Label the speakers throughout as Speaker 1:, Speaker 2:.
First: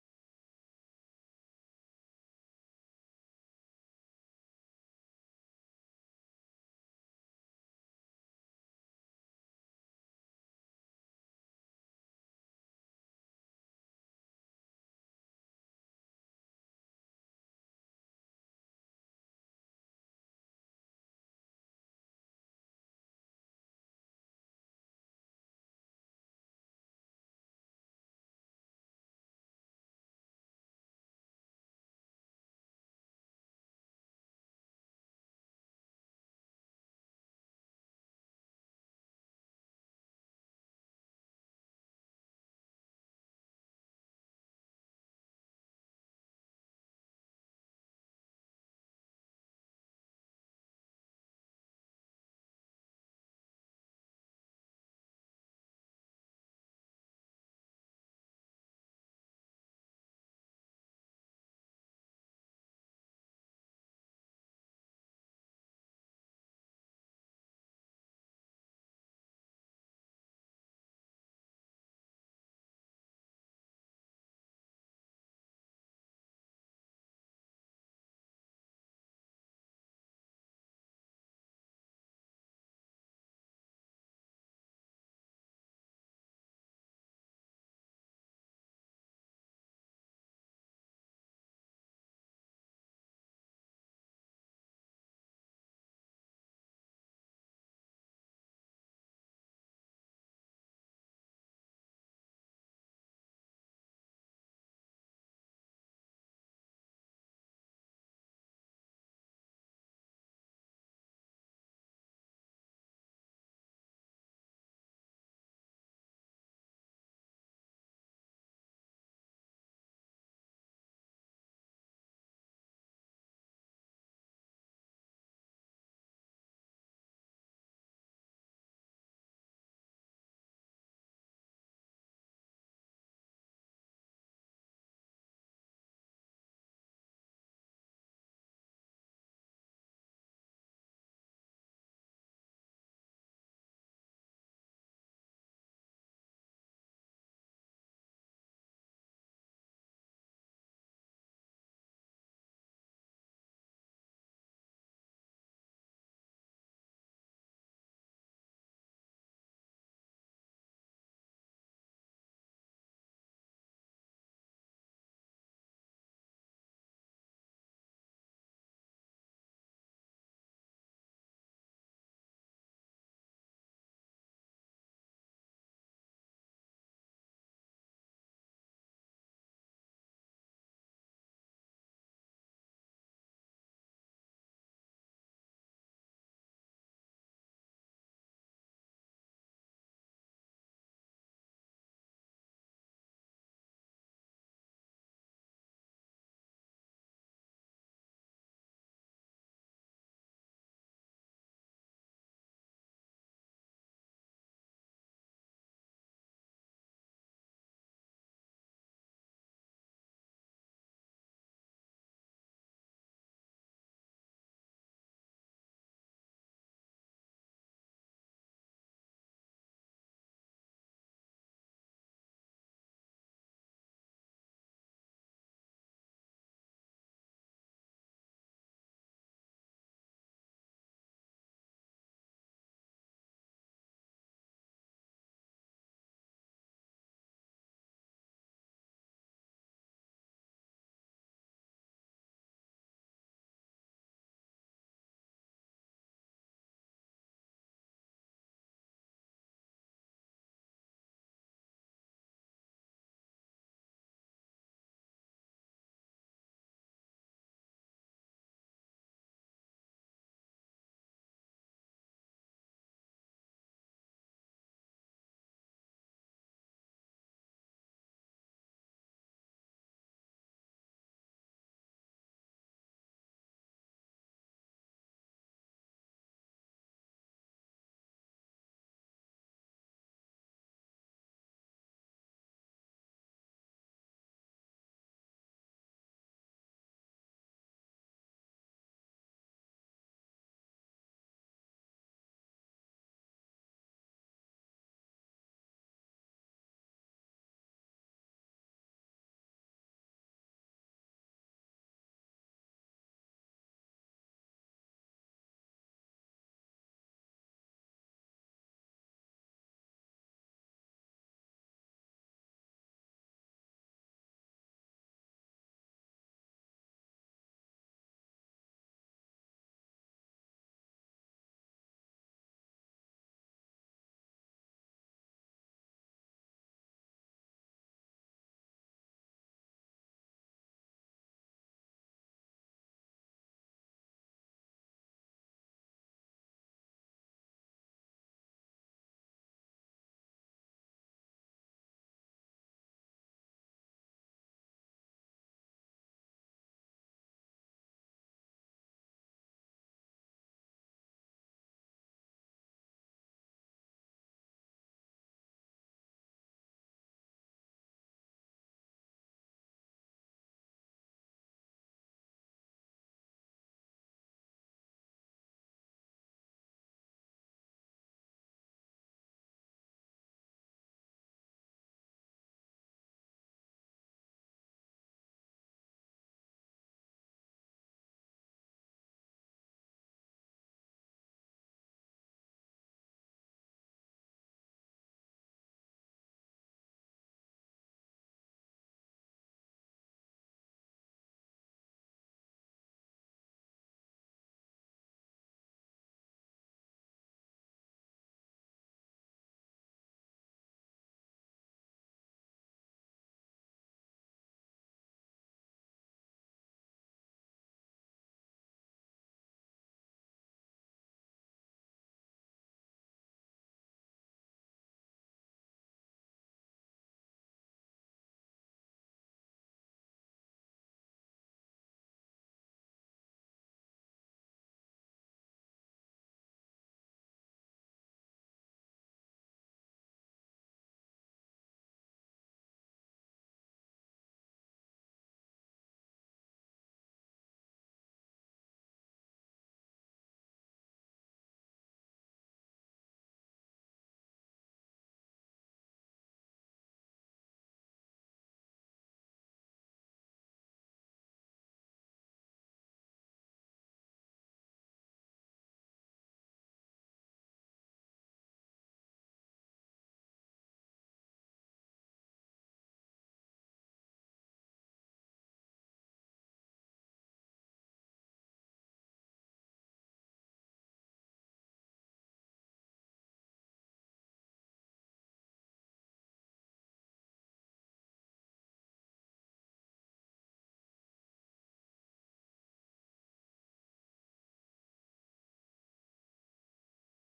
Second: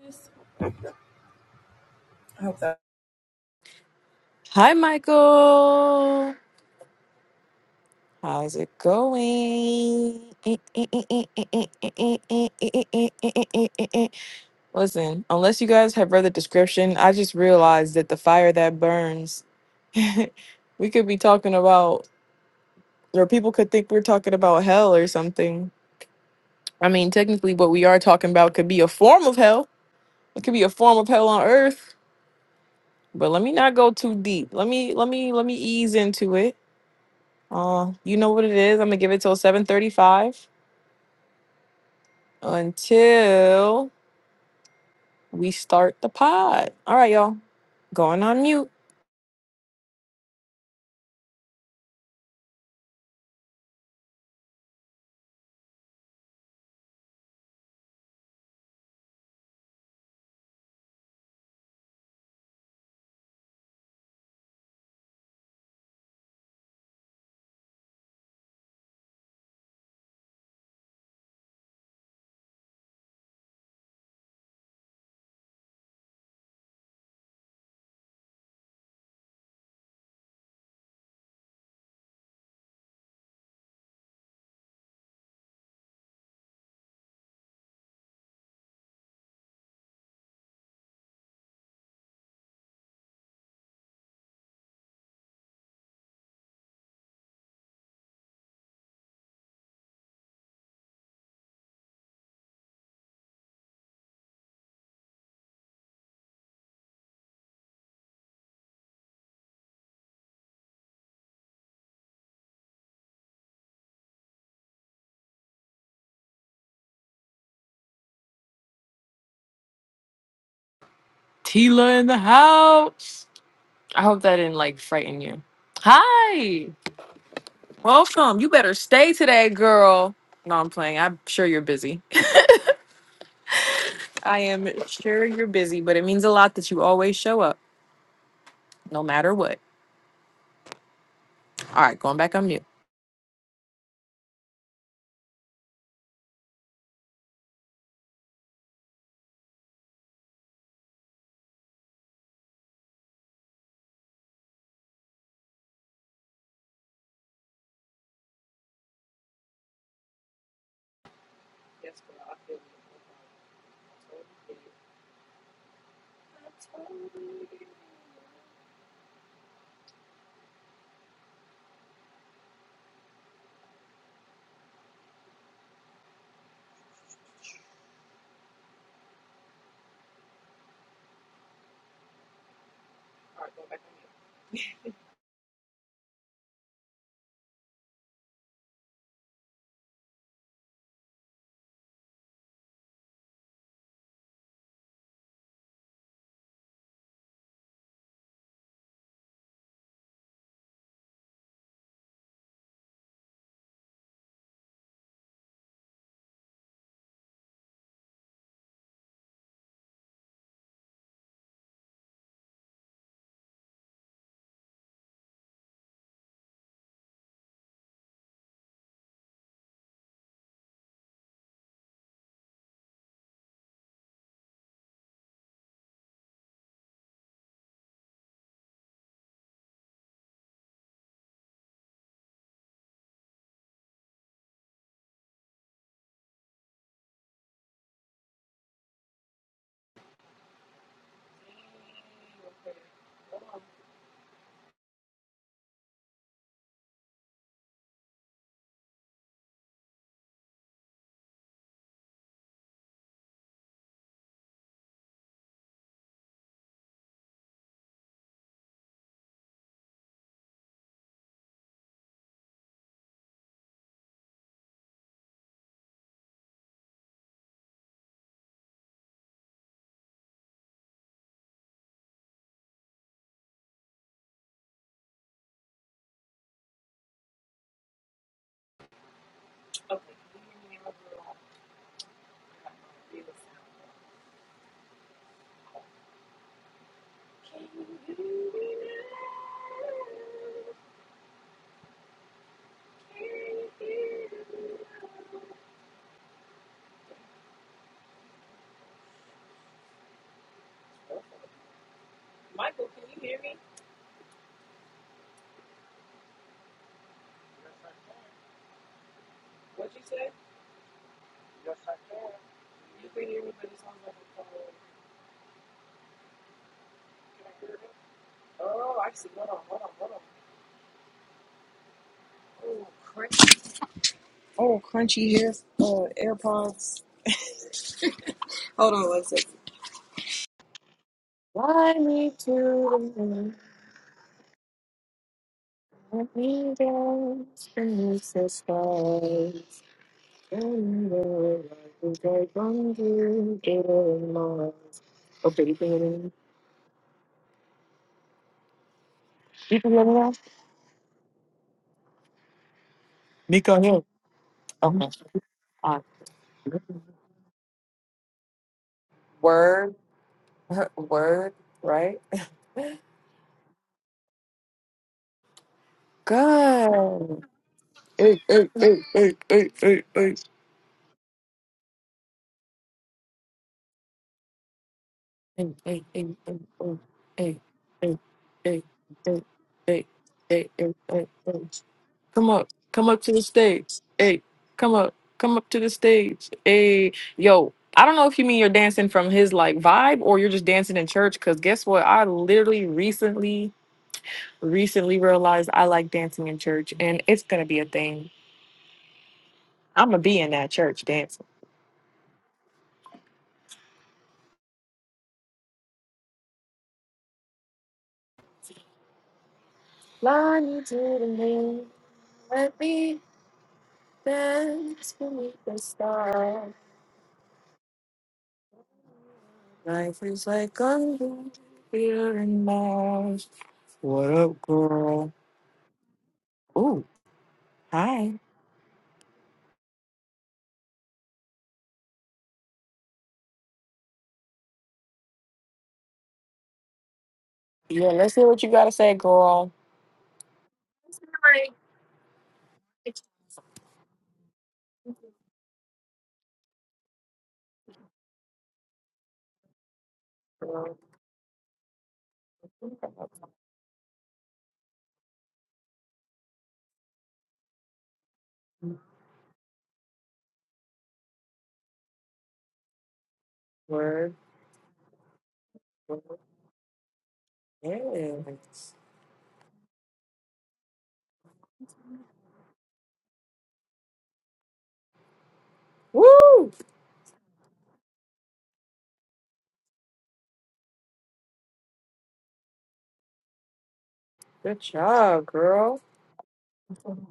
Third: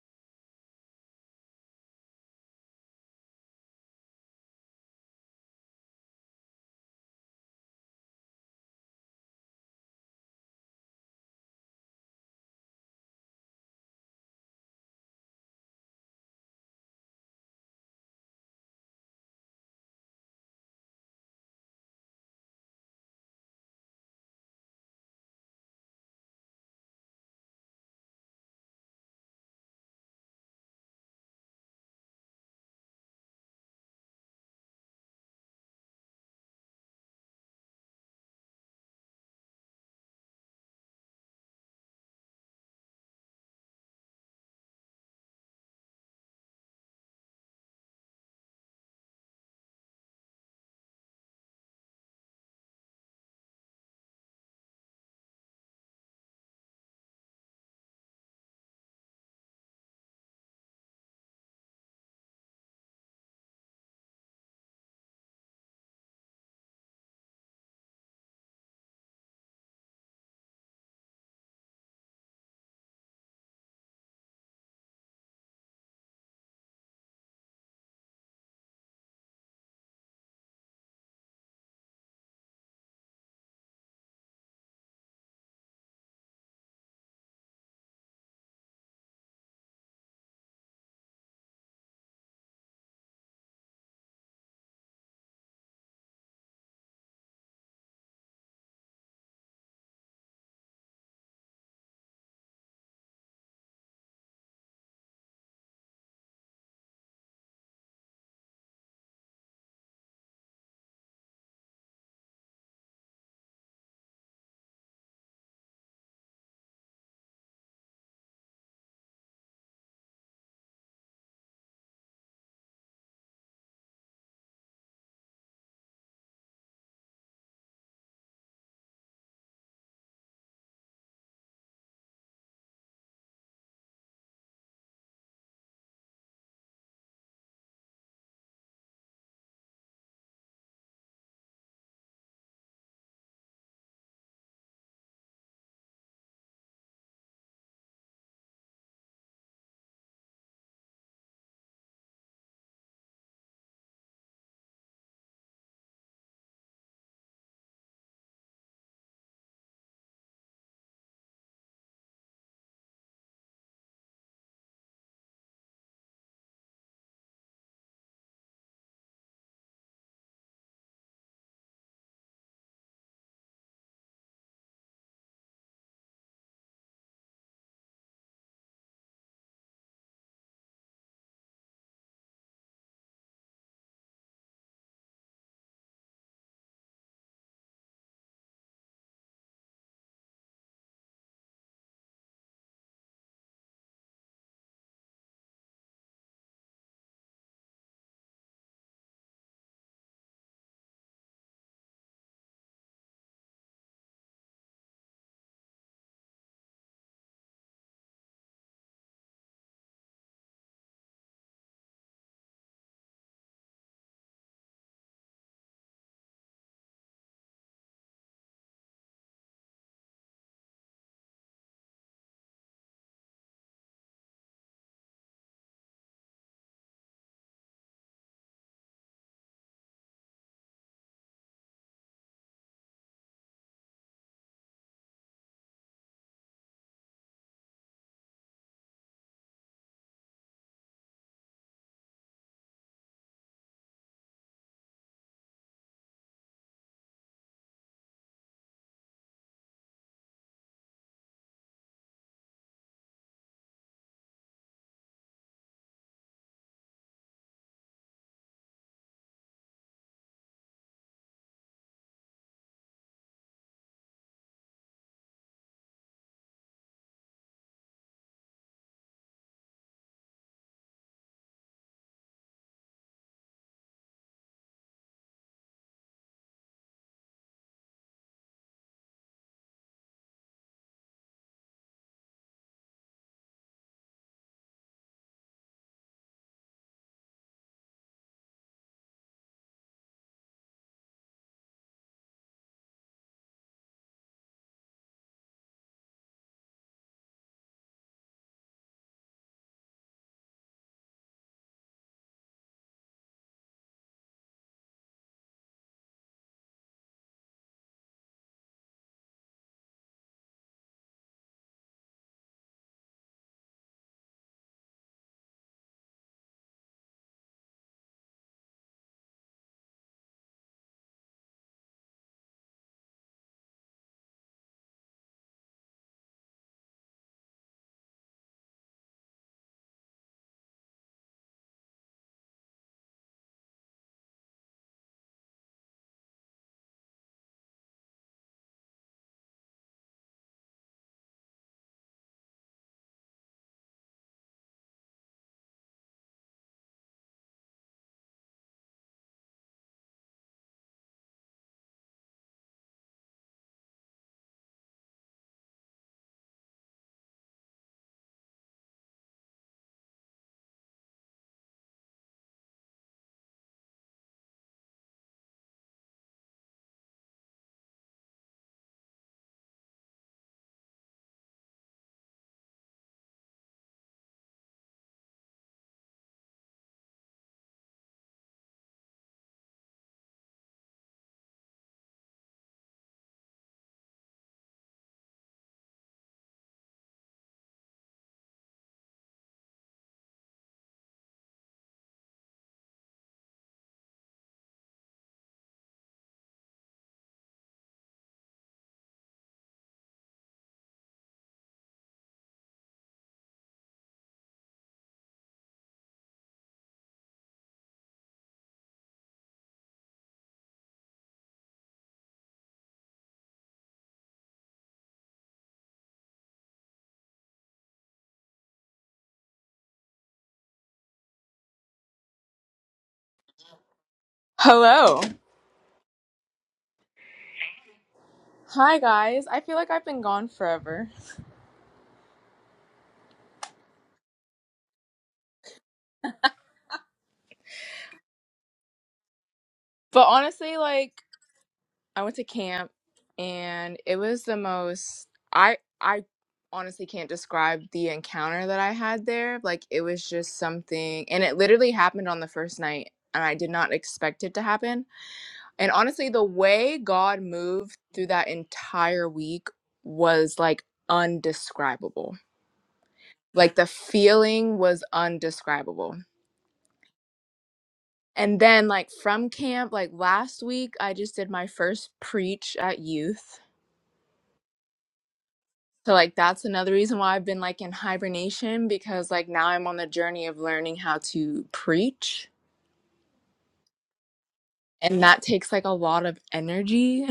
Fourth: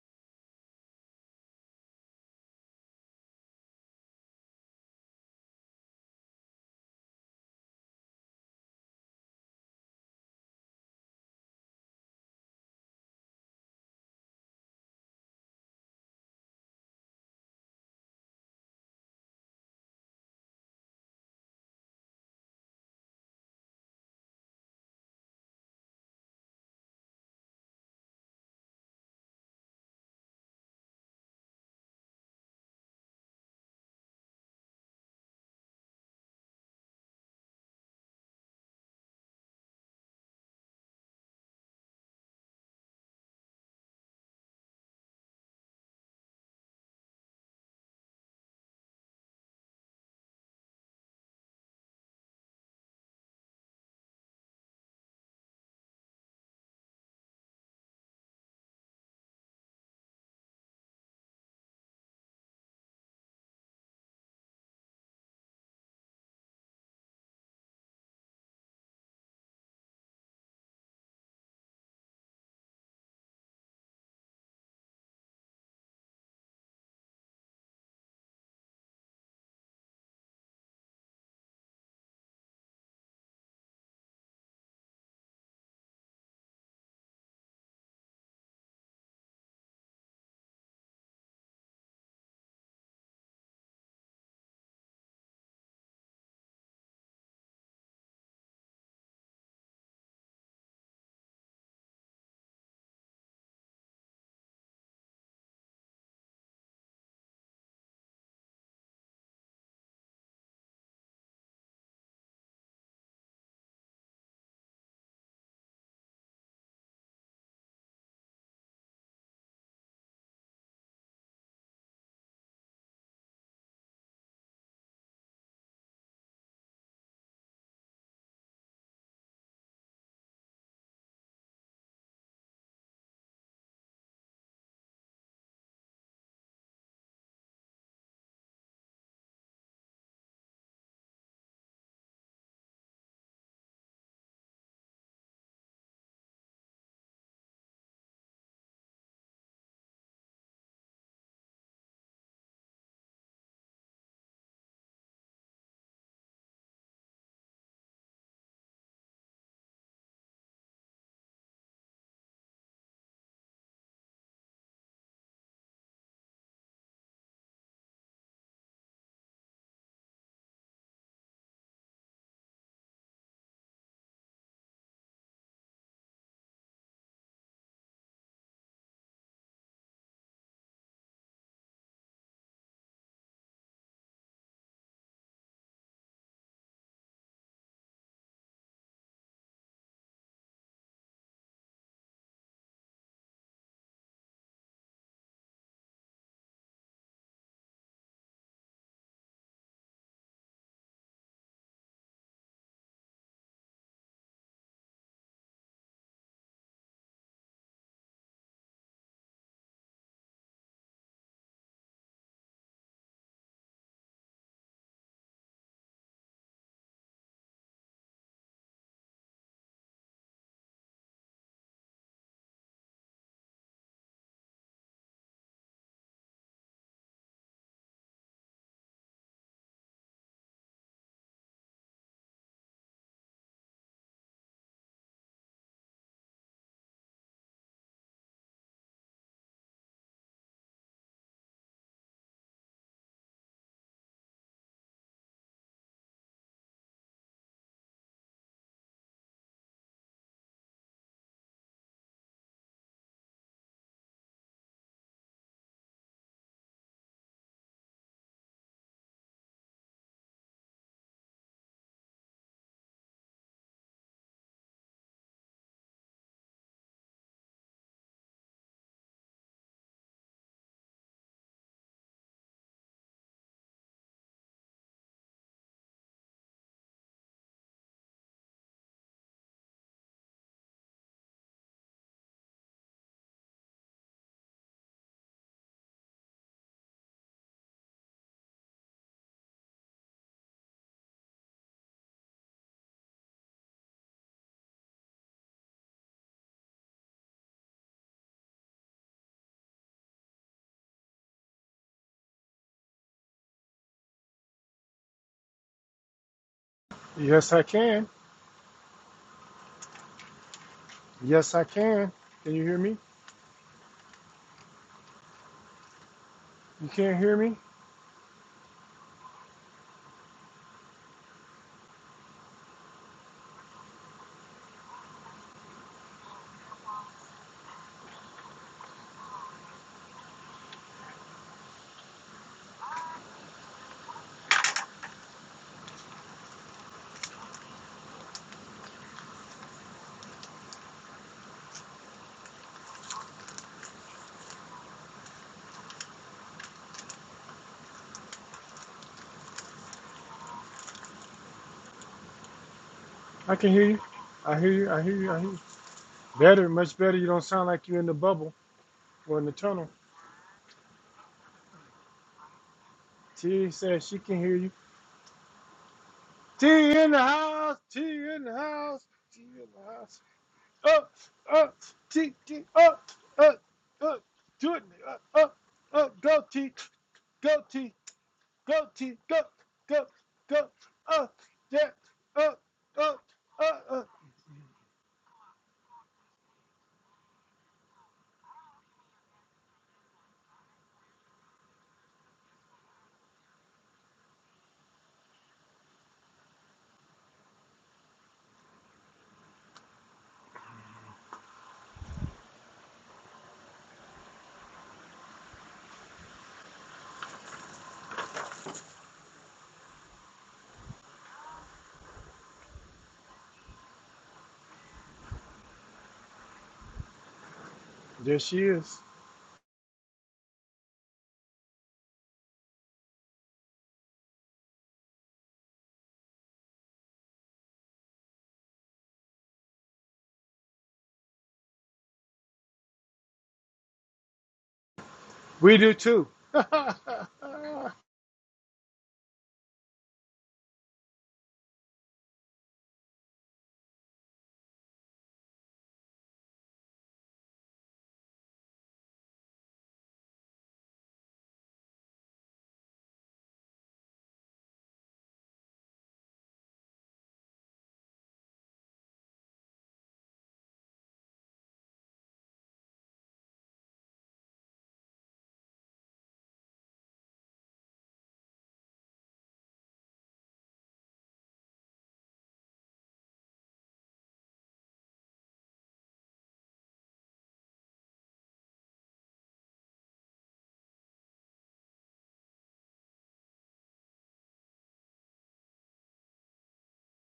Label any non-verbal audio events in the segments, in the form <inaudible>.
Speaker 1: I hope that. Hi, Michael. How's it going? Listen, unless you guys have read the description, I just realized that the fire that burns, <laughs> we could be talking about, or people could think we're talking about hell or something. I mean, technically, what we are talking about could be a form of hell. It could be a form of hell on earth. But let me not go too deep. Let me let me let me ease into it Uh, you know what it is. I'm gonna give it till 7:35 until we start the pod. All right, y'all. Going on mute. Tila in the house. I hope that didn't like frighten you. Hi. Welcome. You better stay today, girl. No, I'm playing. I'm sure you're busy. <laughs> I am sure you're busy, but it means a lot that you always show up, no matter what. All right, going back on mute.
Speaker 2: Yes, I can. Yes, I can. Can you hear me? You can't hear me?
Speaker 1: Oh, actually, hold on, hold on, hold on. AirPods. <laughs> Hold on one second. Fly me to the moon, let me dance beneath the stars. And the light I from you in Mars. Okay, you can hear me. You can hear me now?
Speaker 2: I can
Speaker 1: Nico,
Speaker 2: hear you.
Speaker 1: here.
Speaker 2: I hear you. I
Speaker 1: Okay.
Speaker 2: hear you. I hear you.
Speaker 1: Uh,
Speaker 2: Better, much better. You don't sound like you're in the bubble or in the tunnel.
Speaker 1: word, <laughs> word, right?
Speaker 2: T says she can hear you. T in the
Speaker 1: Good.
Speaker 2: house. T
Speaker 1: Hey,
Speaker 2: in the
Speaker 1: hey, hey,
Speaker 2: house.
Speaker 1: hey,
Speaker 2: T in
Speaker 1: hey,
Speaker 2: the
Speaker 1: hey,
Speaker 2: house.
Speaker 1: hey.
Speaker 2: Up, up. T, T, up, up, up. Do it. Up, up,
Speaker 1: Hey, hey,
Speaker 2: up.
Speaker 1: hey,
Speaker 2: Go,
Speaker 1: hey,
Speaker 2: T.
Speaker 1: hey,
Speaker 2: Go, T.
Speaker 1: hey, hey, hey,
Speaker 2: Go, T.
Speaker 1: hey,
Speaker 2: Go,
Speaker 1: hey,
Speaker 2: go,
Speaker 1: hey,
Speaker 2: go.
Speaker 1: hey, hey,
Speaker 2: Up,
Speaker 1: hey.
Speaker 2: yeah,
Speaker 1: Come
Speaker 2: up,
Speaker 1: up, come
Speaker 2: up,
Speaker 1: up to the
Speaker 2: up,
Speaker 1: stage.
Speaker 2: up.
Speaker 1: Hey, come up, come up to the stage. Hey, yo, I don't know if you mean you're dancing from his like vibe or you're just dancing in church. Cause guess what? I literally recently, recently realized I like dancing in church, and it's gonna be a thing. I'm gonna be in that church dancing. Fly me to the moon, let me dance beneath the stars.
Speaker 2: There she is.
Speaker 1: Life is like a here and Mars. What up,
Speaker 3: Hello.
Speaker 1: girl? Ooh, hi.
Speaker 3: Hi, guys. I feel like I've been gone forever.
Speaker 2: We do too. <laughs>
Speaker 1: Yeah, let's hear what you gotta say, girl.
Speaker 3: But honestly, like, I went to camp and it was the most. I, I honestly can't describe the encounter that I had there. Like, it was just something. And it literally happened on the first night. And I did not expect it to happen. And honestly, the way God moved through that entire week was like undescribable. Like, the
Speaker 1: Word.
Speaker 3: feeling was undescribable.
Speaker 1: word,
Speaker 3: And then,
Speaker 1: Yes.
Speaker 3: like, from camp, like last week, I just did my first preach at youth. So, like, that's
Speaker 1: Woo!
Speaker 3: another reason why I've been like in hibernation because, like, now I'm on the journey of learning how to preach.
Speaker 1: Good
Speaker 3: And that
Speaker 1: job,
Speaker 3: takes like a
Speaker 1: girl.
Speaker 3: lot of energy.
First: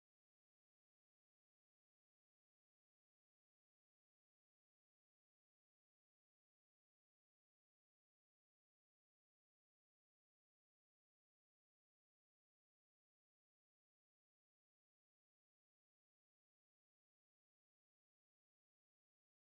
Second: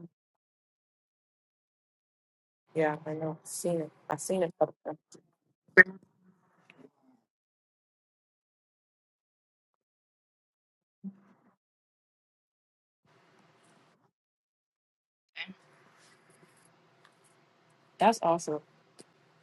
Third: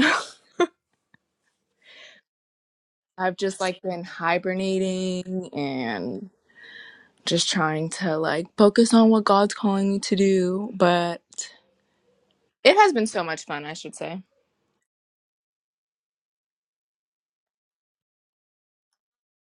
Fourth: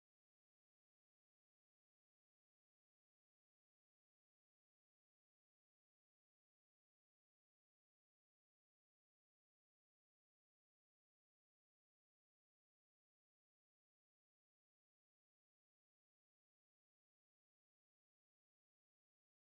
Speaker 1: Yeah, I
Speaker 3: <laughs>
Speaker 1: know.
Speaker 3: I've just
Speaker 1: Seen
Speaker 3: like
Speaker 1: it.
Speaker 3: been
Speaker 1: I seen it.
Speaker 3: hibernating and just trying to like focus on what God's calling me to do. But it has been so much fun, I should say.
Speaker 1: That's awesome.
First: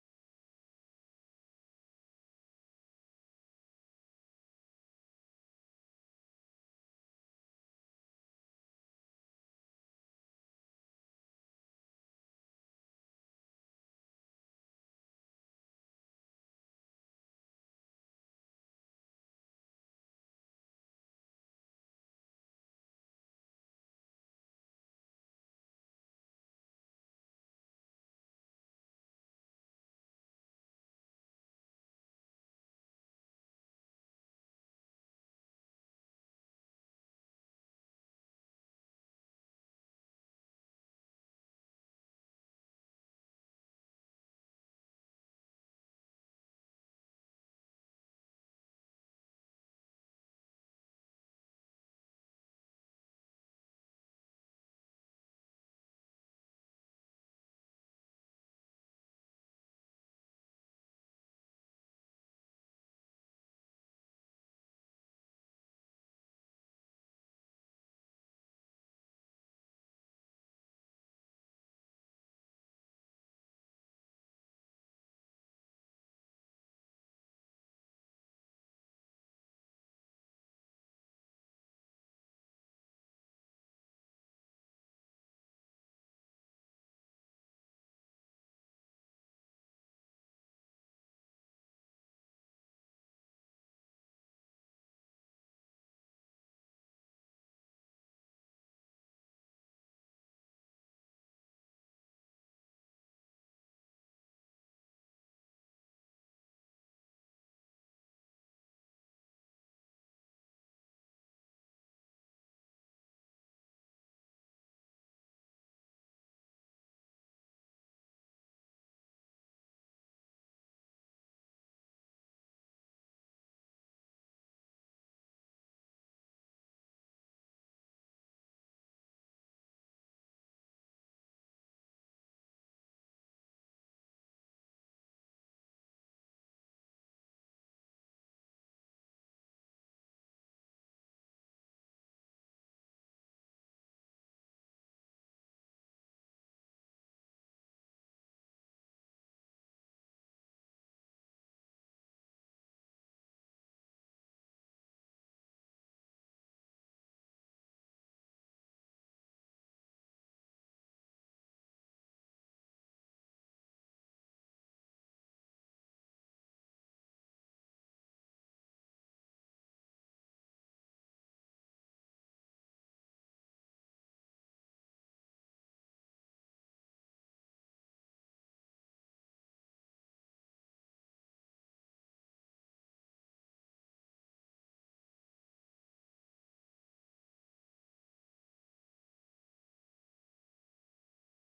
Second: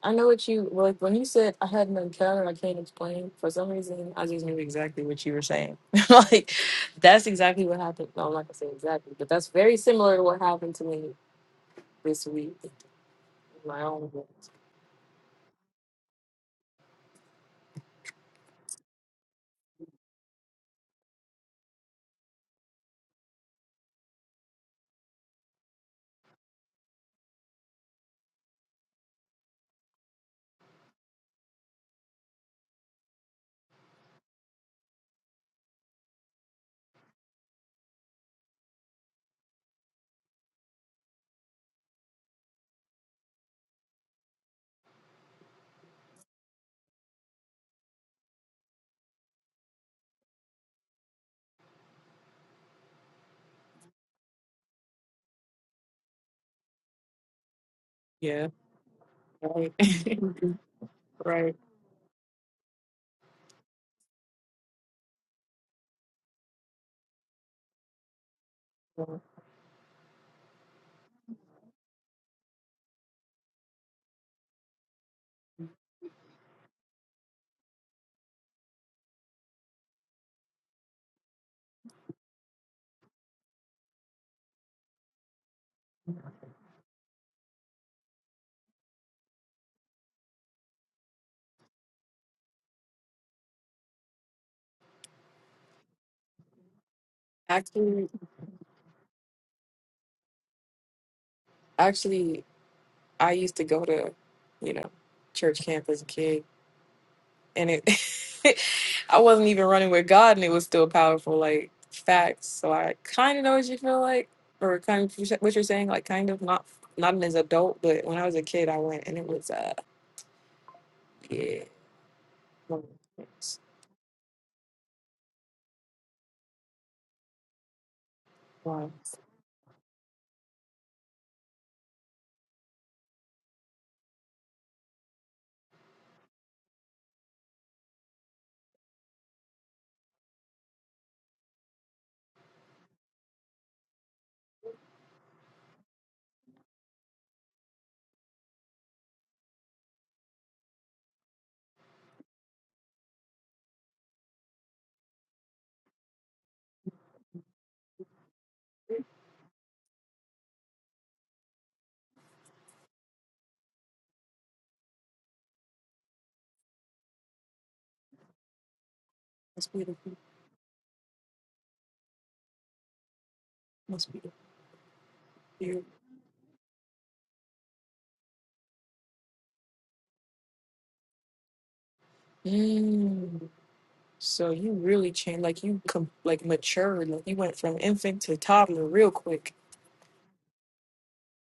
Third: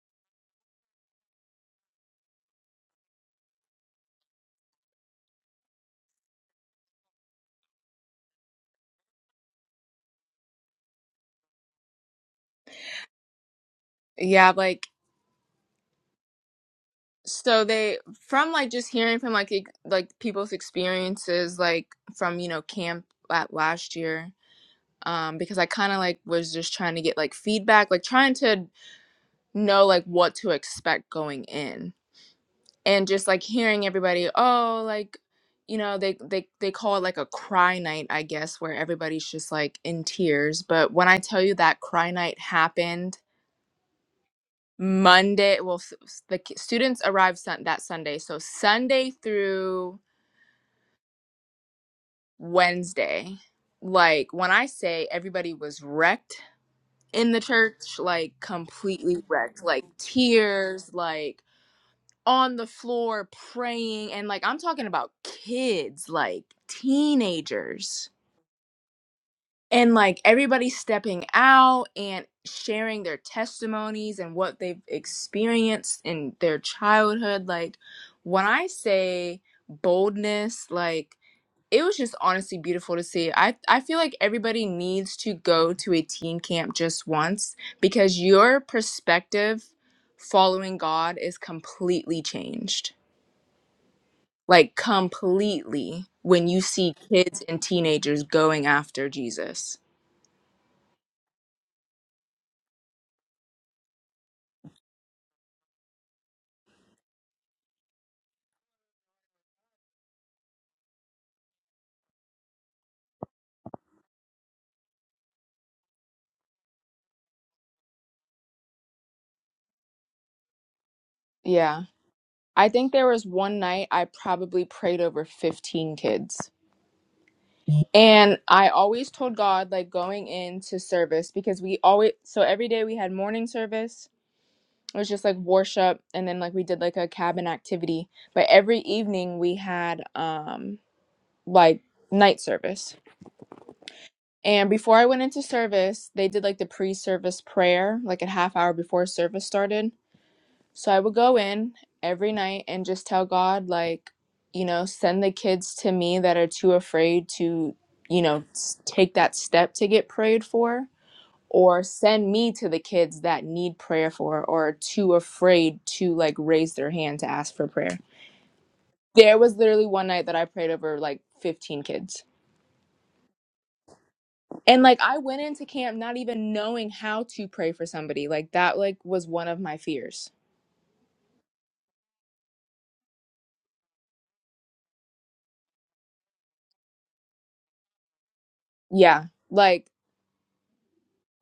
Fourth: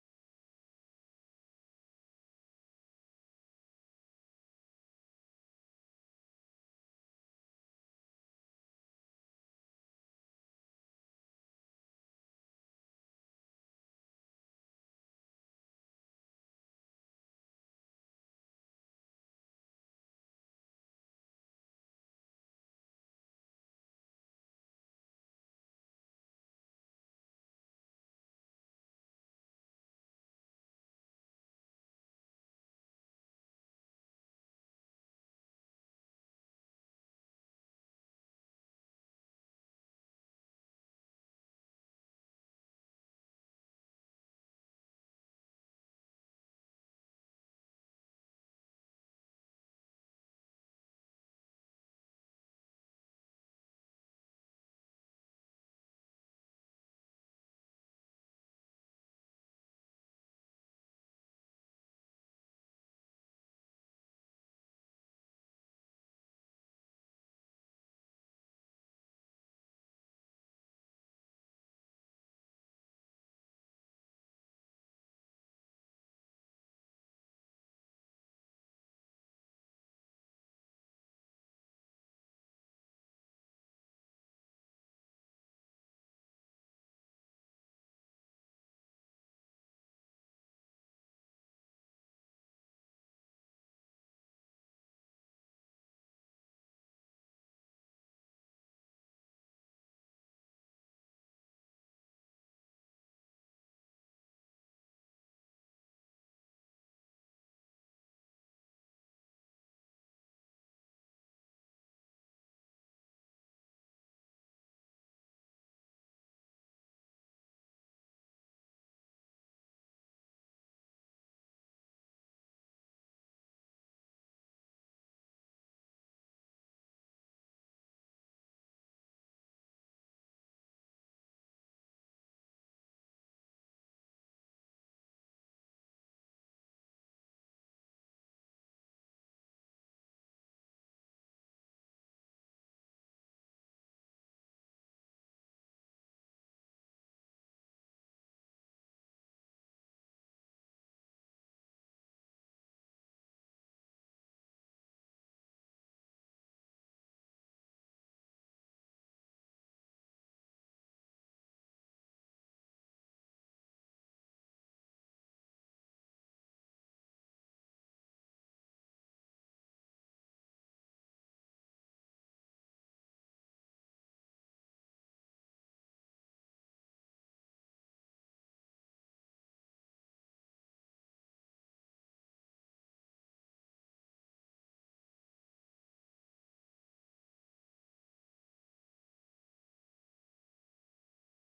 Speaker 1: I know what you like when you said I had an encounter I can't explain. For some reason, I just knew exactly what you were saying. <laughs> like that's exactly what happened. No, I'm not gonna say exactly, but that's very similar to what happened to me this week. in My own. world.
Speaker 3: Yeah, like so they from like just hearing from like ex- like people's experiences like from you know camp at last year um because i kind of like was just trying to get like feedback like trying to know like what to expect going in and just like hearing everybody oh like you know they they they call it like a cry night i guess where everybody's just like in tears but when i tell you that cry night happened monday well s- s- the ki- students arrived sun- that sunday so sunday through Wednesday. Like when I say everybody was wrecked in the church, like
Speaker 1: Yeah.
Speaker 3: completely wrecked,
Speaker 1: Right.
Speaker 3: like
Speaker 1: <laughs>
Speaker 3: tears, like
Speaker 1: right.
Speaker 3: on the floor praying. And like I'm talking about kids, like teenagers,
Speaker 1: Yeah.
Speaker 3: and like everybody stepping out and sharing their testimonies and what they've experienced in their childhood. Like when I say boldness, like it was just honestly beautiful to see. I, I feel like everybody needs to go to a teen camp just once because your perspective following God is completely changed. Like, completely when you see kids and
Speaker 1: Actually,
Speaker 3: teenagers going after Jesus.
Speaker 1: actually, I used to go to, you know, church camp as a kid, and it <laughs> I wasn't even running with God and it was still powerful like facts. So I kind of know what you feel like or kind of what you're saying like kind of not not as an adult but when I was a kid I went and it was uh yeah.
Speaker 3: Yeah. I think there was one night I probably prayed over 15 kids. And I
Speaker 1: Wow.
Speaker 3: always told God, like, going into service because we always, so every day we had morning service it was just like worship and then like we did like a cabin activity but every evening we had um like night service and before i went into service they did like the pre-service prayer like a half hour before service started so i would go in every night and just tell god like you know send the kids to me that are too afraid to you know s- take that step to get prayed for or send me to the kids that need prayer for or are too afraid to like raise their hand to ask for prayer. There was
Speaker 1: That's
Speaker 3: literally one
Speaker 1: beautiful.
Speaker 3: night that I prayed over like 15 kids.
Speaker 1: That's beautiful.
Speaker 3: And like I went into
Speaker 1: Beautiful.
Speaker 3: camp not even knowing how to pray for somebody. Like that like was one of my fears.
Speaker 1: Mm. So you really changed like you com- like matured like you went from infant to toddler real
Speaker 3: Yeah.
Speaker 1: quick.
Speaker 3: Like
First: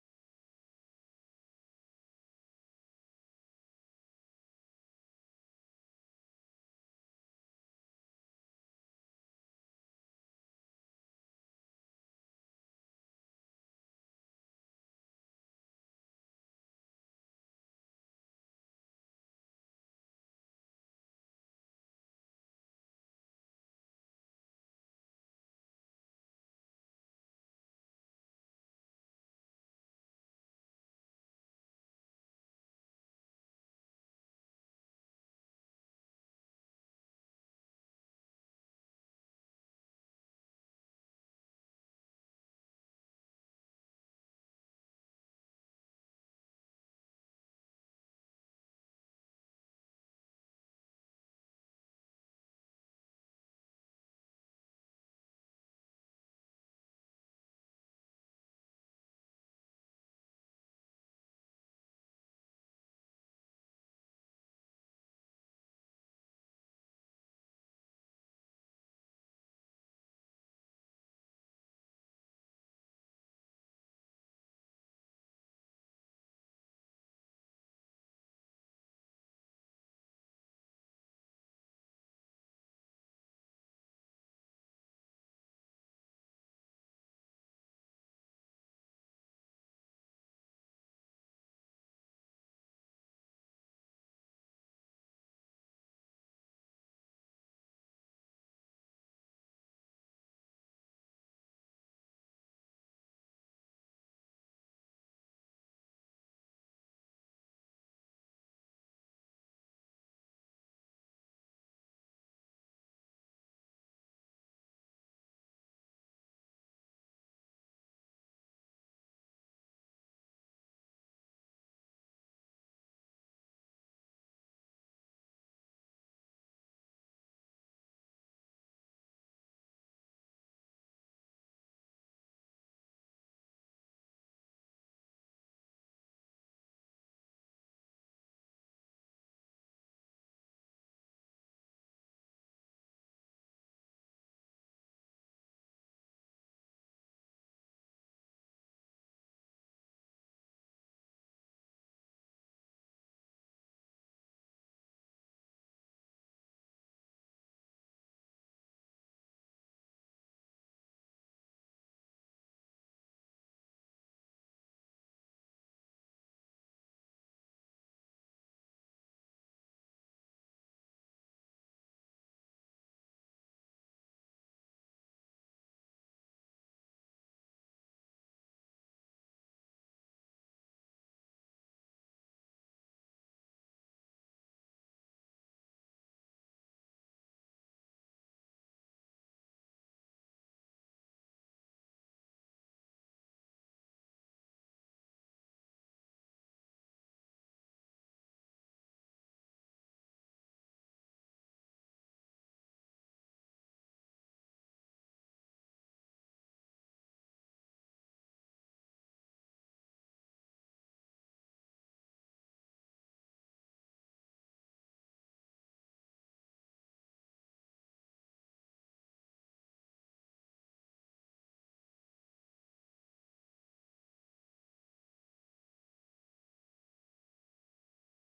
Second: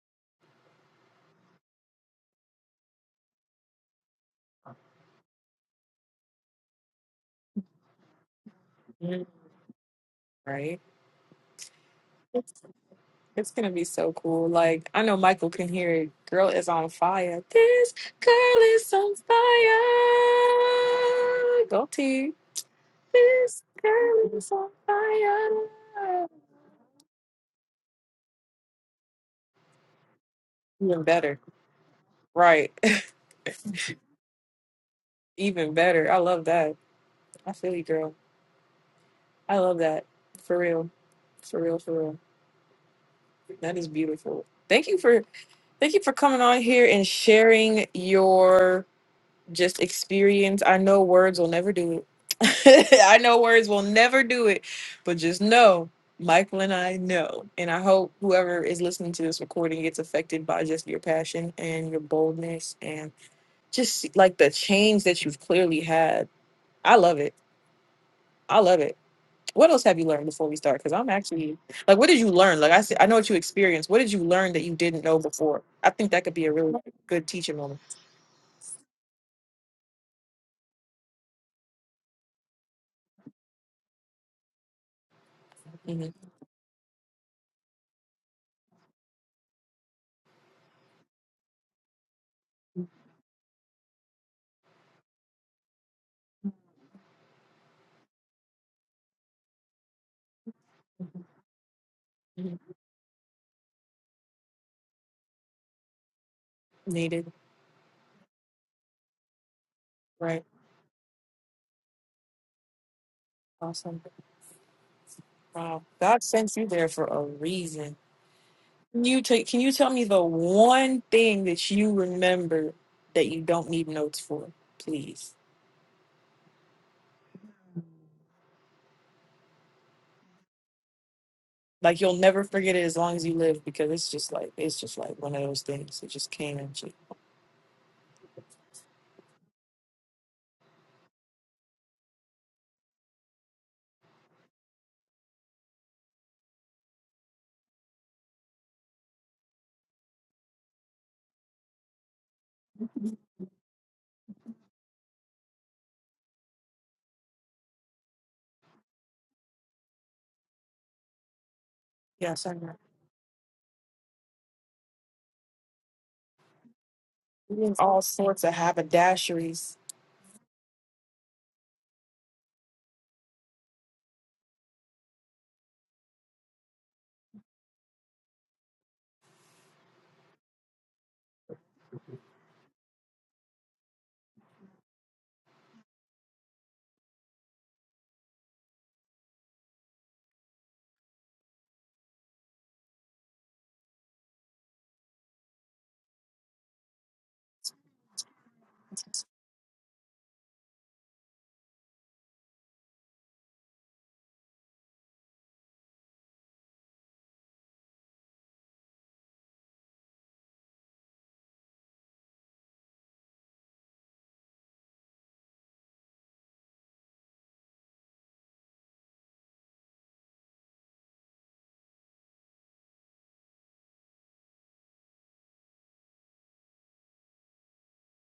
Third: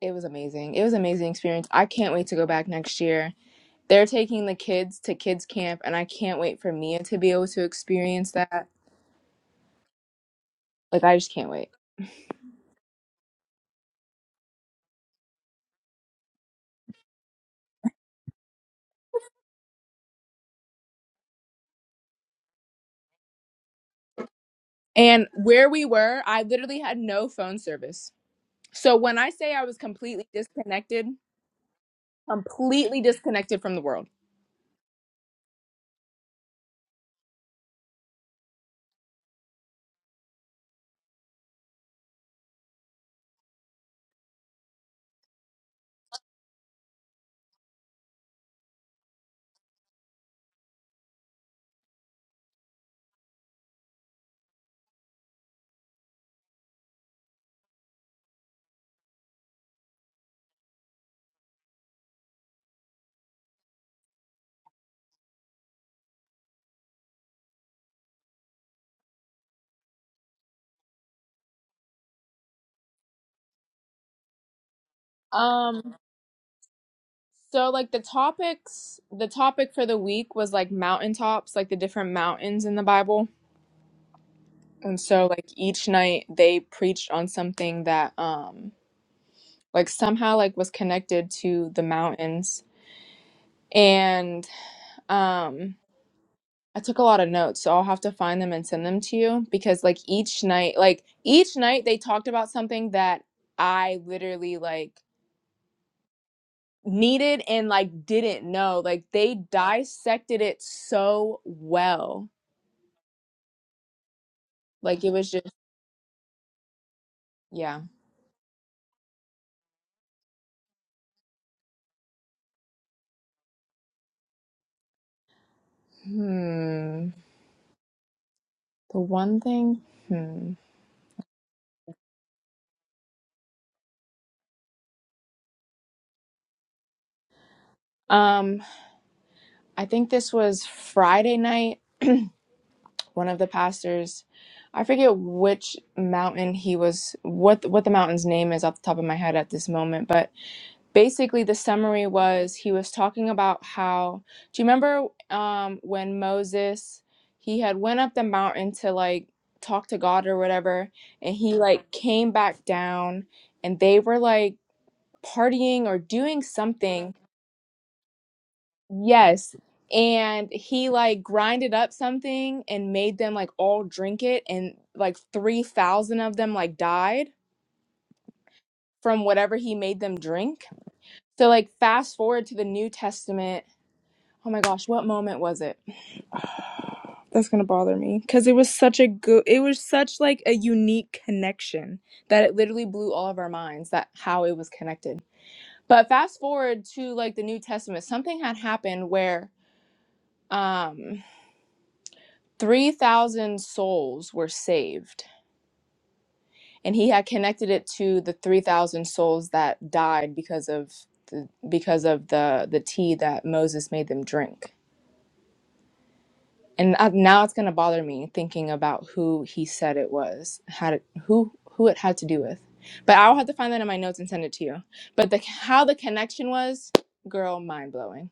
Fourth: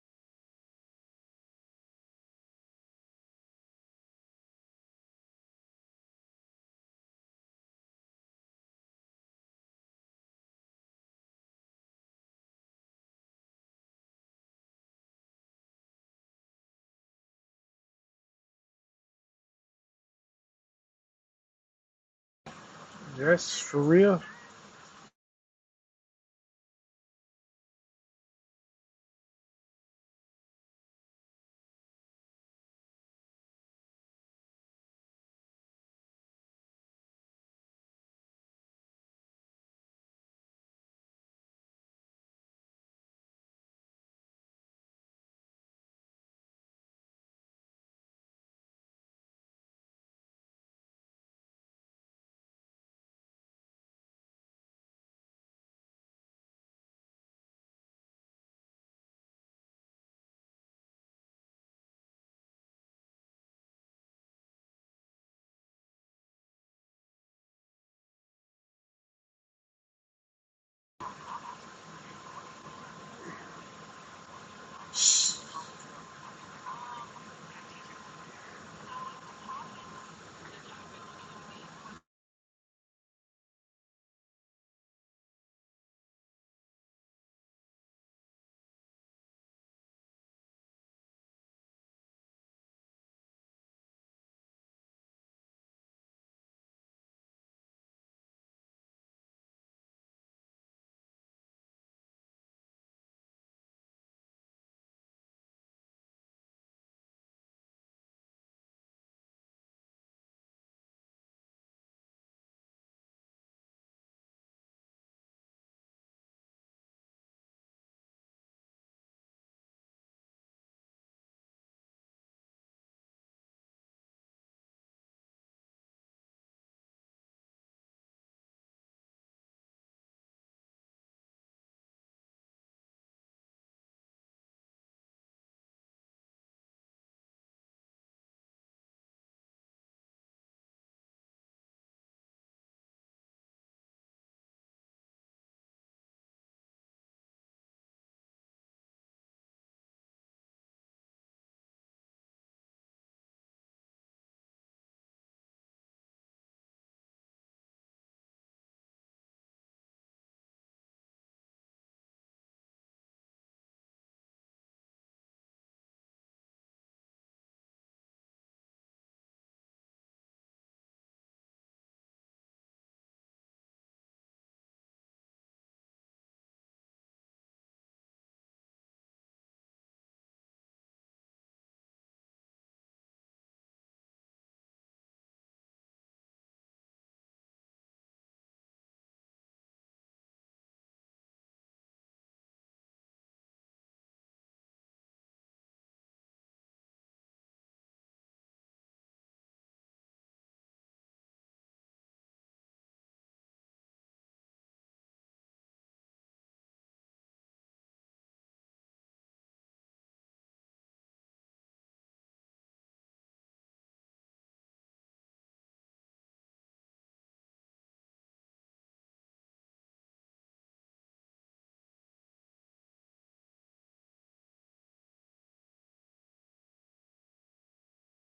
Speaker 3: it was amazing. It was an amazing experience. I can't wait to go back next year. They're taking the kids to kids camp and I can't wait for Mia to be able to experience that.
Speaker 1: Mhm. Right?
Speaker 3: Like I just can't wait.
Speaker 1: It's gonna be so cool. Like I know Michael can hear it. Girl is on fire. This girl is on fire. Go T.
Speaker 2: Yes,
Speaker 1: This
Speaker 2: for real.
Speaker 1: girl is on
Speaker 3: And where we were,
Speaker 1: fire.
Speaker 3: I literally had no phone service. So when I say I was completely
Speaker 1: Even
Speaker 3: disconnected,
Speaker 1: better. Right. <laughs>
Speaker 3: completely disconnected from the world.
Speaker 1: Even better. I love that. I feel you, girl. I love that. For real. For real, for real. That is beautiful. Thank you for thank you for coming on here and sharing your just experience. I know words will never do it. <laughs> I know words will never do it, but just know Michael and I know. And I hope whoever is listening to this recording gets affected by just your passion and your boldness and just like the change that you've clearly had. I love it. I love it. What else have you learned before we start? Because I'm actually like, what did you learn? Like I said, I know what you experienced. What did you learn that you didn't know before? I
Speaker 3: Um
Speaker 1: think that could be a really good teaching
Speaker 3: so
Speaker 1: moment.
Speaker 3: like the topics, the topic for the week was like mountaintops, like the different mountains in the Bible. And so like each
Speaker 1: hmm
Speaker 3: night they preached on something that um like somehow like was connected to the mountains. And um I took a lot of notes, so I'll have to find them and send them to you because like each night, like each night they talked about something that I literally like
Speaker 1: Needed.
Speaker 3: needed and like didn't know. Like they dissected
Speaker 1: Right.
Speaker 3: it so well.
Speaker 1: Awesome.
Speaker 3: Like it was just
Speaker 1: Wow. God sent you there for a
Speaker 3: yeah.
Speaker 1: reason. Can you take can you tell me the one thing that you remember that you don't need notes for, please?
Speaker 3: Hmm. The one thing, hmm.
Speaker 1: Like you'll never forget it as long as you live because it's just like it's just like one of those things that just came at you.
Speaker 3: Um, I think this was Friday night, one of the pastors I forget which mountain he was, what what the mountain's name is off the top of my head at this moment, but basically the summary was he was
Speaker 1: <laughs>
Speaker 3: talking about how do you remember um when Moses he had went up the mountain to like talk to God or whatever and he like came
Speaker 1: Yes, I
Speaker 3: back
Speaker 1: know.
Speaker 3: down and they were like partying or doing something
Speaker 1: All sorts of
Speaker 3: yes
Speaker 1: haberdasheries.
Speaker 3: and he like grinded up something and made them like all drink it and like 3000 of them like died from whatever he made them drink so like fast forward to the New Testament Oh my gosh, what moment was it? That's gonna bother me because it was such a good, it was such like a unique connection that it literally blew all of our minds that how it was connected. But fast forward to like the New Testament, something had happened where um 3,000 souls were saved, and he had connected it to the 3,000 souls that died because of the, because of the the tea that Moses made them drink. and uh, now it's going to bother me thinking about who he said it was had it, who who it had to do with but i'll have to find that in my notes and send it to you but the how the connection was girl mind blowing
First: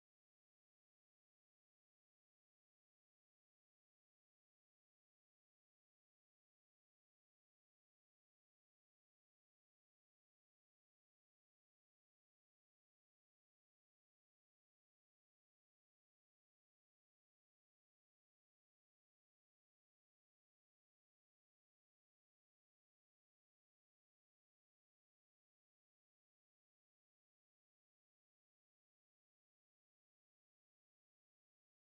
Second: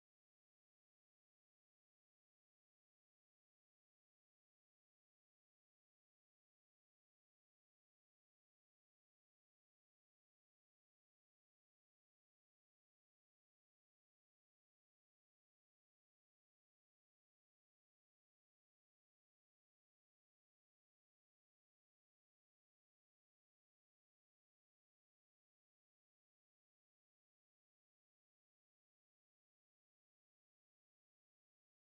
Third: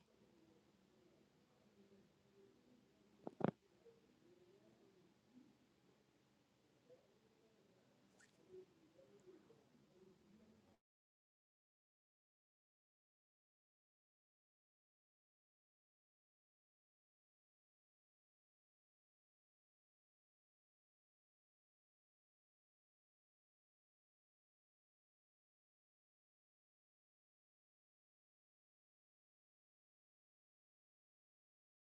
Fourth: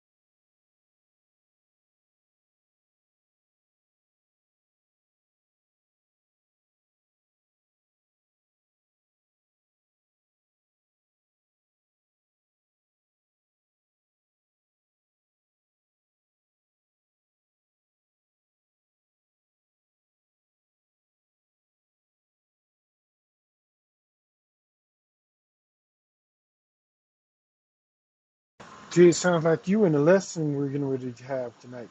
Speaker 2: Gee, it sounds like you and the lesson we're getting ready to have tonight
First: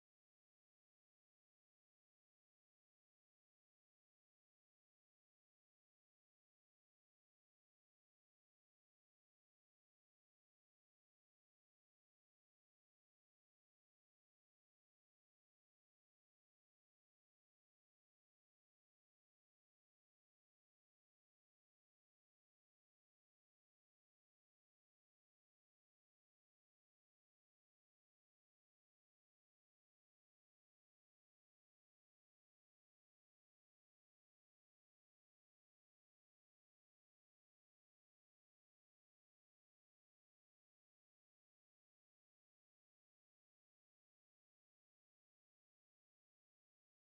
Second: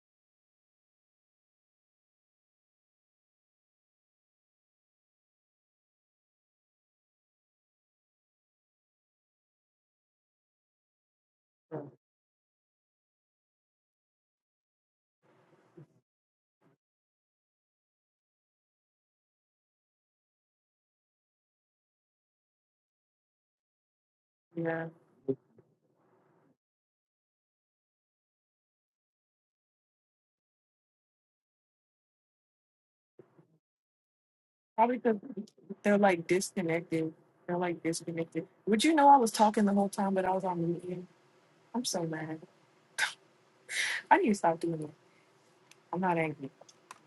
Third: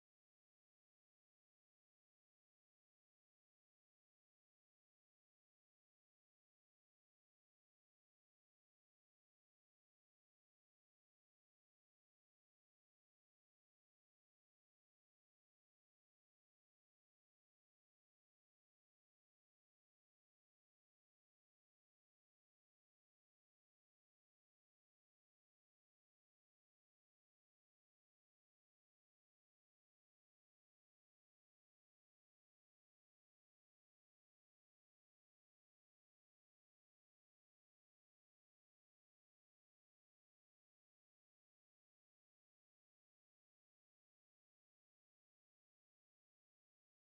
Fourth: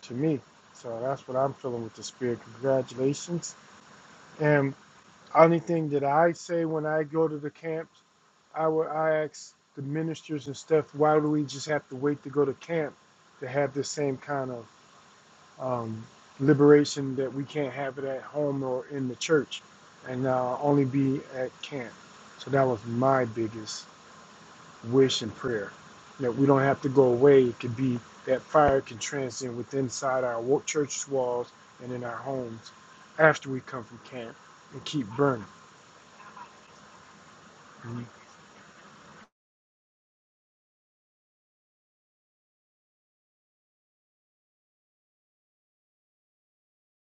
Speaker 2: to me. So that's what I'm feeling with the spirit. Congratulations. And only thing that I say when I go to the camps, I would I ask the ministers and stuff, why do we just have to wait to go to camp to have the same kind of um, liberation that we can't have it at home or in the church and uh, only be at camp. So that was my biggest
Speaker 1: Yeah.
Speaker 2: wish and prayer that we don't have to go away. It could be that fire can transcend with inside our wa- church walls and in our homes after we come from camp and
Speaker 1: Probably
Speaker 2: keep
Speaker 1: because
Speaker 2: burning.
Speaker 1: they're like disconnected. They're like
Speaker 2: Mhm.
Speaker 1: disconnected. Would you know I was talking the whole time, but I was on mute? I'm so mad. I need to stop doing that. I'm not angry.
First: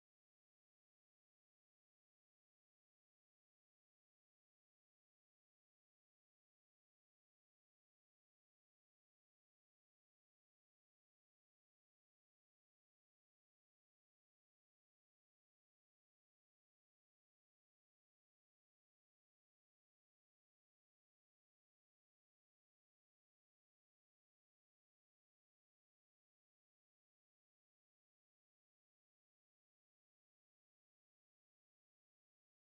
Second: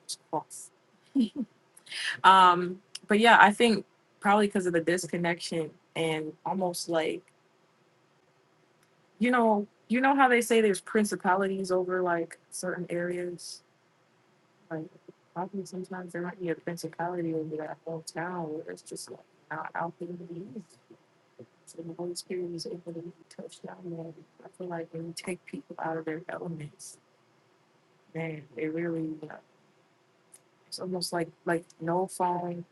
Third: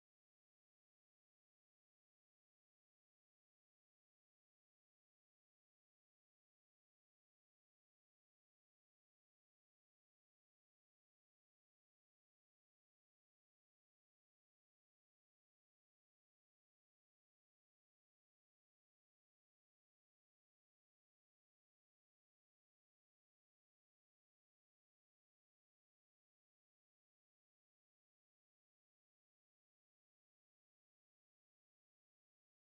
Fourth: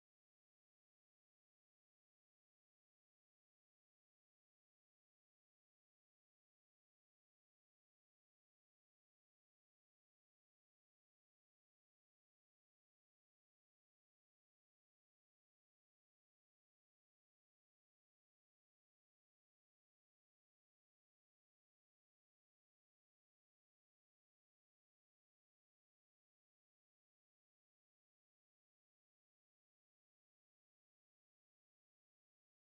Speaker 1: It's False. Um, but yeah, I think probably because of the disconnection and almost like you know, you know how they say there's principalities over like certain areas. Like probably sometimes there might be a principality over that whole town where it's just like not out there to be used. So the Holy Spirit was able to really touch down there. I feel like when you take people out of their elements, man, it really, uh, it's almost like like no phone.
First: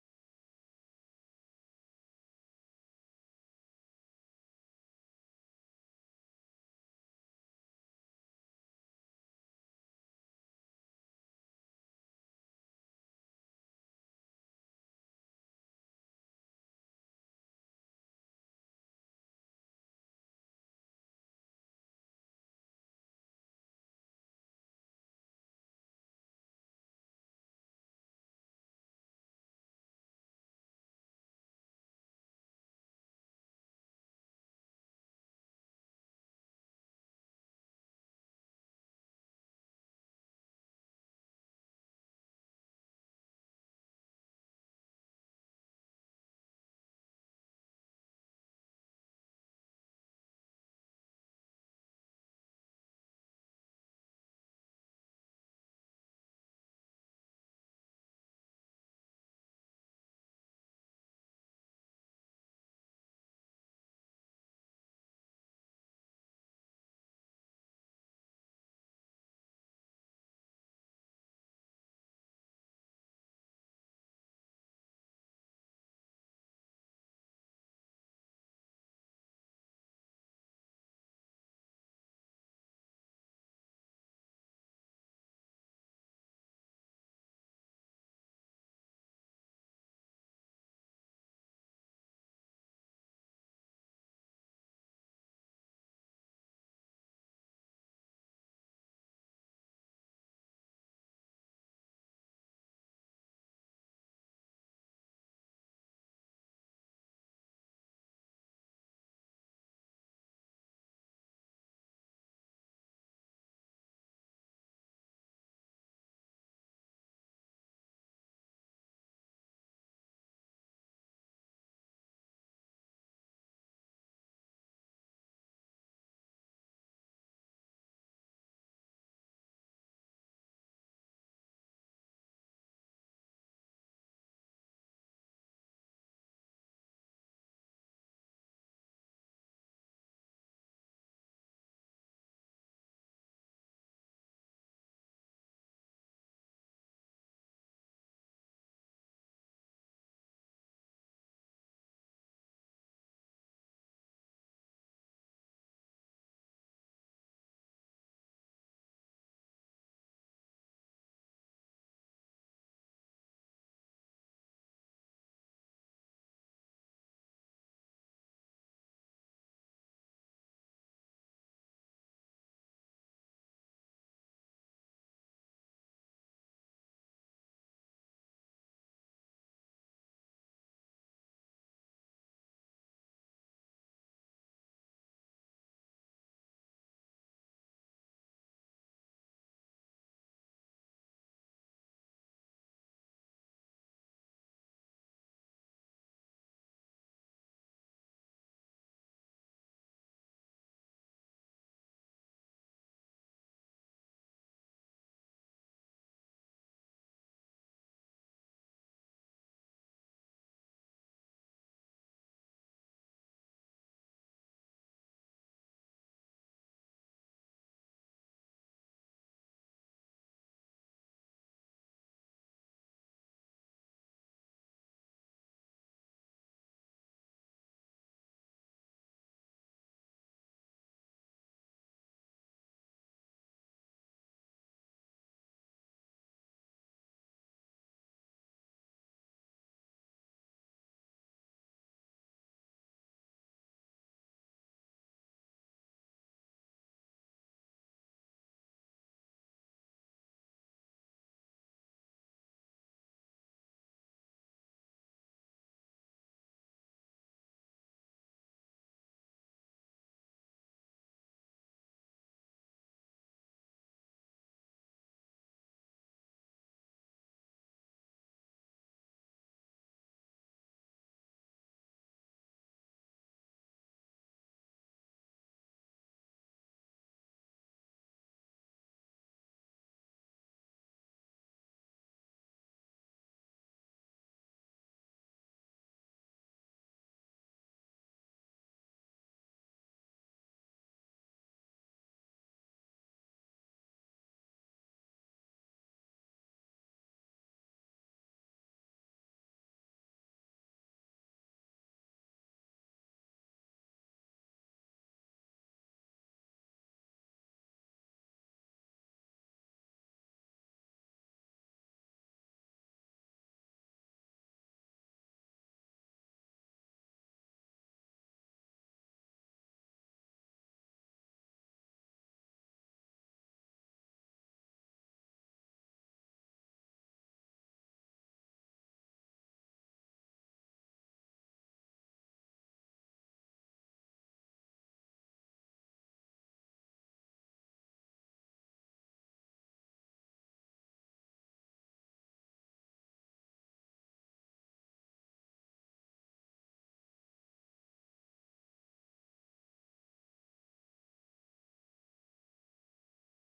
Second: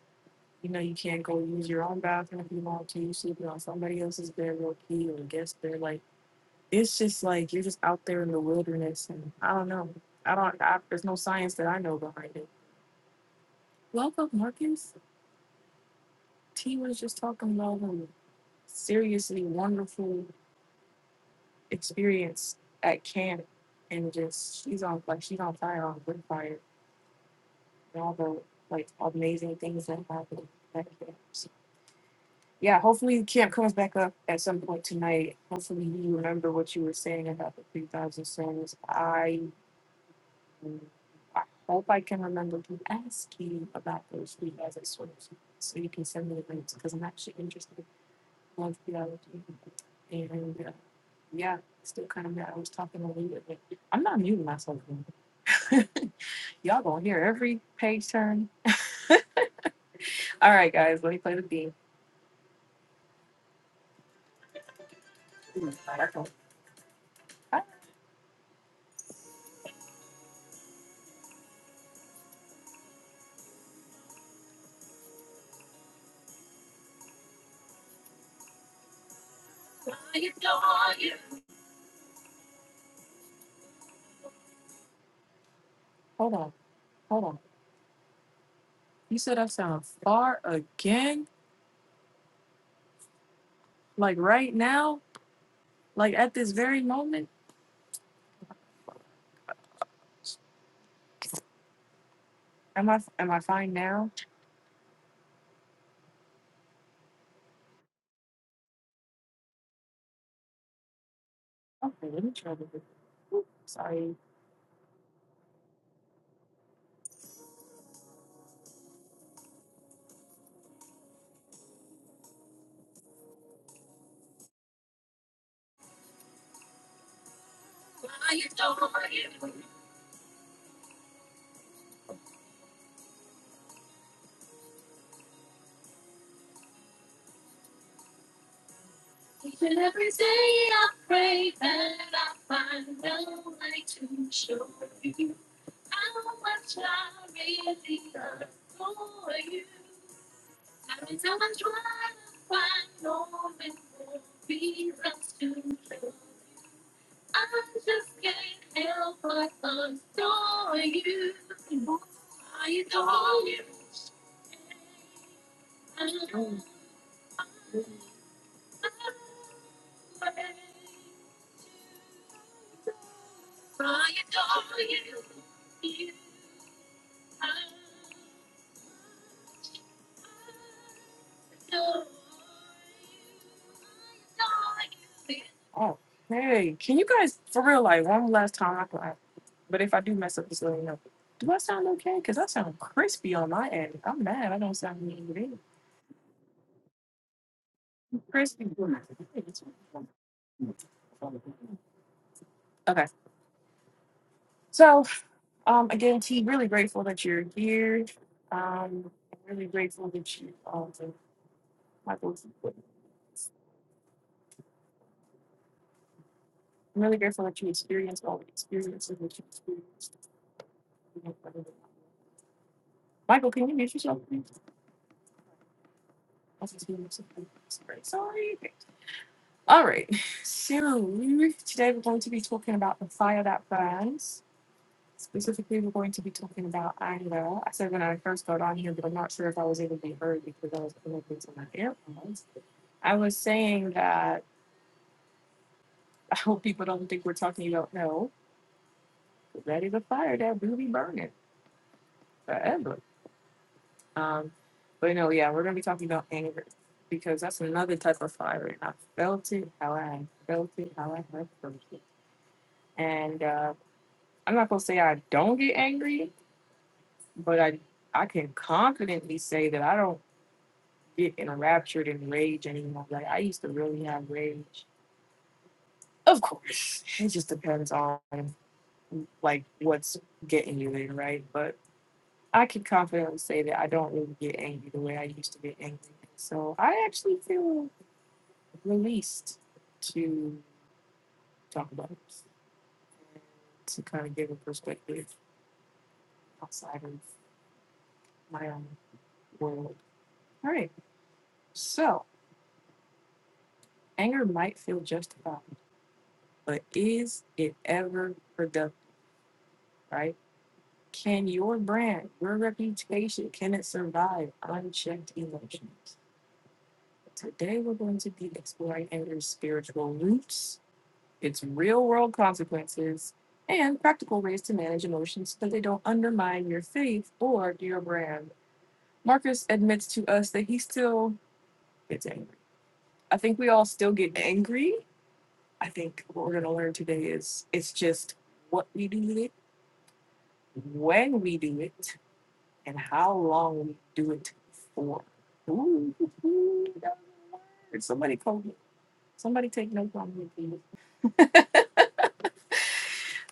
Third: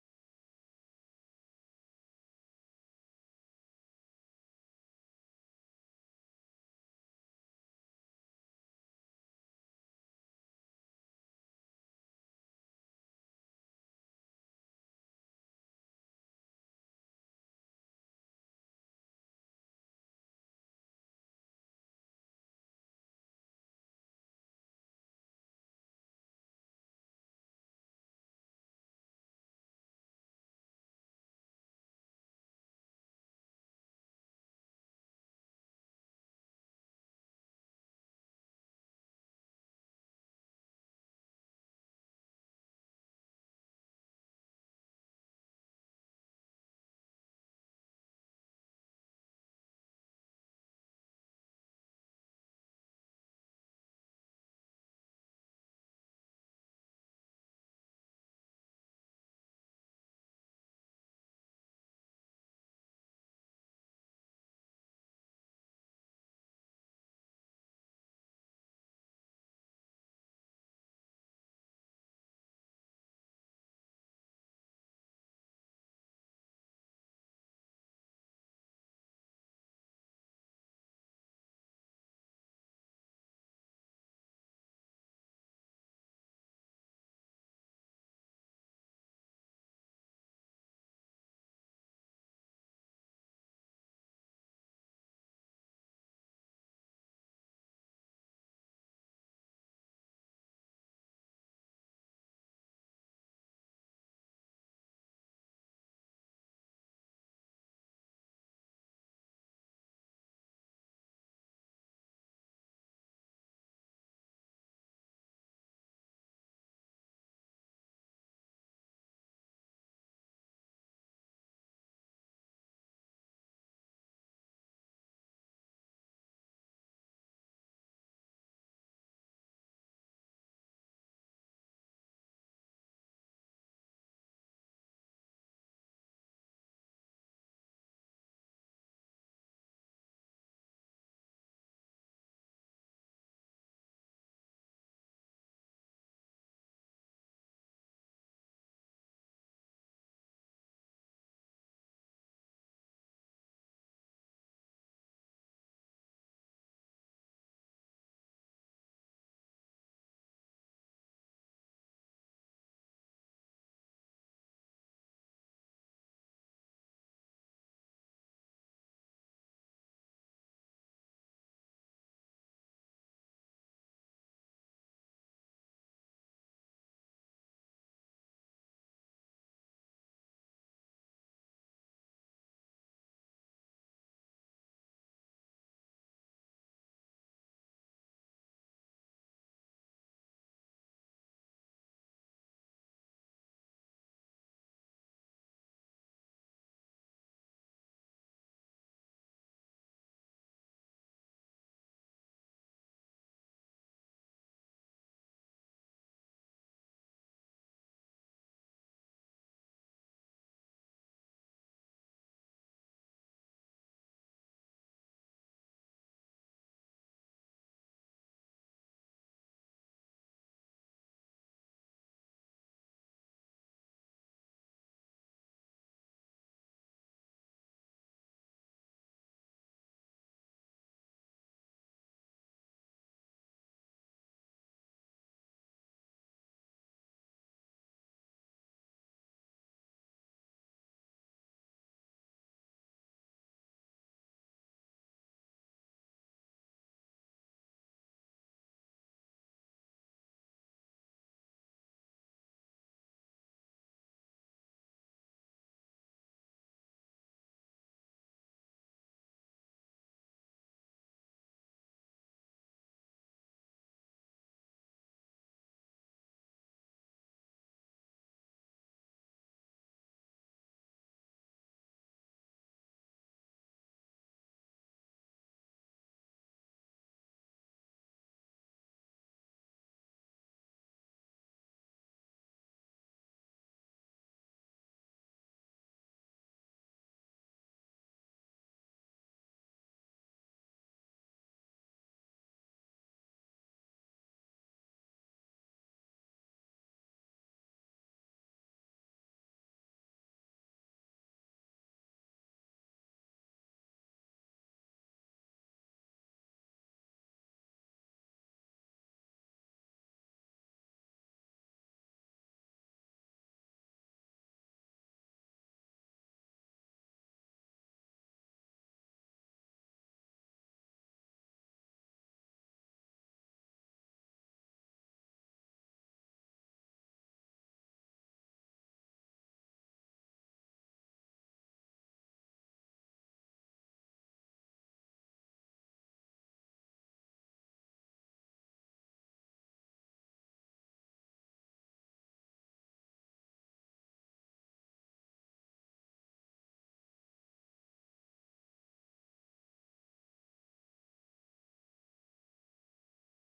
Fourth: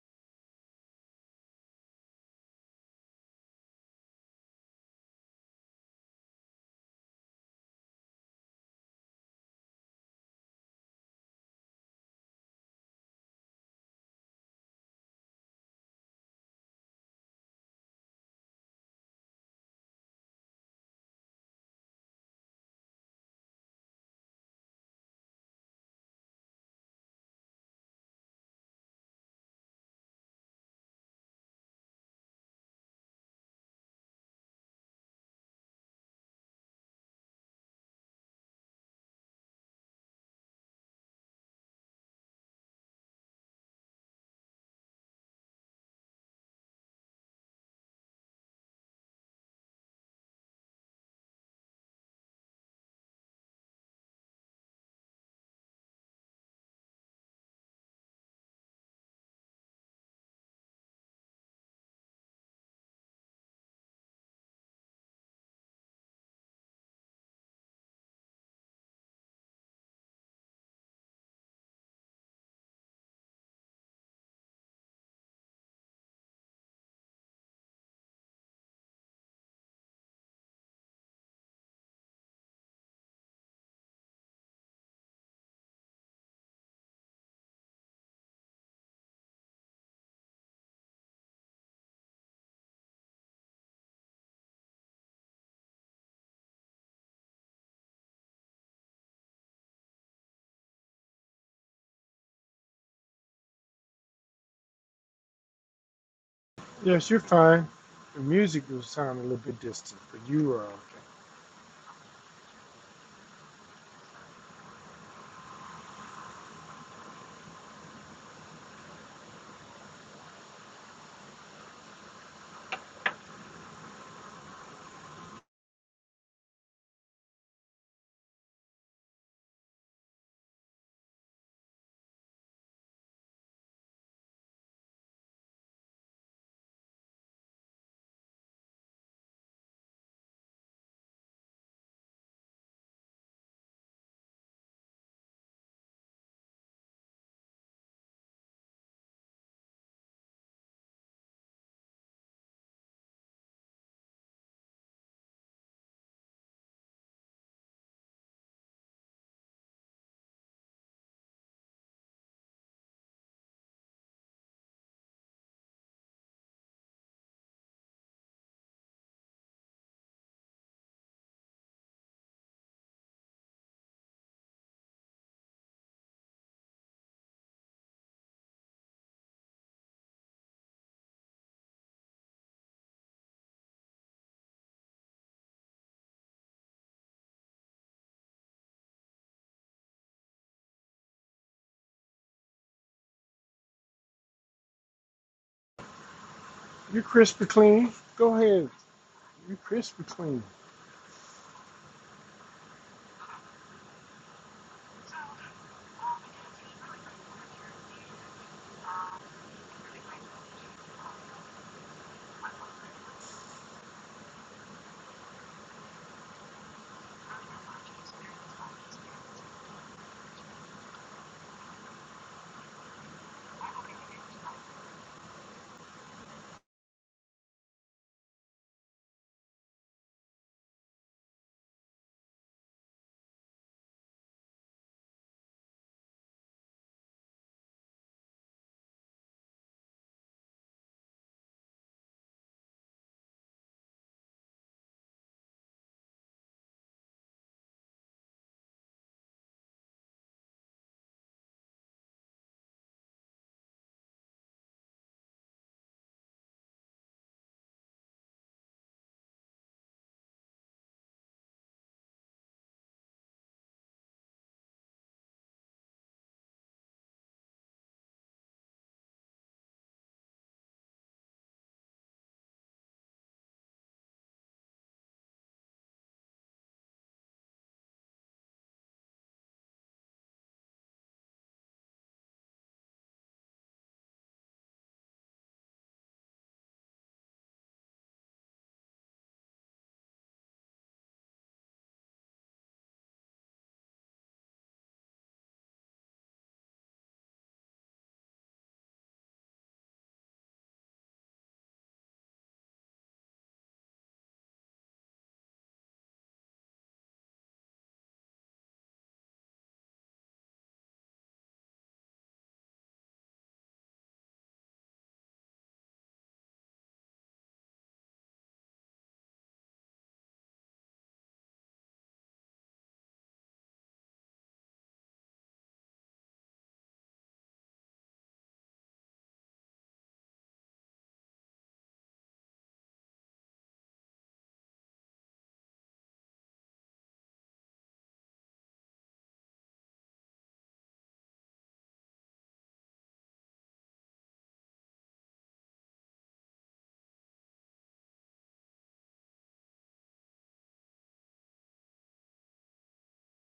Speaker 1: You know, you can't go use your own bathroom if you want to. You sleeping on somebody else's bed real key or guest bed. Like it's just like you're just out there in the wilderness, and I don't know. I don't. I, there's no science that I know behind it. Welcome, Marcus. T was just talking about him. Seriously, wonderful experience at camp and just she's on like she's on fire on wood fire and all the like amazing things that happened back there. So, yeah, hopefully camp comes back up at some point tonight. Hopefully you remember what you were saying about the three thousand songs. I I hope I can remember to ask you about those three thousand songs so you can send me the links because I'm actually interested in love theology and uh, Yeah, still kind of mad. I was talking a little bit. I'm not muting myself. man. <laughs> Y'all gonna hear every page turn. All right, guys, let me play the beat. Ooh, that's all. Ah, Hold on, hold on. You said I sound far again? Like right now? Like at this very moment? Am I am I fine now?
Speaker 2: Yes, you're fine. The music was sounding a little bit distant, but you are okay.
Speaker 1: Okay, let me try this. Oop, Sorry. Oh, hey, can you guys, for real, like one last time? I, I but if I do mess up, just let me know. Do I sound okay? Because I sound crispy on my end. I'm mad. I don't sound mean
Speaker 2: You're crisp and clean. Go
Speaker 1: crispy.
Speaker 2: ahead. You're crisp and clean.
Speaker 1: Okay. So, um, again, T, really grateful that you're here. Um, really grateful that you, um, Michael, I'm really grateful that you experienced all the experiences that you experienced. Michael, can you mute yourself? please? Sorry. All right. So we today we're going to be talking about the fire that burns. Specifically, we're going to be talking about anger. I said when I first got on here, but I'm not sure if I was able to be heard because I was connected to my earphones. I was saying that I hope people don't think we're talking about no. That is a fire that will be burning forever. Um, but no, yeah, we're gonna be talking about anger because that's another type of fire, and I felt it how I felt it how I have felt it. And uh, I'm not gonna say I don't get angry, but I I can confidently say that I don't get enraptured in rage anymore. Like I used to really have rage. Of course, it just depends on like what's getting you there, right? But I can confidently say that I don't really get angry the way I used to get angry. So I actually feel released to talk about it to kind of give a perspective outside of my own world. All right. So anger might feel justified, but is it ever productive, right? Can your brand, your reputation, can it survive unchecked emotions? Today we're going to be exploring anger's spiritual roots its real world consequences, and practical ways to manage emotions so that they don't undermine your faith or your brand. Marcus admits to us that he still gets angry. I think we all still get angry. I think what we're going to learn today is it's just what we do with it, when we do it, and how long we do it for. Ooh, ooh, somebody called me. Somebody take notes on me, please.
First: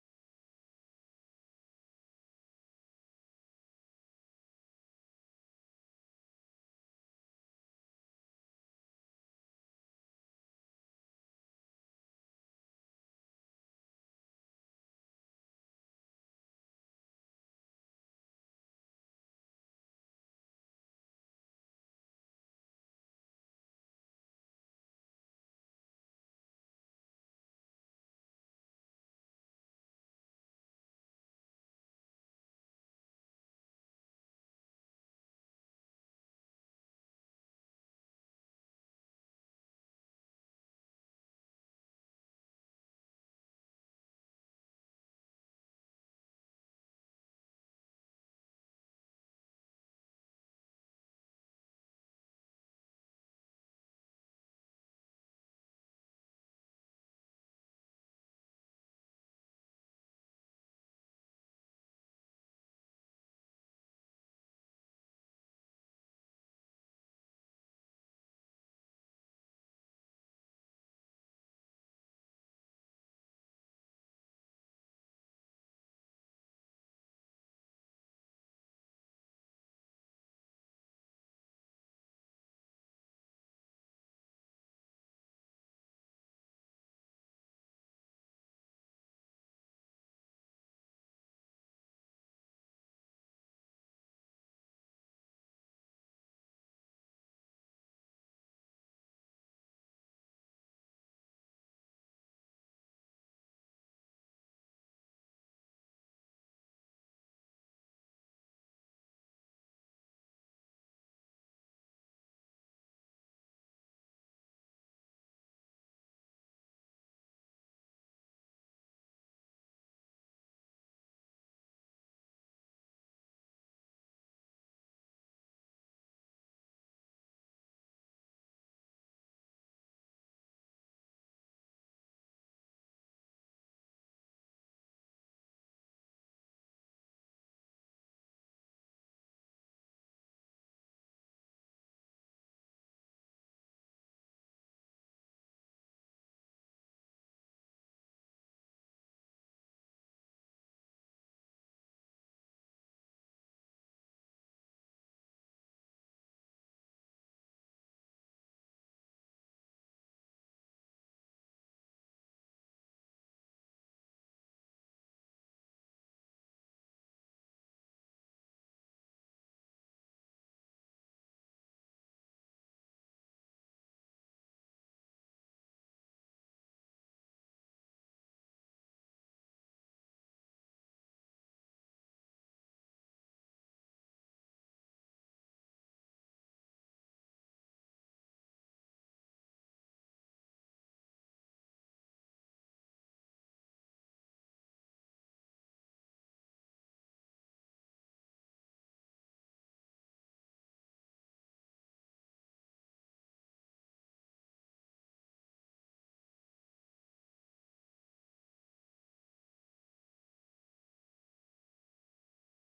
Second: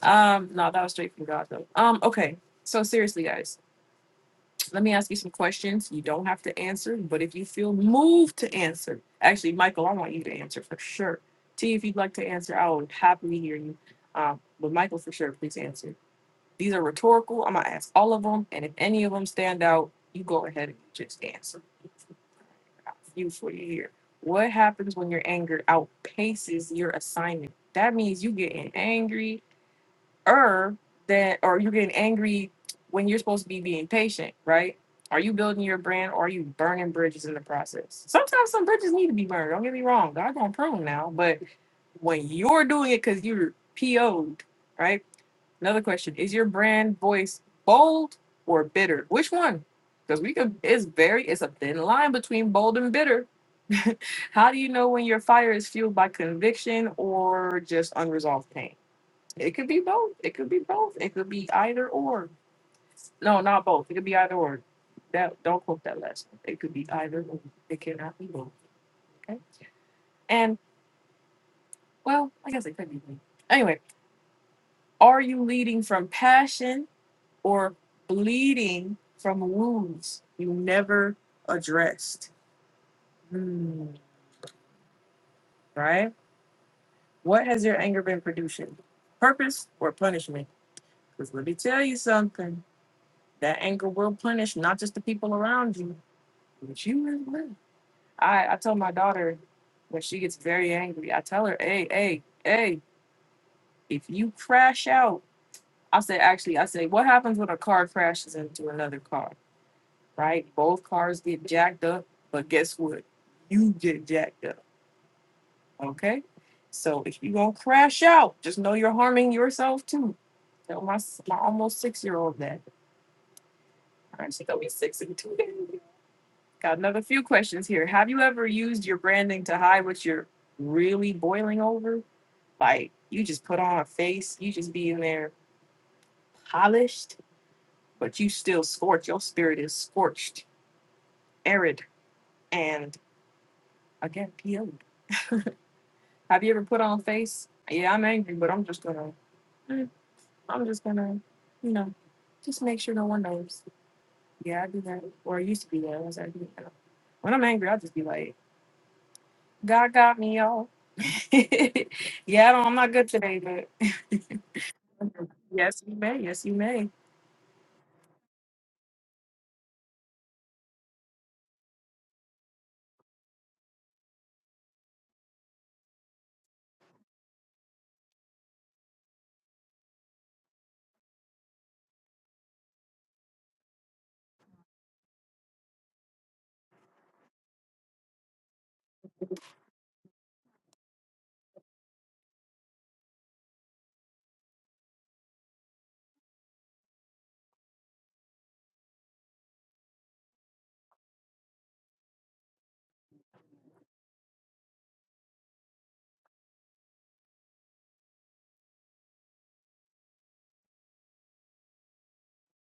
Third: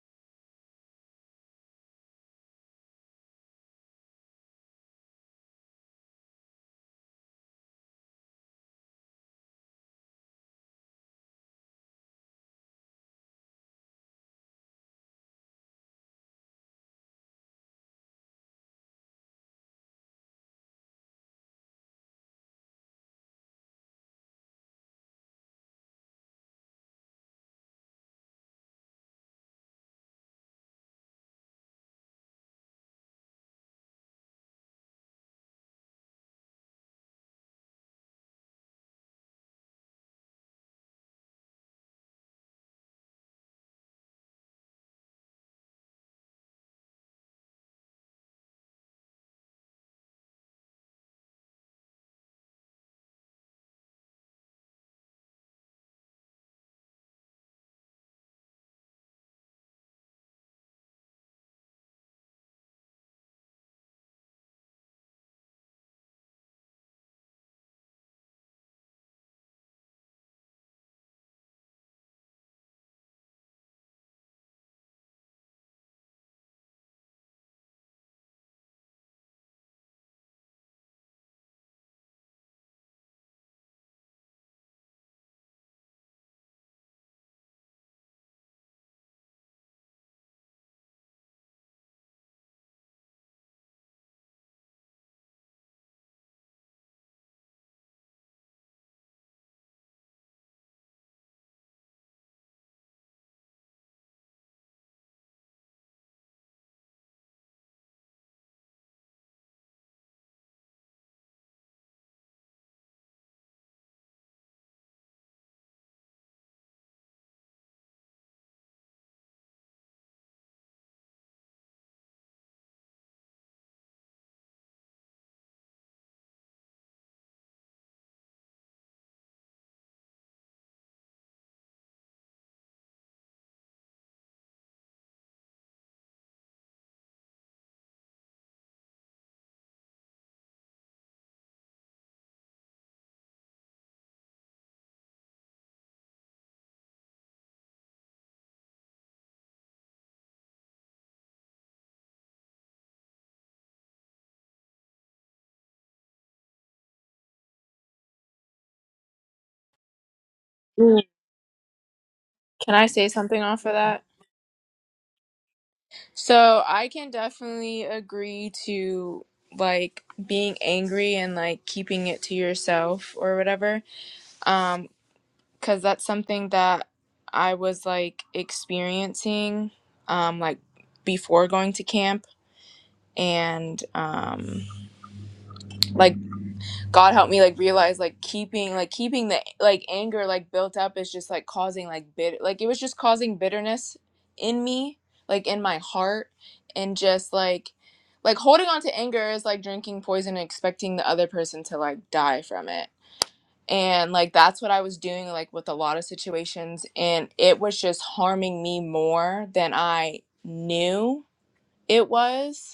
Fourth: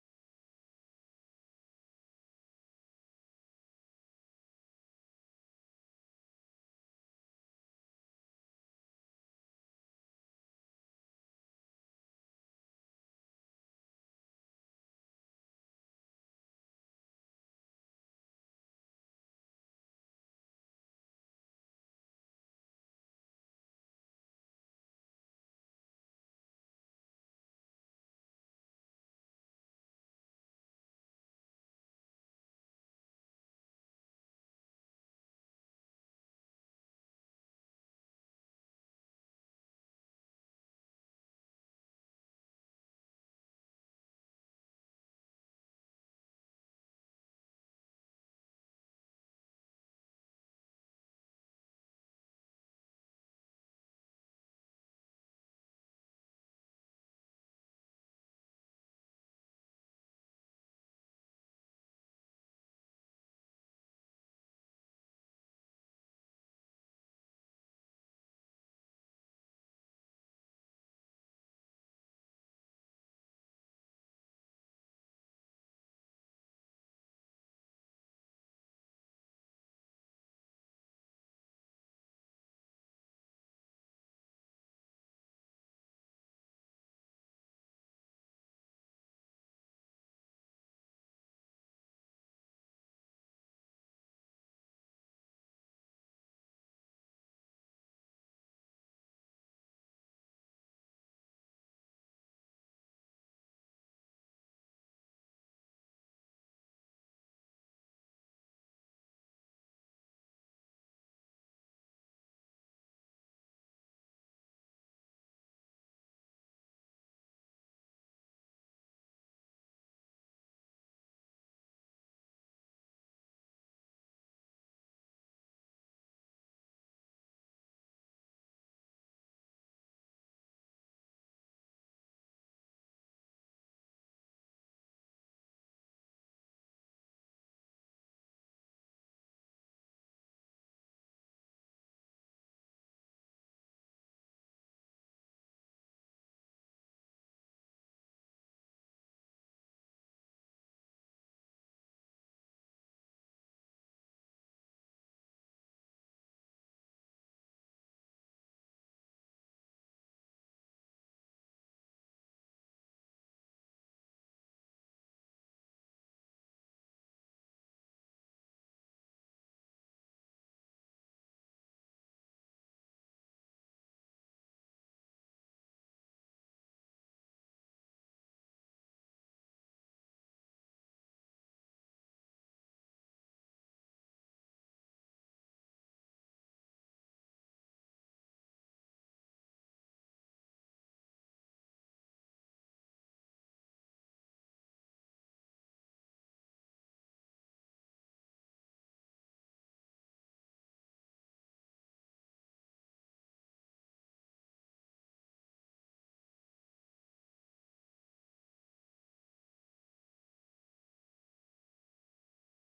Speaker 1: Um, no, that was straight from God though. Um, okay. So seriously, guys So Let me ask you some questions. You don't have to answer, but if you feel moved to answer, actually, Michael, I want you to answer for sure. T, if you'd like to answer, I would happily hear you. Um, but Michael, for sure, please answer. These are rhetorical. I'm gonna ask all of them, and if any of them stand out, you go ahead and just answer. You for you here. What happens when your anger outpaces your assignment? That means you getting angry, or that or you getting angry when you're supposed to be being patient right are you building your brand or are you burning bridges in the process sometimes some bridges need to be burned don't get me wrong god gonna prune now but when you're doing it because you're po'd right another question is your brand voice bold or bitter which one because we could it's very it's a thin line between bold and bitter <laughs> how do you know when your fire is fueled by conviction or just unresolved pain it could be both. It could be both. It could be either or. No, not both. It could be either or. That don't quote that last one. It could be either or. It cannot be both. Okay. And well, I guess it could be. both. Anyway, are you leading from passion or bleeding from wounds you never addressed? Hmm. right. What has your anger been producing? Purpose or punishment? Because let me tell you something. That anger will punish not just the people around you, But you ain't ready. I, I tell my daughter when she gets very angry, I tell her, hey, hey, hey, if you crash out, I say, actually, I say, what happens when a car crashes into another car, right? Both cars get jacked up, but guess what? You get jacked up, okay? So if you gonna crash out, just know you're harming yourself too. Tell my, s- my almost six year old that. All right, she's gonna be six in two <laughs> days. Got another few questions here. Have you ever used your branding to hide what you're really boiling over? Like you just put on a face, you just be in there polished, but you still scorch. Your spirit is scorched, arid, and again peeled. Have you ever put on a face? Yeah, I'm angry, but I'm just gonna, mm, I'm just gonna, you know, just make sure no one knows. Yeah, I do that, or I used to be that. I was like, you know, when I'm angry, I'll just be like. God got me, y'all.
Speaker 3: Mm,
Speaker 1: <laughs> yeah, I don't, I'm
Speaker 3: Can I
Speaker 1: not good
Speaker 3: say
Speaker 1: today,
Speaker 3: something off
Speaker 1: but
Speaker 3: of that?
Speaker 1: yes, you may. Yes, you
Speaker 3: So I
Speaker 1: may.
Speaker 3: can definitely agree to like being angry and like keeping it to yourself or whatever. Um, cause that's something that I was like experiencing, um, like before going to camp and um like god help me like realize like keeping like keeping the like anger like built up is just like causing like bit like it was just causing bitterness in me like in my heart and just like like holding on to anger is like drinking poison and expecting the other person to like die from it and like that's what i was doing like with a lot of situations and it was just harming me more than i knew it was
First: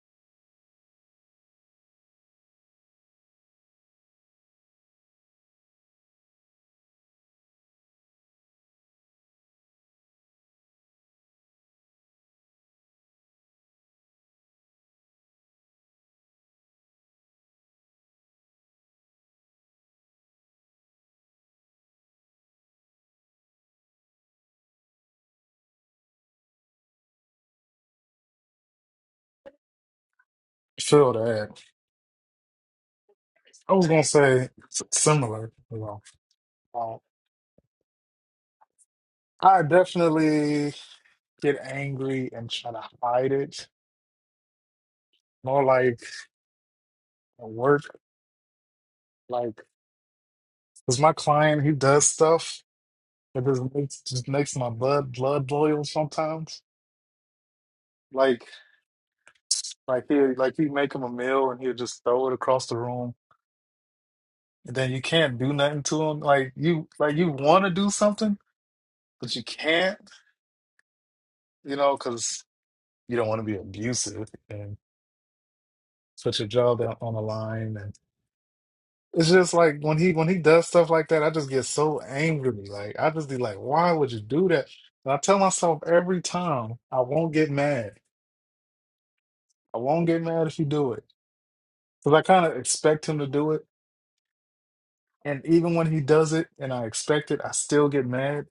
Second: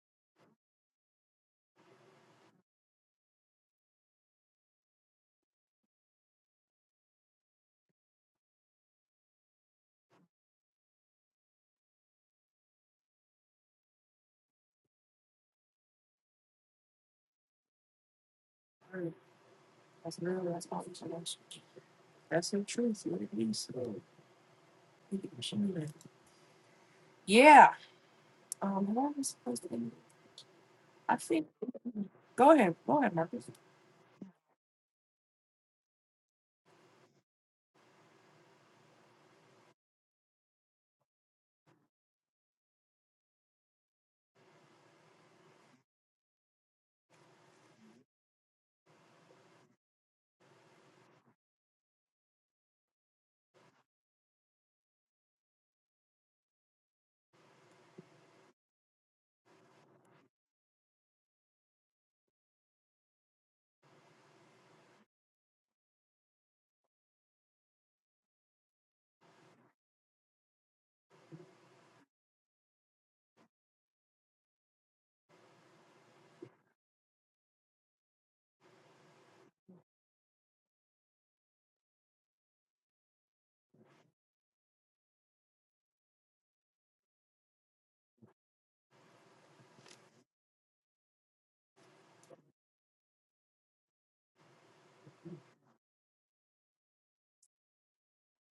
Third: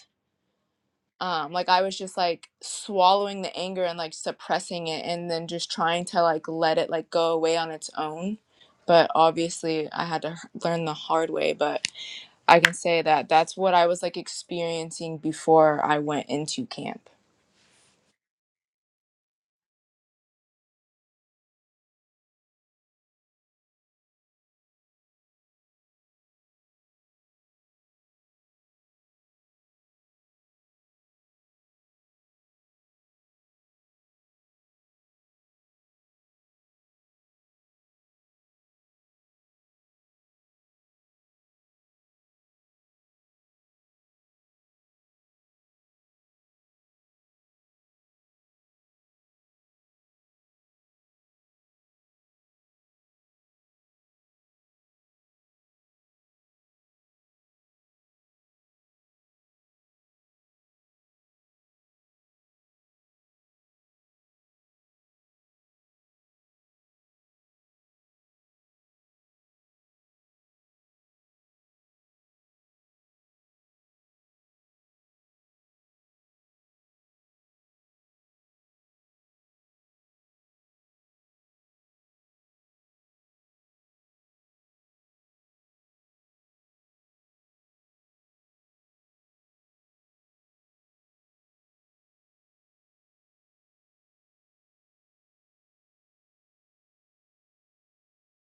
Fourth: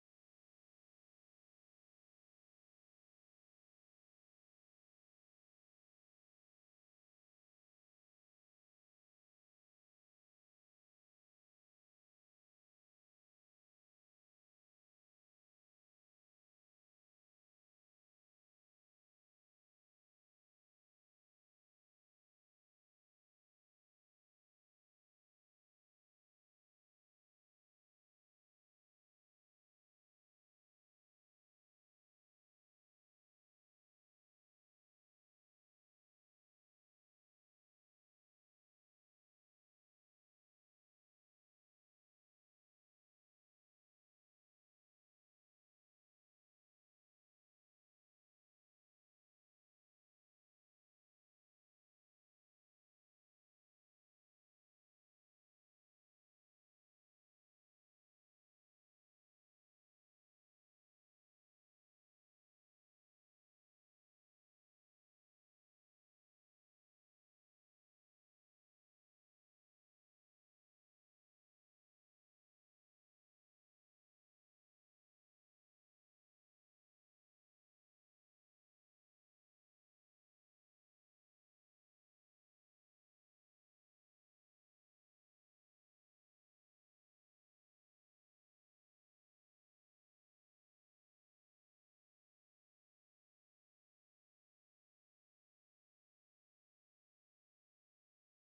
Speaker 3: um like i was just like swallowing the anger and like suppressing it and then just trying to like let it like go away on its own but obviously i had to h- learn the hard way but i can say that that's what i was like experiencing before i went into camp
Speaker 1: Alright, That's real. That's all not That's the truth. What it is. So, you can show me that. Yeah. Um, what was I supposed to? end?
Speaker 4: Sure,
Speaker 1: I think.
Speaker 4: that.
Speaker 1: Go ahead. Go ahead, Marcus.
Speaker 4: I was gonna say s- similar. You know, Uh, I definitely get angry and try to hide it. More like at work, like because my client he does stuff that just makes just makes my blood blood boil sometimes. Like like he like you make him a meal and he'll just throw it across the room, and then you can't do nothing to him. Like you like you want to do something, but you can't. You know, because you don't want to be abusive. put your job out on the line and it's just like when he when he does stuff like that, I just get so angry. Like I just be like, why would you do that? And I tell myself every time, I won't get mad. I won't get mad if you do it. Because I kind of expect him to do it. And even when he does it and I expect it, I still get mad.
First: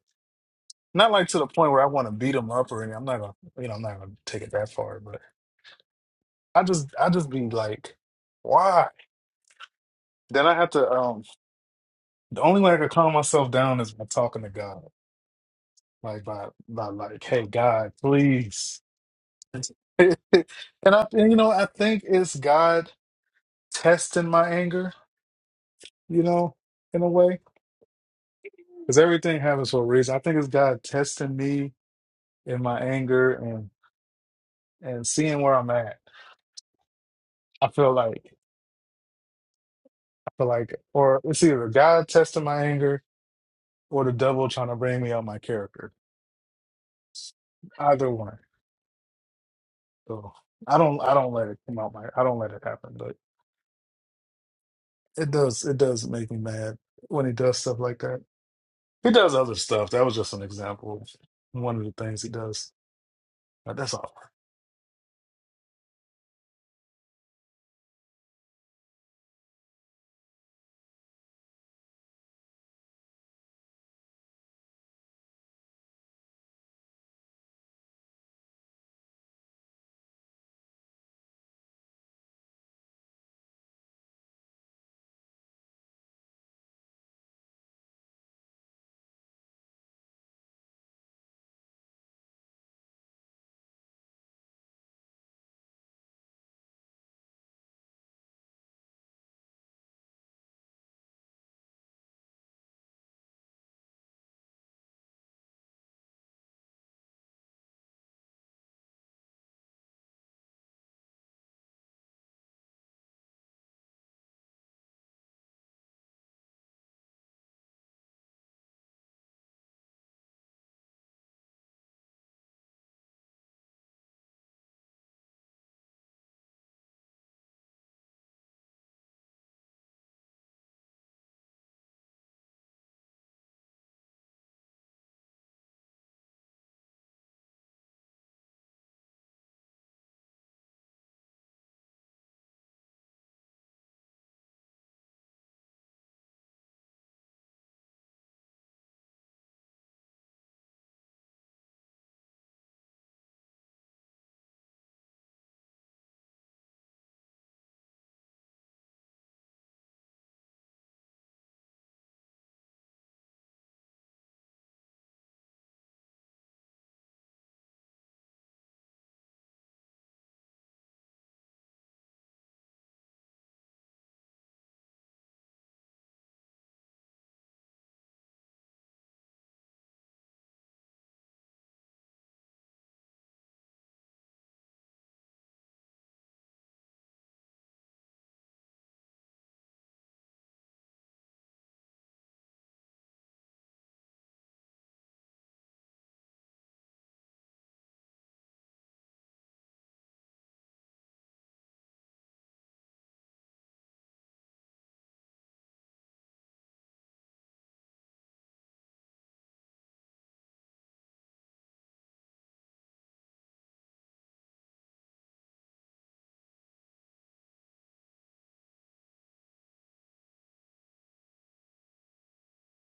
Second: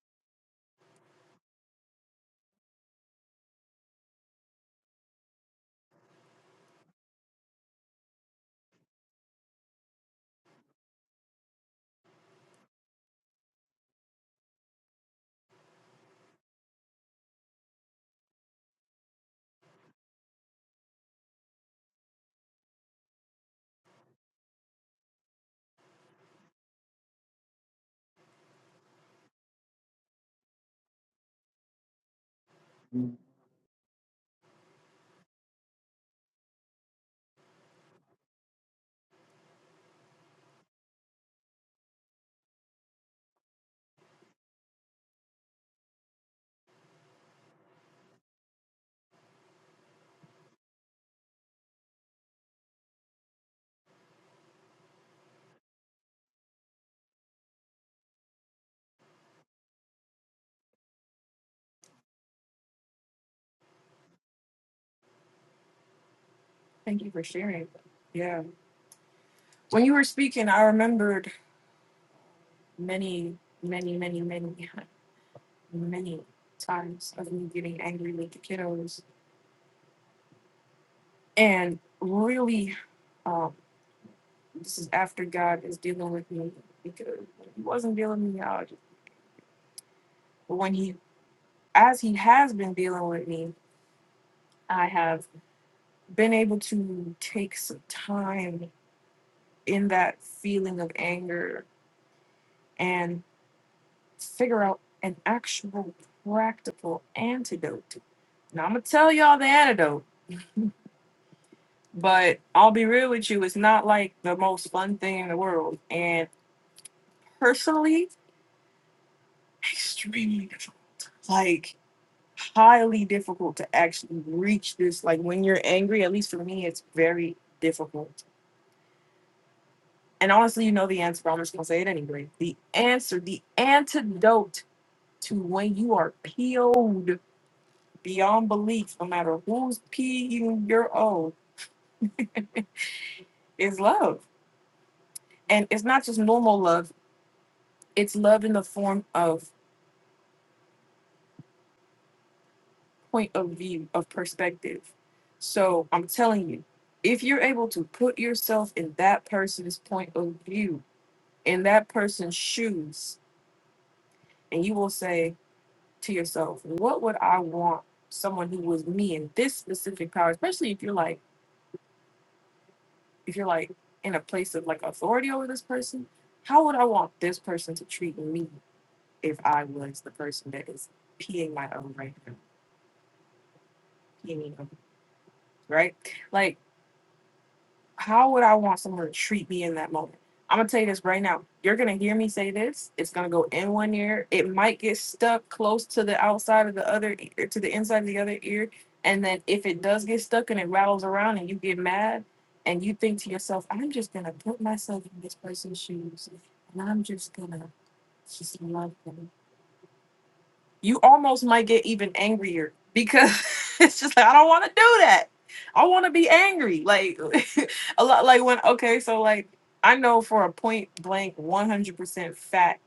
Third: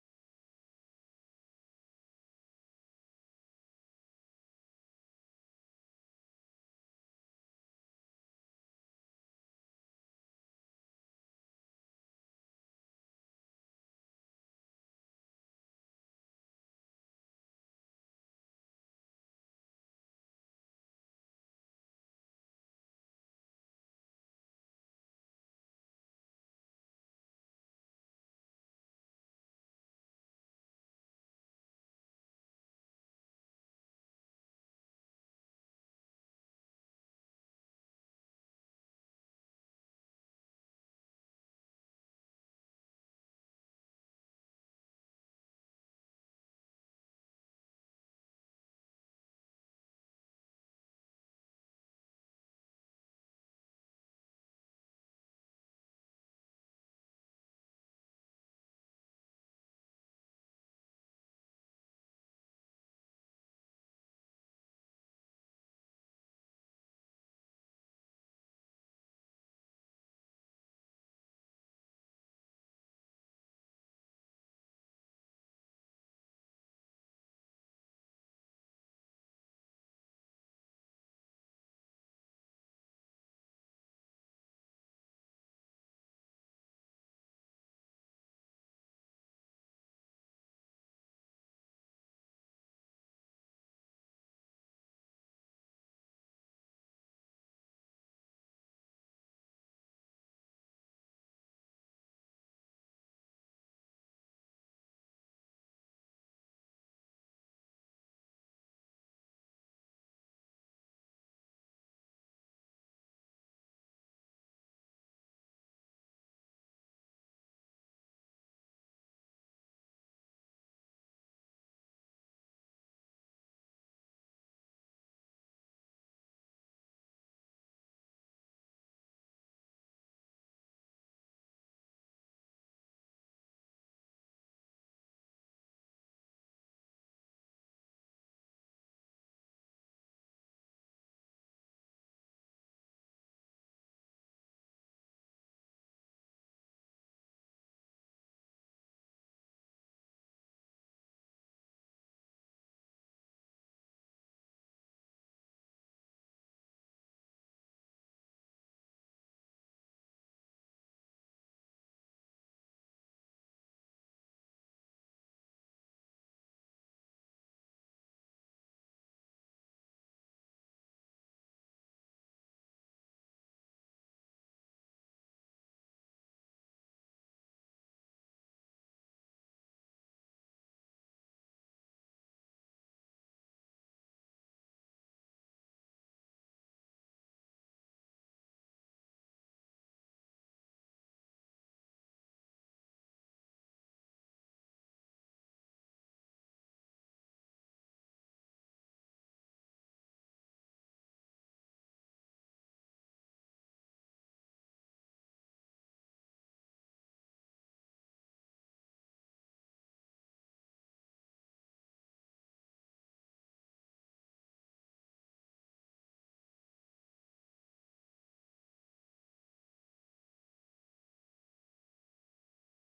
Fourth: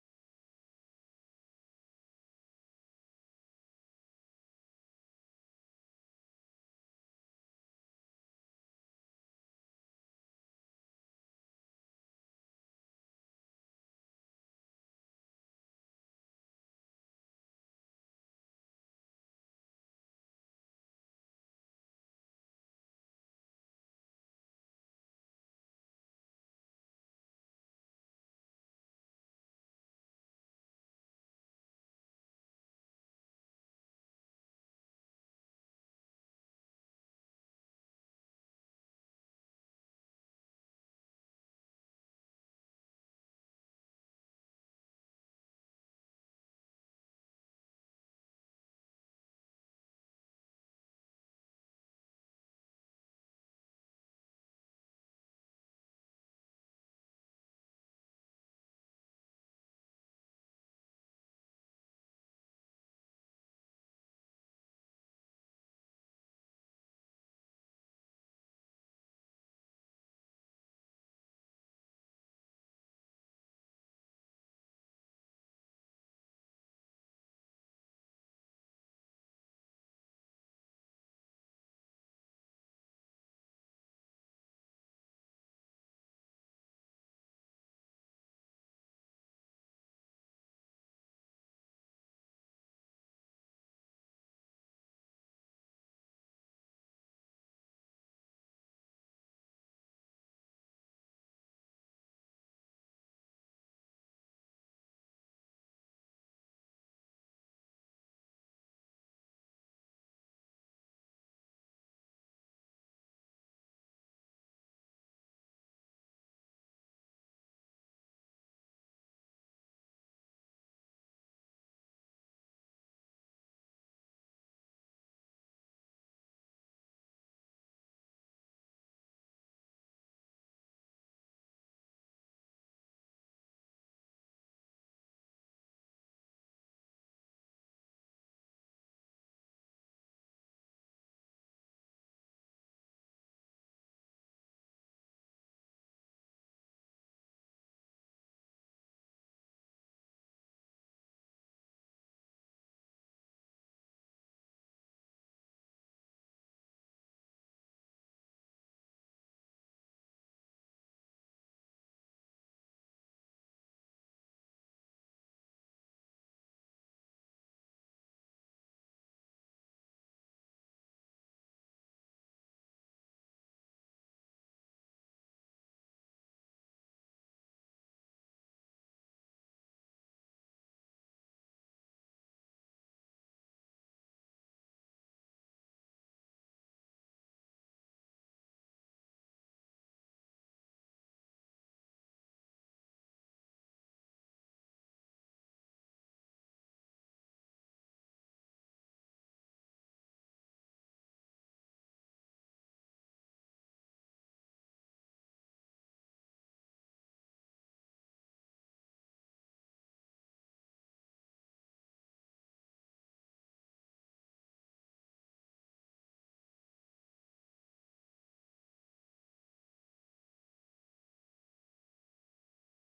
Speaker 4: Not like to the point where I want to beat him up or anything. I'm not gonna, you know, I'm not gonna take it that far, but I just I just be like, why? Then I have to um the only way I can calm myself down is by talking to God. like by by like, hey God, please. <laughs> and I and, you know, I think it's God testing my anger, you know, in a way. Because everything happens for a reason. I think it's God testing me in my anger and and seeing where I'm at. I feel like I feel like or it's either God testing my anger or the devil trying to bring me out my character. Either one. So I don't I don't let it come out my I don't let it happen, but it does it does make me mad when he does stuff like that. He does other stuff. That was just an example. of One of the things he does. But that's all.
Speaker 1: Thank you for sharing. Yeah. When you were speaking, I remembered many, many, many, many, many times of me getting angry with the kiddos and really. This is after God is dealing with me because when He wasn't dealing with me out. But when He, as He has been dealing with me, I have been able to take some time in that feeling of anger and figure out an actual practical antidote. Now I'm gonna tell y'all the antidote, but I'll be real with you, it's not like the most fun thing in the world. And personally, extremely difficult. Like highly difficult to actually reach this. Like when you're angry, at least for me, it's very difficult. And honestly, you know the answer, but I'm just gonna say it anyway. The answer, the antidote to when you are PO'd beyond belief, no matter who's P'ing your O, is love. And it's not just normal love, it's love in the form of point of view, of perspective. So I'm telling you, if you're able to put yourself in that person's point of view, in that person's shoes and you will say to yourself what would i want someone who was me in this specific power especially if you're like if you're like in a place of like authority over this person how would i want this person to treat me if i was the person that is peeing my own right now peeing me own, right Like how would I want someone to treat me in that moment? I'm gonna tell you this right now. You're gonna hear me say this. It's gonna go in one ear. It might get stuck close to the outside of the other ear, to the inside of the other ear. And then if it does get stuck and it rattles around and you get mad and you think to yourself, I'm just gonna put myself in this person's shoes and I'm just gonna just love them you almost might get even angrier because <laughs> it's just like I don't want to do that. I want to be angry. Like <laughs> a lot like when okay, so like I know for a point blank 100% fact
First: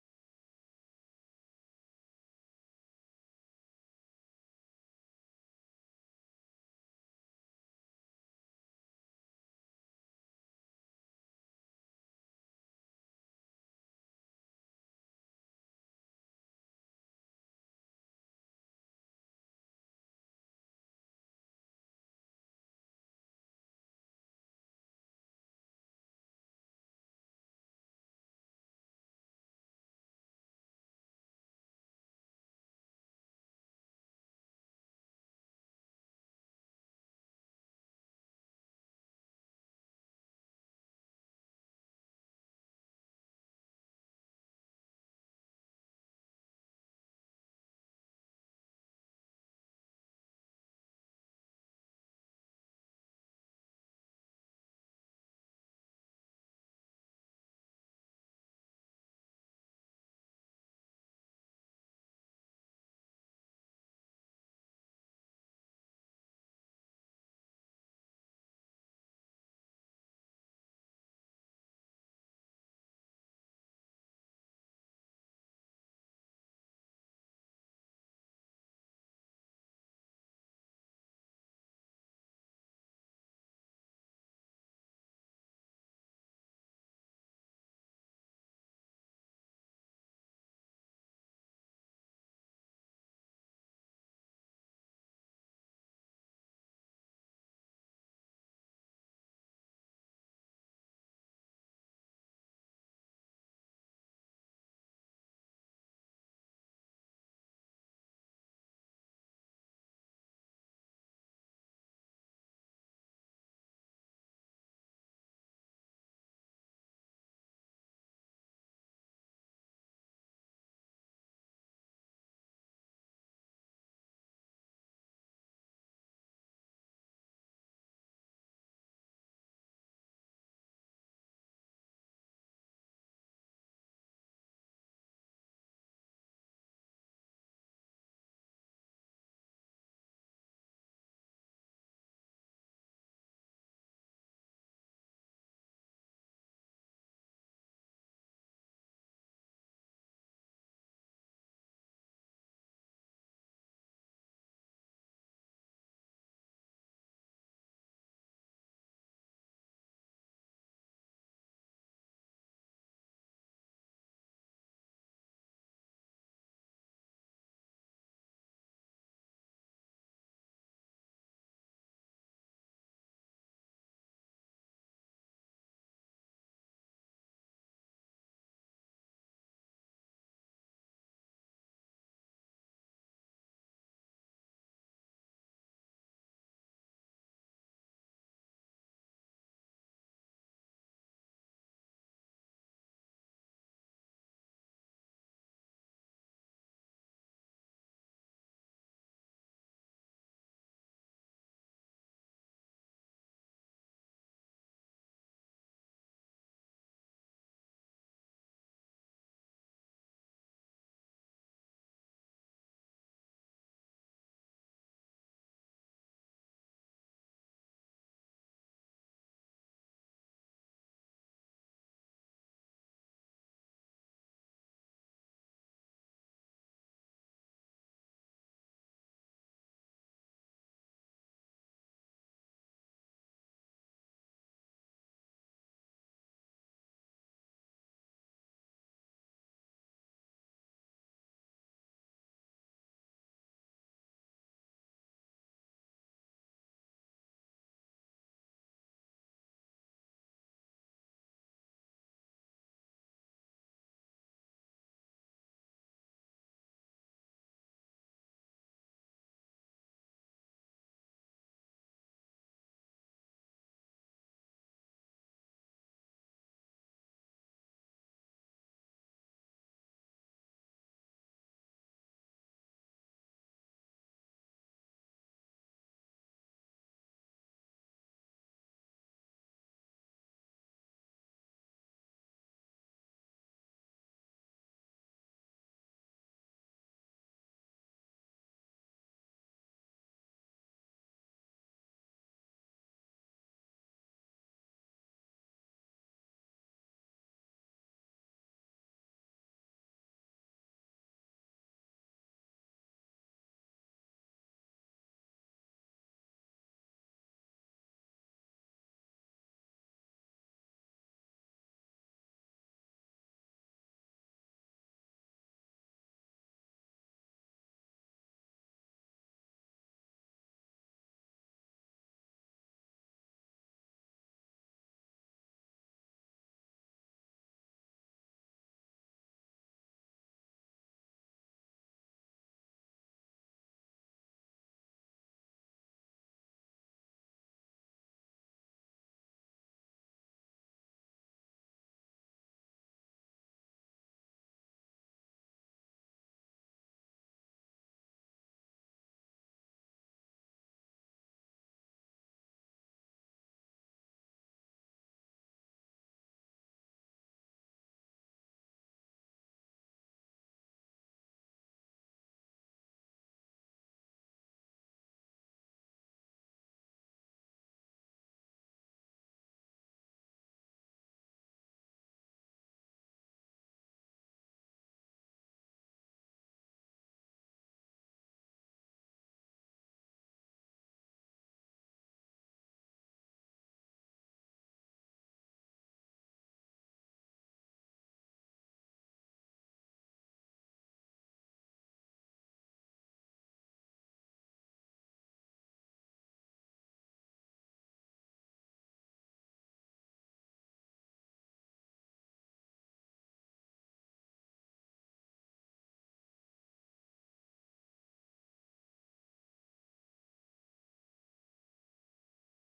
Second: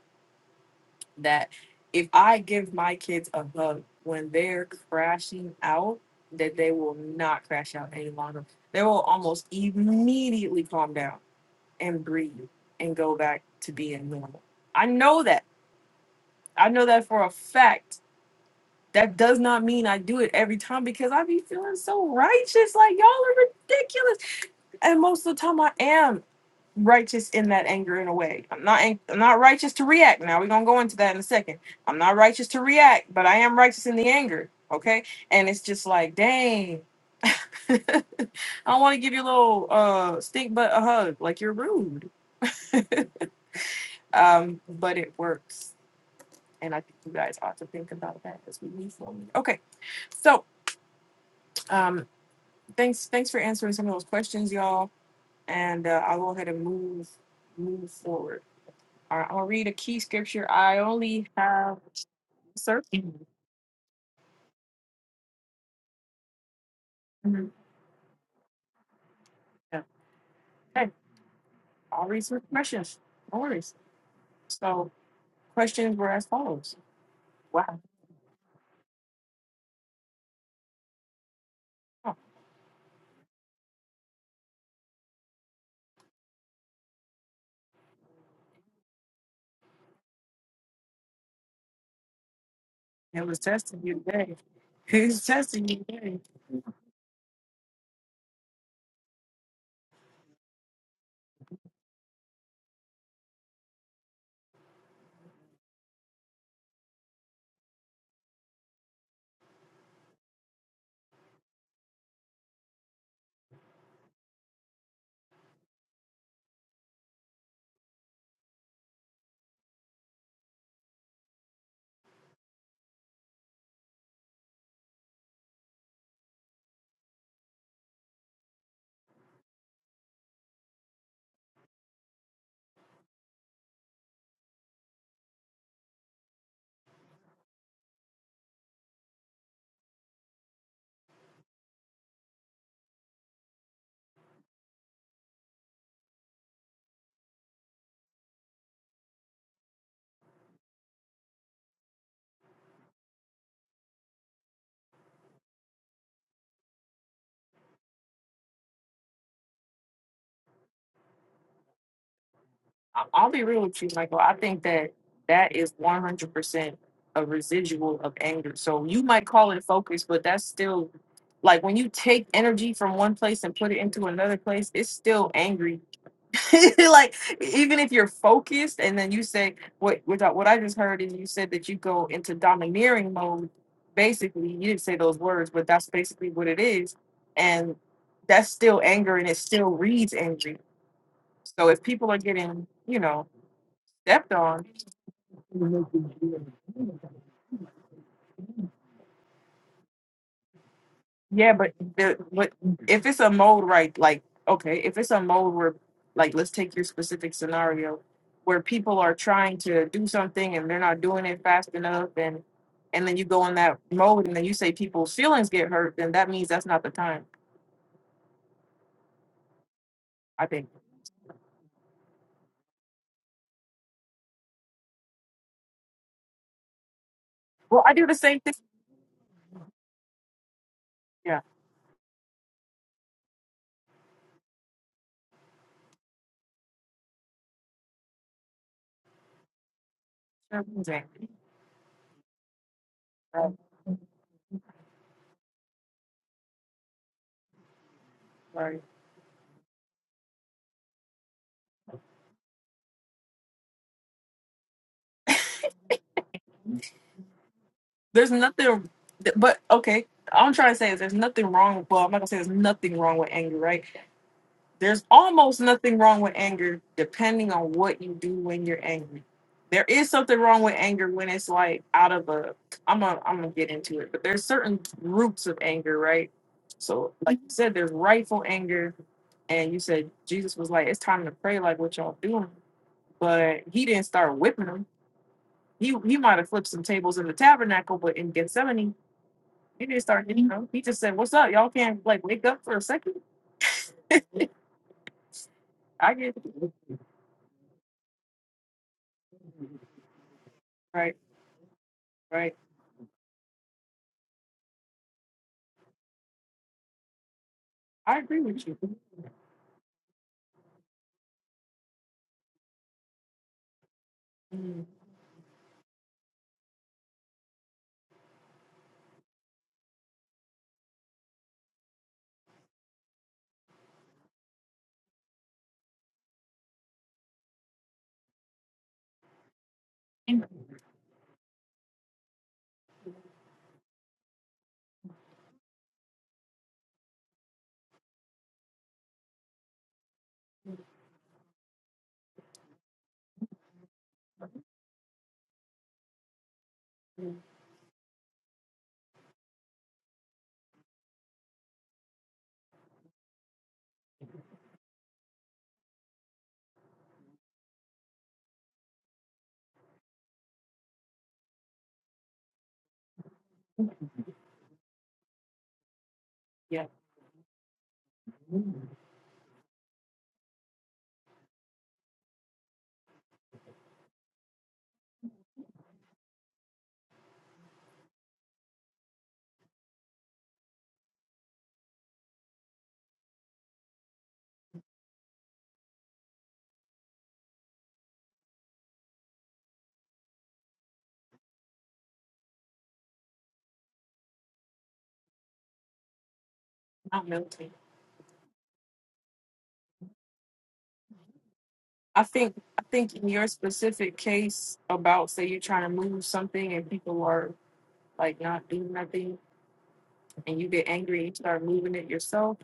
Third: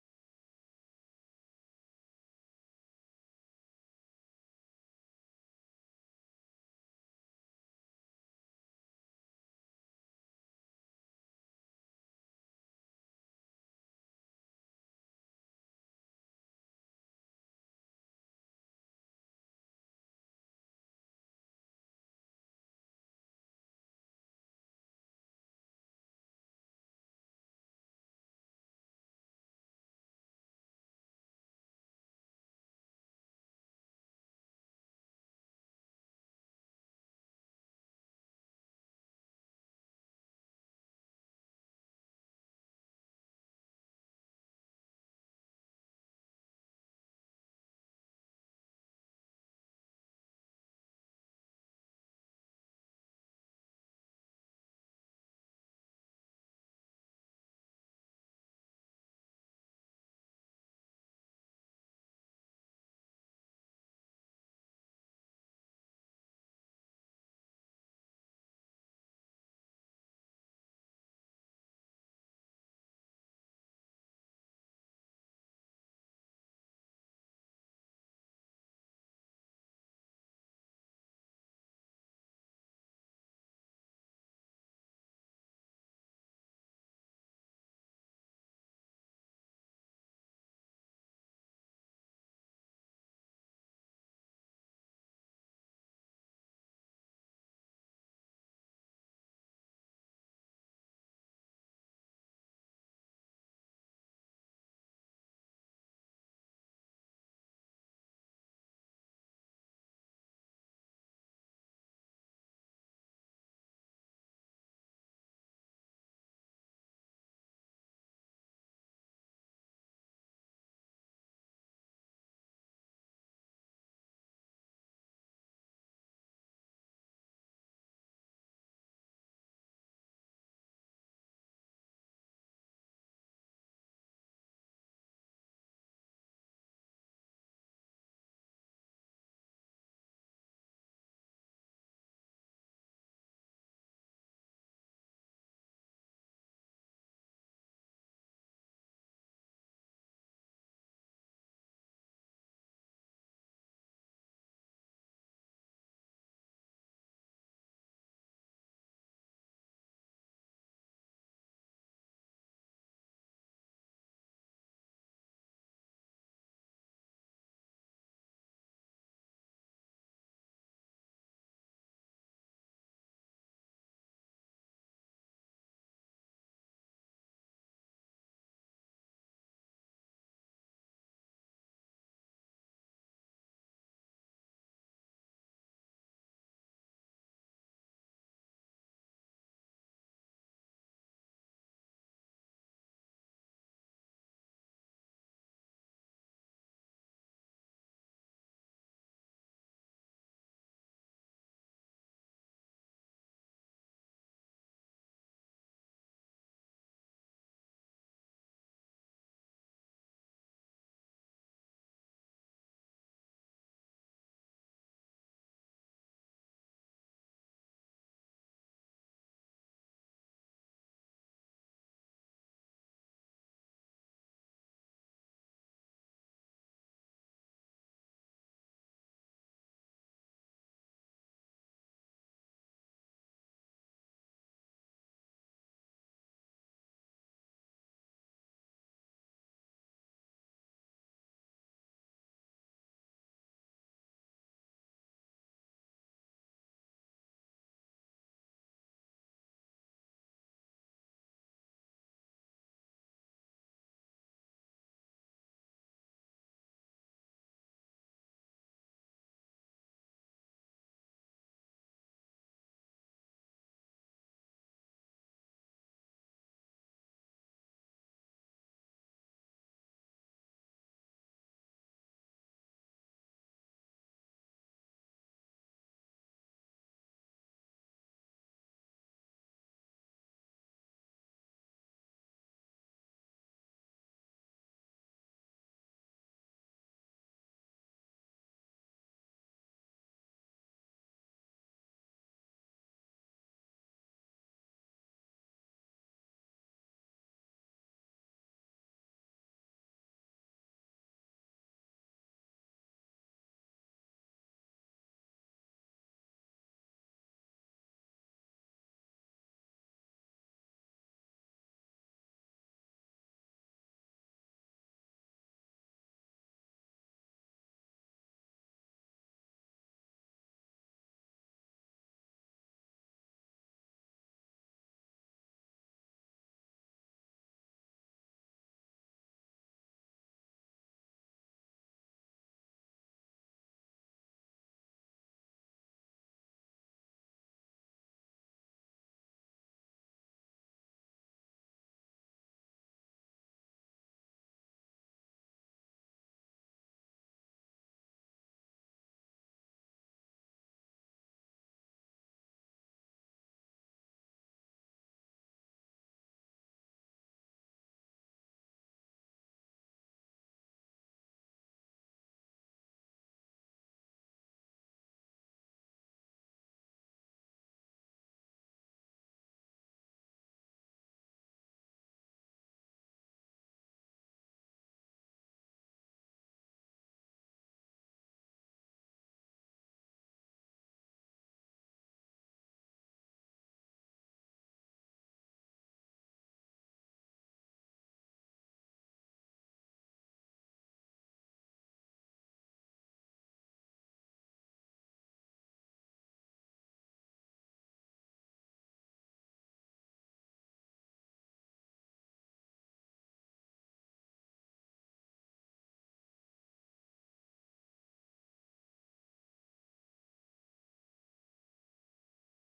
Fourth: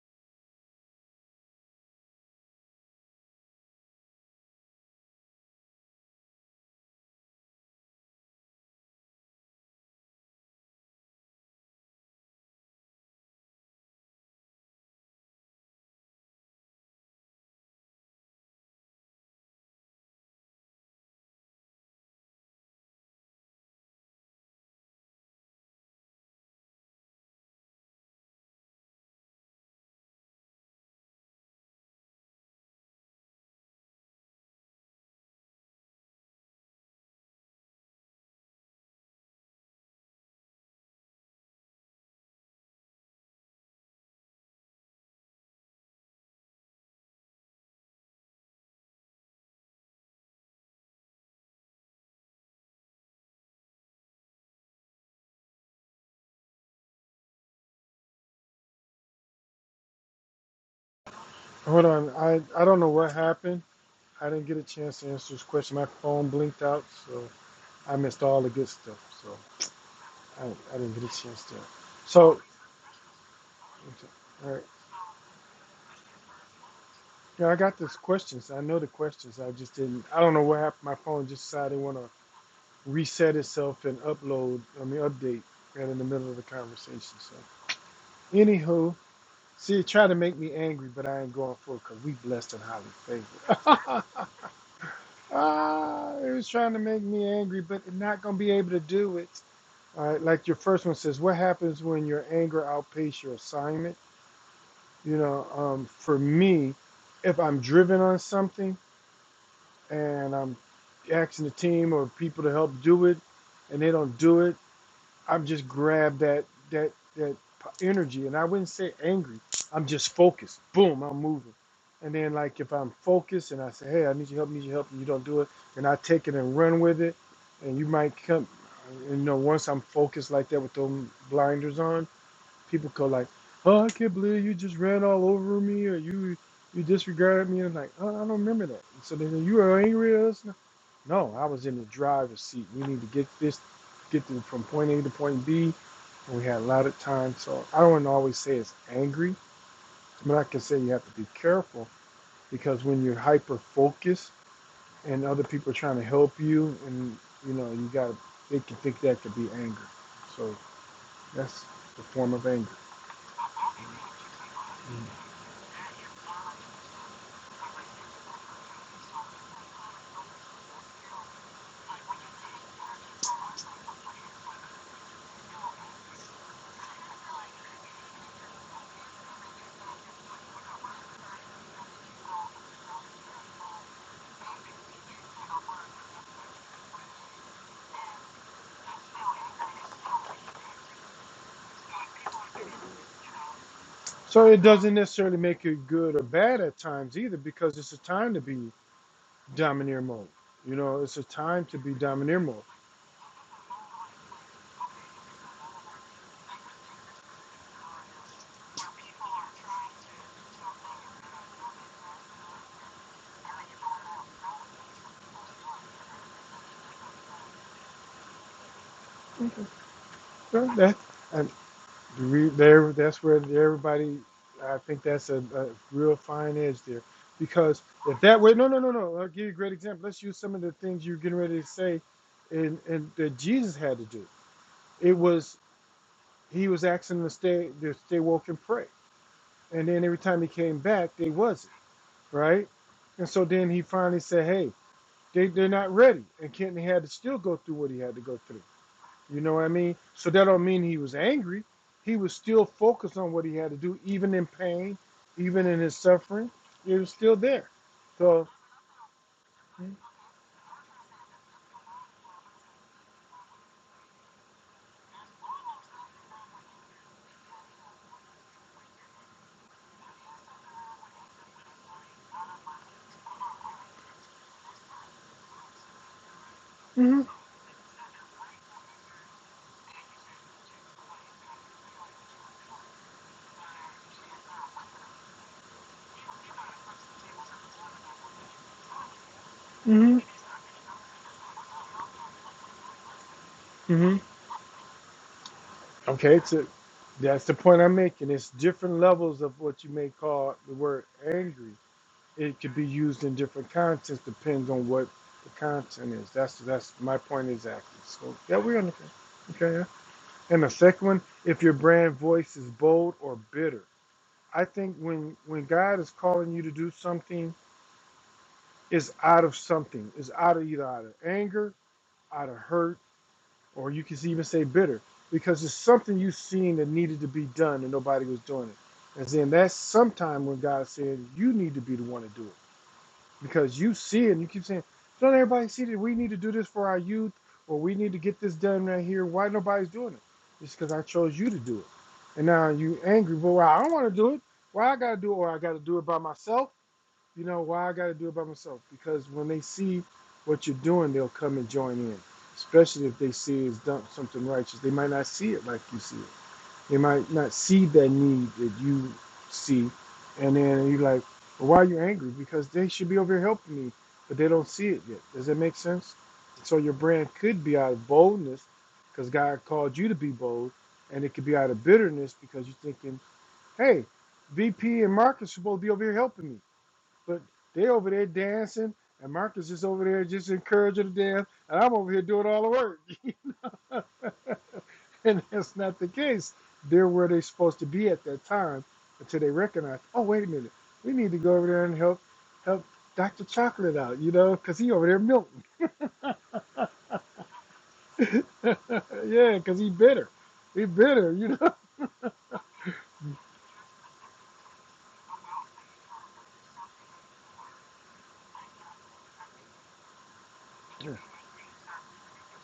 Speaker 1: that if I give my kids a hug when they're crashing out, that they will not crash out any longer. They will almost immediately calm down and breathe and go back to being normal. I know that. I know that for a fact that does not mean I do it every time because I be feeling so righteous. Like y'all are ridiculous. And most of the time I am righteous in that anger in a way. I'm not ang- I'm not righteous to react. Now we're gonna go into that in a second. I'm not righteous to react, but I am righteous in the anger. Okay. And it's just like, dang. <laughs> I want to give you a little uh stink butt a hug, like you're rude. Um, but it works. And I think you guys ought to think about that as we move forward. Okay. So um thanks thanks for answering some of those questions, y'all. And uh, I'll go ahead and move move forward. All right, I'll read a key scripture. I only have
Speaker 2: Hold on. I, I don't
Speaker 1: sir.
Speaker 2: know what
Speaker 1: Mhm.
Speaker 2: happened. I didn't get a chance to answer his question. My phone blinked out, so I missed all the good stuff. So
Speaker 1: Yeah.
Speaker 2: I, I
Speaker 1: Okay,
Speaker 2: didn't get a chance to.
Speaker 1: I'll read some
Speaker 2: So,
Speaker 1: questions. No worries.
Speaker 2: all right.
Speaker 1: So questions were as follows.
Speaker 2: Yeah, I got
Speaker 1: Wow,
Speaker 2: these questions. I know the questions. I just didn't. I don't know what happened. My phone just decided want to reset itself and upload. I mean, update right in the middle of the conversation. So, anywho, see, it tried to make me angry, but I ain't going for it because we blessed and highly
Speaker 1: it was testing you
Speaker 2: favored.
Speaker 1: today. <laughs> It was
Speaker 2: <laughs>
Speaker 1: testing you today.
Speaker 2: ah, it was trying to make me angry, but not gonna be able to do it. All right, like your first one says, what happens when your anger outpaces your assignment? You know, um, for me, if I'm driven on something and I'm asking the team or people to help do it, and they don't do it, I'm just grabbed that that that p- energy, and I wouldn't say angry. I'm just focused. Boom, I'm moving. And then like if I'm focused and I say, hey, I need your help, need your help, and you don't do it, and I take it and run with it, and you might come, you know, once I'm focused like that with those blinders on, people go like, oh, I can't believe you just ran all over me, or you you disregarded me, and I'm like, oh, I don't remember that. So then you are angry at us. No, I was in the driver's seat. We need to get this, get to, from point A to point B. And we had a lot of time. So I don't want to always say it's angry, but I can say you have to be careful because when you're hyper focused and other people are trying to help you, and you know, you got to, they can think that could be anger. So that's the form of anger.
Speaker 1: I- I'll be real with you, Michael. I think that
Speaker 2: Mm.
Speaker 1: that is 100% a residual of anger. So you might call it focus, but that's still like when you take energy from one place and put it into another place, it's still angry. <laughs> like even if you're focused, and then you say what what I what I just heard is you said that you go into domineering mode. Basically, you didn't say those words, but that's basically what it is, and that's still anger, and it still reads angry. So if people are getting, you know, stepped
Speaker 2: So it
Speaker 1: on.
Speaker 2: doesn't necessarily make it good or bad at times either, because it's a time to be domineer mode. You know, it's a
Speaker 1: Yeah,
Speaker 2: time
Speaker 1: but
Speaker 2: to be
Speaker 1: the,
Speaker 2: domineer
Speaker 1: but
Speaker 2: mode.
Speaker 1: if it's a mode right, like okay, if it's a mode where like let's take your specific scenario where people are trying to do something and they're not doing it fast enough and and then you go in that mode and then you say people's feelings get hurt, then that means that's not the time, I
Speaker 2: So
Speaker 1: think.
Speaker 2: that, and The Re- There, that's where everybody. I think that's a, a real fine edge there, because
Speaker 1: Well, I do the
Speaker 2: if
Speaker 1: same
Speaker 2: that
Speaker 1: thing.
Speaker 2: way, no, no, no, no. I'll give you a great example. Let's use some of the things you're getting
Speaker 1: Yeah.
Speaker 2: ready to say, and and that Jesus had to do. It was he was asking them to stay to stay woke and pray, and then every time he came
Speaker 1: Same thing.
Speaker 2: back, they wasn't right, and so
Speaker 1: Um,
Speaker 2: then he finally said, hey, they they're not ready, and Kenton had to still go through what he had to go through.
Speaker 1: Sorry.
Speaker 2: You know what I mean? So that don't mean he was angry. He was still focused on what he had to do, even in pain, even in his suffering. It was still there.
Speaker 1: There's
Speaker 2: So,
Speaker 1: nothing, but
Speaker 2: mm
Speaker 1: okay. All I'm trying to say is there's nothing wrong. Well, I'm not gonna say there's nothing wrong with anger, right? There's almost nothing wrong with anger depending on what you do when you're angry. There is something wrong with anger when it's like out of a I'm gonna I'm gonna get into it, but there's certain roots of anger, right? So
Speaker 2: hmm mm
Speaker 1: like you said, there's rightful anger, and you said Jesus was like, It's time to pray like what y'all doing. But he didn't start whipping them. He he might have flipped some tables in the tabernacle, but in Gethsemane, he didn't
Speaker 2: hmm
Speaker 1: start, you know, he just said, What's up? Y'all can't like wake up for a second.
Speaker 2: mm hmm
Speaker 1: I get
Speaker 2: okay, so
Speaker 1: it."
Speaker 2: that's the point I'm making. It's different levels of what you may call the word
Speaker 1: right,
Speaker 2: angry.
Speaker 1: right.
Speaker 2: It could be used in different contexts, depends on what the content is. That's that's my point exactly.
Speaker 1: I
Speaker 2: So
Speaker 1: agree
Speaker 2: yeah,
Speaker 1: with
Speaker 2: we
Speaker 1: you.
Speaker 2: are understand. Okay. yeah. And the second one, if your brand voice is bold or bitter. I think
Speaker 1: Mm,
Speaker 2: when when God is calling you to do something, it's out of something. It's out of either out of anger, out of hurt, or you can even say bitter, because it's something you seen that needed to be done and nobody was doing it. And then that's sometime when God said you need to be the one to do it, because you see it and you keep saying, "Don't everybody see that we need to do this for our youth, or we need to get this done right here? Why nobody's doing it? It's because I chose you to do it." And now you angry, but well, I don't want to do it. Why I gotta do it, or I gotta do it by myself you know why I got to do it by myself because when they see what you're doing, they'll come and join in. Especially if they see it's done something righteous, they might not see it like you see it. They might not see that need that you see, and then you're like, well, "Why are you angry?" Because they should be over here helping me, but they don't see it yet. Does that make sense? So
Speaker 1: Yeah,
Speaker 2: your brand could be out of boldness, because God called you to be bold, and it could be out of bitterness because you're thinking, "Hey, VP and Marcus are supposed to be over here helping me." But they over there dancing, and Marcus is over there just encouraging the dance, and I'm over here doing all the work. <laughs> and that's not the case. They're where they're supposed to be at that time until they recognize, oh, wait a minute, we need to go over there and help help Dr. Chocolate out, you know, because he over there milking.
Speaker 1: not military.
Speaker 2: <laughs> yeah, because he bitter. He bitter, you know.
Speaker 1: I think I think in your specific case about say you're trying to move something and people are like not doing nothing and you get
Speaker 2: <laughs>
Speaker 1: angry and you start moving it yourself.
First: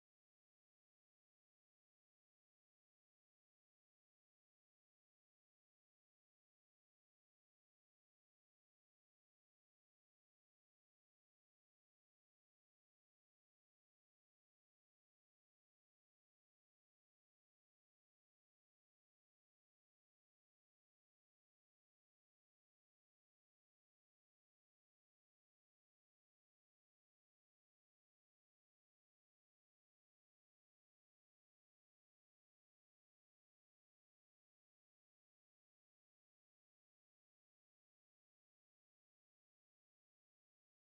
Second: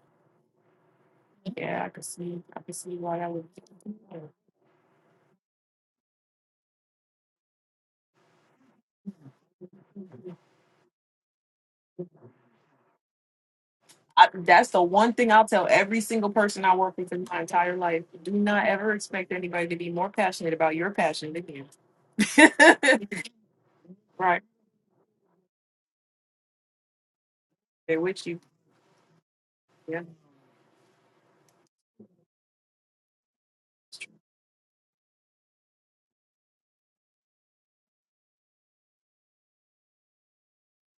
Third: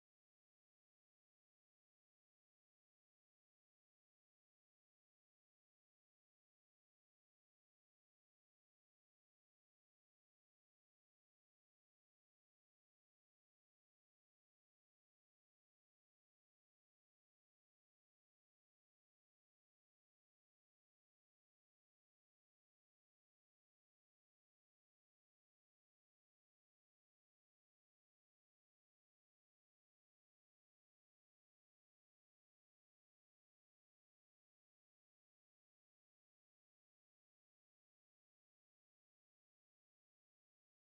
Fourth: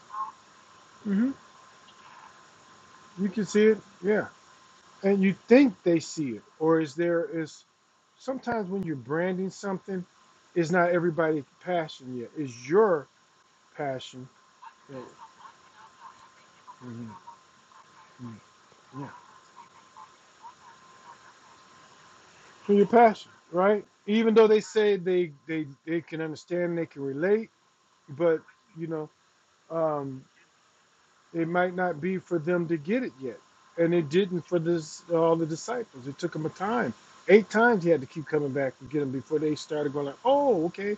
Speaker 2: hmm
Speaker 1: Yeah, I can see I can see why
Speaker 2: You
Speaker 1: that would.
Speaker 2: can see it. Yeah. and you think they see it or is there is sometimes when you're branding something it's not everybody's passion yet it's your passion
Speaker 1: I, that's the
Speaker 2: yeah
Speaker 1: one thing I'll tell every single person I work
Speaker 2: Mhm,
Speaker 1: with in my entire life. Do
Speaker 2: mhm,
Speaker 1: not ever
Speaker 2: yeah.
Speaker 1: expect anybody to be more passionate about your passion than you.
Speaker 2: So your passion right even
Speaker 1: Right?
Speaker 2: though they say they they they can understand they can relate
Speaker 1: They're with you.
Speaker 2: but you know
Speaker 1: Yeah,
Speaker 2: um it might not be for them to get it yet. And
Speaker 1: it's
Speaker 2: it didn't for this all the disciples. It took them a time. Eight times he had to keep coming back to get them before they started going like, oh, okay.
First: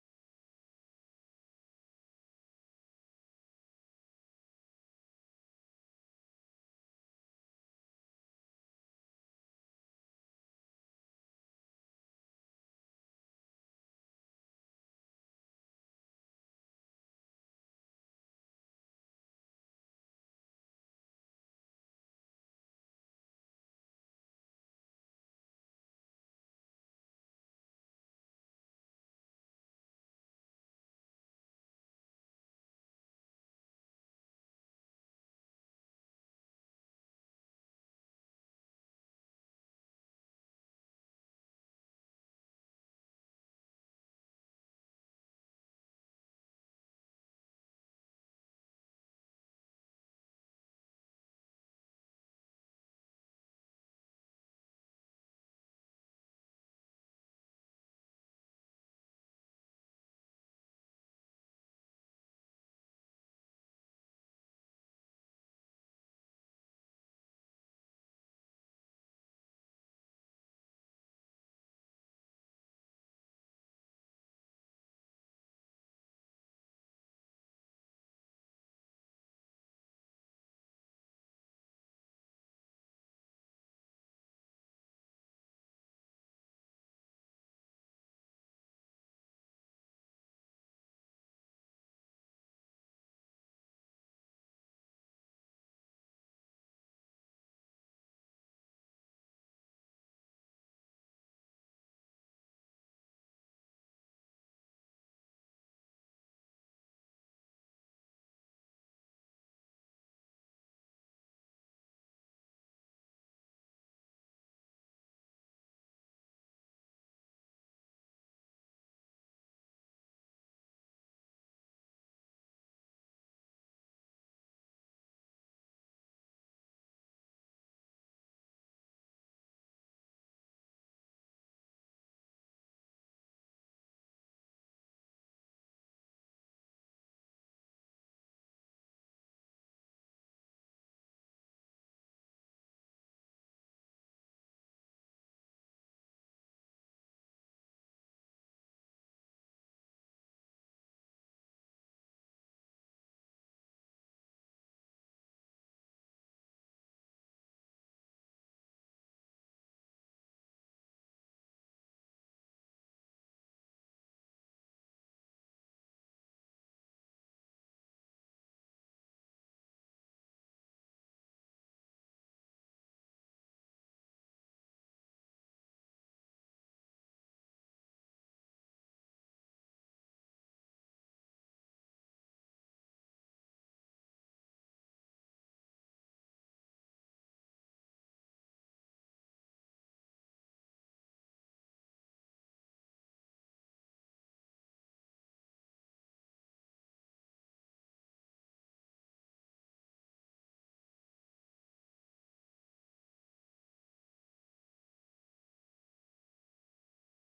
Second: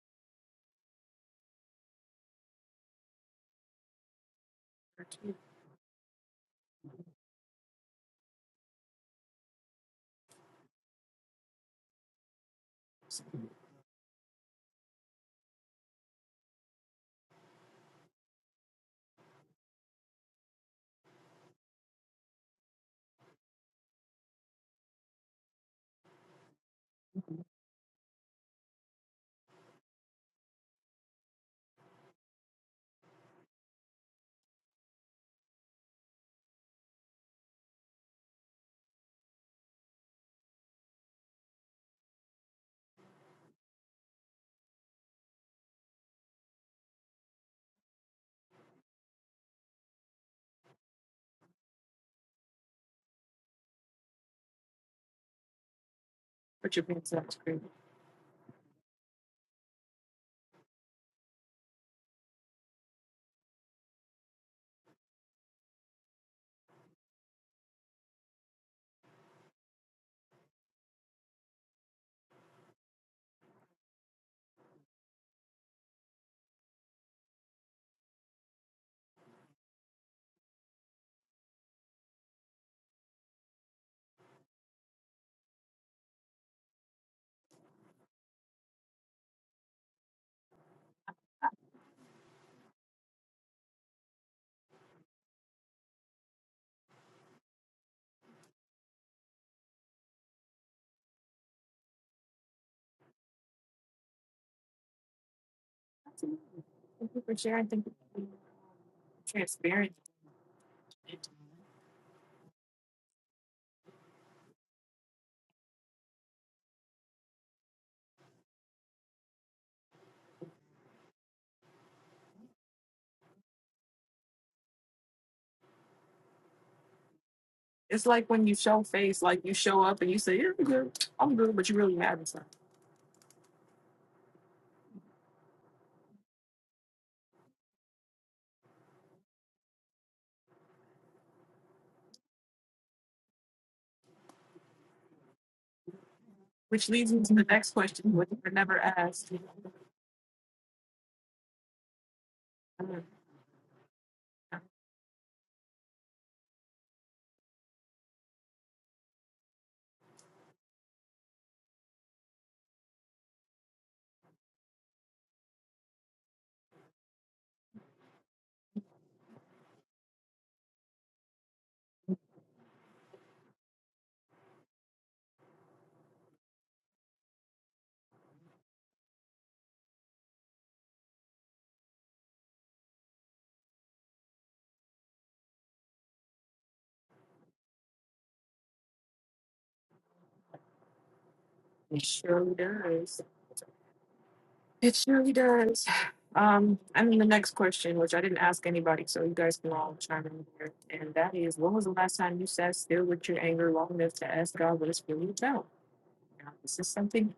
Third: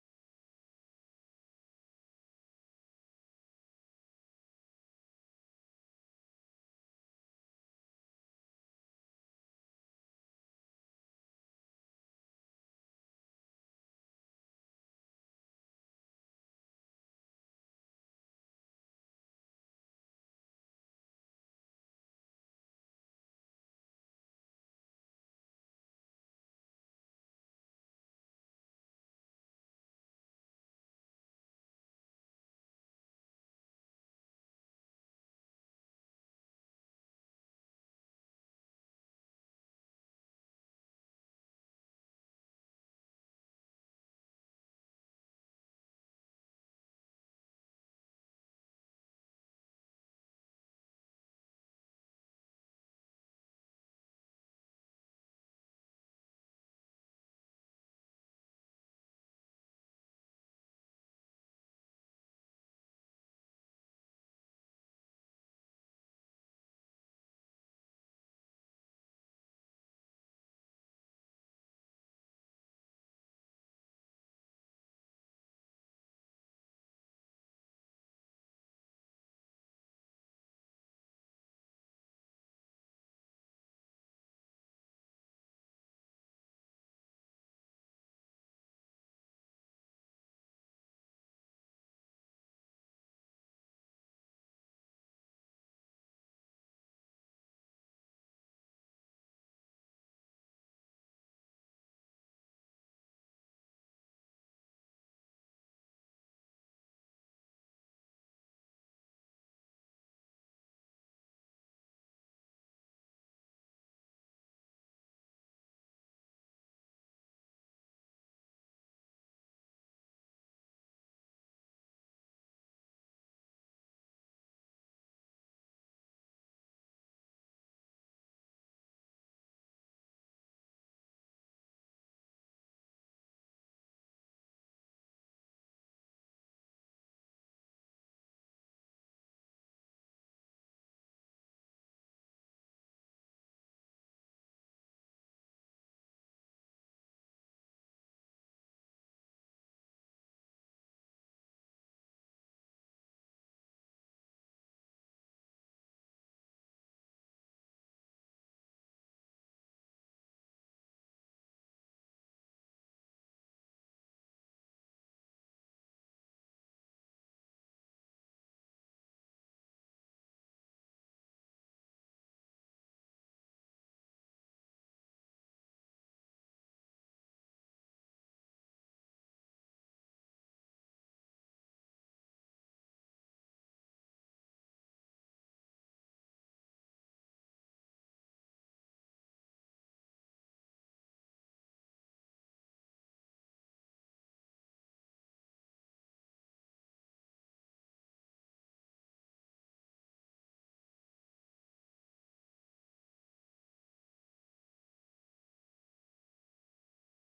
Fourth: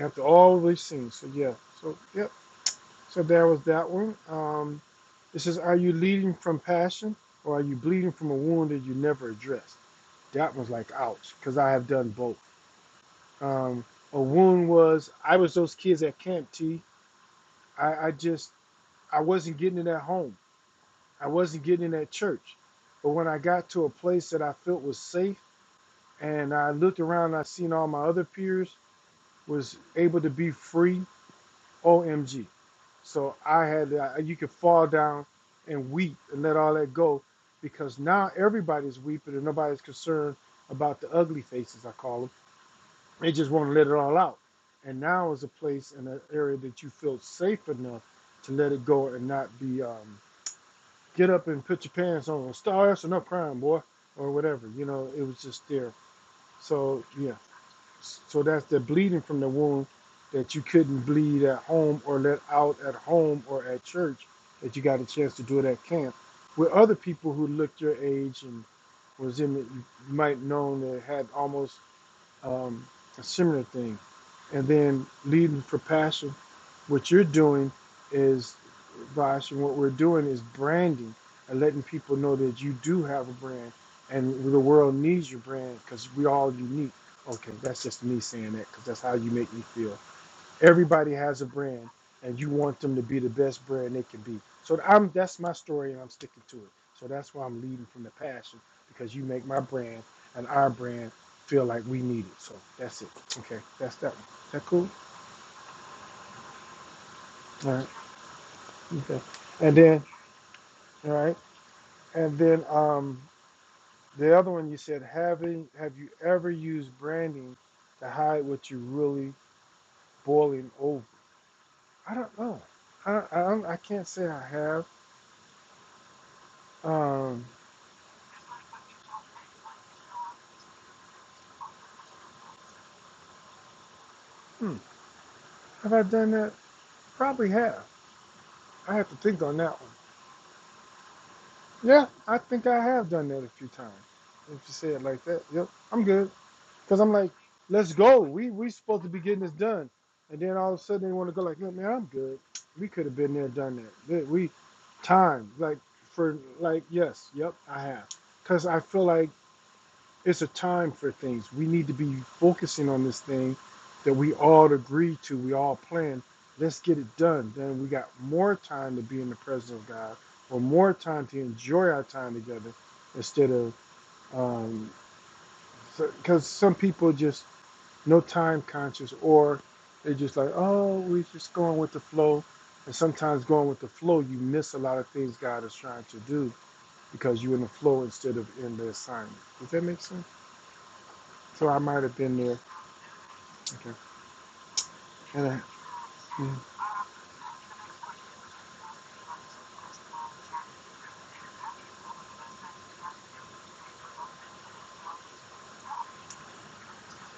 Speaker 2: After all we've seen. So yeah. So yep. So there was that one. Um,
Speaker 1: true.
Speaker 2: it says, Are you leading from passion or are you bleeding from a wound that you never addressed? That was like, ouch, because I have done both. Um, a wound was I was those kids at Camp T. I, I just I wasn't getting it at home. I wasn't getting in that church. But when I got to a place that I felt was safe and I looked around and I seen all my other peers was able to be free, OMG. So I had, I- you could fall down and weep and let all that go because now everybody's weeping and nobody's concerned about the ugly faces, I call them. They just want to let it all out. And now is a place and an area that you feel safe enough to let it go and not be um, get up and put your pants on. Stars us enough crying, boy, or whatever. You know, it was just there.
Speaker 1: Put your
Speaker 2: So
Speaker 1: pants up.
Speaker 2: yeah,
Speaker 1: It's
Speaker 2: so that's the bleeding from the wound that you couldn't bleed at home or let out at home or at church that you got a chance to do it at camp with other people who looked your age and was in it, you might known that had almost um, a similar thing. And then leading for passion, what you're doing is, Bosh, and what we're doing is branding and letting people know that you do have a brand and the world needs your brand because we all unique. Okay, that's just me saying that because that's how you make me feel. Everybody has a brand, and you want them to be the best brand they can be. So I'm that's my story, and I'm sticking to it. So that's why I'm leading from the passion because you make my brand and our brand feel like we need it. So that's it. Okay, that's that. One. Is that cool?
Speaker 1: great. Thank you for sharing.
Speaker 2: All
Speaker 1: Thank
Speaker 2: right.
Speaker 1: you for being
Speaker 2: Okay. And
Speaker 1: transparent.
Speaker 2: then all right. And then um, the other one you said having have you ever used branding to hide what you are really boiling over? I don't know. I I, I can't say I have. Um,
Speaker 1: It's like when you show face, like you show up and you say, "Yeah, I'm good. I'm good," but you really haven't. son.
Speaker 2: hmm. Have I done that? Probably have. I have to think on that one. Yeah, I think I have done that a few times. If you say it like that, yep, I'm good.
Speaker 1: Which
Speaker 2: Cause
Speaker 1: leads
Speaker 2: I'm
Speaker 1: me
Speaker 2: like,
Speaker 1: to the next
Speaker 2: let's
Speaker 1: question,
Speaker 2: go.
Speaker 1: which I
Speaker 2: We we
Speaker 1: never
Speaker 2: supposed to be
Speaker 1: asked.
Speaker 2: getting this done, and then all of a sudden they want to go like, look, man, I'm good. We could have been there, done that. That- We time like for like yes, yep, I have. Cause I feel like It's a time for things. We need to be focusing on this thing that we all agree to, we all plan. Let's get it done. Then we got more time to be in the presence of God or more time to enjoy our time together instead of, um, because so, some people just no time conscious or they're just like, oh, we're just going with the flow. And sometimes going with the flow, you miss a lot of things God is trying to do because you're in the flow instead of in the assignment. Does that make sense? So I might
Speaker 1: It
Speaker 2: have been
Speaker 1: surely
Speaker 2: there
Speaker 1: does.
Speaker 2: Okay.
Speaker 1: It surely
Speaker 2: right.
Speaker 1: does.
Speaker 2: Yeah.
Speaker 1: Um, and then the next question, which I didn't ask anybody, so you guys can all chime in here, and that is, when was the last time you sat still with your anger long enough to ask God what it's really about? Now, this is something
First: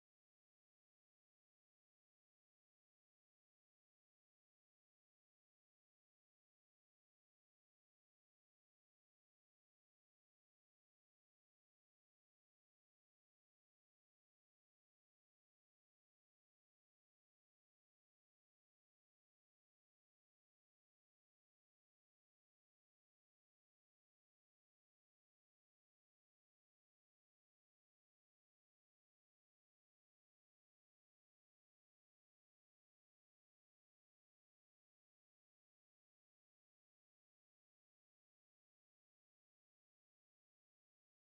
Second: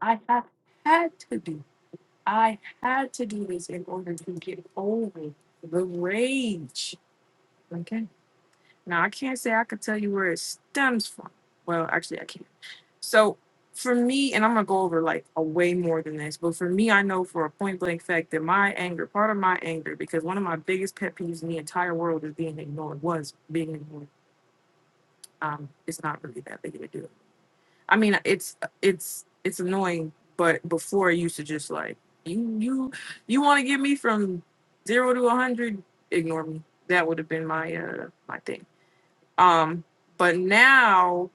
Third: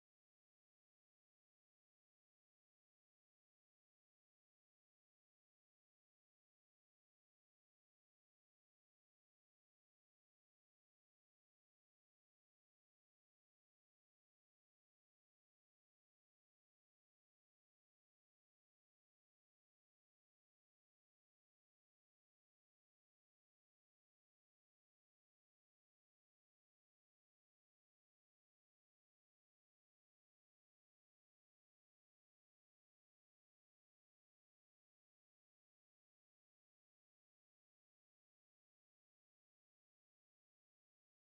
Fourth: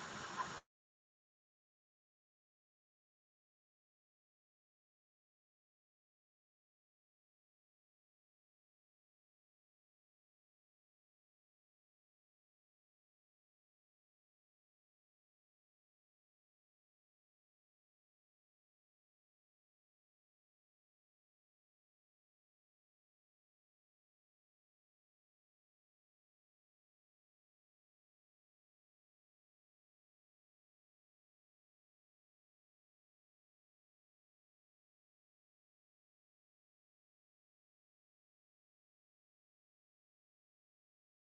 Speaker 1: I have had to do I had to do this in order to get over the rage. Okay. Now, I can't say I could tell you where it stems from. Well, actually, I can't. So, for me, and I'm going to go over like a way more than this, but for me, I know for a point blank fact that my anger, part of my anger, because one of my biggest pet peeves in the entire world is being ignored, was being ignored. Um, it's not really that big of a deal I mean, it's it's it's annoying, but before I used to just like you you you want to get me from zero to a hundred, ignore me. That would have been my uh my thing. Um, but now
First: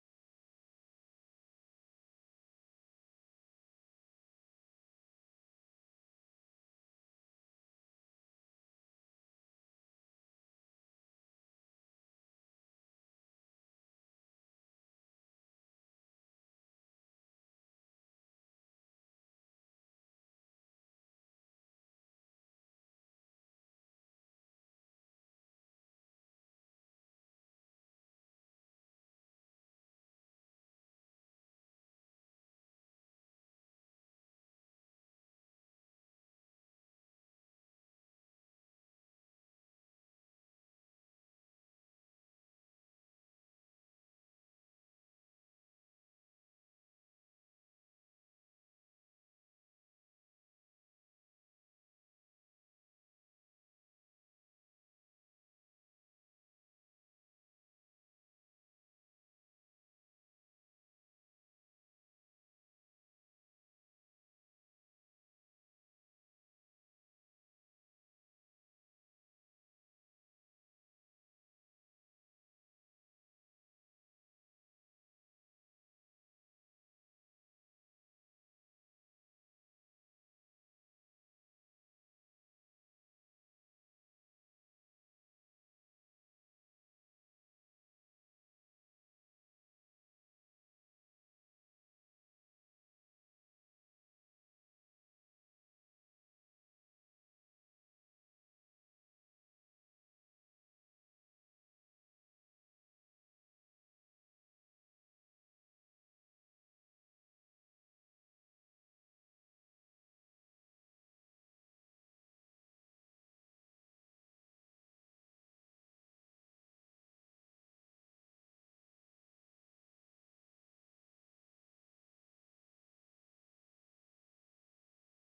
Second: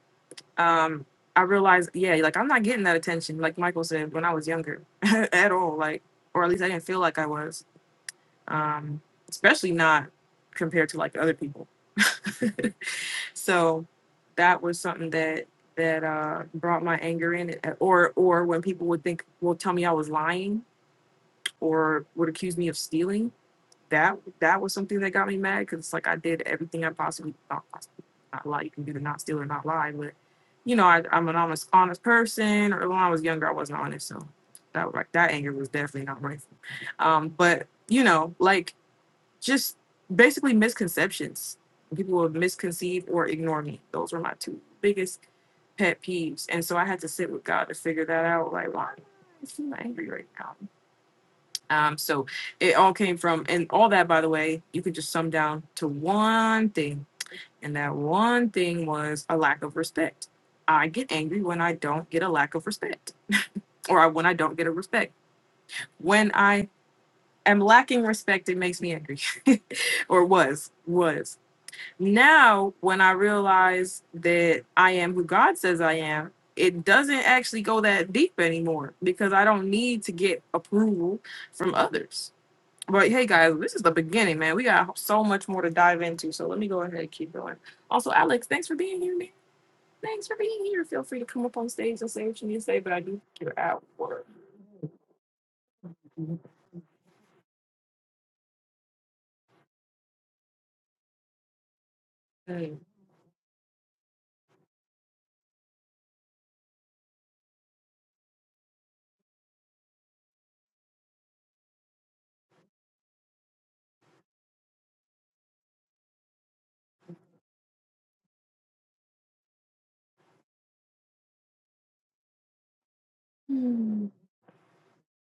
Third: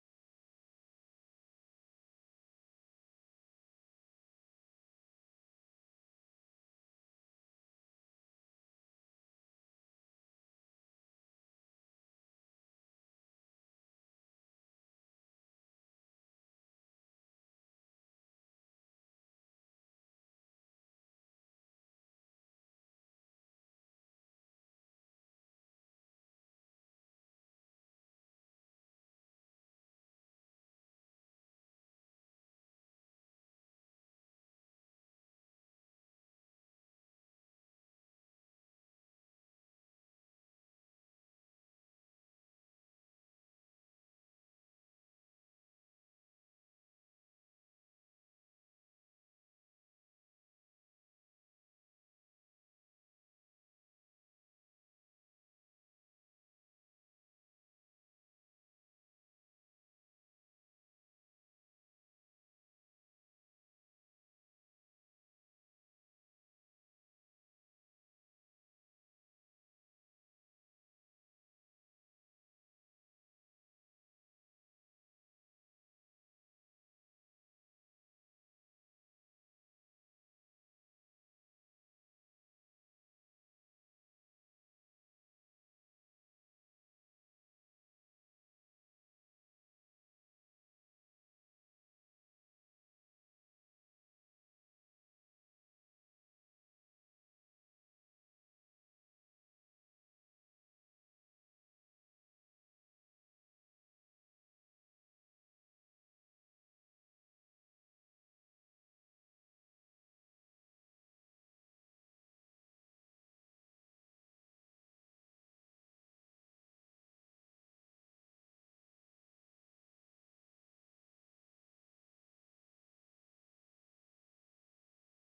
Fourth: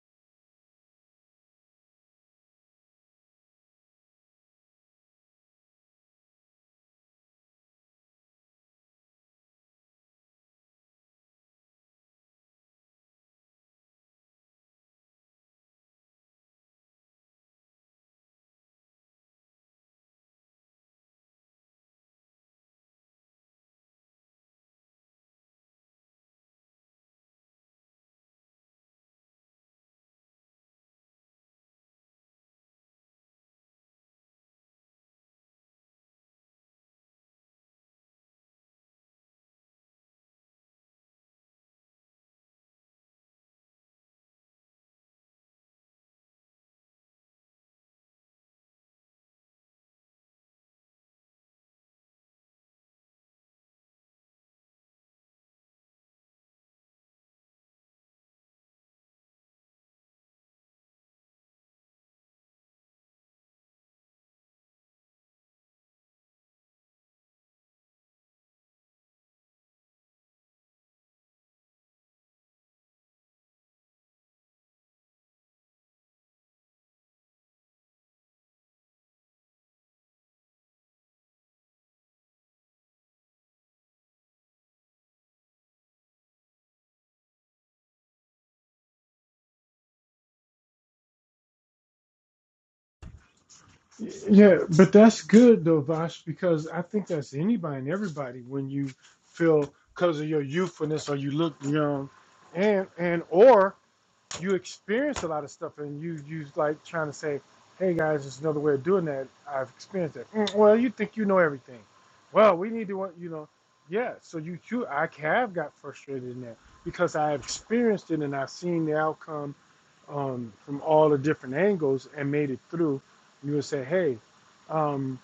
Speaker 1: um I realize yeah, like I'm not getting that attention like Michael said when I was younger <laughs> at all, like or at least I didn't feel like I was um, especially not compared to like other people. <laughs> so that was something that that uh, brought my anger in, eh, or or when people would think, well, tell me I was lying, or would accuse me of stealing. That that was something that got me mad because it's like I did everything I possibly not possibly not lie. You can do to not steal or not lie, but you know I, I'm an honest honest person. Or when I was younger, I wasn't honest, so that like that anger was definitely not right. Um, but you know, like just basically misconceptions. People will misconceive or ignore me. Those were my two biggest pet peeves. And so I had to sit with God to figure that out. Like, why am I angry right now? Um, so it all came from, and all that, by the way, you could just sum down to one thing. And that one thing was a lack of respect. I get angry when I don't get a lack of respect or I- when I don't get a respect. When I am lacking respect, it makes me angry <laughs> or was, was. Now, when I realize that I am who God says I am, it doesn't actually go that deep anymore because I don't need to get approval from others. But hey, guys, this is the beginning, man. We got so much more to dive into. So let me go ahead and keep going. Also, Alex, thanks for being here, man. Thanks for being here. Feel free to come up on stage and say what you need to say, but I do think you're out for
Speaker 2: Yeah, but that's good though, Vash, because I think that's anybody and everybody when you feel because of your youthfulness or you look young,
Speaker 1: okay.
Speaker 2: and and or you experience a lot of stuff and you you like trying to say, hey guys, there's another way of doing that. I've experienced that. "Mm, well, you think you know everything. Well, we need to want you know, yeah. So you too, I have got frustrated in that because I have experienced it and I've seen the outcome um, from all the different angles and made it through. And you would say,
Speaker 1: Hmm.
Speaker 2: hey, um,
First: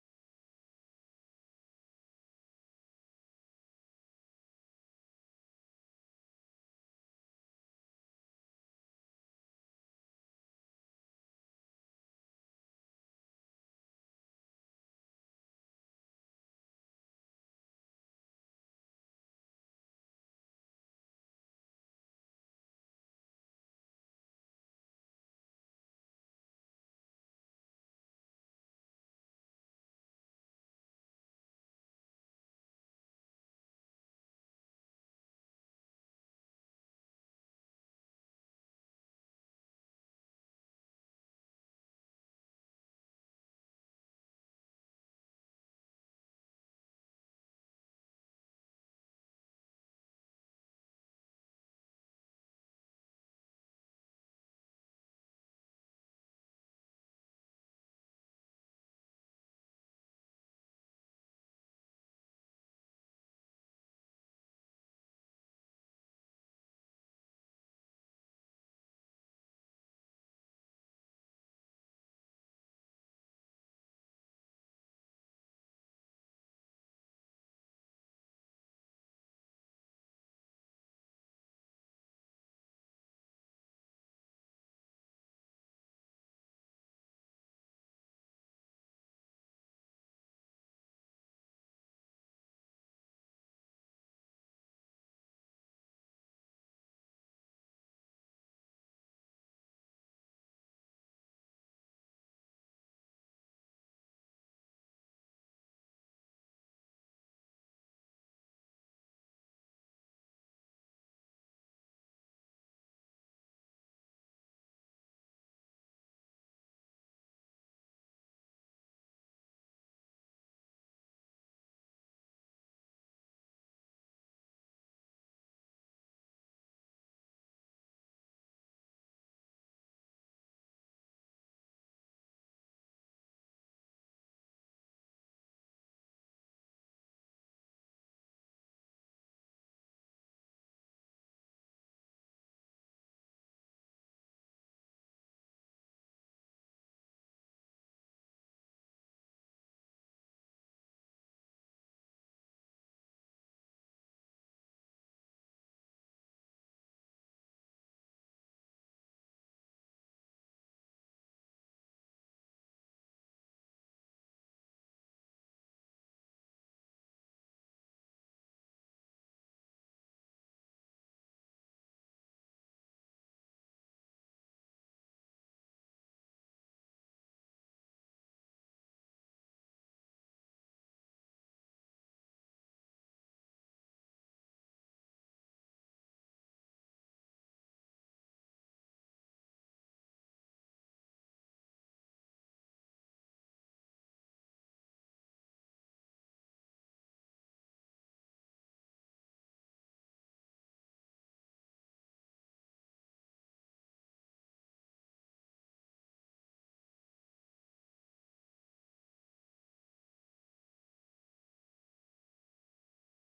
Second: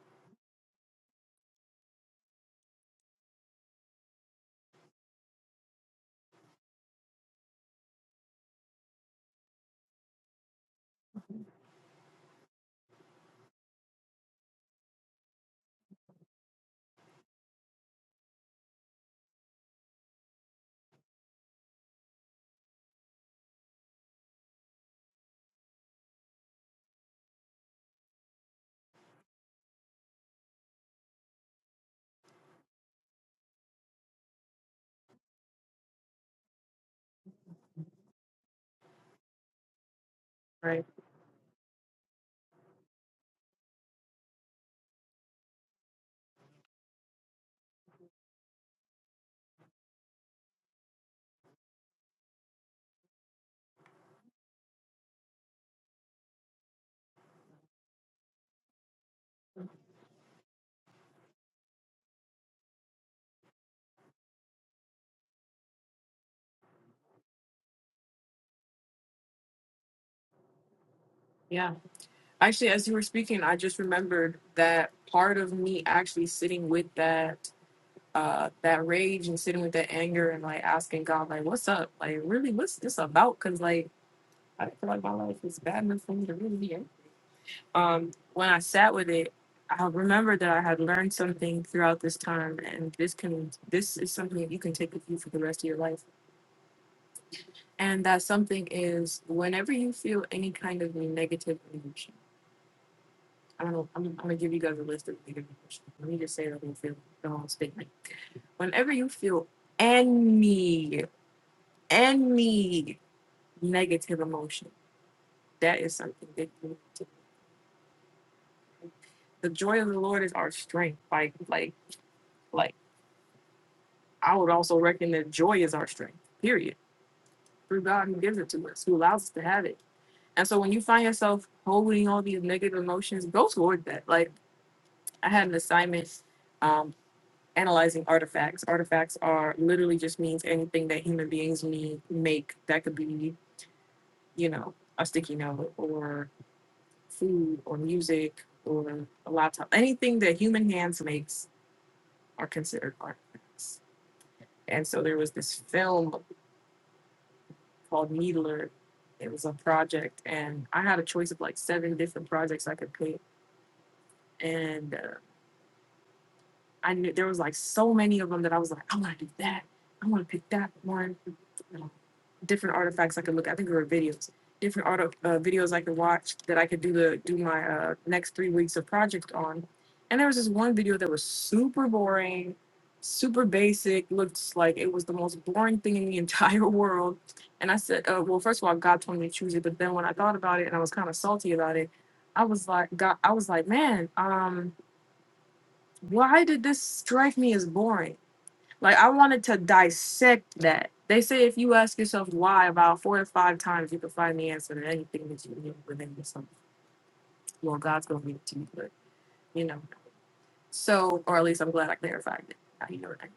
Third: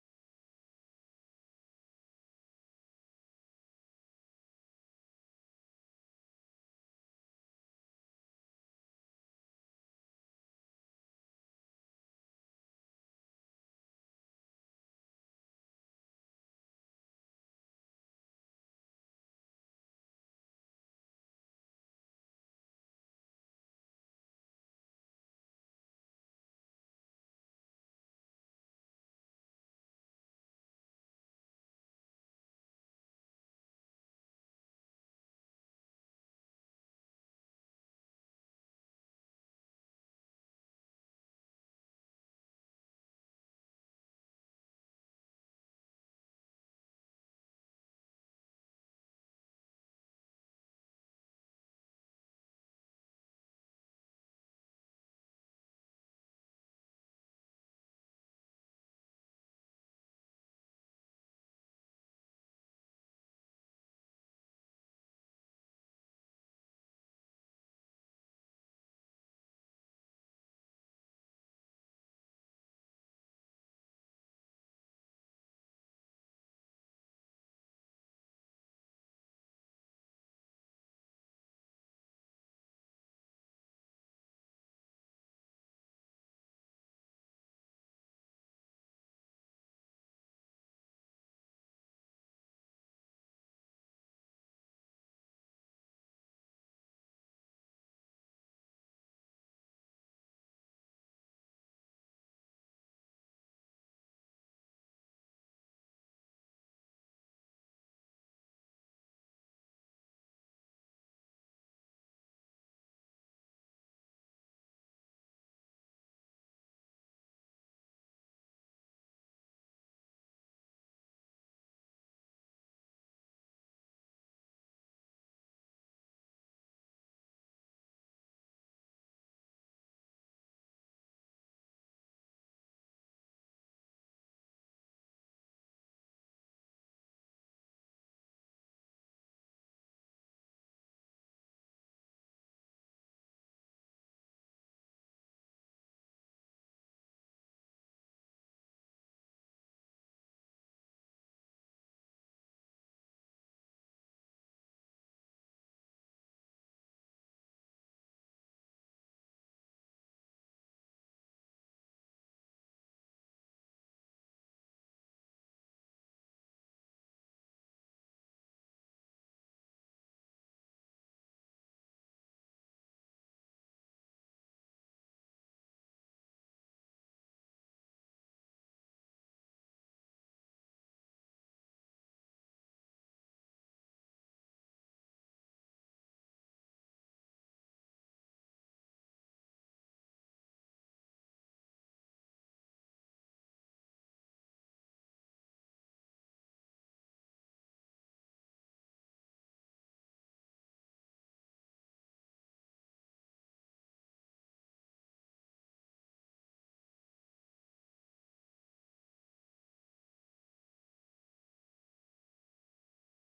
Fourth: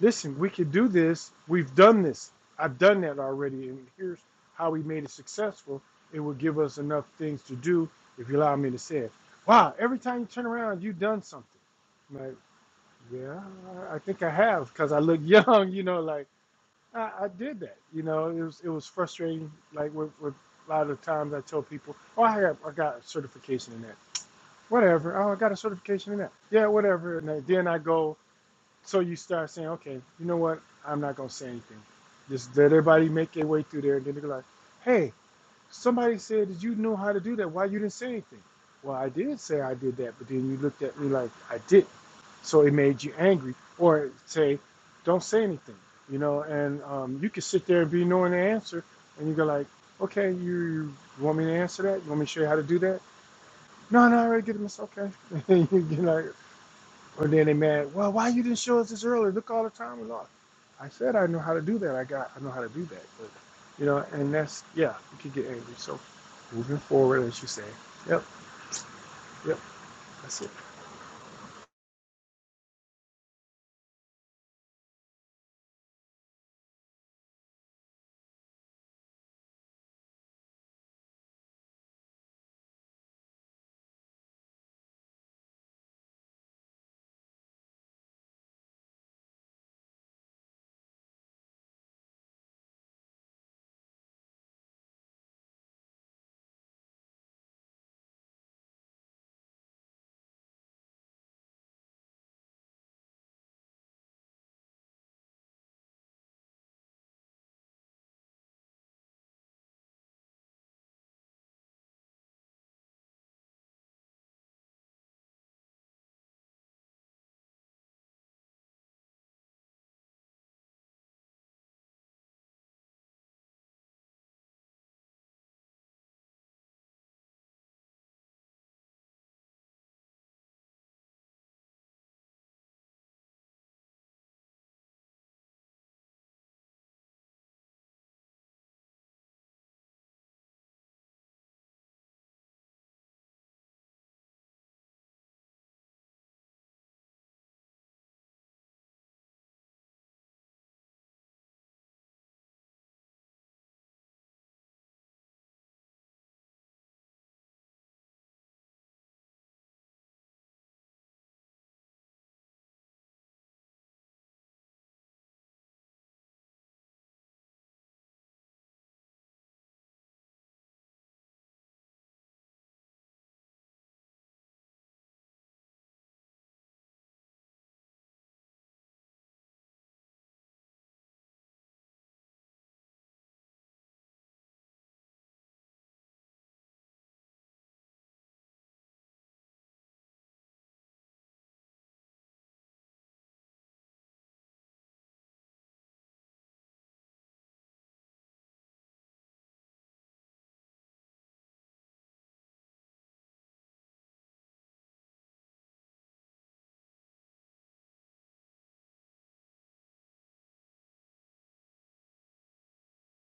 Speaker 2: listen, we could do this. We've done this. I've done that already. And here's how we made it successful. It would give us enough things to do if you allow me to say it. Wow, every time you turn around, you've done something. I'm like, yeah, I think I have because I look <laughs> young, you know, like I, I did that. You know, it was it was frustrating. Like with, with a lot of the times I tell people, oh, I got, I got a certification in that whatever. Oh, I got a certification in that. Yeah, whatever. And then I go, so you start saying, okay, you know what? I'm not going to say anything. Just let everybody make their way through there. And then they're like, hey, somebody said that you know how to do that. Why you didn't say anything? Well, I did say I did that, but then you looked
Speaker 1: Right.
Speaker 2: at me like I didn't. So it made you angry. Or say, don't say anything, you know, and um, you can sit there and be knowing the answer. And you go like, okay, you, you want me to answer that? You want me to show you how to do that? No, no, I already did this. Okay. <laughs> you know, or then they mad, well, why you didn't show us this earlier? Look all the time and all. I said I know how to do that. I got I know how to do that. But you know, and that's yeah, you can get angry. So moving forward as you say. Yep, yep, that's it.
Speaker 1: Yeah. Actually, as you were speaking, I just remembered that part of me actually sitting with that uh that rage and sitting with that anger and like asking God like what's up like really what's this about because like I don't feel like my life is bad enough for me to really be in. Um, when I sat with it, I remember that I had learned something throughout this time, and this can this is something that you can take with you for the rest of your life. And that something is whenever you feel any kind of negative emotion. I don't know. I'm, I'm gonna give you guys a list of negative emotions. Let me just say the whole feel the whole statement. Whenever you feel any any negative emotion. That is something that you need to- the joy of the Lord is our strength. Like, like, like I would also reckon that joy is our strength, period. Through God who gives it to us, who allows us to have it. And so when you find yourself holding all these negative emotions, go toward that. Like I had an assignment um analyzing artifacts. Artifacts are literally just means anything that human beings need make that could be, you know, a sticky note or food or music or a lot of time anything that human hands makes are considered art things. And so there was this film called Needler. It was a project, and I had a choice of like seven different projects I could pick, and uh, I knew there was like so many of them that I was like, I want to do that. I want to pick that one. You know, different artifacts I could look. at. I think there were videos, different auto uh, videos I could watch that I could do the do my uh, next three weeks of project on. And there was this one video that was super boring, super basic. Looked like it was the most boring thing in the entire <laughs> world. And I said, uh, well, first of all, God told me to choose it. But then when I thought about it and I was kind of salty about it, I was like, God, I was like, man, um, why did this strike me as boring? Like I wanted to dissect that. They say if you ask yourself why about four to five times, you can find the answer to anything that you need within yourself. Well, God's gonna give it to you, but you know. So, or at least I'm glad I clarified it. Now you know what I mean.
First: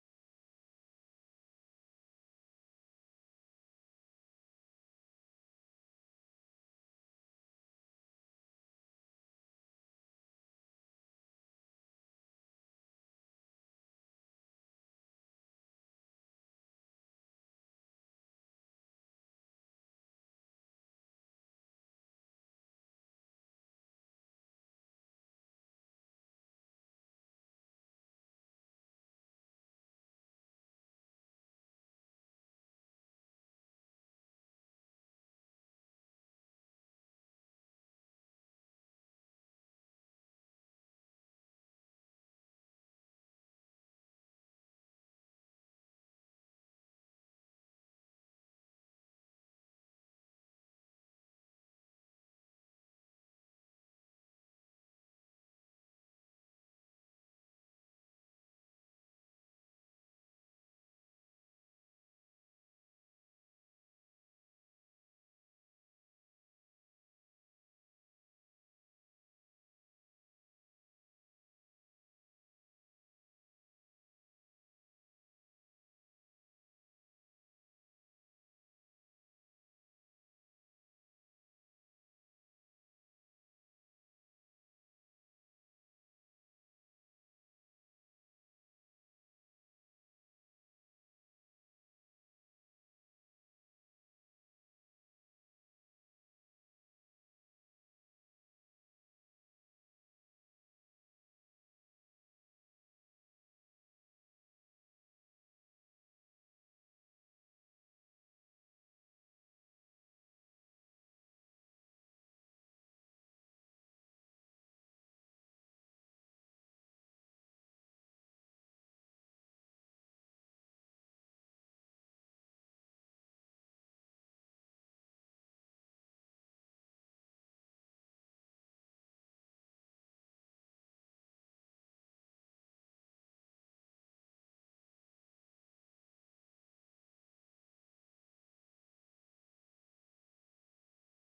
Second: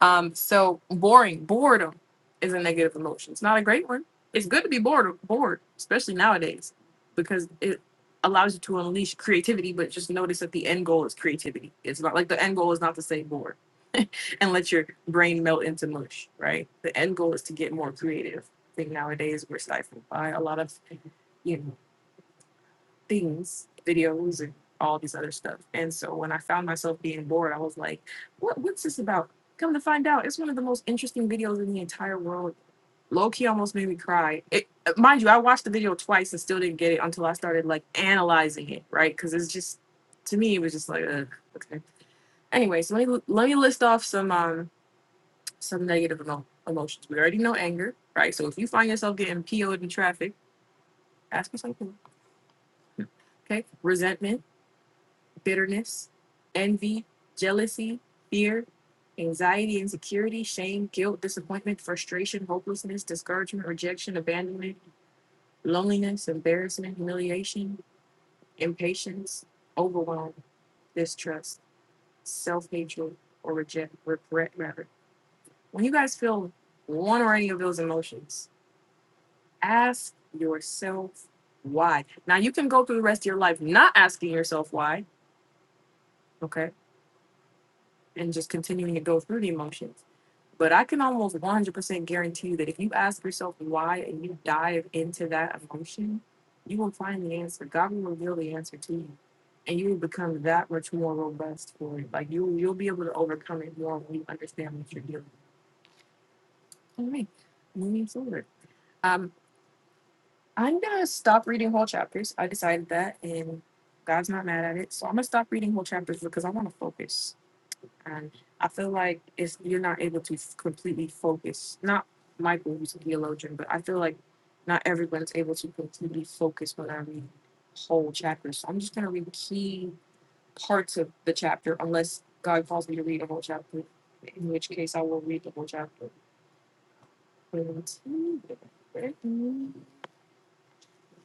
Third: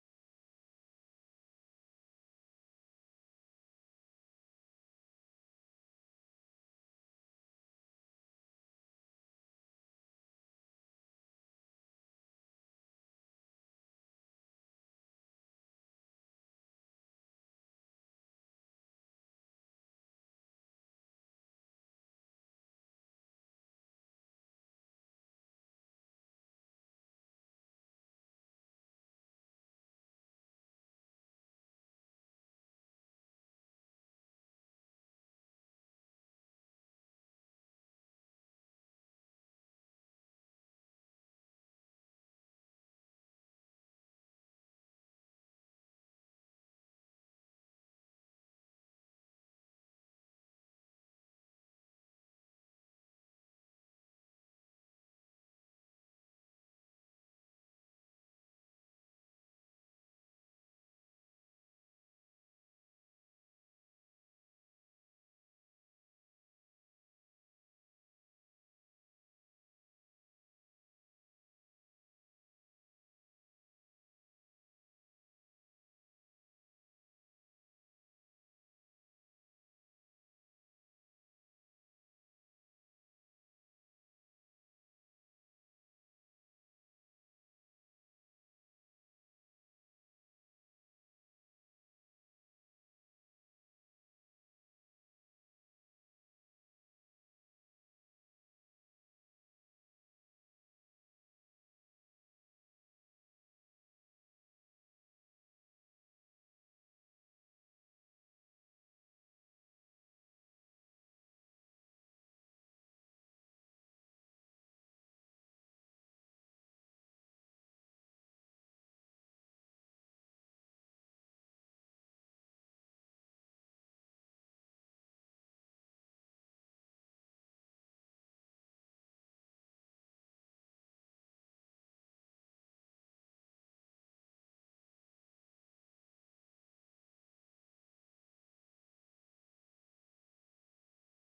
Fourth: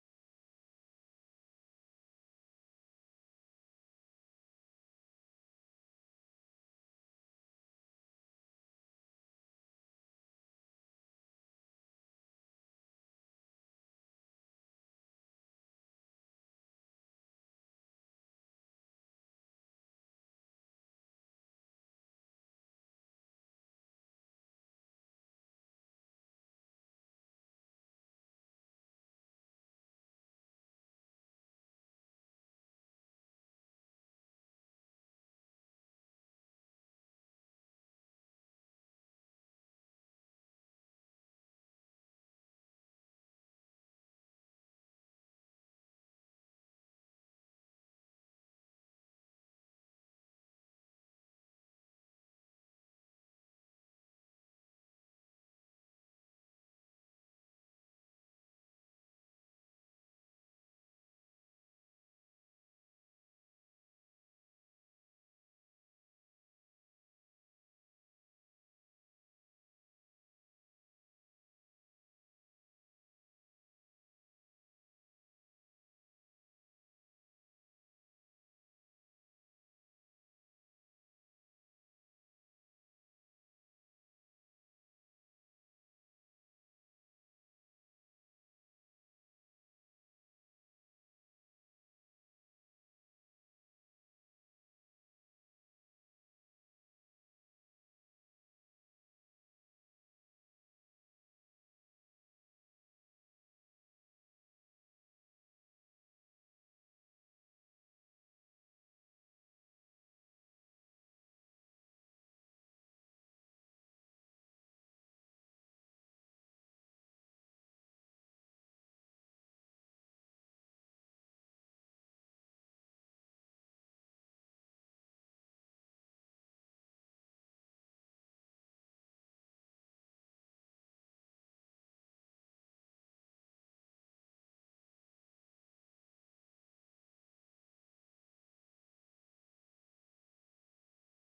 Speaker 1: Um, so boring, boredom is a negative emotion. It's not a great one. It's good to be bored, bored, especially nowadays, because it allows you to unleash creativity. But just notice that the end goal is creativity. It's not like the end goal is not to say bored and let your brain melt into mush, right? The end goal is to get more creative. I think nowadays we're stifled by a lot of, you know, things, videos and all these other stuff. And so when I found myself being bored, I was like, what what's this about? Come to find out, it's one of the most interesting videos in the entire world. Low key almost made me cry. It, mind you, I watched the video twice and still didn't get it until I started like analyzing it, right? Because it's just, to me, it was just like, Ugh, okay. Anyway, so let me, let me list off some um some negative emo- emotions. We already know anger, right? So if you find yourself getting PO'd in traffic, ask for something, okay? Resentment, bitterness, envy, jealousy, fear, anxiety, insecurity, shame, guilt, disappointment, frustration, hopelessness, discouragement, rejection, abandonment, loneliness, embarrassment, humiliation, impatience, overwhelm, distrust, self hatred, or reject, regret, rather. When you guys feel one or any of those emotions, ask yourself why. Now you can go through the rest of your life not asking yourself why, okay, and just continuing to go through the emotions. But I can almost 100% guarantee you that if you ask yourself why and you dive into that emotion, you will find the answer. God will reveal the answer to you, and you will become that much more robust for it. Like you, you'll be able to overcome it more when you understand what you're dealing with. All right, moving forward. Um, I'm gonna stop reading whole chapters. I decided that, and God's not mad at it. So I'm gonna stop reading whole chapters because I want to focus. And I feel like it's you're not able to f- completely focus. Not Michael, who's a theologian, but I feel like not everyone's able to completely focus when I read whole chapters. So I'm just gonna read key parts of the chapter, unless God calls me to read a whole chapter, in which case I will read the whole chapter.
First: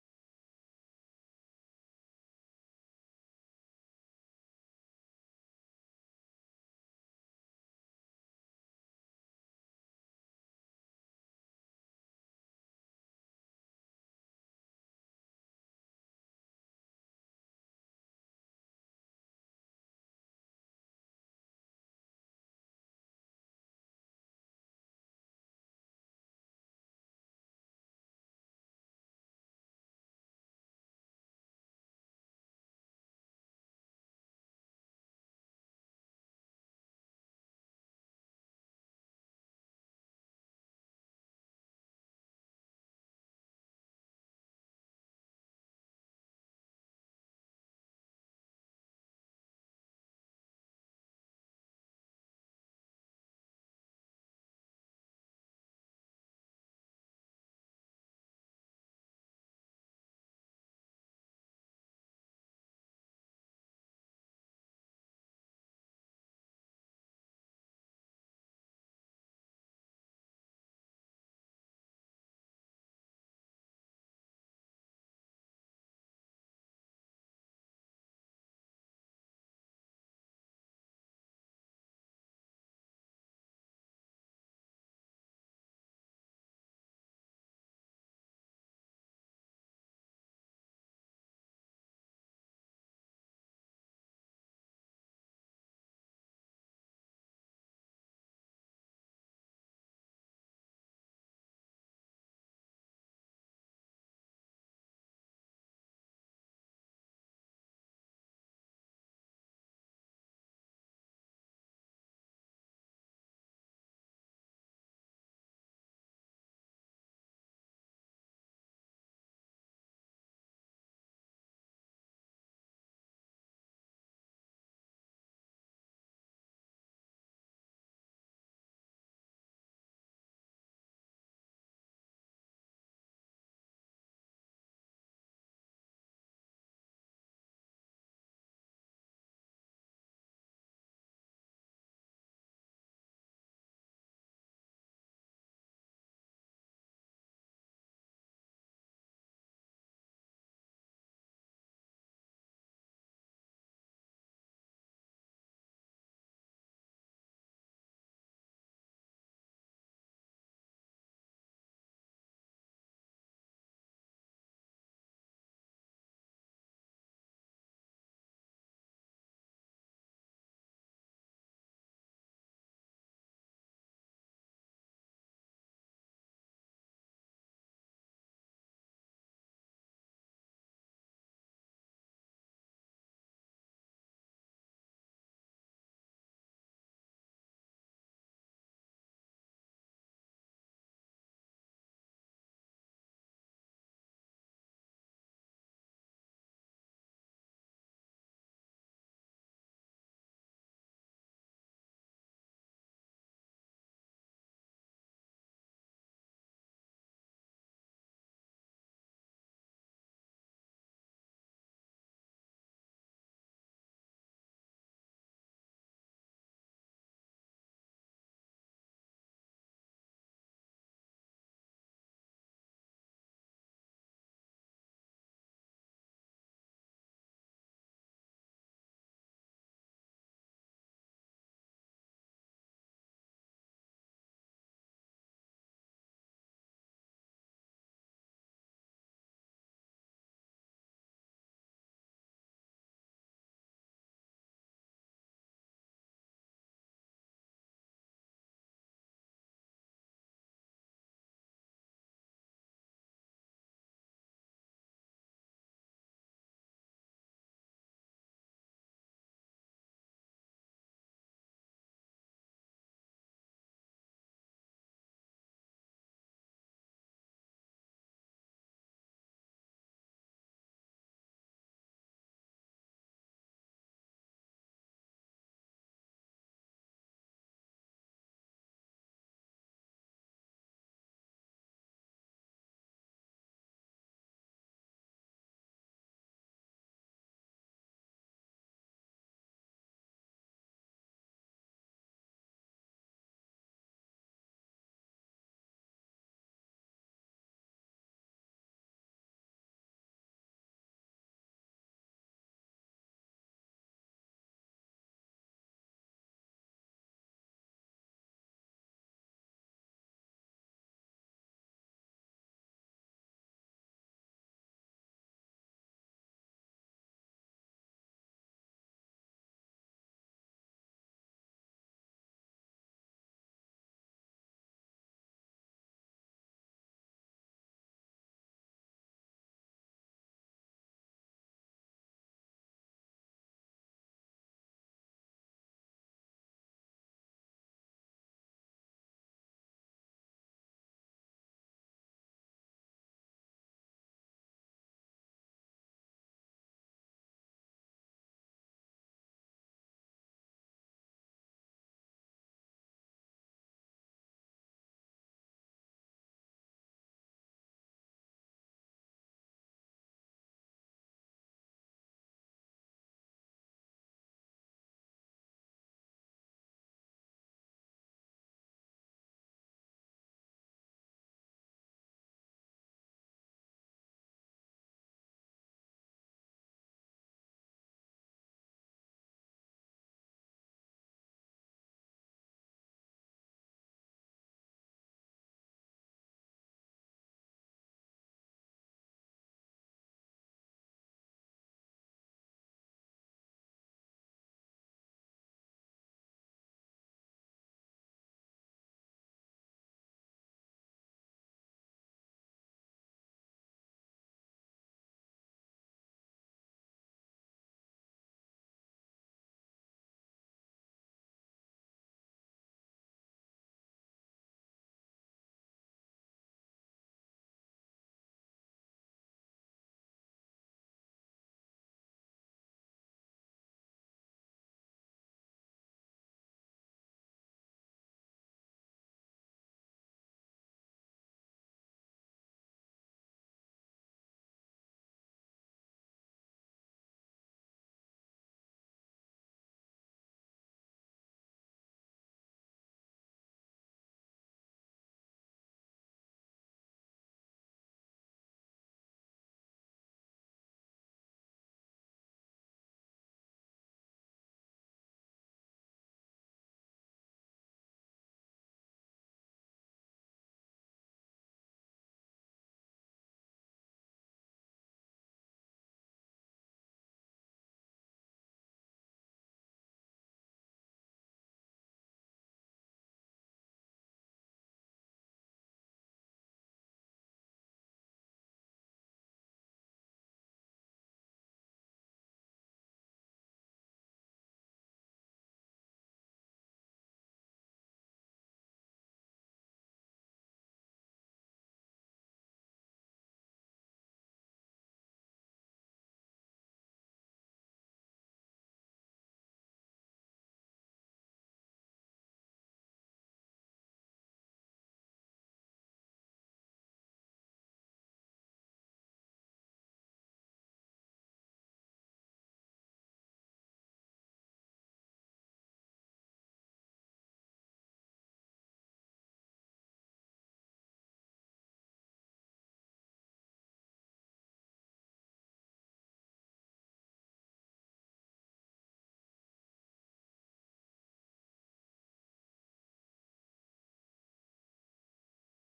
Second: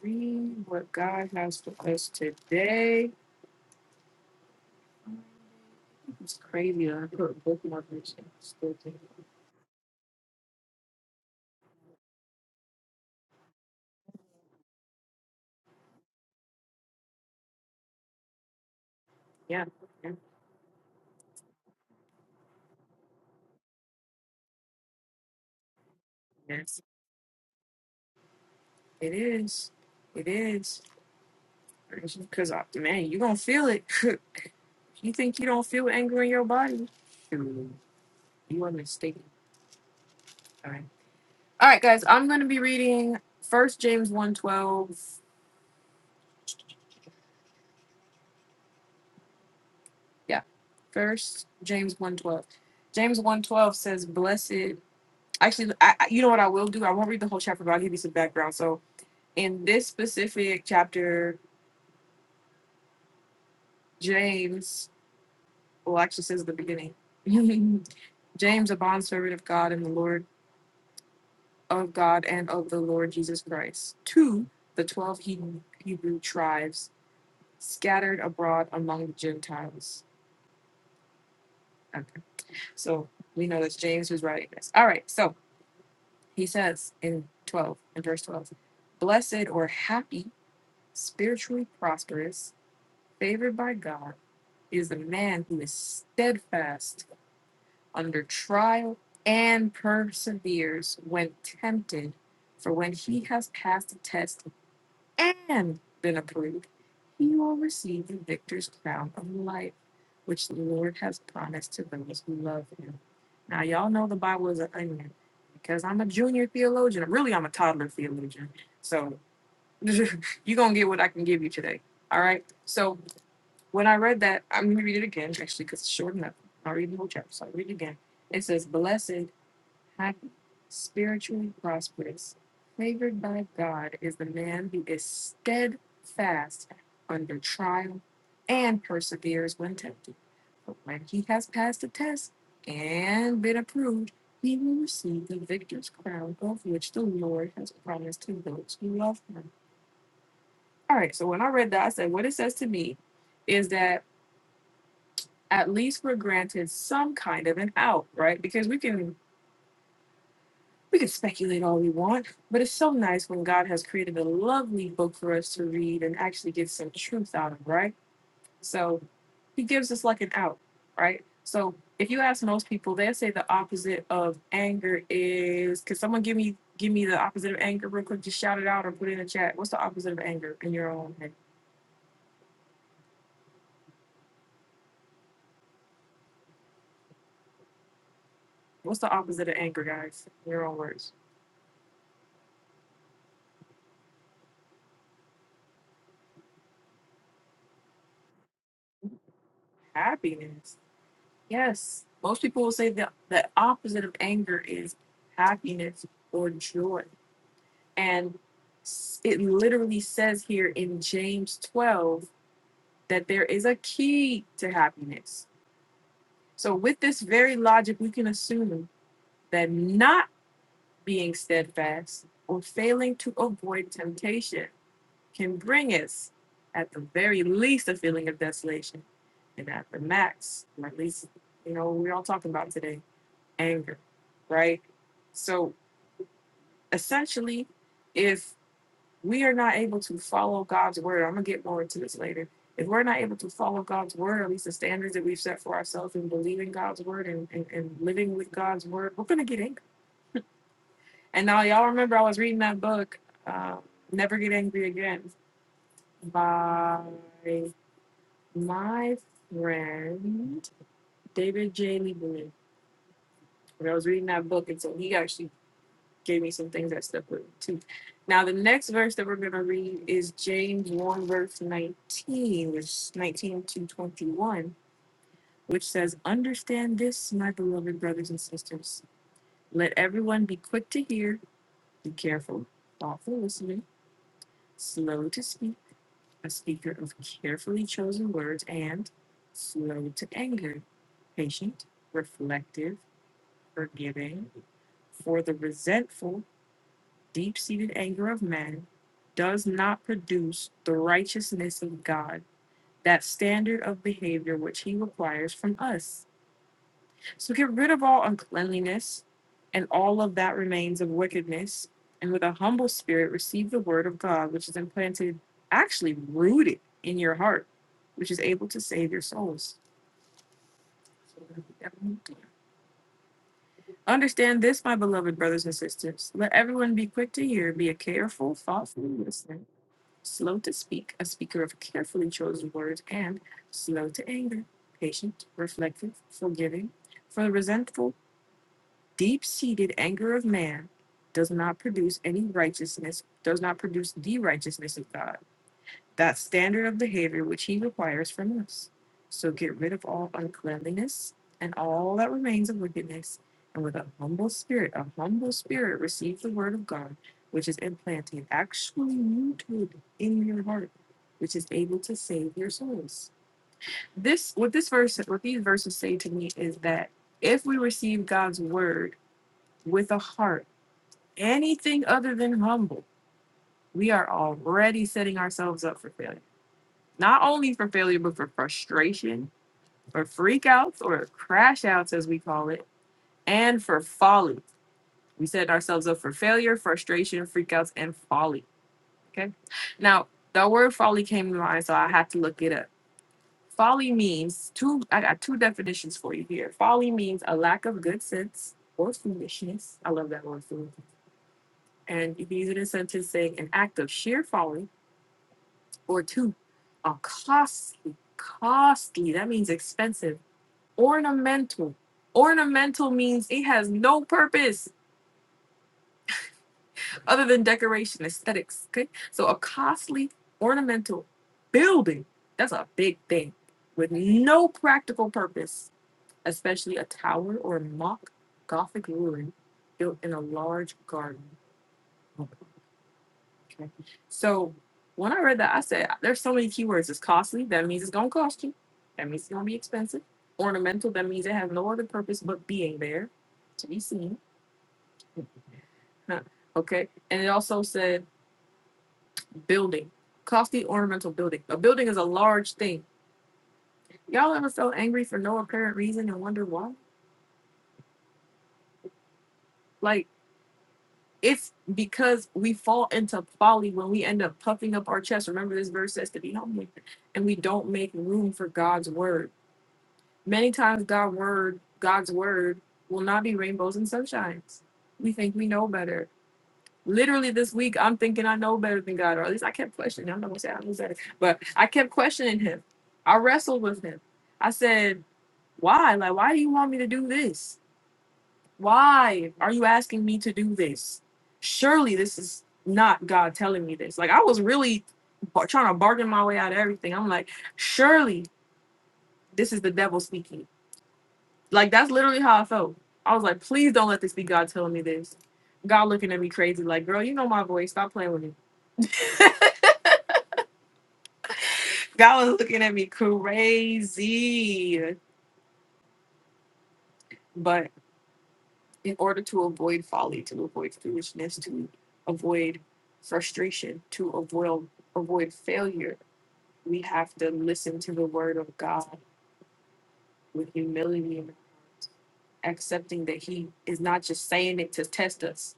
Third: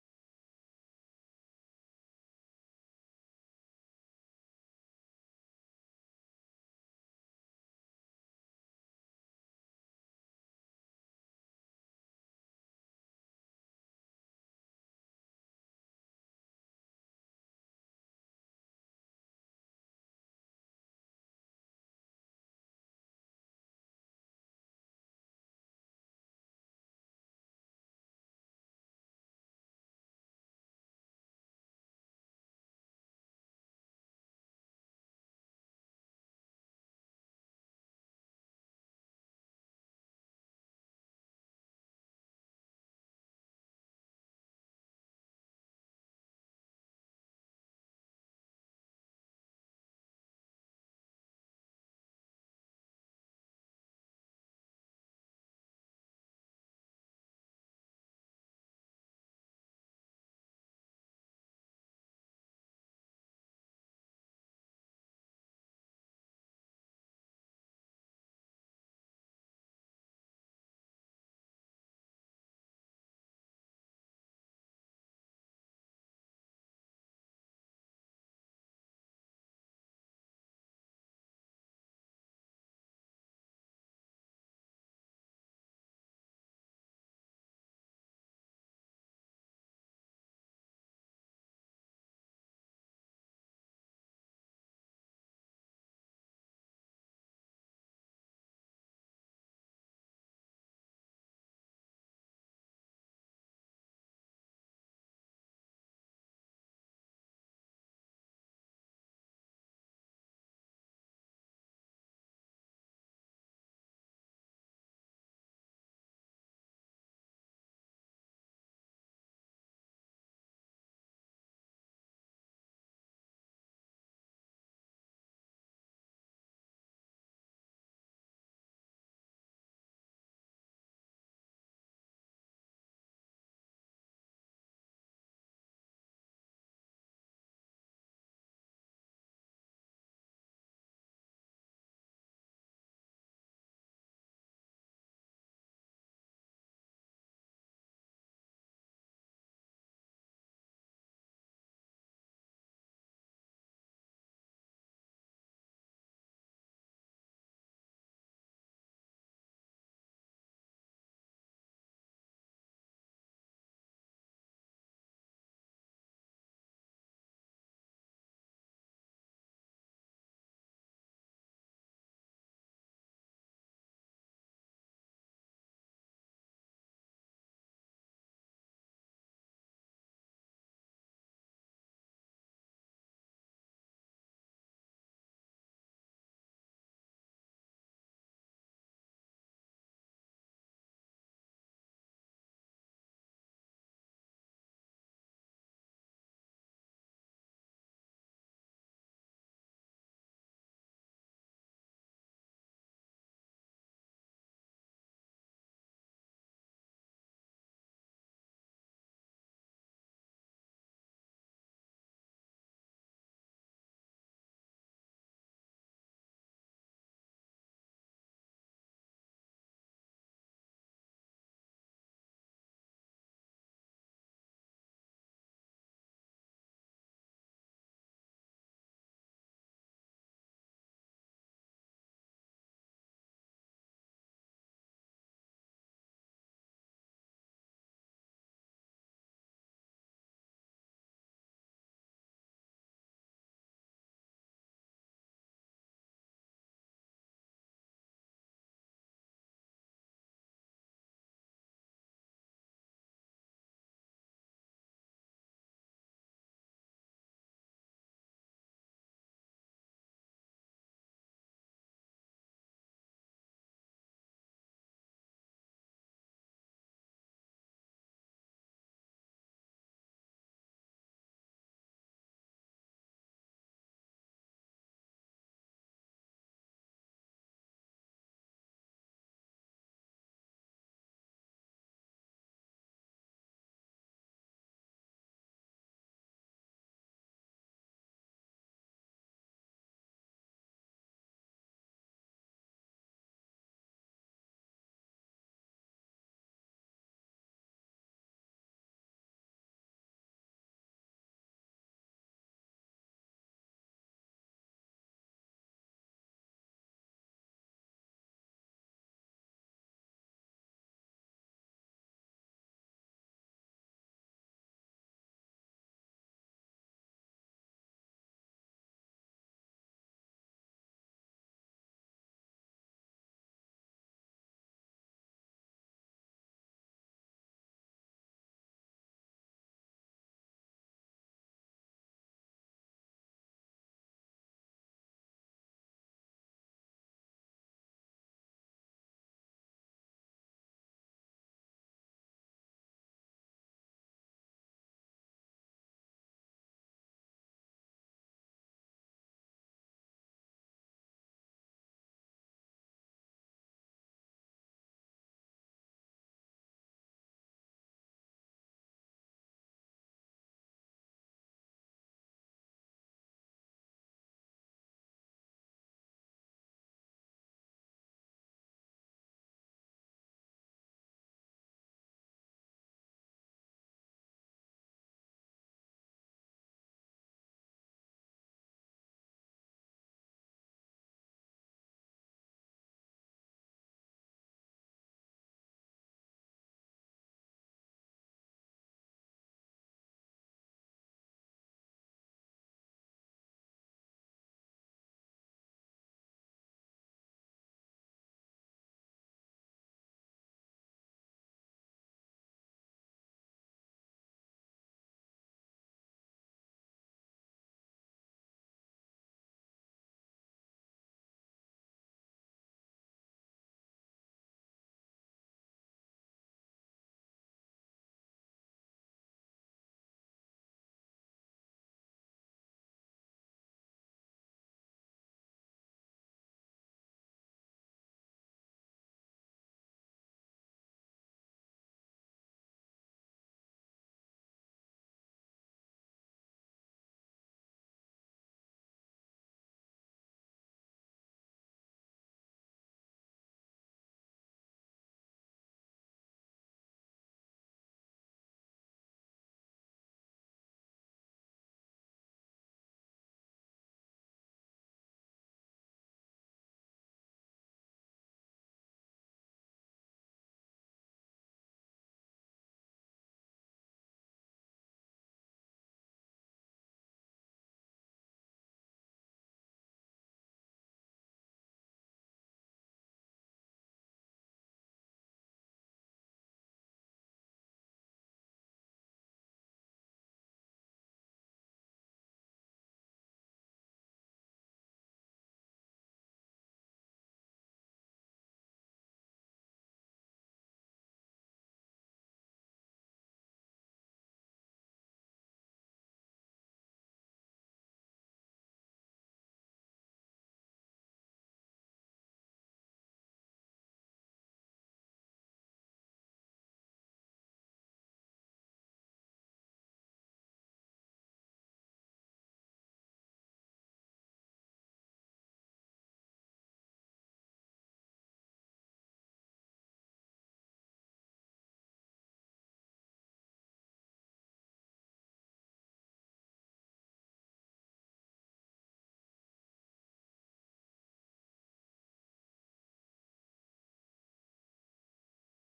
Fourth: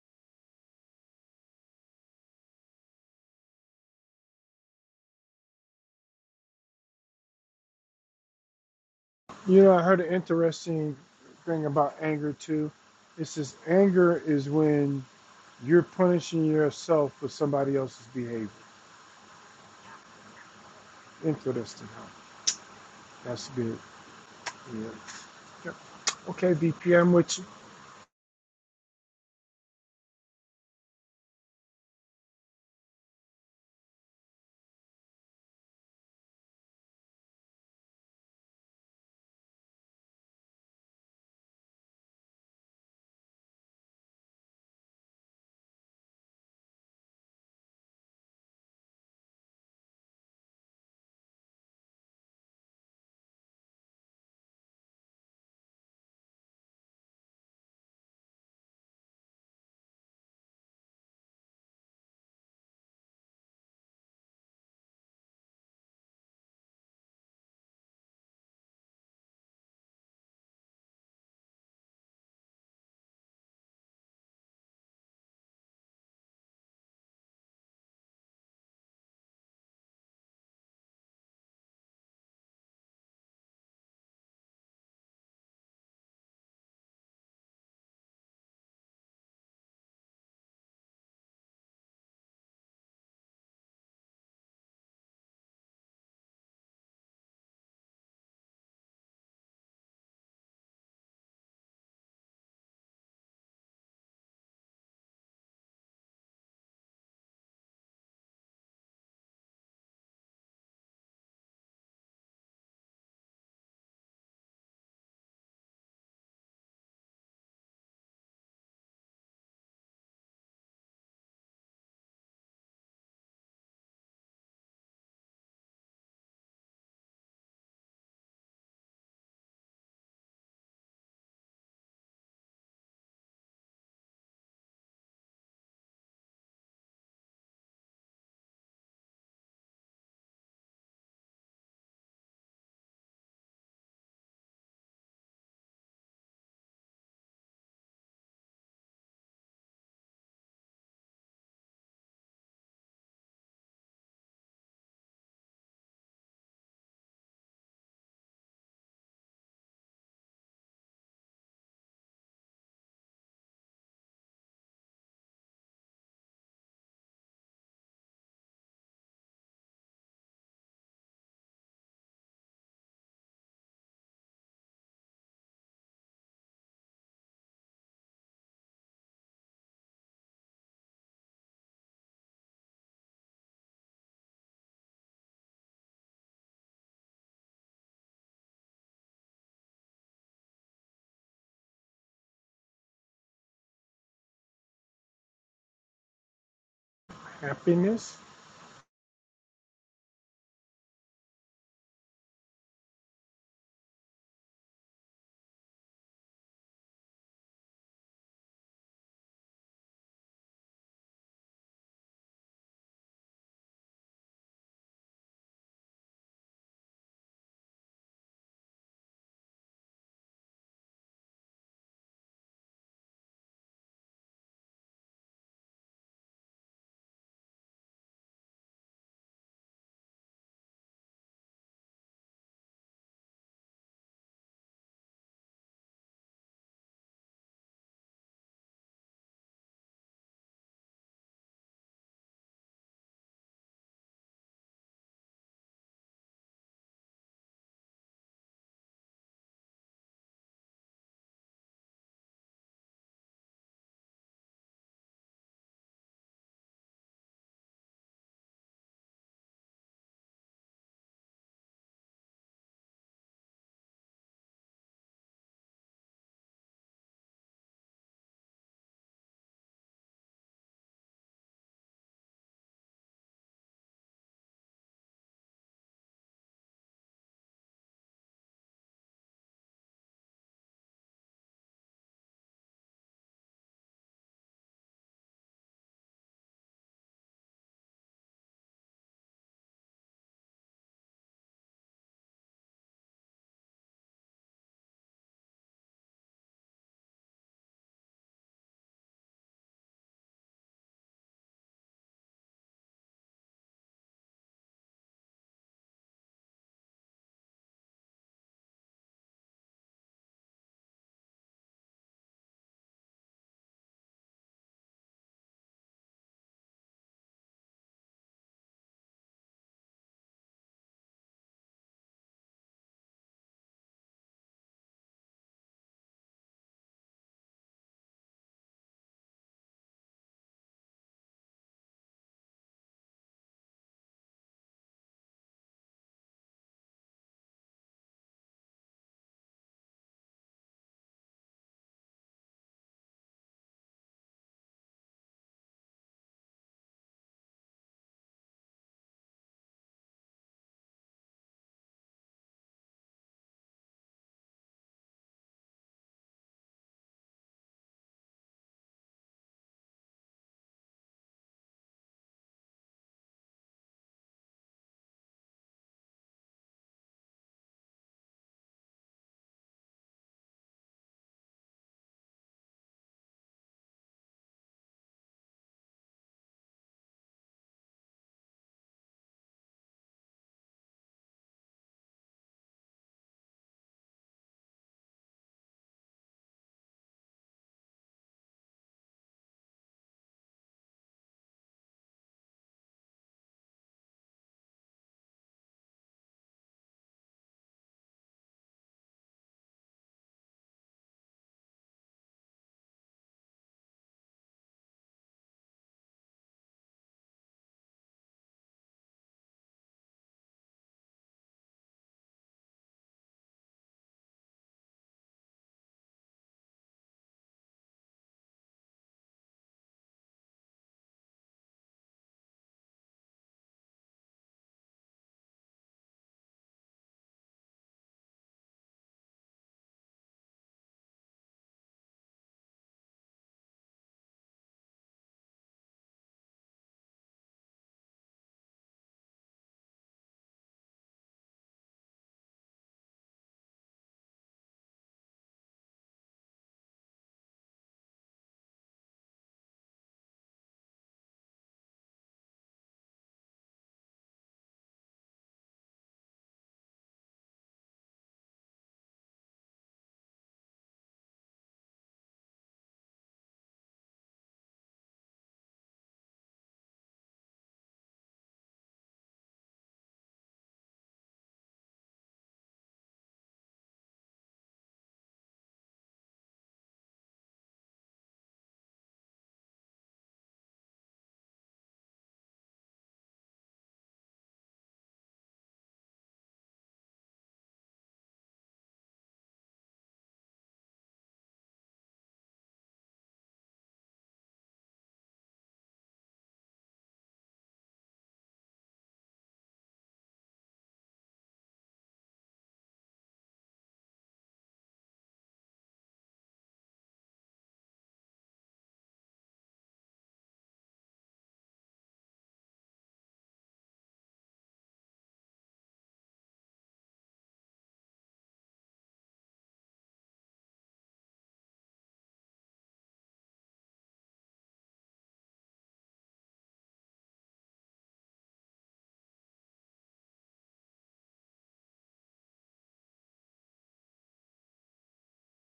Speaker 1: read what God has for us today. It's crazy. I put bookmarkers and still think.
Speaker 2: You know, I heard an interesting thing about anger too. It says anger is when you're punishing yourself for somebody else's behavior.
Speaker 1: Yeah, yeah,
Speaker 2: Interesting, huh? That's good. Yeah. Yep. Okay,
Speaker 1: yes,
Speaker 2: Bpm. i with you.
Speaker 1: it is. It is. Because, uh, man, you going to feel it. <laughs> you think you don't feel anger in your body? Shoot, You are mistaken. All right. All right, guys. I'm going to be reading First James one twelve. Yeah. First James one twelve. James one twelve says, Blessed. Actually, I, I- you know what I will do? I won't read the whole chapter, but I'll give you some background. So in this specific chapter, James, well, actually says the beginning. <laughs> James, a bondservant of God and the Lord of God and of the Lord Jesus Christ, to the 12 Hebrew, Hebrew tribes scattered abroad among the Gentiles. Okay. So we know that's James who's writing this. All right. So he says in 12, in verse 12, blessed or happy, spiritually prosperous, favored by God is the man who is steadfast under trial and perseveres when tempted. For when he has passed the test and been approved, he will receive the victor's crown of life, which the Lord has promised to those who love him. Now, y'all know the Bible is an onion because I'm a junior theologian. Really, I'm a toddler theologian. So, <laughs> you're going to get what I can give you today. All right. So, when I read that, I'm going to read it again, actually, because it's short enough. I'll read the whole chapter, so I'll read it again. It says, Blessed, happy, spiritually prosperous, favored by God is the man who is steadfast under trial and perseveres when tempted. But when he has passed the test and been approved, he will receive the victor's crown of which the Lord has promised to those who love him. All right, so when I read that, I said, What it says to me is that at least we're granted some kind of an out, right? Because we can we can speculate all we want, but it's so nice when God has created a lovely book for us to read and actually get some truth out of, right? So he gives us like an out, right? So if you ask most people, they'll say the opposite of anger is could someone give me give me the opposite of anger real quick? Just shout it out or put it in the chat. What's the opposite of anger in your own head? What's the opposite of anger, guys? In your own words.
Speaker 2: Happiness.
Speaker 1: Happiness. Yes. Most people will say that the opposite of anger is happiness or joy. And s- it literally says here in James 12 that there is a key to happiness. So, with this very logic, we can assume that not being steadfast or failing to avoid temptation can bring us, at the very least, a feeling of desolation. And at the max, or at least, you know, we're all talking about today anger, right? So essentially, if we are not able to follow God's word, I'm gonna get more into this later. If we're not able to follow God's word, at least the standards that we've set for ourselves and believing God's word and, and, and living with God's word, we're gonna get angry. And now y'all remember I was reading that book, uh, Never Get Angry Again by my friend David J. Lieberman. And I was reading that book, and so he actually gave me some things that stuck with me too. Now the next verse that we're gonna read is James one verse nineteen, which is nineteen to twenty one, which says, "Understand this, my beloved brothers and sisters. Let everyone be quick to hear, be careful, thoughtful listening, slow to speak, a speaker of carefully chosen words, and slow to anger, patient, reflective, forgiving, for the resentful." deep seated anger of man does not produce the righteousness of God, that standard of behavior which he requires from us. So get rid of all uncleanliness and all of that remains of wickedness, and with a humble spirit receive the word of God, which is implanted, actually rooted in your heart, which is able to save your souls. Understand this, my beloved brothers and sisters. Let everyone be quick to hear, be a careful, thoughtful listener slow to speak, a speaker of carefully chosen words, and slow to anger, patient, reflective, forgiving. For the resentful, deep seated anger of man does not produce any righteousness, does not produce the righteousness of God that standard of behavior which he requires from us. So get rid of all uncleanliness and all that remains of wickedness, and with a humble spirit, a humble spirit, receive the word of God, which is implanted, actually rooted in your heart, which is able to save your souls. This what this verse, what these verses say to me is that if we receive God's word with a heart, anything other than humble, we are already setting ourselves up for failure not only for failure, but for frustration, for freakouts or crash outs, as we call it, and for folly. We set ourselves up for failure, frustration, freakouts, and folly. Okay. Now, the word folly came to mind, so I had to look it up. Folly means two, I got two definitions for you here. Folly means a lack of good sense or foolishness. I love that word, foolishness. And you can use it in a sentence saying an act of sheer folly, or two, a costly, costly, that means expensive ornamental. Ornamental means it has no purpose other than decoration, aesthetics. Okay, so a costly ornamental building that's a big thing with no practical purpose, especially a tower or a mock Gothic ruin built in a large garden. Okay, so when I read that, I said there's so many keywords. It's costly. That means it's gonna cost you. That means it's gonna be expensive. Ornamental. That means it has no other purpose but being there to be seen Huh, Okay. And it also said building, costly ornamental building. A building is a large thing. Y'all ever felt angry for no apparent reason and wonder why? Like, it's because we fall into folly when we end up puffing up our chest. Remember, this verse says to be humble, and we don't make room for God's word. Many times, God word, God's word will not be rainbows and sunshines. We think we know better literally this week I'm thinking I know better than God, or at least I kept questioning. I'm not gonna say I know better, but I kept questioning him. I wrestled with him. I said, Why? Like, why do you want me to do this? Why are you asking me to do this? Surely this is not God telling me this. Like I was really bar- trying to bargain my way out of everything. I'm like, surely this is the devil speaking. Like that's literally how I felt. I was like, please don't let this be God telling me this. God looking at me crazy, like, girl, you know my voice. Stop playing with me Y'all was looking at me crazy. But in order to avoid folly, to avoid foolishness, to avoid frustration, to avoid avoid failure, we have to listen to the word of God with humility and accepting that he is not just saying it to test us.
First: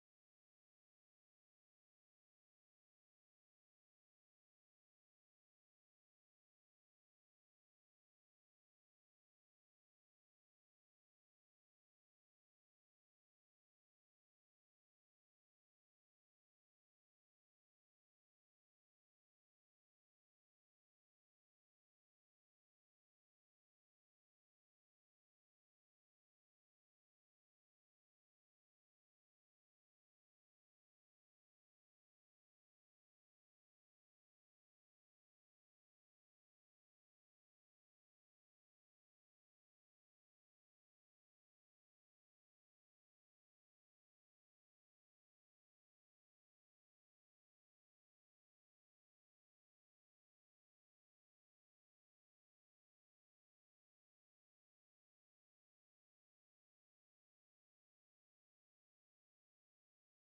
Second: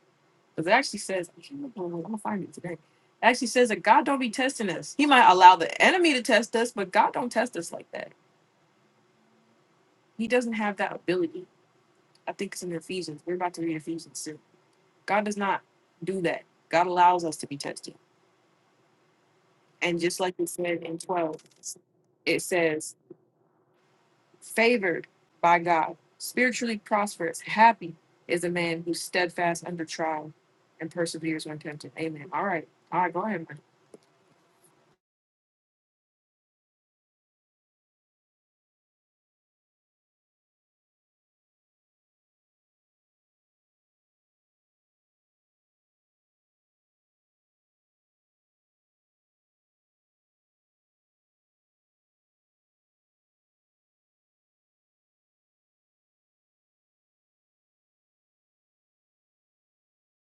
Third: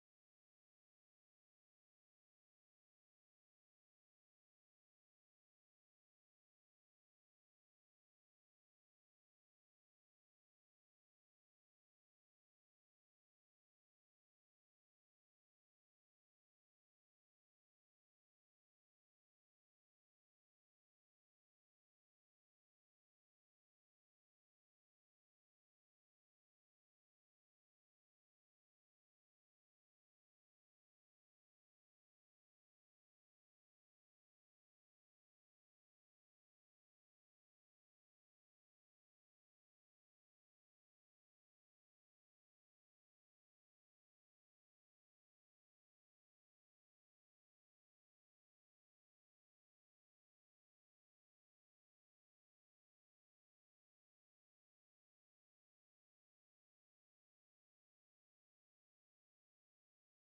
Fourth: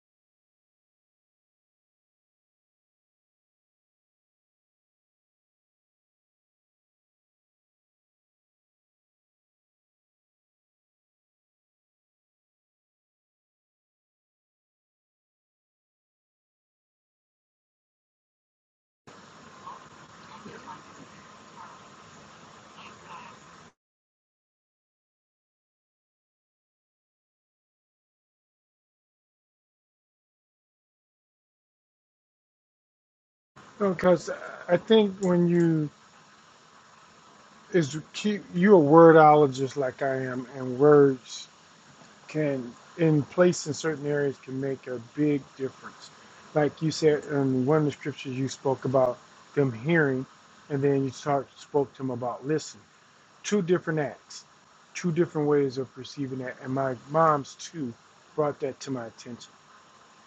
Speaker 1: Because it actually says, I can't remember, I'm gonna find it today. It actually says that God don't be testing us. He might allow the enemy to test us, but God don't test us like that. He doesn't have that ability. I think it's in Ephesians. We're about to read Ephesians soon. God does not do that. God allows us to be tested. And just like it said in 12, it says, favored by God, spiritually prosperous, happy is a man who's steadfast under trial and perseveres when tempted. Amen. All right. All right, go ahead, man.
Speaker 2: Because I think when you is keep you a wordologist like I am, and words can in place in certain areas can make a big difference. Like you said in one of the scriptures, you spoke about them hearing, and then you talk, spoke to them about listening. Two different acts, two different ways of perceiving that, and my mom's too brought that to my attention.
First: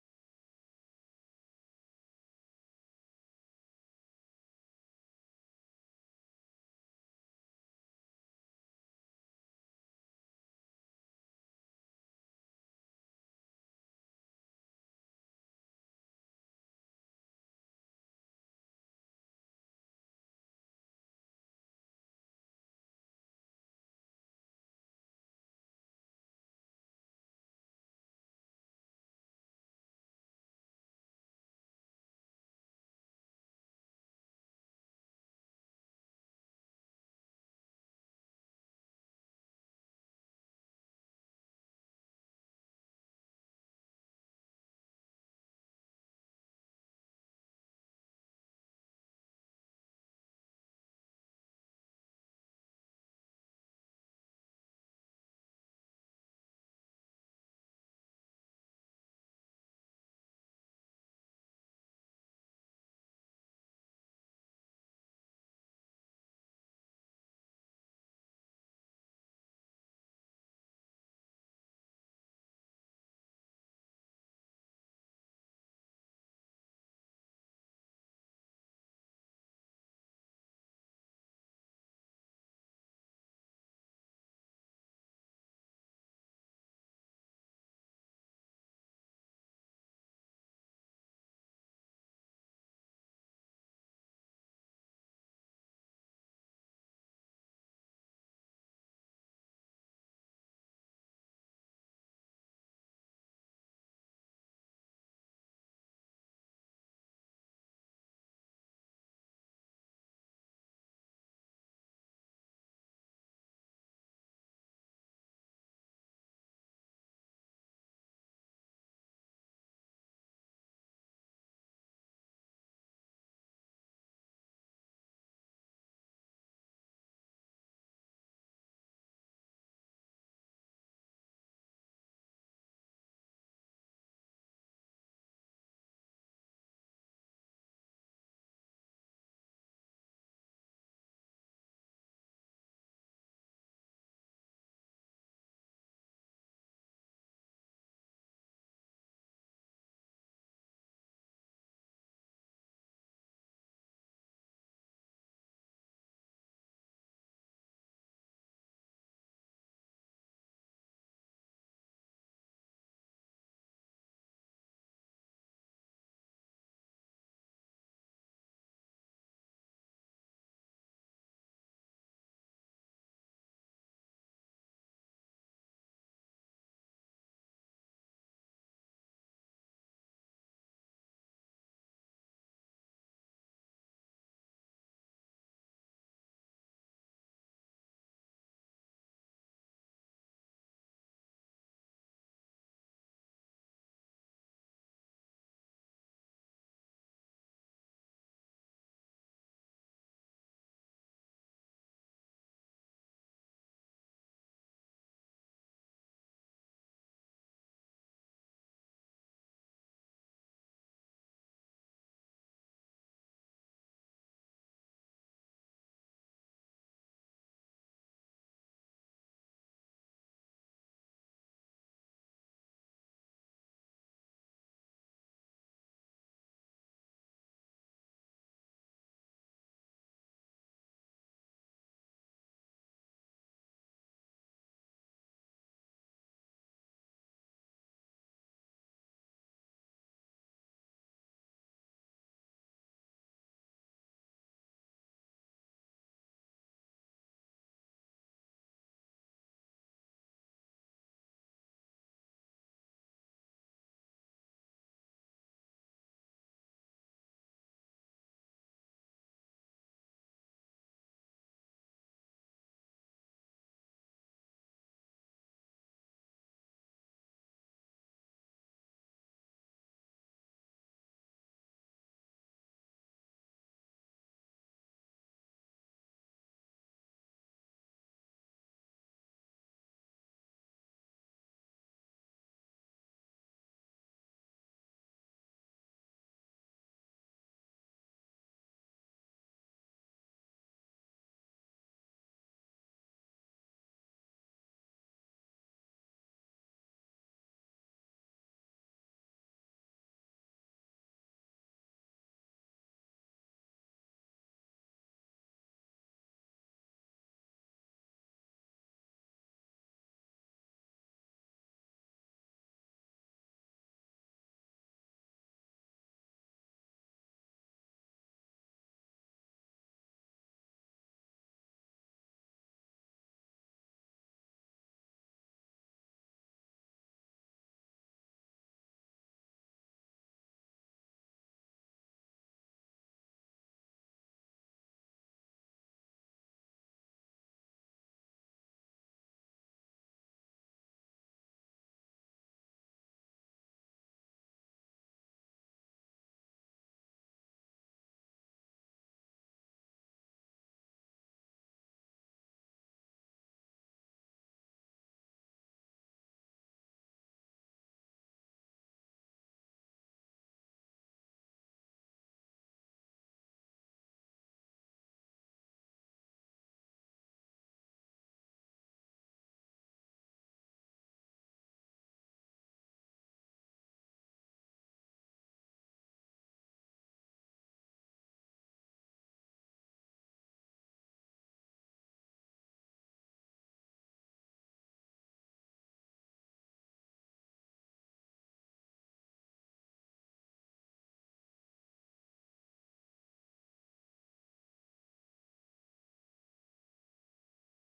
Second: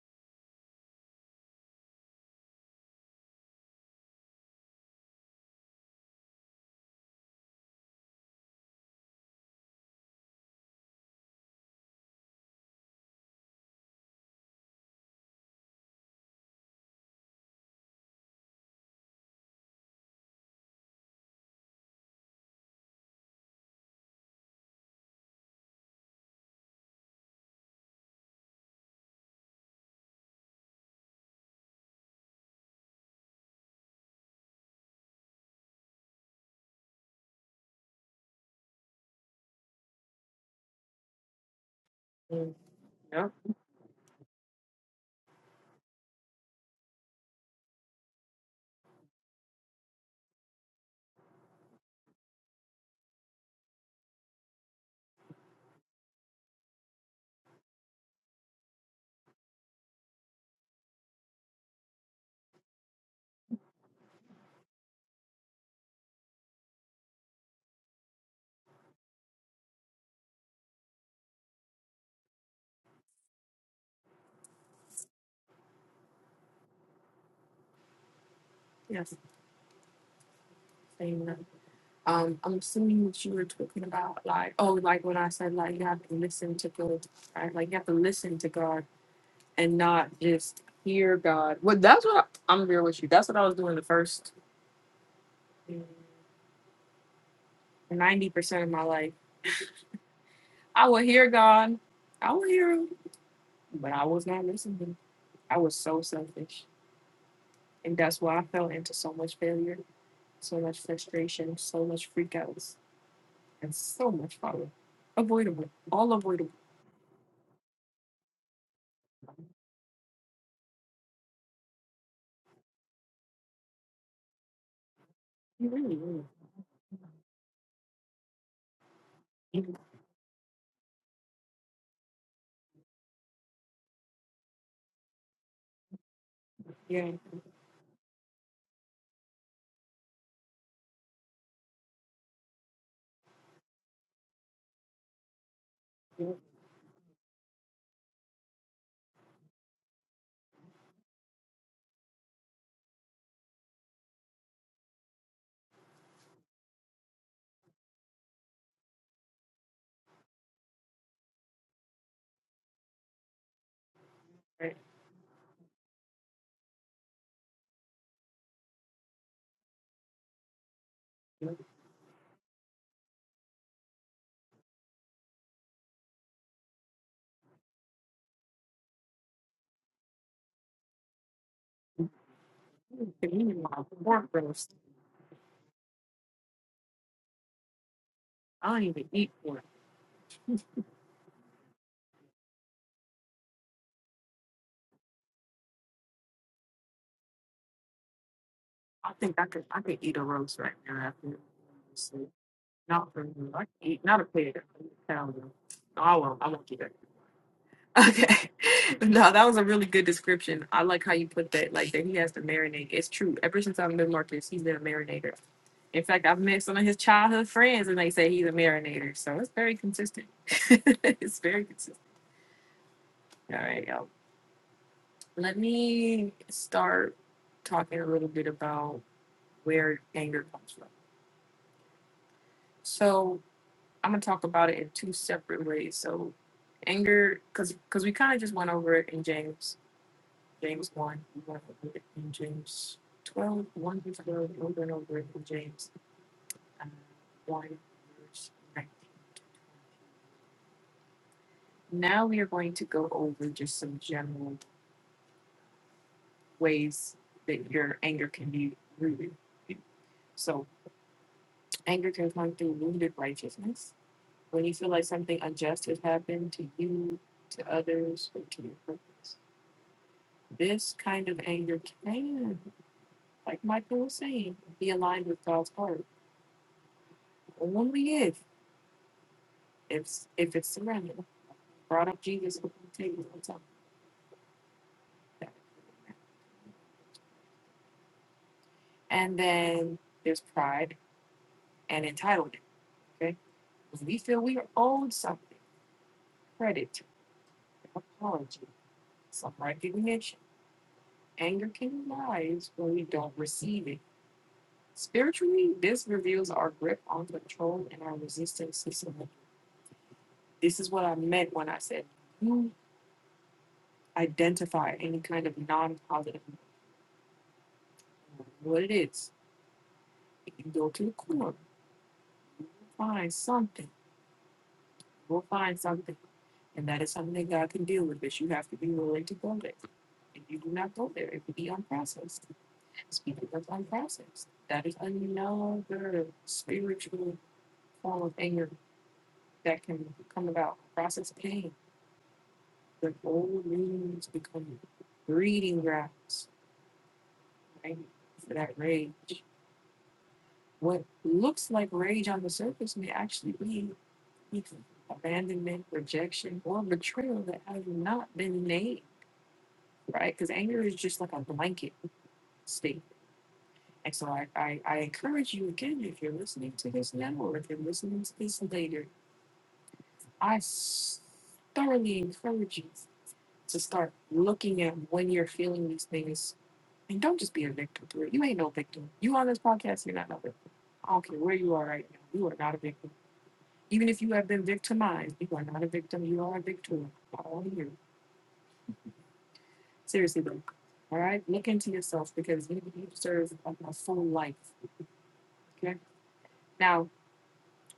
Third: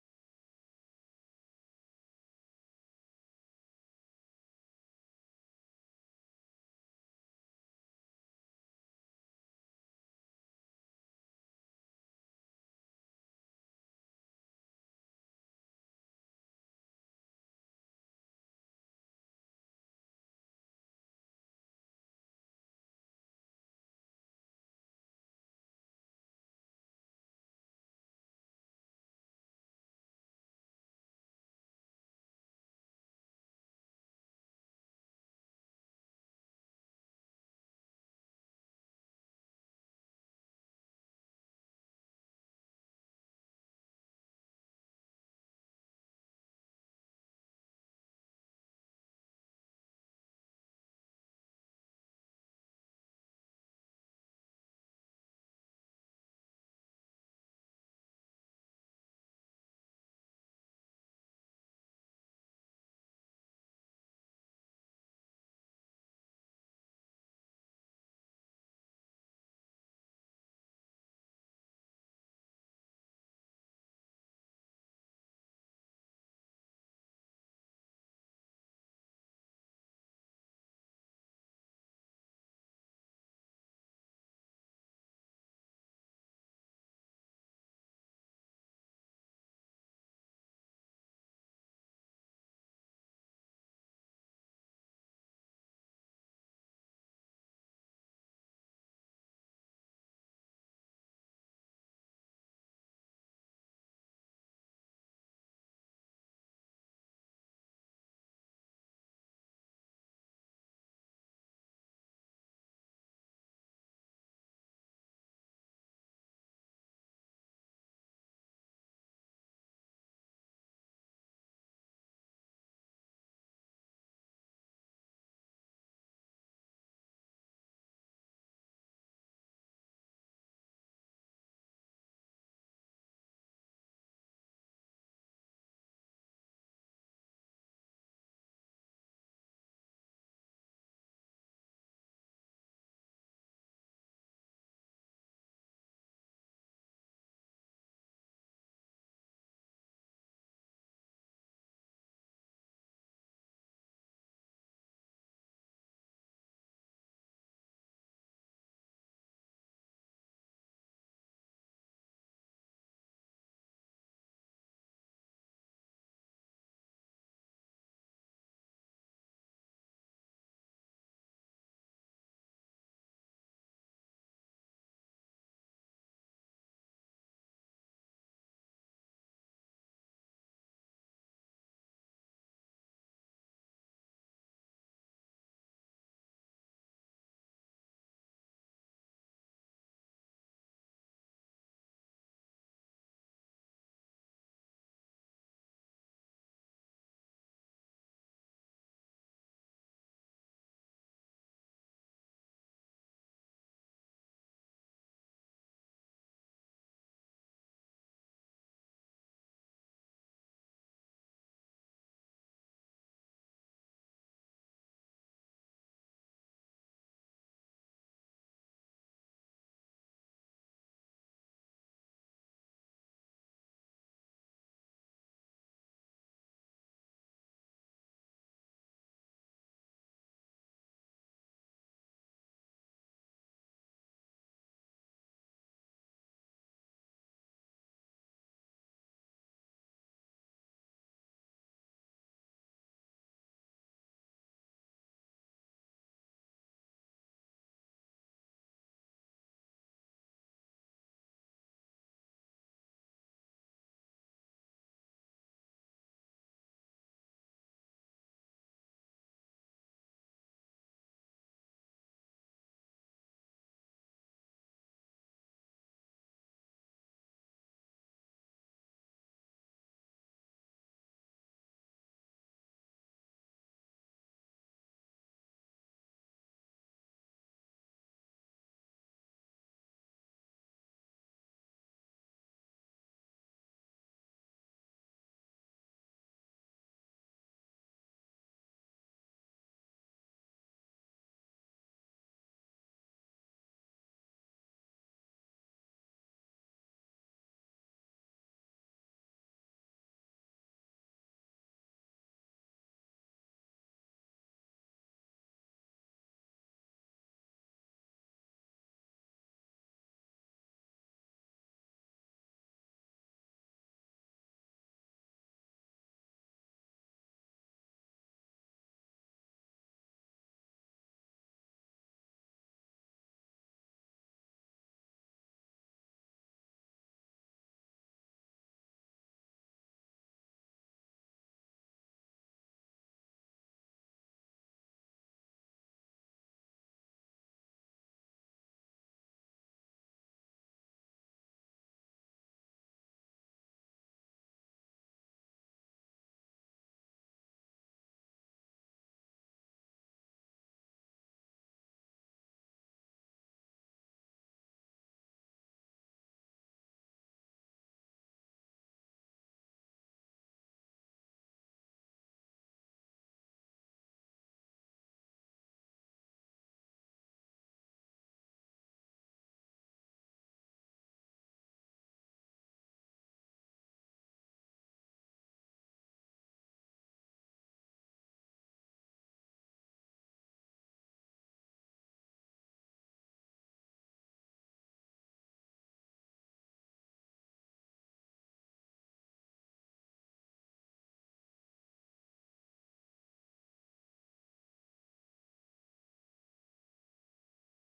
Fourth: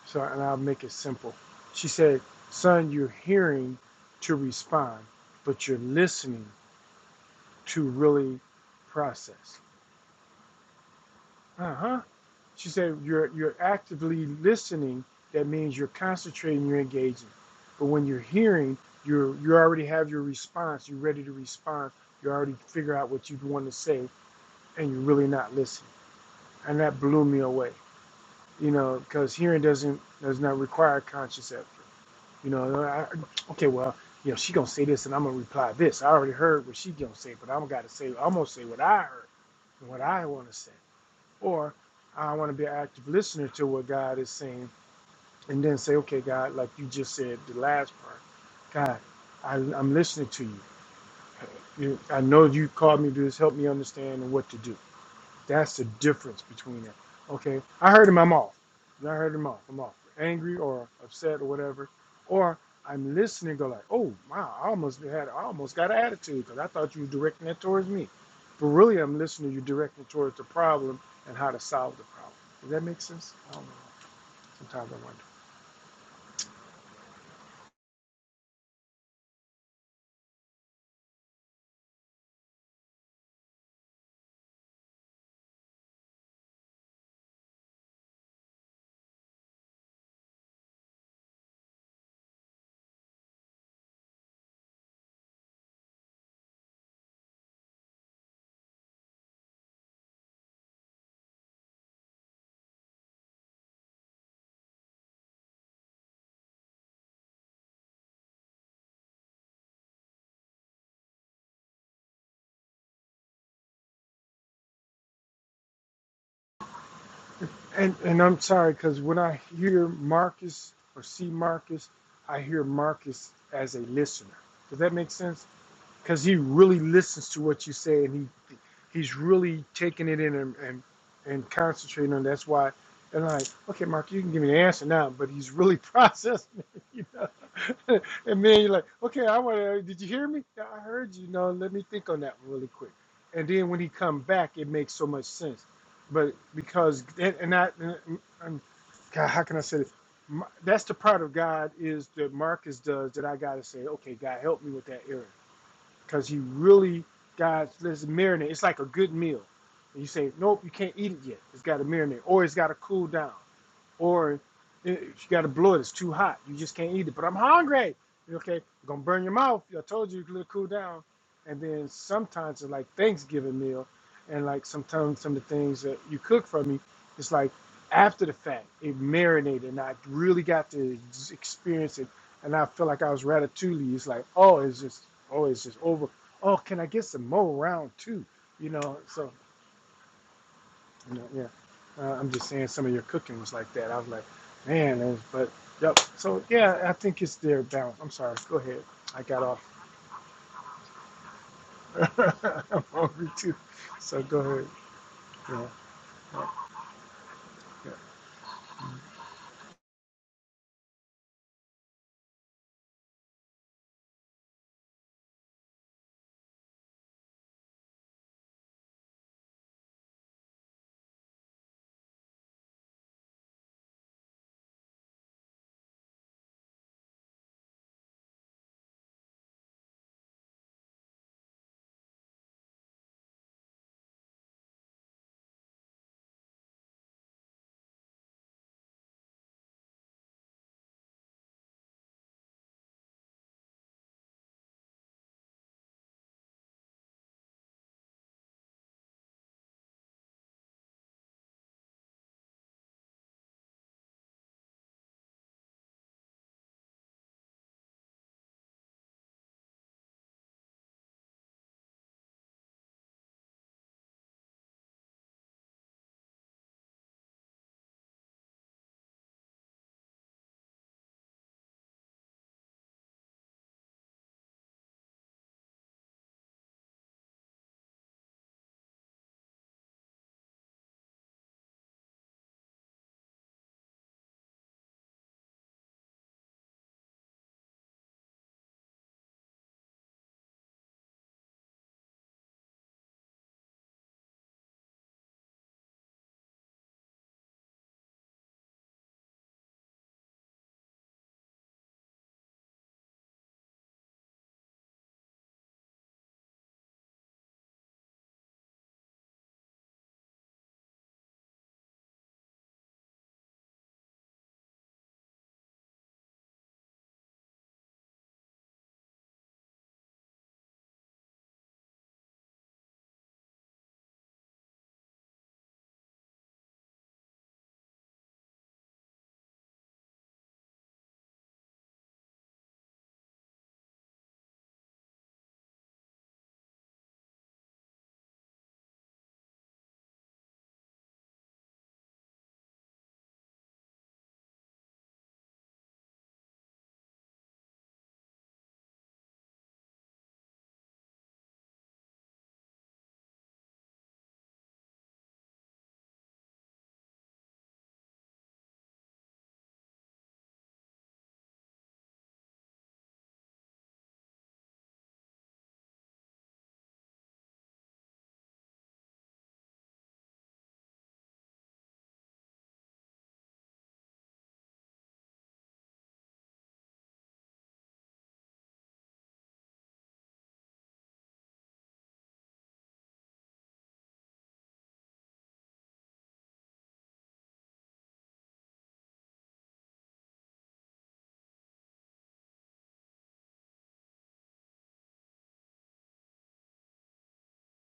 Speaker 2: So, and I'll make it simple. She said, Son, you're hearing to respond, but you're listening to really process. Uh huh. She said, you're, you're actively listening. That means you're concentrating, you're engaging. But when you're hearing, you're, you already have your response. You're ready to respond. You already figure out what you want to say, and you're really not listening. And that blew me away, you know, because hearing doesn't does not require conscious effort. You know, I, okay, well, you know, she gonna say this, and I'm gonna reply this. I already heard what she gonna say, but I'm gotta say, I'm gonna say what I heard, and what I want to say, or I want to
Speaker 1: Mm,
Speaker 2: be an active
Speaker 1: Yep.
Speaker 2: listener to what God is saying, and then say, okay, God, like you just said the last part, God, I, I'm listening to you. you. I know you called me to do this. Help me understand what to do. That's the difference between it. Okay, I heard him. I'm off. I heard him off. I'm off. Angry or upset or whatever, or I'm listening. Go like, oh wow, I almost had, I almost got an attitude because I thought you were directing it towards me, but really I'm listening. You're directing towards the problem and how to solve the problem. Does that make sense? I don't know. Sometimes I wonder.
Speaker 1: Yes. Amen. Um, I'm assuming that you were talking about like, oh, like when I said like you have to listen to God, right? Like you have to listen to God and not just hear God. Well, that's what I, I'm real with you. That's what I was doing the first ninety percent of my life. I would hear God, I would hear Him, but I was not listening. I was so selfish, and that's why I fell into so much failure, so much frustration, so much freakouts, and so much follow. Avoidable, all avoidable.
Speaker 2: And and I'm sorry because when I hear Marcus or see Marcus, I hear Marcus as a listener. Does that make sense?
Speaker 1: You really,
Speaker 2: because
Speaker 1: really,
Speaker 2: he really listens to what you say and he he's really
Speaker 1: you-
Speaker 2: taking it in and and, and concentrating on it. that's why and I'm like okay mark you can give me the answer now but he's really <laughs> processing it,
Speaker 1: yeah.
Speaker 2: you
Speaker 1: you
Speaker 2: know <laughs> and then you're like okay i want to did you hear me yeah, i heard you no let me think on that one really quick and then when he come back it makes so much sense but
Speaker 1: know,
Speaker 2: because and, and i and, and, God, how can i say this My- that's the part of god is that marcus does that i gotta say okay god help me with that error because you really God let's marinate. It's like a good meal. And you say, nope, you can't eat it yet. It's got to marinate, or it's got to cool down or
Speaker 1: right,
Speaker 2: eh, you got to blow it. It's too hot. You just can't eat it. But I'm hungry. Okay, you're gonna burn your mouth. I told you, you cool down.
Speaker 1: you know,
Speaker 2: And then sometimes it's like Thanksgiving meal, and like sometimes some of the things that you cook for me, it's like after the fact it marinated, and I really got to ex- experience it. And I feel like I
Speaker 1: you
Speaker 2: was
Speaker 1: can eat my
Speaker 2: ratatouille. It's like,
Speaker 1: pork
Speaker 2: oh,
Speaker 1: roast.
Speaker 2: it's just, oh, it's just over. Oh, can I get some more round two?
Speaker 1: I
Speaker 2: You
Speaker 1: don't
Speaker 2: know,
Speaker 1: even eat
Speaker 2: so
Speaker 1: pork.
Speaker 2: you know, yeah. Uh, I'm just saying some of your cooking was like that. I was like, man, it was, but yep. So yeah, I think it's their balance. I'm sorry. Go ahead.
Speaker 1: I
Speaker 2: I
Speaker 1: think
Speaker 2: got
Speaker 1: I could
Speaker 2: off.
Speaker 1: I could eat a roast right now after this.
Speaker 2: <laughs> I'm
Speaker 1: not for
Speaker 2: hungry
Speaker 1: me.
Speaker 2: too.
Speaker 1: I could eat not
Speaker 2: So
Speaker 1: a
Speaker 2: go
Speaker 1: pig.
Speaker 2: ahead.
Speaker 1: I don't know.
Speaker 2: Yeah.
Speaker 1: No, I
Speaker 2: yeah,
Speaker 1: won't. I won't do that.
Speaker 2: yeah.
Speaker 1: Okay. <laughs> No, that was a really good description. I like how you put that, like that he has to marinate. It's true. Ever since I've known Marcus, he's been a marinator. In fact, I've met some of his childhood friends and they say he's a marinator. So it's very consistent. <laughs> it's very consistent. All right, y'all. Let me start talking a little bit about where anger comes from. So I'm gonna talk about it in two separate ways. So anger, because because we kind of just went over it in James James one, we went over it in James twelve, one through 12, we went over it in James um, one verse 19. Now we are going to go over just some general ways that your anger can be rooted. So anger can come through wounded righteousness. When you feel like something unjust has happened to you, to others, or to your purpose This kind of anger can, like Michael was saying, be aligned with God's word. Only if if if it's surrender. Brought up Jesus before the table And then there's pride and entitlement. Okay? When we feel we are owed something, credit, apology, some recognition. Anger can rise when we don't receive it. Spiritually, this reveals our grip on control and our resistance to surrender. This is what I meant when I said you identify any kind of non-positive emotion, what it is if you go to the corner you'll find something you'll find something and that is something that god can deal with but you have to be willing to go there if you do not go there it will be unprocessed speaking of unprocessed that is another spiritual form of anger that can come about process pain the old wounds become breeding grounds right for that rage What looks like rage on the surface may actually be either abandonment, rejection, or betrayal that has not been named, right? Because anger is just like a blanket state. And so I, I, I encourage you again, if you're listening to this now or if you're listening to this later, I s- thoroughly encourage you to start looking at when you're feeling these things. And don't just be a victim to it. You ain't no victim. You on this podcast, you're not no victim. I don't care where you are right now. You are not a victim Even if you have been victimized, you are not a victim. You are a victor. All of you. Seriously, though. All right? Look into yourself because you, you deserve a, a full life. Okay? Now,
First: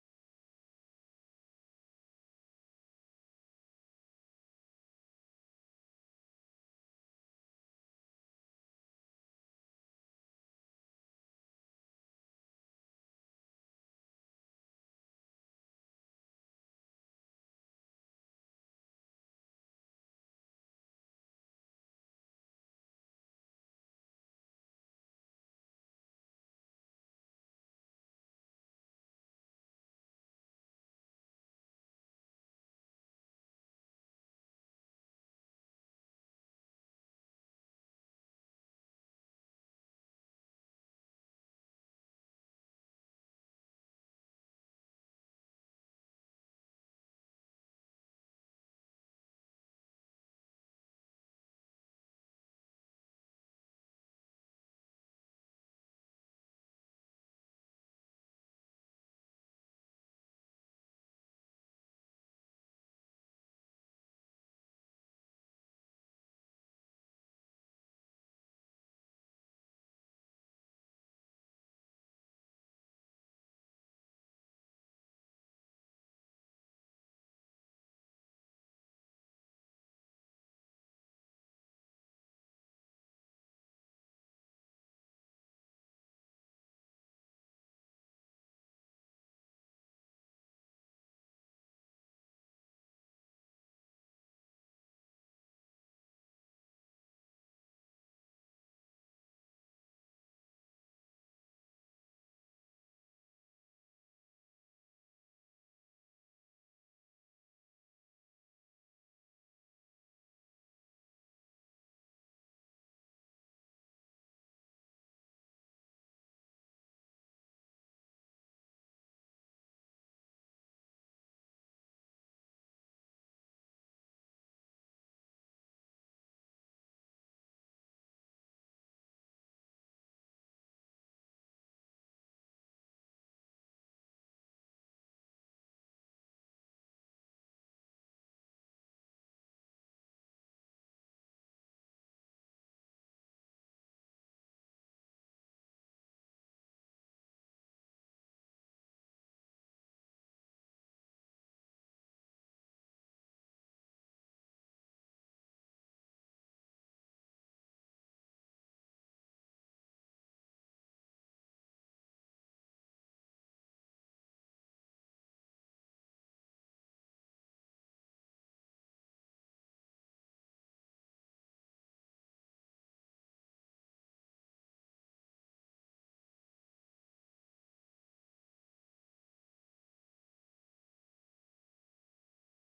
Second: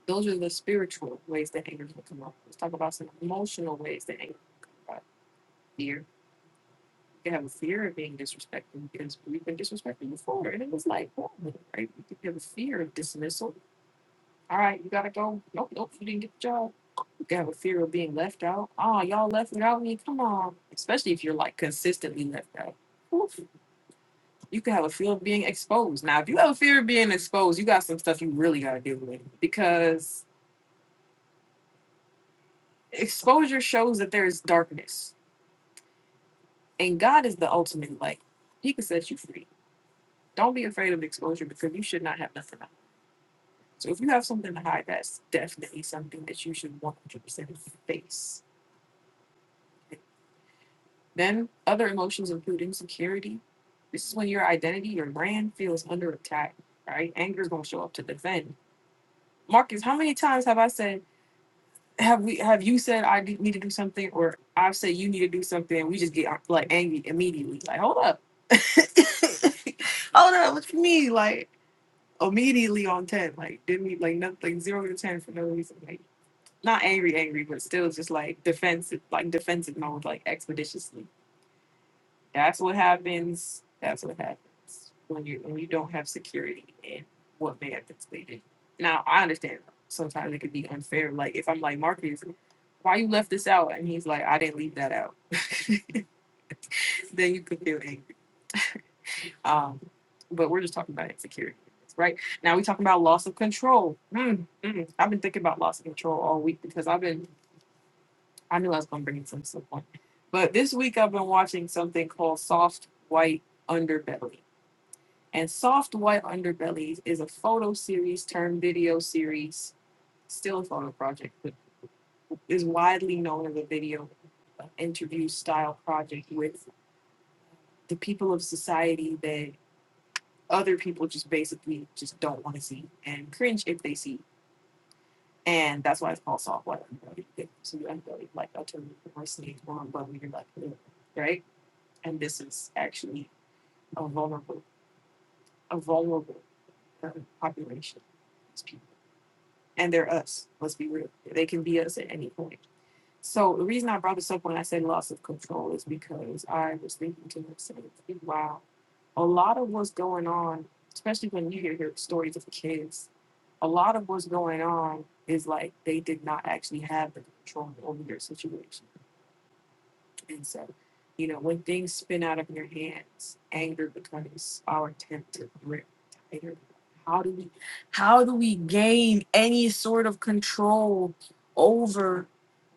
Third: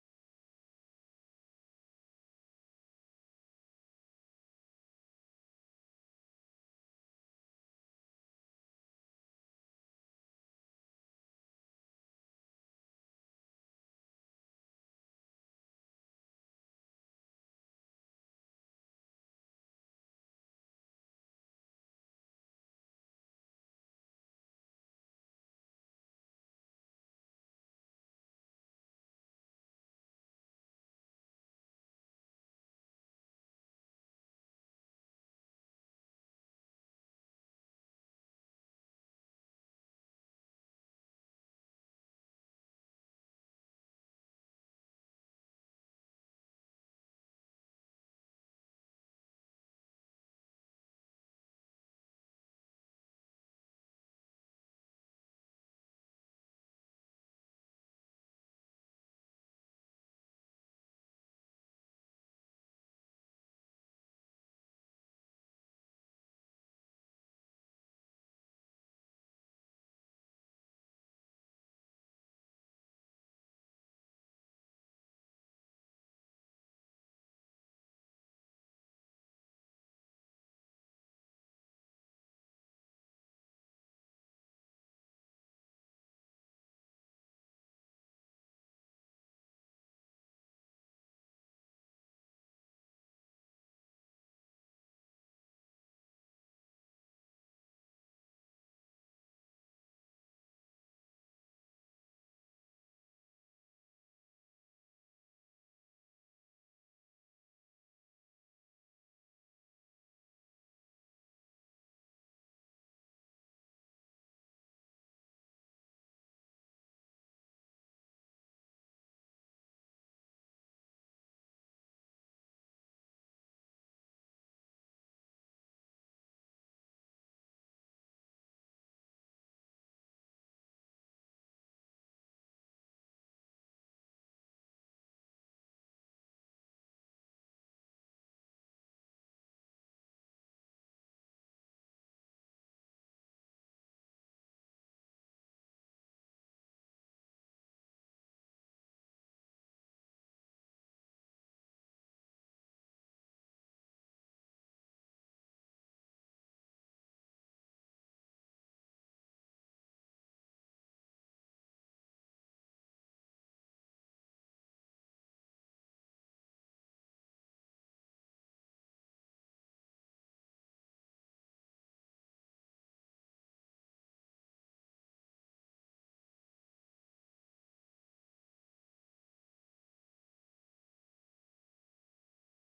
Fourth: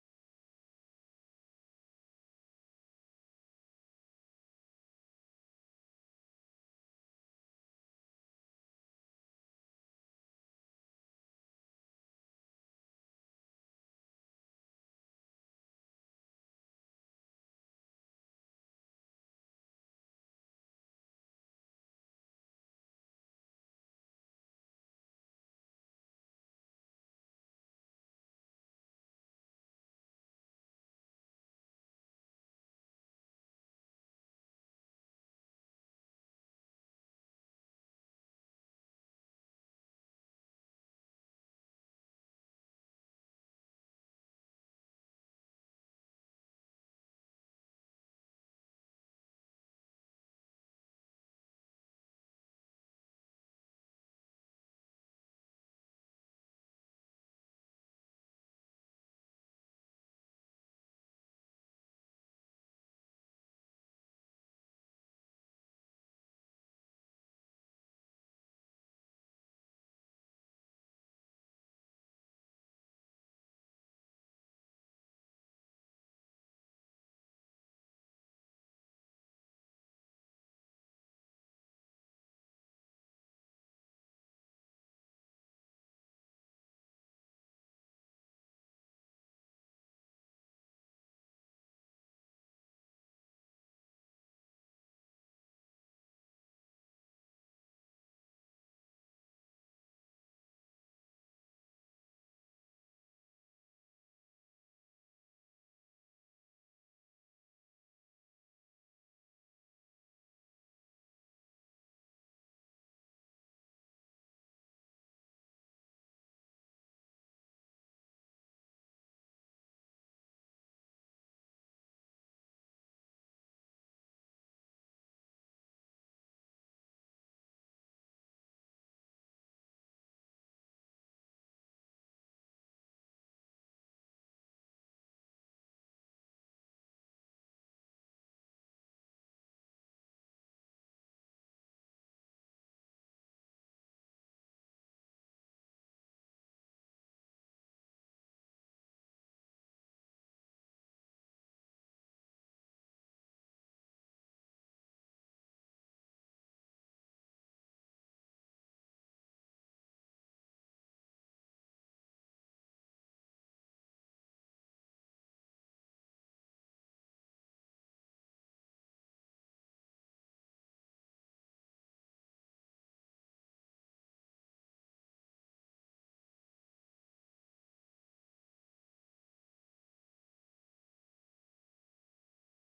Speaker 1: those are the spiritual ways that anger will come up. Let's talk about some emotional ways that anger can come up. Fear. You have a fear of being disrespected because we've been disrespected before. And it was like, oh, right? You have a fear of dismissal All right, you gotta go. Nope, nope, you didn't get the job. You got have a fear of being left out. Oh, y'all left without me. Come on. Especially if you're like consistently left out. Oof. You can have a fear of being exposed. Now, if you have a fear of being exposed, you got some stuff you really gotta deal with because exposure shows that there is darkness, and God is the ultimate light. He can set you free. Don't be afraid of exposure because you should not have nothing to hide. So if you have something to hide, that's definitely something that you should 100% face Then other emotions include insecurity. This is when your identity, your brand feels under attack, right? Anger is gonna show up to defend. Marcus, how many times have I said, have we, have you said I do- need to do something, or I've said you need to do something, and we just get like angry immediately? Like, hold up, <laughs> hold up, what you mean? Like immediately on ten, like didn't we like nothing zero to ten for no reason? Like not angry, angry, but still just like defensive, like defensive mode, like expeditiously That's what happens. That's what happens when you when you don't have security in what benefits they have Now I understand sometimes it could be unfair. Like if I'm like Marcus, why you left this out? And he's like, I didn't leave that out. <laughs> then you could feel angry. Um, but we're just talking about insecurity, right? Now we talking about loss of control. Mm, mm. I've been thinking about loss of control all week because I've been I knew I was gonna bring it to some point. But this week I've been watching something called Soft White Underbelly And Soft White Underbellies is a photo series turned video series, still a photo project, but is widely known as a video uh, interview style project with the people of society that other people just basically just don't want to see and cringe if they see. And that's why it's called Soft White Underbelly. So you underbelly like alternative diversity or but you're like "Ugh," right? And this is actually a vulnerable a vulnerable uh, population It's people. and they're us. Let's be real. They can be us at any point. So the reason I brought this up when I said loss of control is because I was thinking to myself, wow, a lot of what's going on, especially when you hear, hear stories of kids, a lot of what's going on is like they did not actually have the control over their situation. And so, you know, when things spin out of your hands, anger becomes our attempt to grip tighter. How do we how do we gain any sort of control over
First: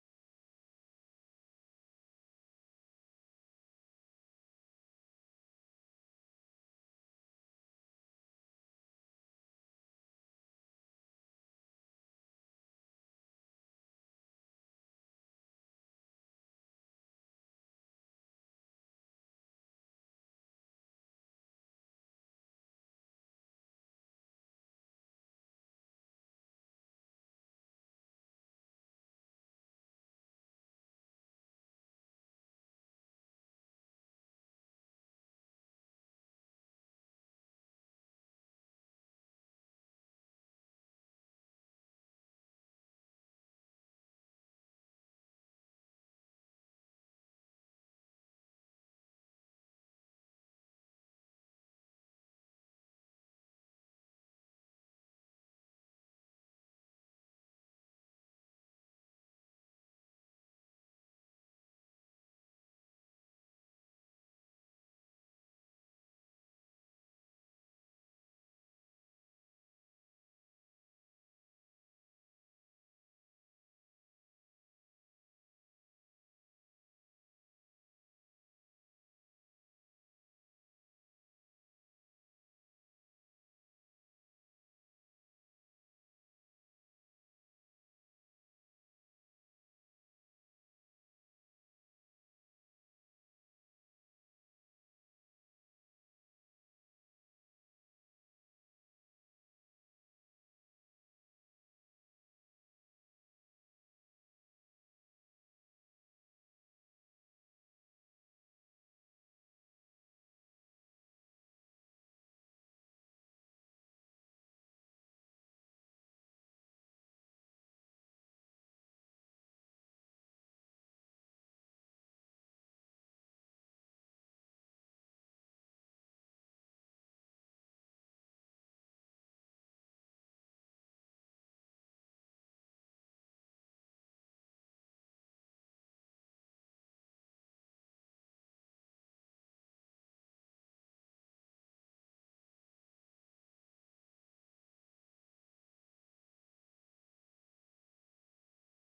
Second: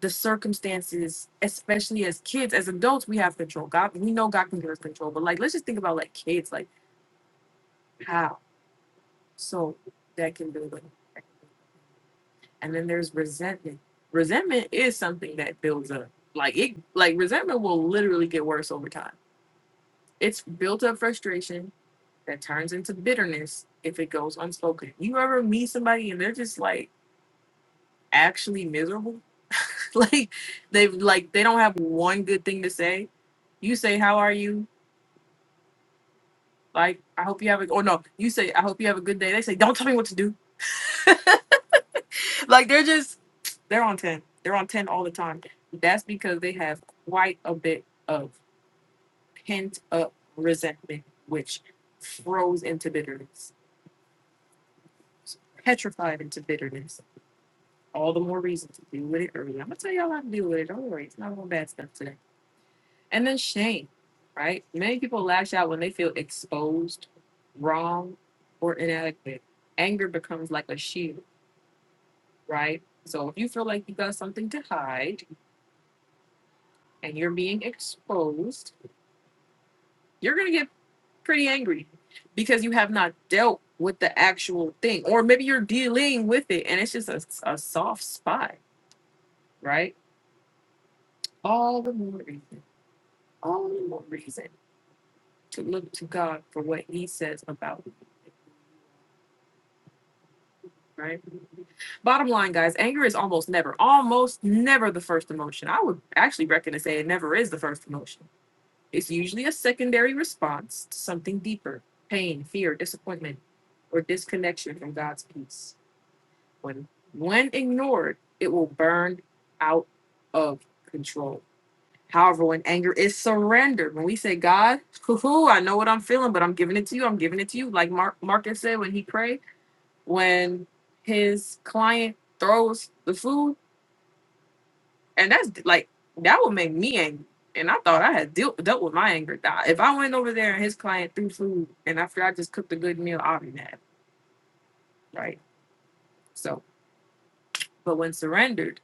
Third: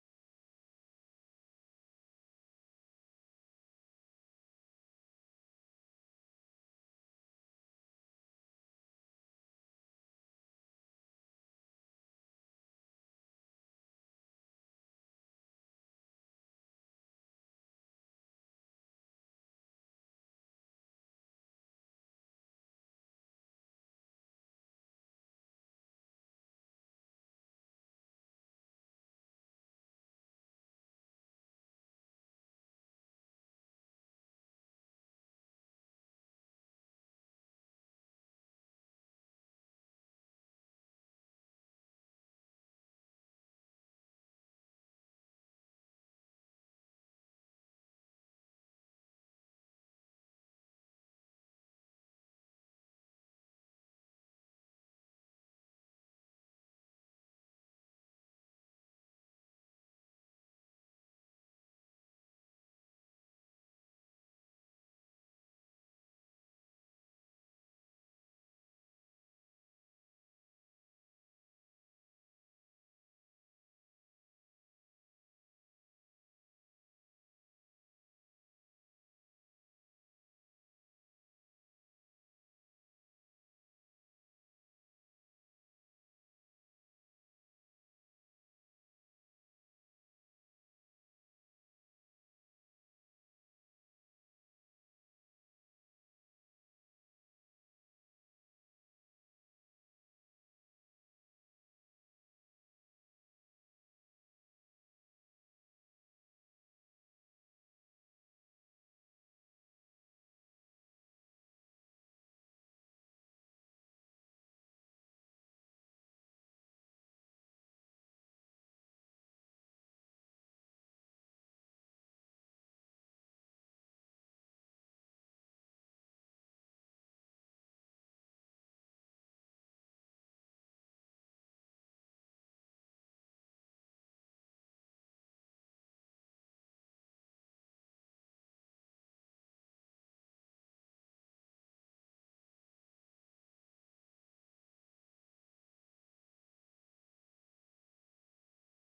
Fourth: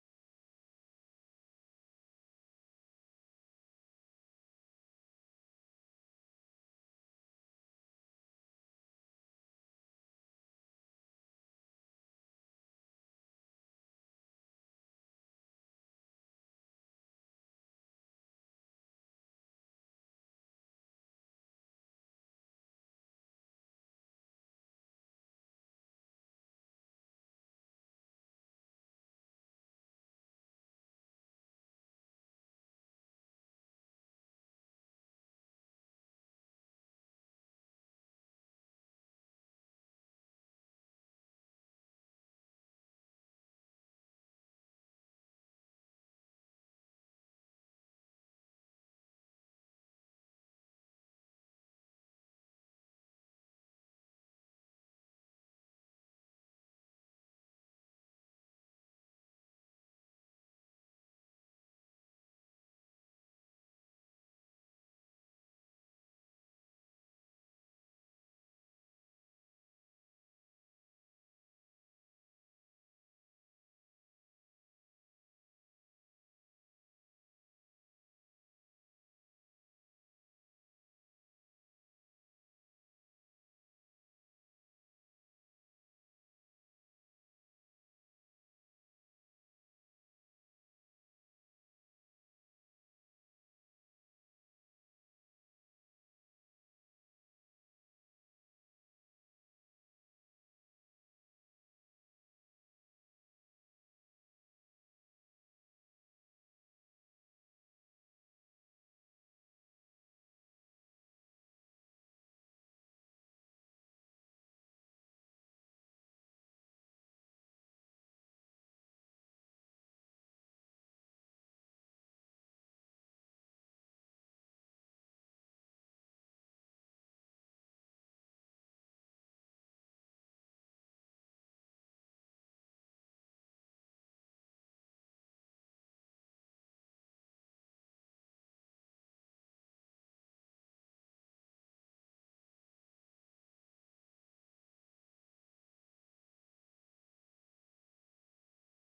Speaker 1: the circumstances, especially as kids, as adults, we have control. God, we know God can give us control, but like, let's just think about like kids, like how. So that can build up. And then there's resentment. Resentment is something that builds up. Like it, like resentment will literally get worse over time It's built up frustration that turns into bitterness if it goes unspoken. You ever meet somebody and they're just like actually miserable? <laughs> like they've like they don't have one good thing to say. You say, How are you? Like, I hope you have a or no, you say, I hope you have a good day. They say, Don't tell me what to do. <laughs> Like they're just they're on 10. They're on 10 all the time. That's because they have quite a bit of pent up resentment, which froze into bitterness, petrified into bitterness all the more reason to deal with it early. I'm gonna tell y'all how to deal with it. Don't worry, it's not all bad stuff today. And then shame, right? Many people lash out when they feel exposed, wrong, or inadequate. Anger becomes like a shield, right? So if you feel like you got something to hide and you're being exposed, you're gonna get pretty angry because you have not dealt with the actual thing, or maybe you're dealing with it and it's just a, a soft spot, right? All the more reason all the more reason to look to God for what He says about it, right? Bottom line, guys, anger is almost never, almost never the first emotion. I would actually reckon to say it never is the first emotion. It's usually a secondary response to something deeper pain, fear, disappointment, or disconnection from God's peace. When, when ignored, it will burn out of control. However, when anger is surrendered, when we say, God, <laughs> I know what I'm feeling, but I'm giving it to you, I'm giving it to you, like Mark, Marcus said when he prayed when his client throws the food, and that's like that would make me angry. And I thought I had dealt dealt with my anger. Nah, If I went over there and his client threw food, and after I just cooked a good meal, I'd be mad, right? So, but when surrendered,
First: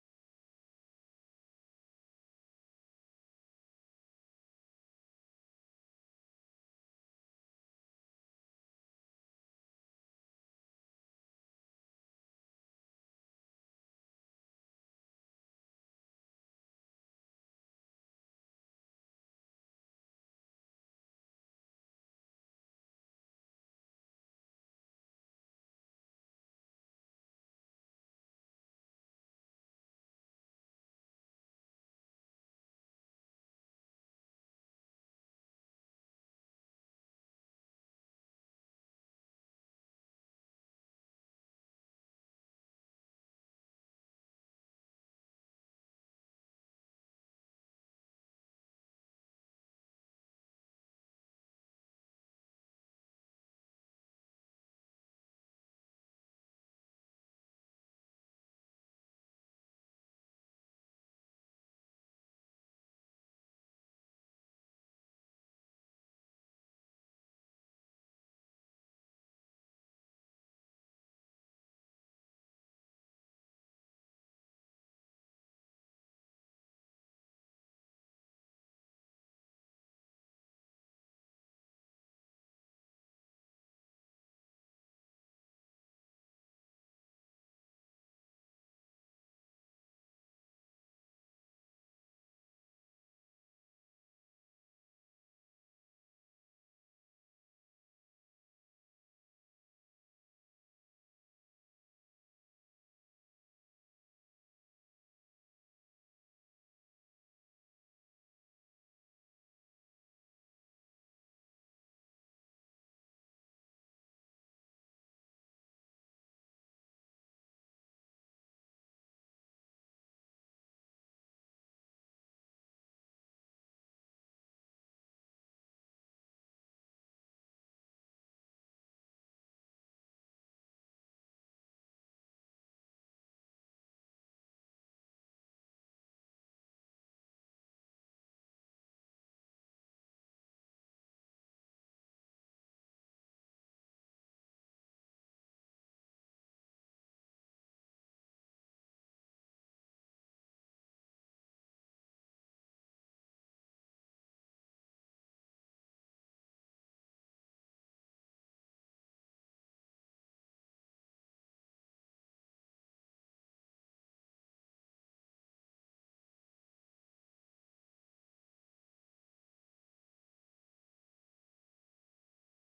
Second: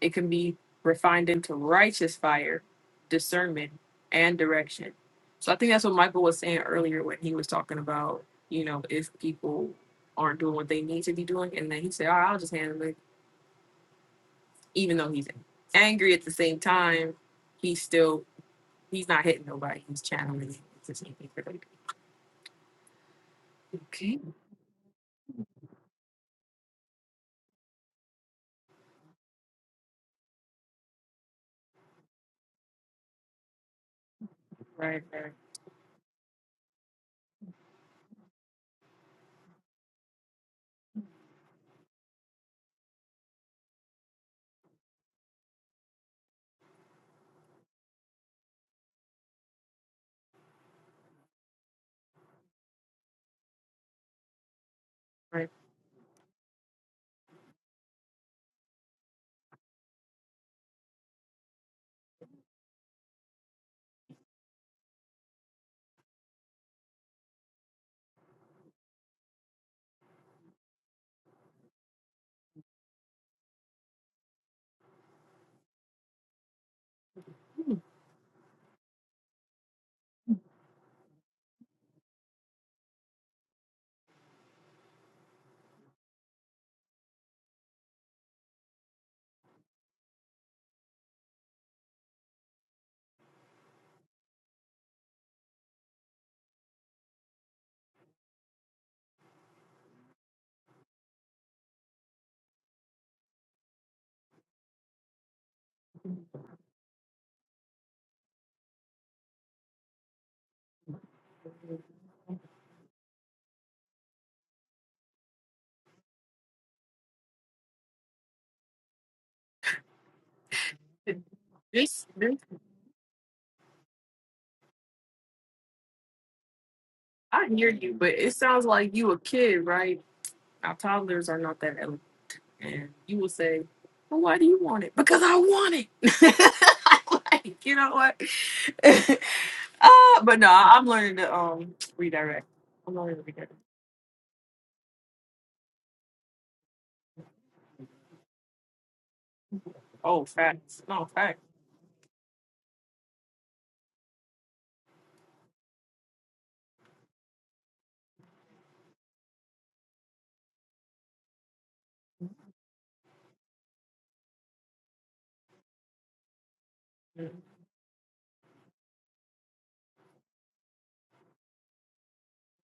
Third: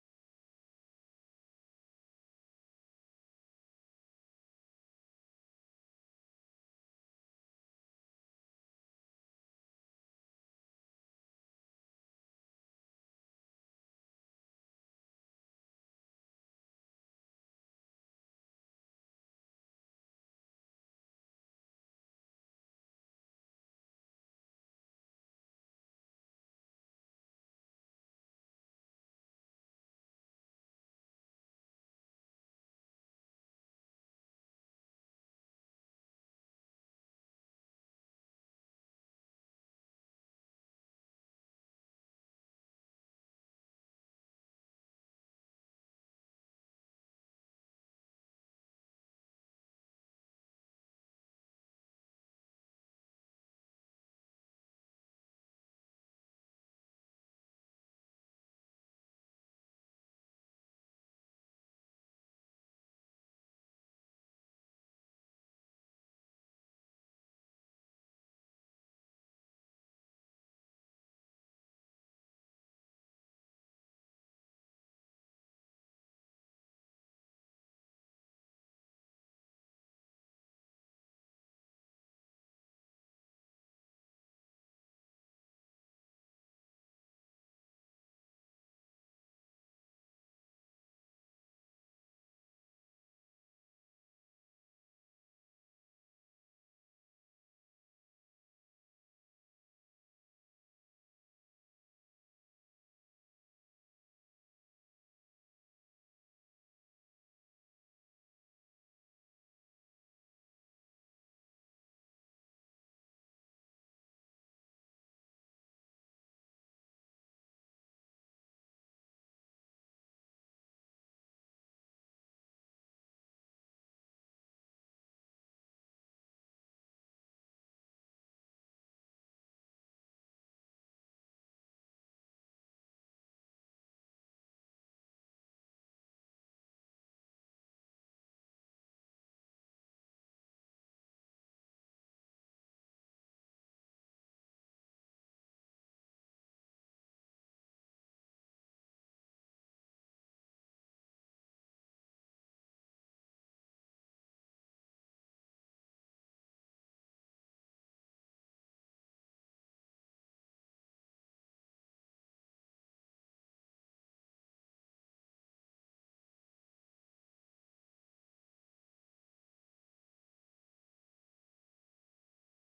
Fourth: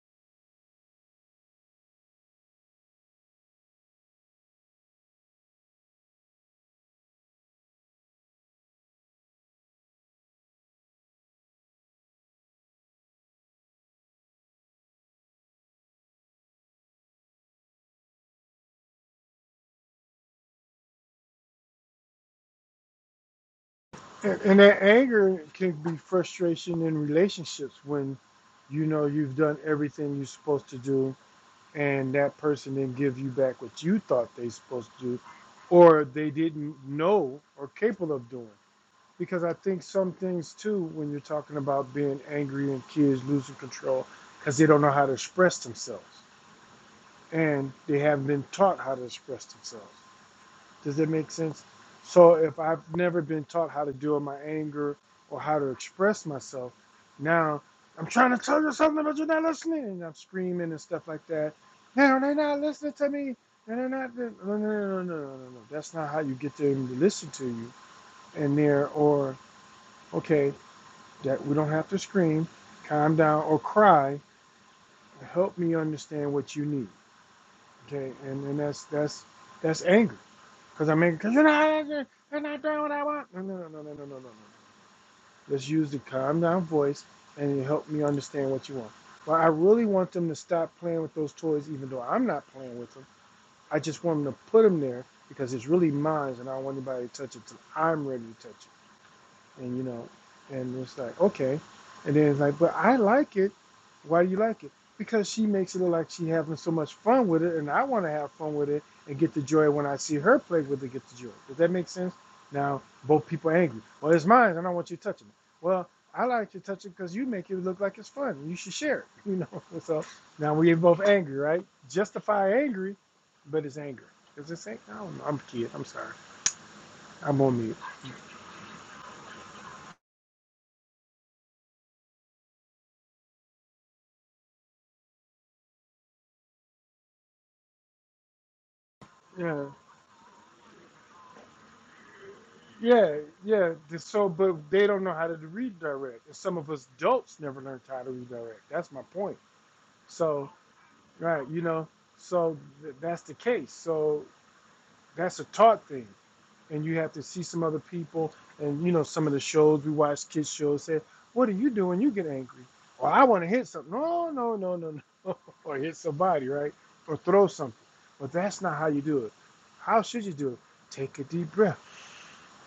Speaker 1: it can be refined into righteous fire, discernment, and direction. So I think that's what Michael was saying earlier when he was talking about, you know, if people aren't doing what they need to be doing, and then he said, "All right, I'll just handle it." even though he's angry at the same time, he's still he's not hitting nobody. He's channeling it. It's the same for like okay,
Speaker 2: And, and that anger can be frustration in relationships when you know you've done everything you're supposed to do, and that person didn't give you back what you thought they supposed
Speaker 1: right,
Speaker 2: to do,
Speaker 1: right,
Speaker 2: or they didn't know or capable of doing. because I think some things too, when you're talking about being angry and kids losing control, because they don't know how to express themselves and they haven't been taught how to express themselves. Does that make sense? So if I've never been taught how to deal with my anger or
Speaker 1: right.
Speaker 2: how to express myself, now I'm trying to tell you something, but you're not listening, and I'm screaming and stuff like that. No, they're not listening to me. And they're not. No, no, no, no, no, no, no. no. That's not how you get them to listen to you. And they're or okay that we don't have to scream, calm down, or cry. Help me understand what you need. Okay, and and that's that's that's anger because I'm angry because you're not answering, you're not doing what I want. No, no, no, no, no, no, no, no. no. Let's use the calm down voice, and you help me understand what you want. Well, I really want them to stop playing with those toys, even though I'm not playing with them. I just want them to put them there because it's really mine, and I don't want anybody to touch it till I'm ready to touch it. and you know, and it's like okay, and then it's like, but I like it. Why do you like it? Because she makes it look like she having so much fun with it, and I want to have fun with it and get the joy when I see her play with it. Get the joy. Does that make sense? Now both people are angry. Well, it's mine, and I don't want you touching it. Well, I like to touch it because you make it look like it's fun. You should share it. You know. <laughs> So now we're both angry, right?
Speaker 1: This, this,
Speaker 2: Justify angry, but it's anger. Is this ain't? I don't know. I'm a kid. I'm sorry. I'm
Speaker 1: I
Speaker 2: on
Speaker 1: hear
Speaker 2: mute.
Speaker 1: you, but it sounds like you a kid, right? Our toddlers are not that eloquent, and you will say, "Well, why do you want it?" Because I want it. <laughs> like, you know what? <laughs> uh,
Speaker 2: Yeah.
Speaker 1: but no, I- I'm learning to um redirect. I'm learning
Speaker 2: Yeah,
Speaker 1: to redirect.
Speaker 2: yeah. th- So, but they don't know how to redirect, and some of us adults never learned how to redirect. That's my point.
Speaker 1: Oh,
Speaker 2: So,
Speaker 1: facts. No facts.
Speaker 2: right, you know, so th- that's the case. So that's a taught thing, and you have to see some other people, and you know, some of the shows we watch, kids shows, say, "What are you doing? You get angry, or I want to hit something." No, no, no, no, no, <laughs> or hit somebody, right, or
Speaker 1: Mm.
Speaker 2: throw something. But that's not how you do it. How should you do it? Take a deep breath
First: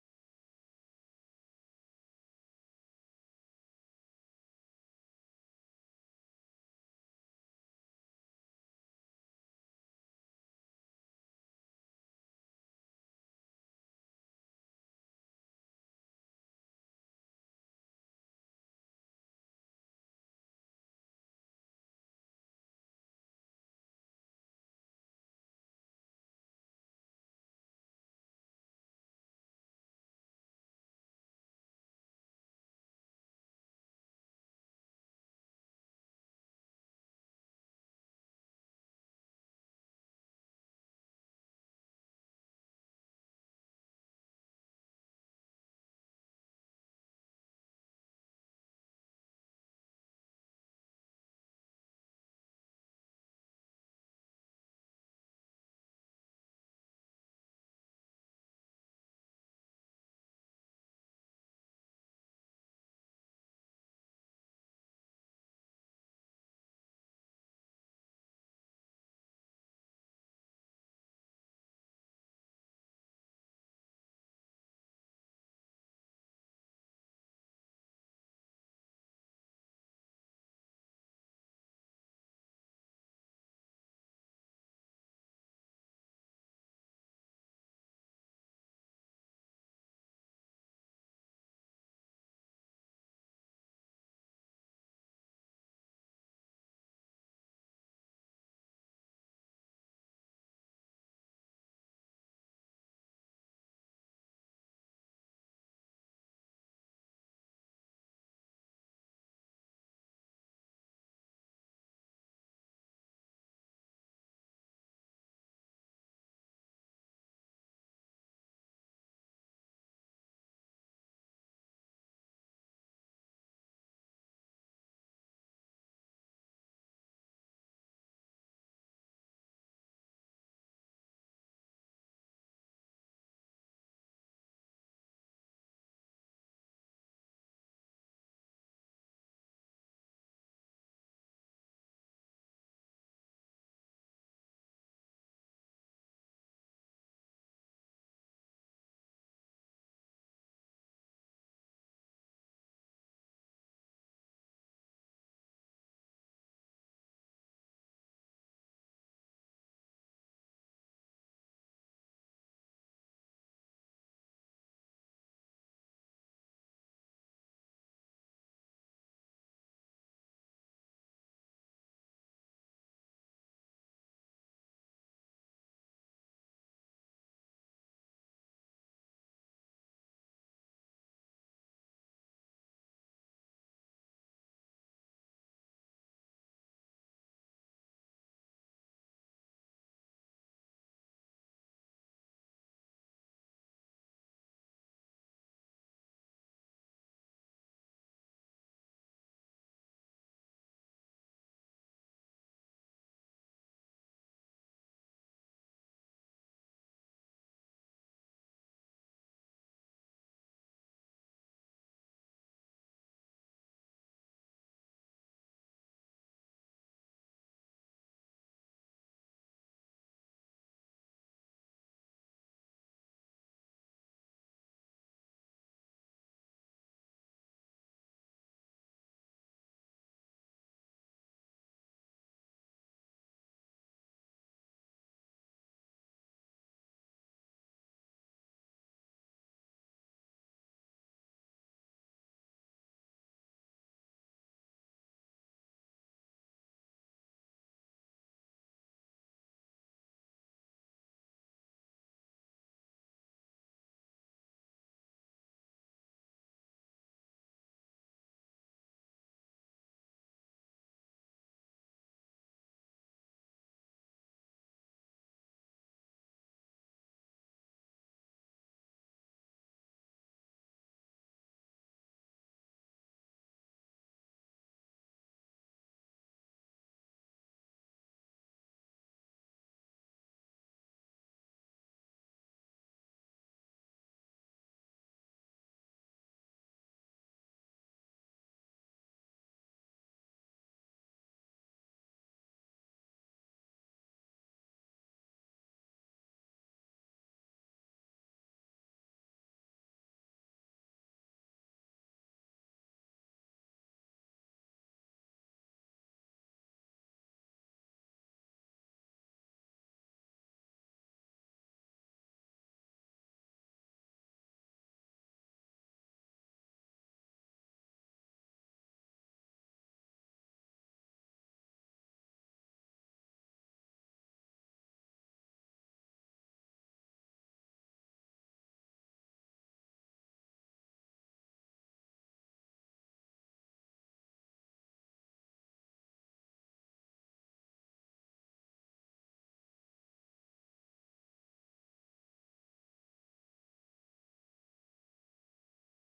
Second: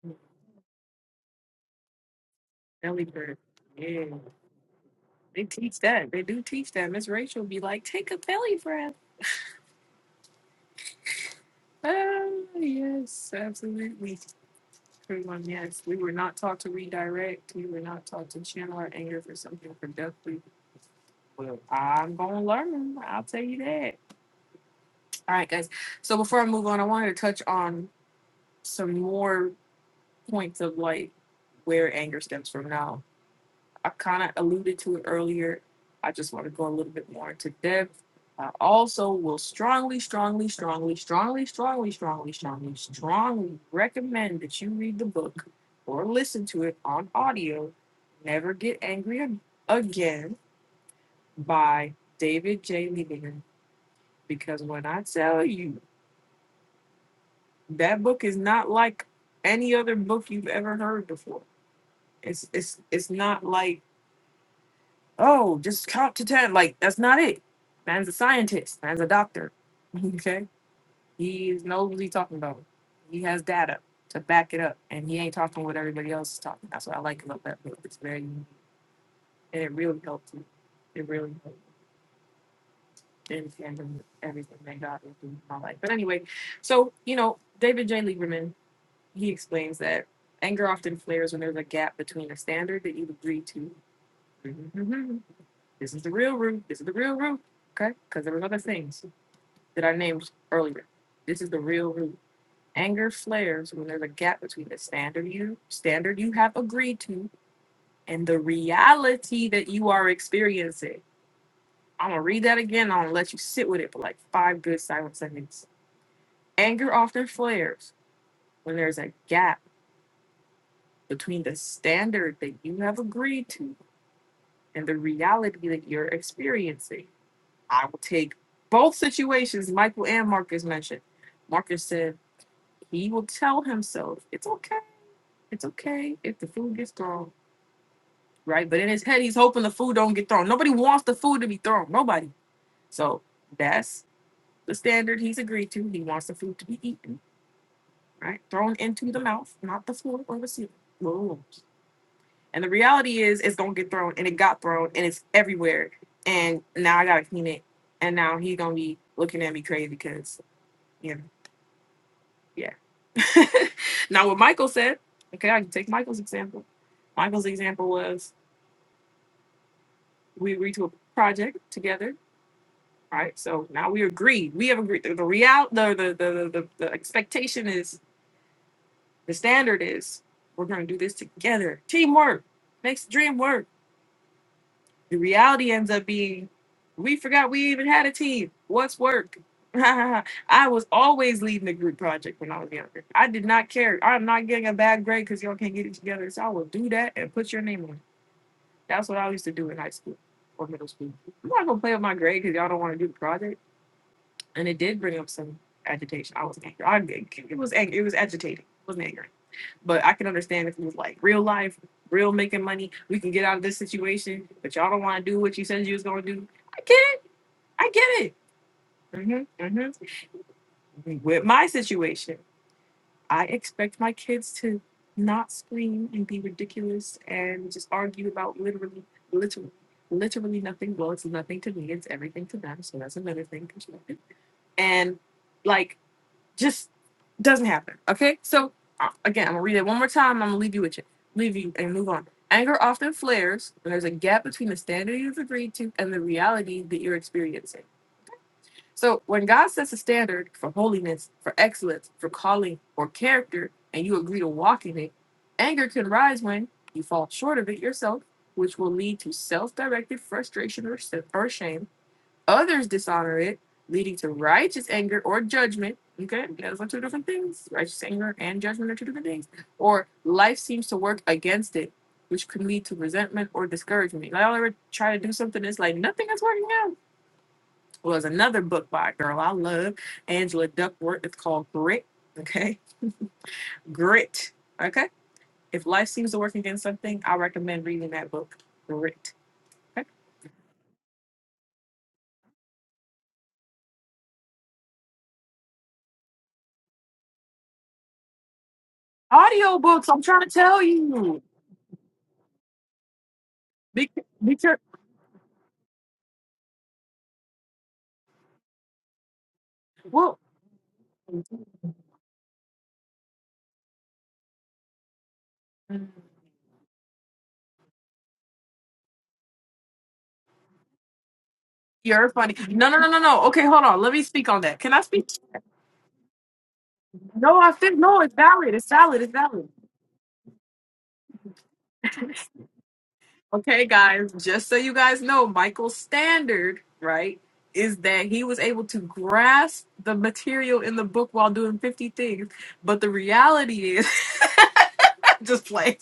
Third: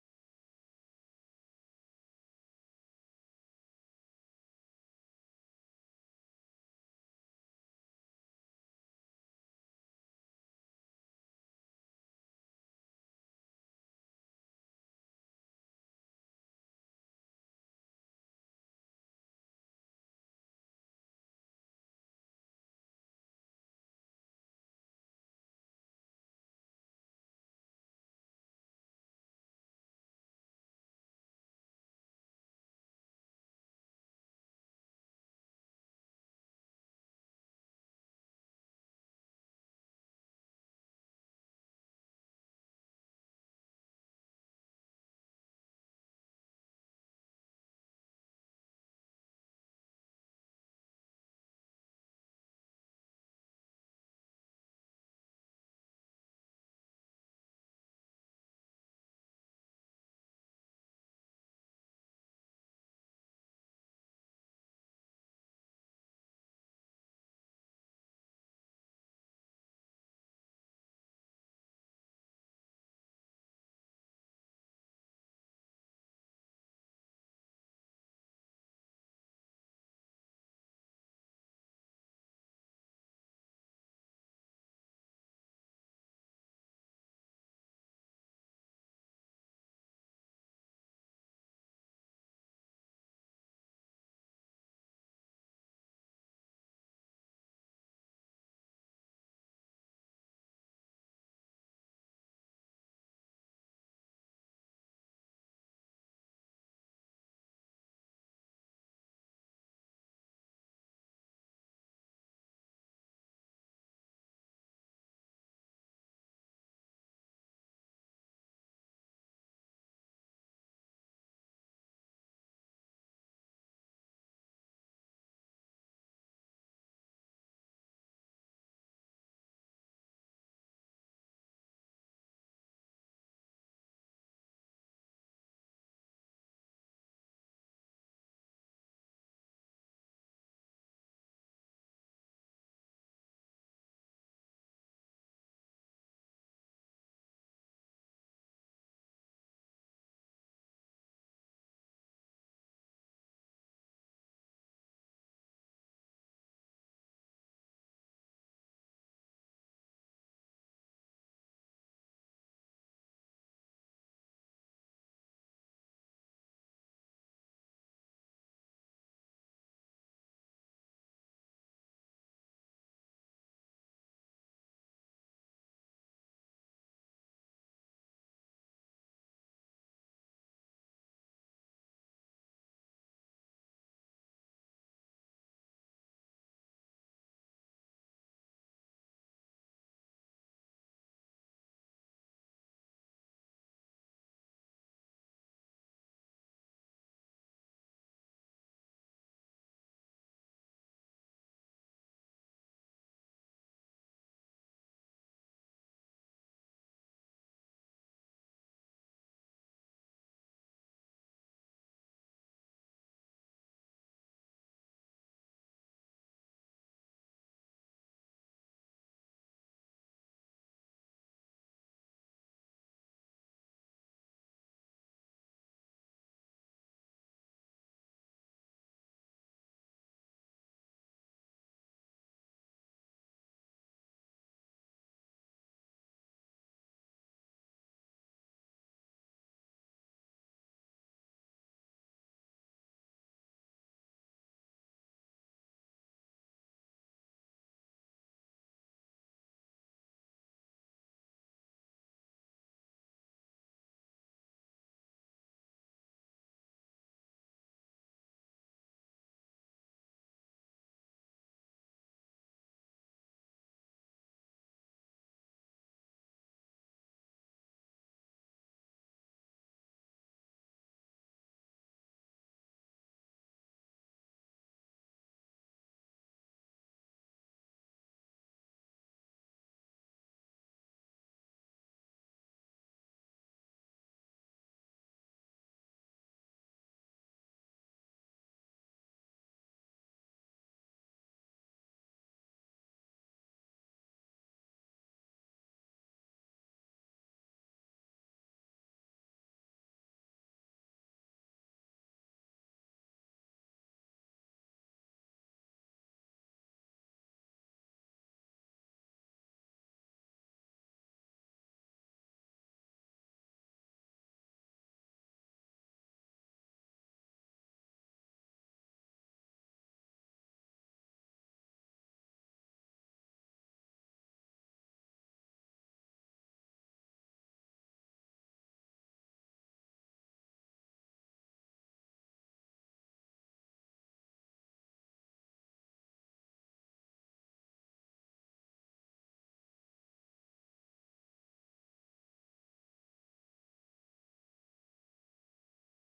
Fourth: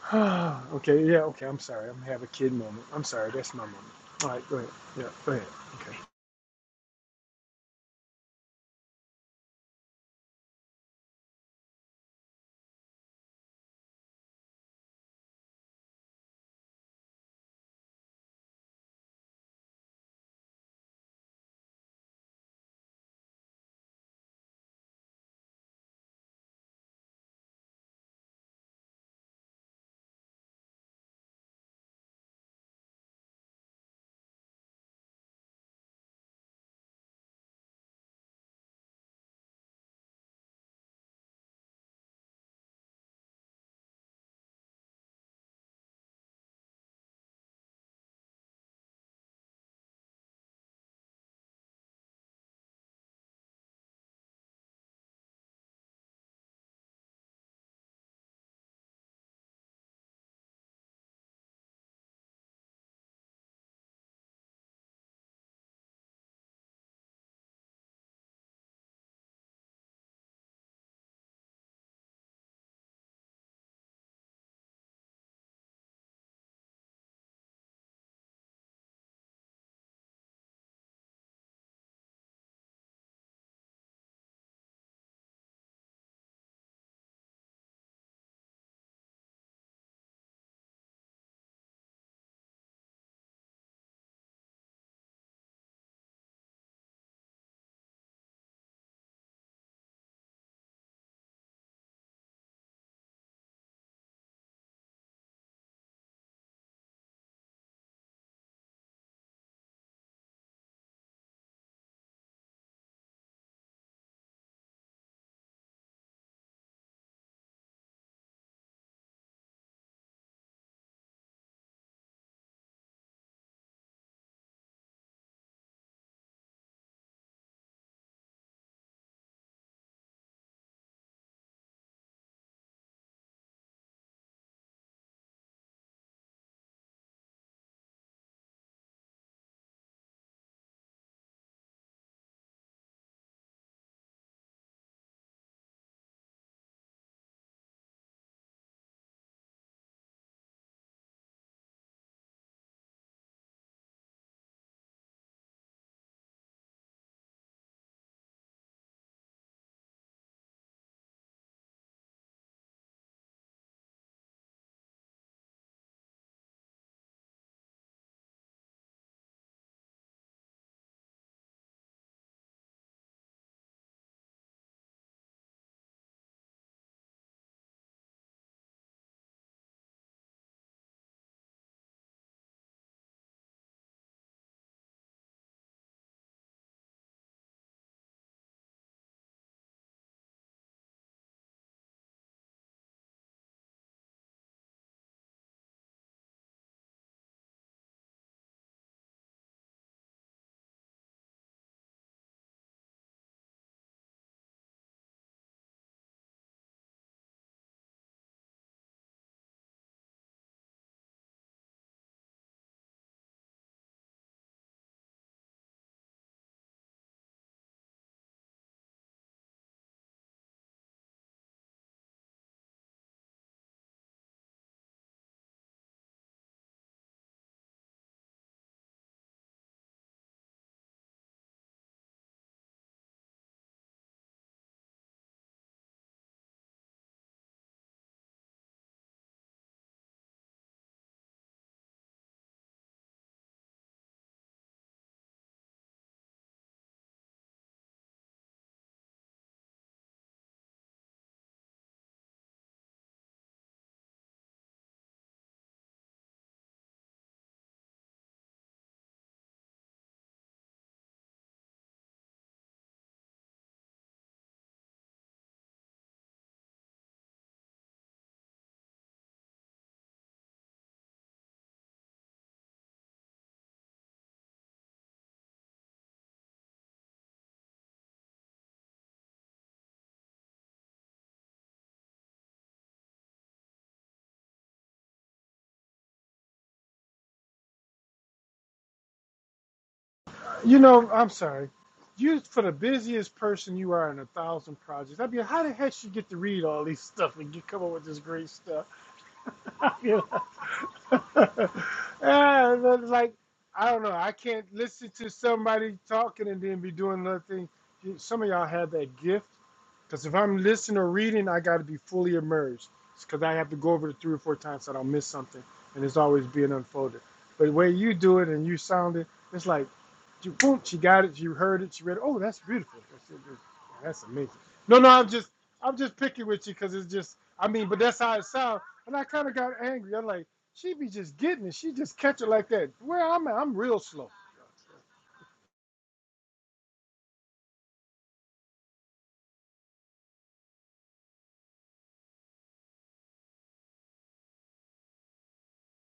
Speaker 2: <sighs> okay, yeah, okay, I'm sorry. I'm having a kid moment. I'm
Speaker 1: Ellie
Speaker 2: sorry,
Speaker 1: bird.
Speaker 2: that's my moment.
Speaker 1: Yeah.
Speaker 2: All right, go ahead. Yeah, go
Speaker 1: They
Speaker 2: ahead.
Speaker 1: teach
Speaker 2: Okay.
Speaker 1: that. They do teach that. Miss Rachel be like, take a belly breath. Oh, yes, absolutely. Everyone, yes. We were not taught to redirect. We were not taught to channel our anger for something productive. Well, I'm going to learn. I'll tell you that. All right, guys. So before I move on, I wanted to touch on some more points of like where anger stems from now. I kind of alluded to it earlier. I just want to go a little bit more into depth. I also will strongly, strongly, strongly, strongly, strongly, strongly, strongly, strongly recommend that you read the book or listen to it on audio. Never Get Angry Ag- Again by David J. Lieberman. Because when I tell you, that book is not like any other book you've ever heard before. It's it's it's not like Oh, just count to ten. Like that's not it. Man's a scientist. Man's a doctor. <laughs> Okay, he is- knows what he's talking about. He has data to back it up, and he ain't talking what everybody else is talking. That's what I like about that book. It's very, unique. and it really helped me. It really helped me understand everything that God was doing in my life. But anyway, so you know, David J. Lieberman, he explains that anger often flares when there's a gap between a standard that you agree to <laughs> This is the real root. This is the real root. Okay? Because there was other things that I named earlier. This is the real root. Anger flares when there's a gap between the standard you standard you have agreed to and the reality that you are experiencing. I'm gonna read that again. I'm gonna let you sit with it for like five good silent seconds. Anger often flares when there's a gap between the standard that you have agreed to and the reality that you're experiencing I will take both situations Michael and Marcus mentioned. Marcus said he will tell himself it's okay, it's okay if the food gets thrown, right? But in his head, he's hoping the food don't get thrown. Nobody wants the food to be thrown. Nobody. So that's the standard he's agreed to. He wants the food to be eaten, right? Thrown into the mouth, not the floor or the ceiling. Whoa. And the reality is, it's gonna get thrown, and it got thrown, and it's everywhere. And now I gotta clean it, and now he's gonna be looking at me crazy because. you know. Yeah. <laughs> now, what Michael said, okay, I can take Michael's example. Michael's example was we agreed to a project together, right? So now we agreed. We have agreed. The, the real, the the, the the the expectation is the standard is we're going to do this together. Teamwork makes the dream work. The reality ends up being we forgot we even had a team. What's work? <laughs> I was always leading the group project when I was younger. I did not care. I'm not getting a bad grade because y'all can't get it together. So I will do that and put your name on. it. That's what I used to do in high school or middle school. I'm not gonna play with my grade because y'all don't want to do the project. And it did bring up some agitation. I was angry. I, it was angry. It was agitating. It wasn't angry. But I can understand if it was like real life, real making money, we can get out of this situation, but y'all don't want to do what you said you was going to do. I get it. I get it. hmm hmm With my situation, I expect my kids to not scream and be ridiculous and just argue about literally, literally, literally nothing. Well, it's nothing to me. It's everything to them. So that's another thing. And like, Just doesn't happen. Okay. So uh, again, I'm gonna read it one more time. I'm gonna leave you with it. Leave you and move on. Anger often flares when there's a gap between the standard you've agreed to and the reality that you're experiencing. So when God sets a standard for holiness, for excellence, for calling or character, and you agree to walk in it, anger can rise when you fall short of it yourself, which will lead to self-directed frustration or, s- or shame Others dishonor it, leading to righteous anger or judgment. Okay, those are two different things. Righteous anger and judgment are two different things. Or life seems to work against it, which could lead to resentment or discouragement. Like I'll ever try to do something, it's like nothing is working out. Well, there's another book by a girl I love, Angela Duckworth. It's called Grit. Okay, Grit. Okay, if life seems to work against something, I recommend reading that book, Grit. Okay?
Speaker 2: You know, I'm sorry. You for the busiest person you are in a thousand projects. I mean, how the heck you get to read all these stuff and you come up with this great stuff?
Speaker 1: Audio
Speaker 2: <laughs> I
Speaker 1: books. I'm
Speaker 2: mean,
Speaker 1: trying to tell
Speaker 2: <laughs>
Speaker 1: you.
Speaker 2: ah, but like I don't
Speaker 1: Be,
Speaker 2: know. I
Speaker 1: be
Speaker 2: can't
Speaker 1: careful.
Speaker 2: listen to somebody talking and then be doing another thing. You- Some of y'all have that gift. Because if I'm listening or reading, I got to be fully immersed. It's Because I have to go over it three or four times so I don't miss something, and it's always being unfolded. But the way you do it and you sound it, it's like, she- boom, she got it, she heard it, she read it.
Speaker 1: You're
Speaker 2: Oh,
Speaker 1: funny.
Speaker 2: that's
Speaker 1: No, no,
Speaker 2: beautiful.
Speaker 1: no, no,
Speaker 2: That's,
Speaker 1: no. Okay, hold on. Let
Speaker 2: that's
Speaker 1: me speak
Speaker 2: amazing.
Speaker 1: on that. Can
Speaker 2: No,
Speaker 1: I
Speaker 2: no, I'm
Speaker 1: speak?
Speaker 2: just, I'm just picking with you because it's just,
Speaker 1: No,
Speaker 2: I
Speaker 1: I
Speaker 2: mean,
Speaker 1: think
Speaker 2: but that's
Speaker 1: no. It's
Speaker 2: how it
Speaker 1: valid.
Speaker 2: sounds.
Speaker 1: It's
Speaker 2: And
Speaker 1: valid.
Speaker 2: I
Speaker 1: It's
Speaker 2: kind of
Speaker 1: valid.
Speaker 2: got angry. I'm like, she be just getting it. She just catch it like that. Where I'm at, I'm
Speaker 1: Okay,
Speaker 2: real slow.
Speaker 1: guys. Just so you guys know, Michael's standard, right, is that he was able to grasp the material in the book while doing fifty things. But the reality is, <laughs> just play.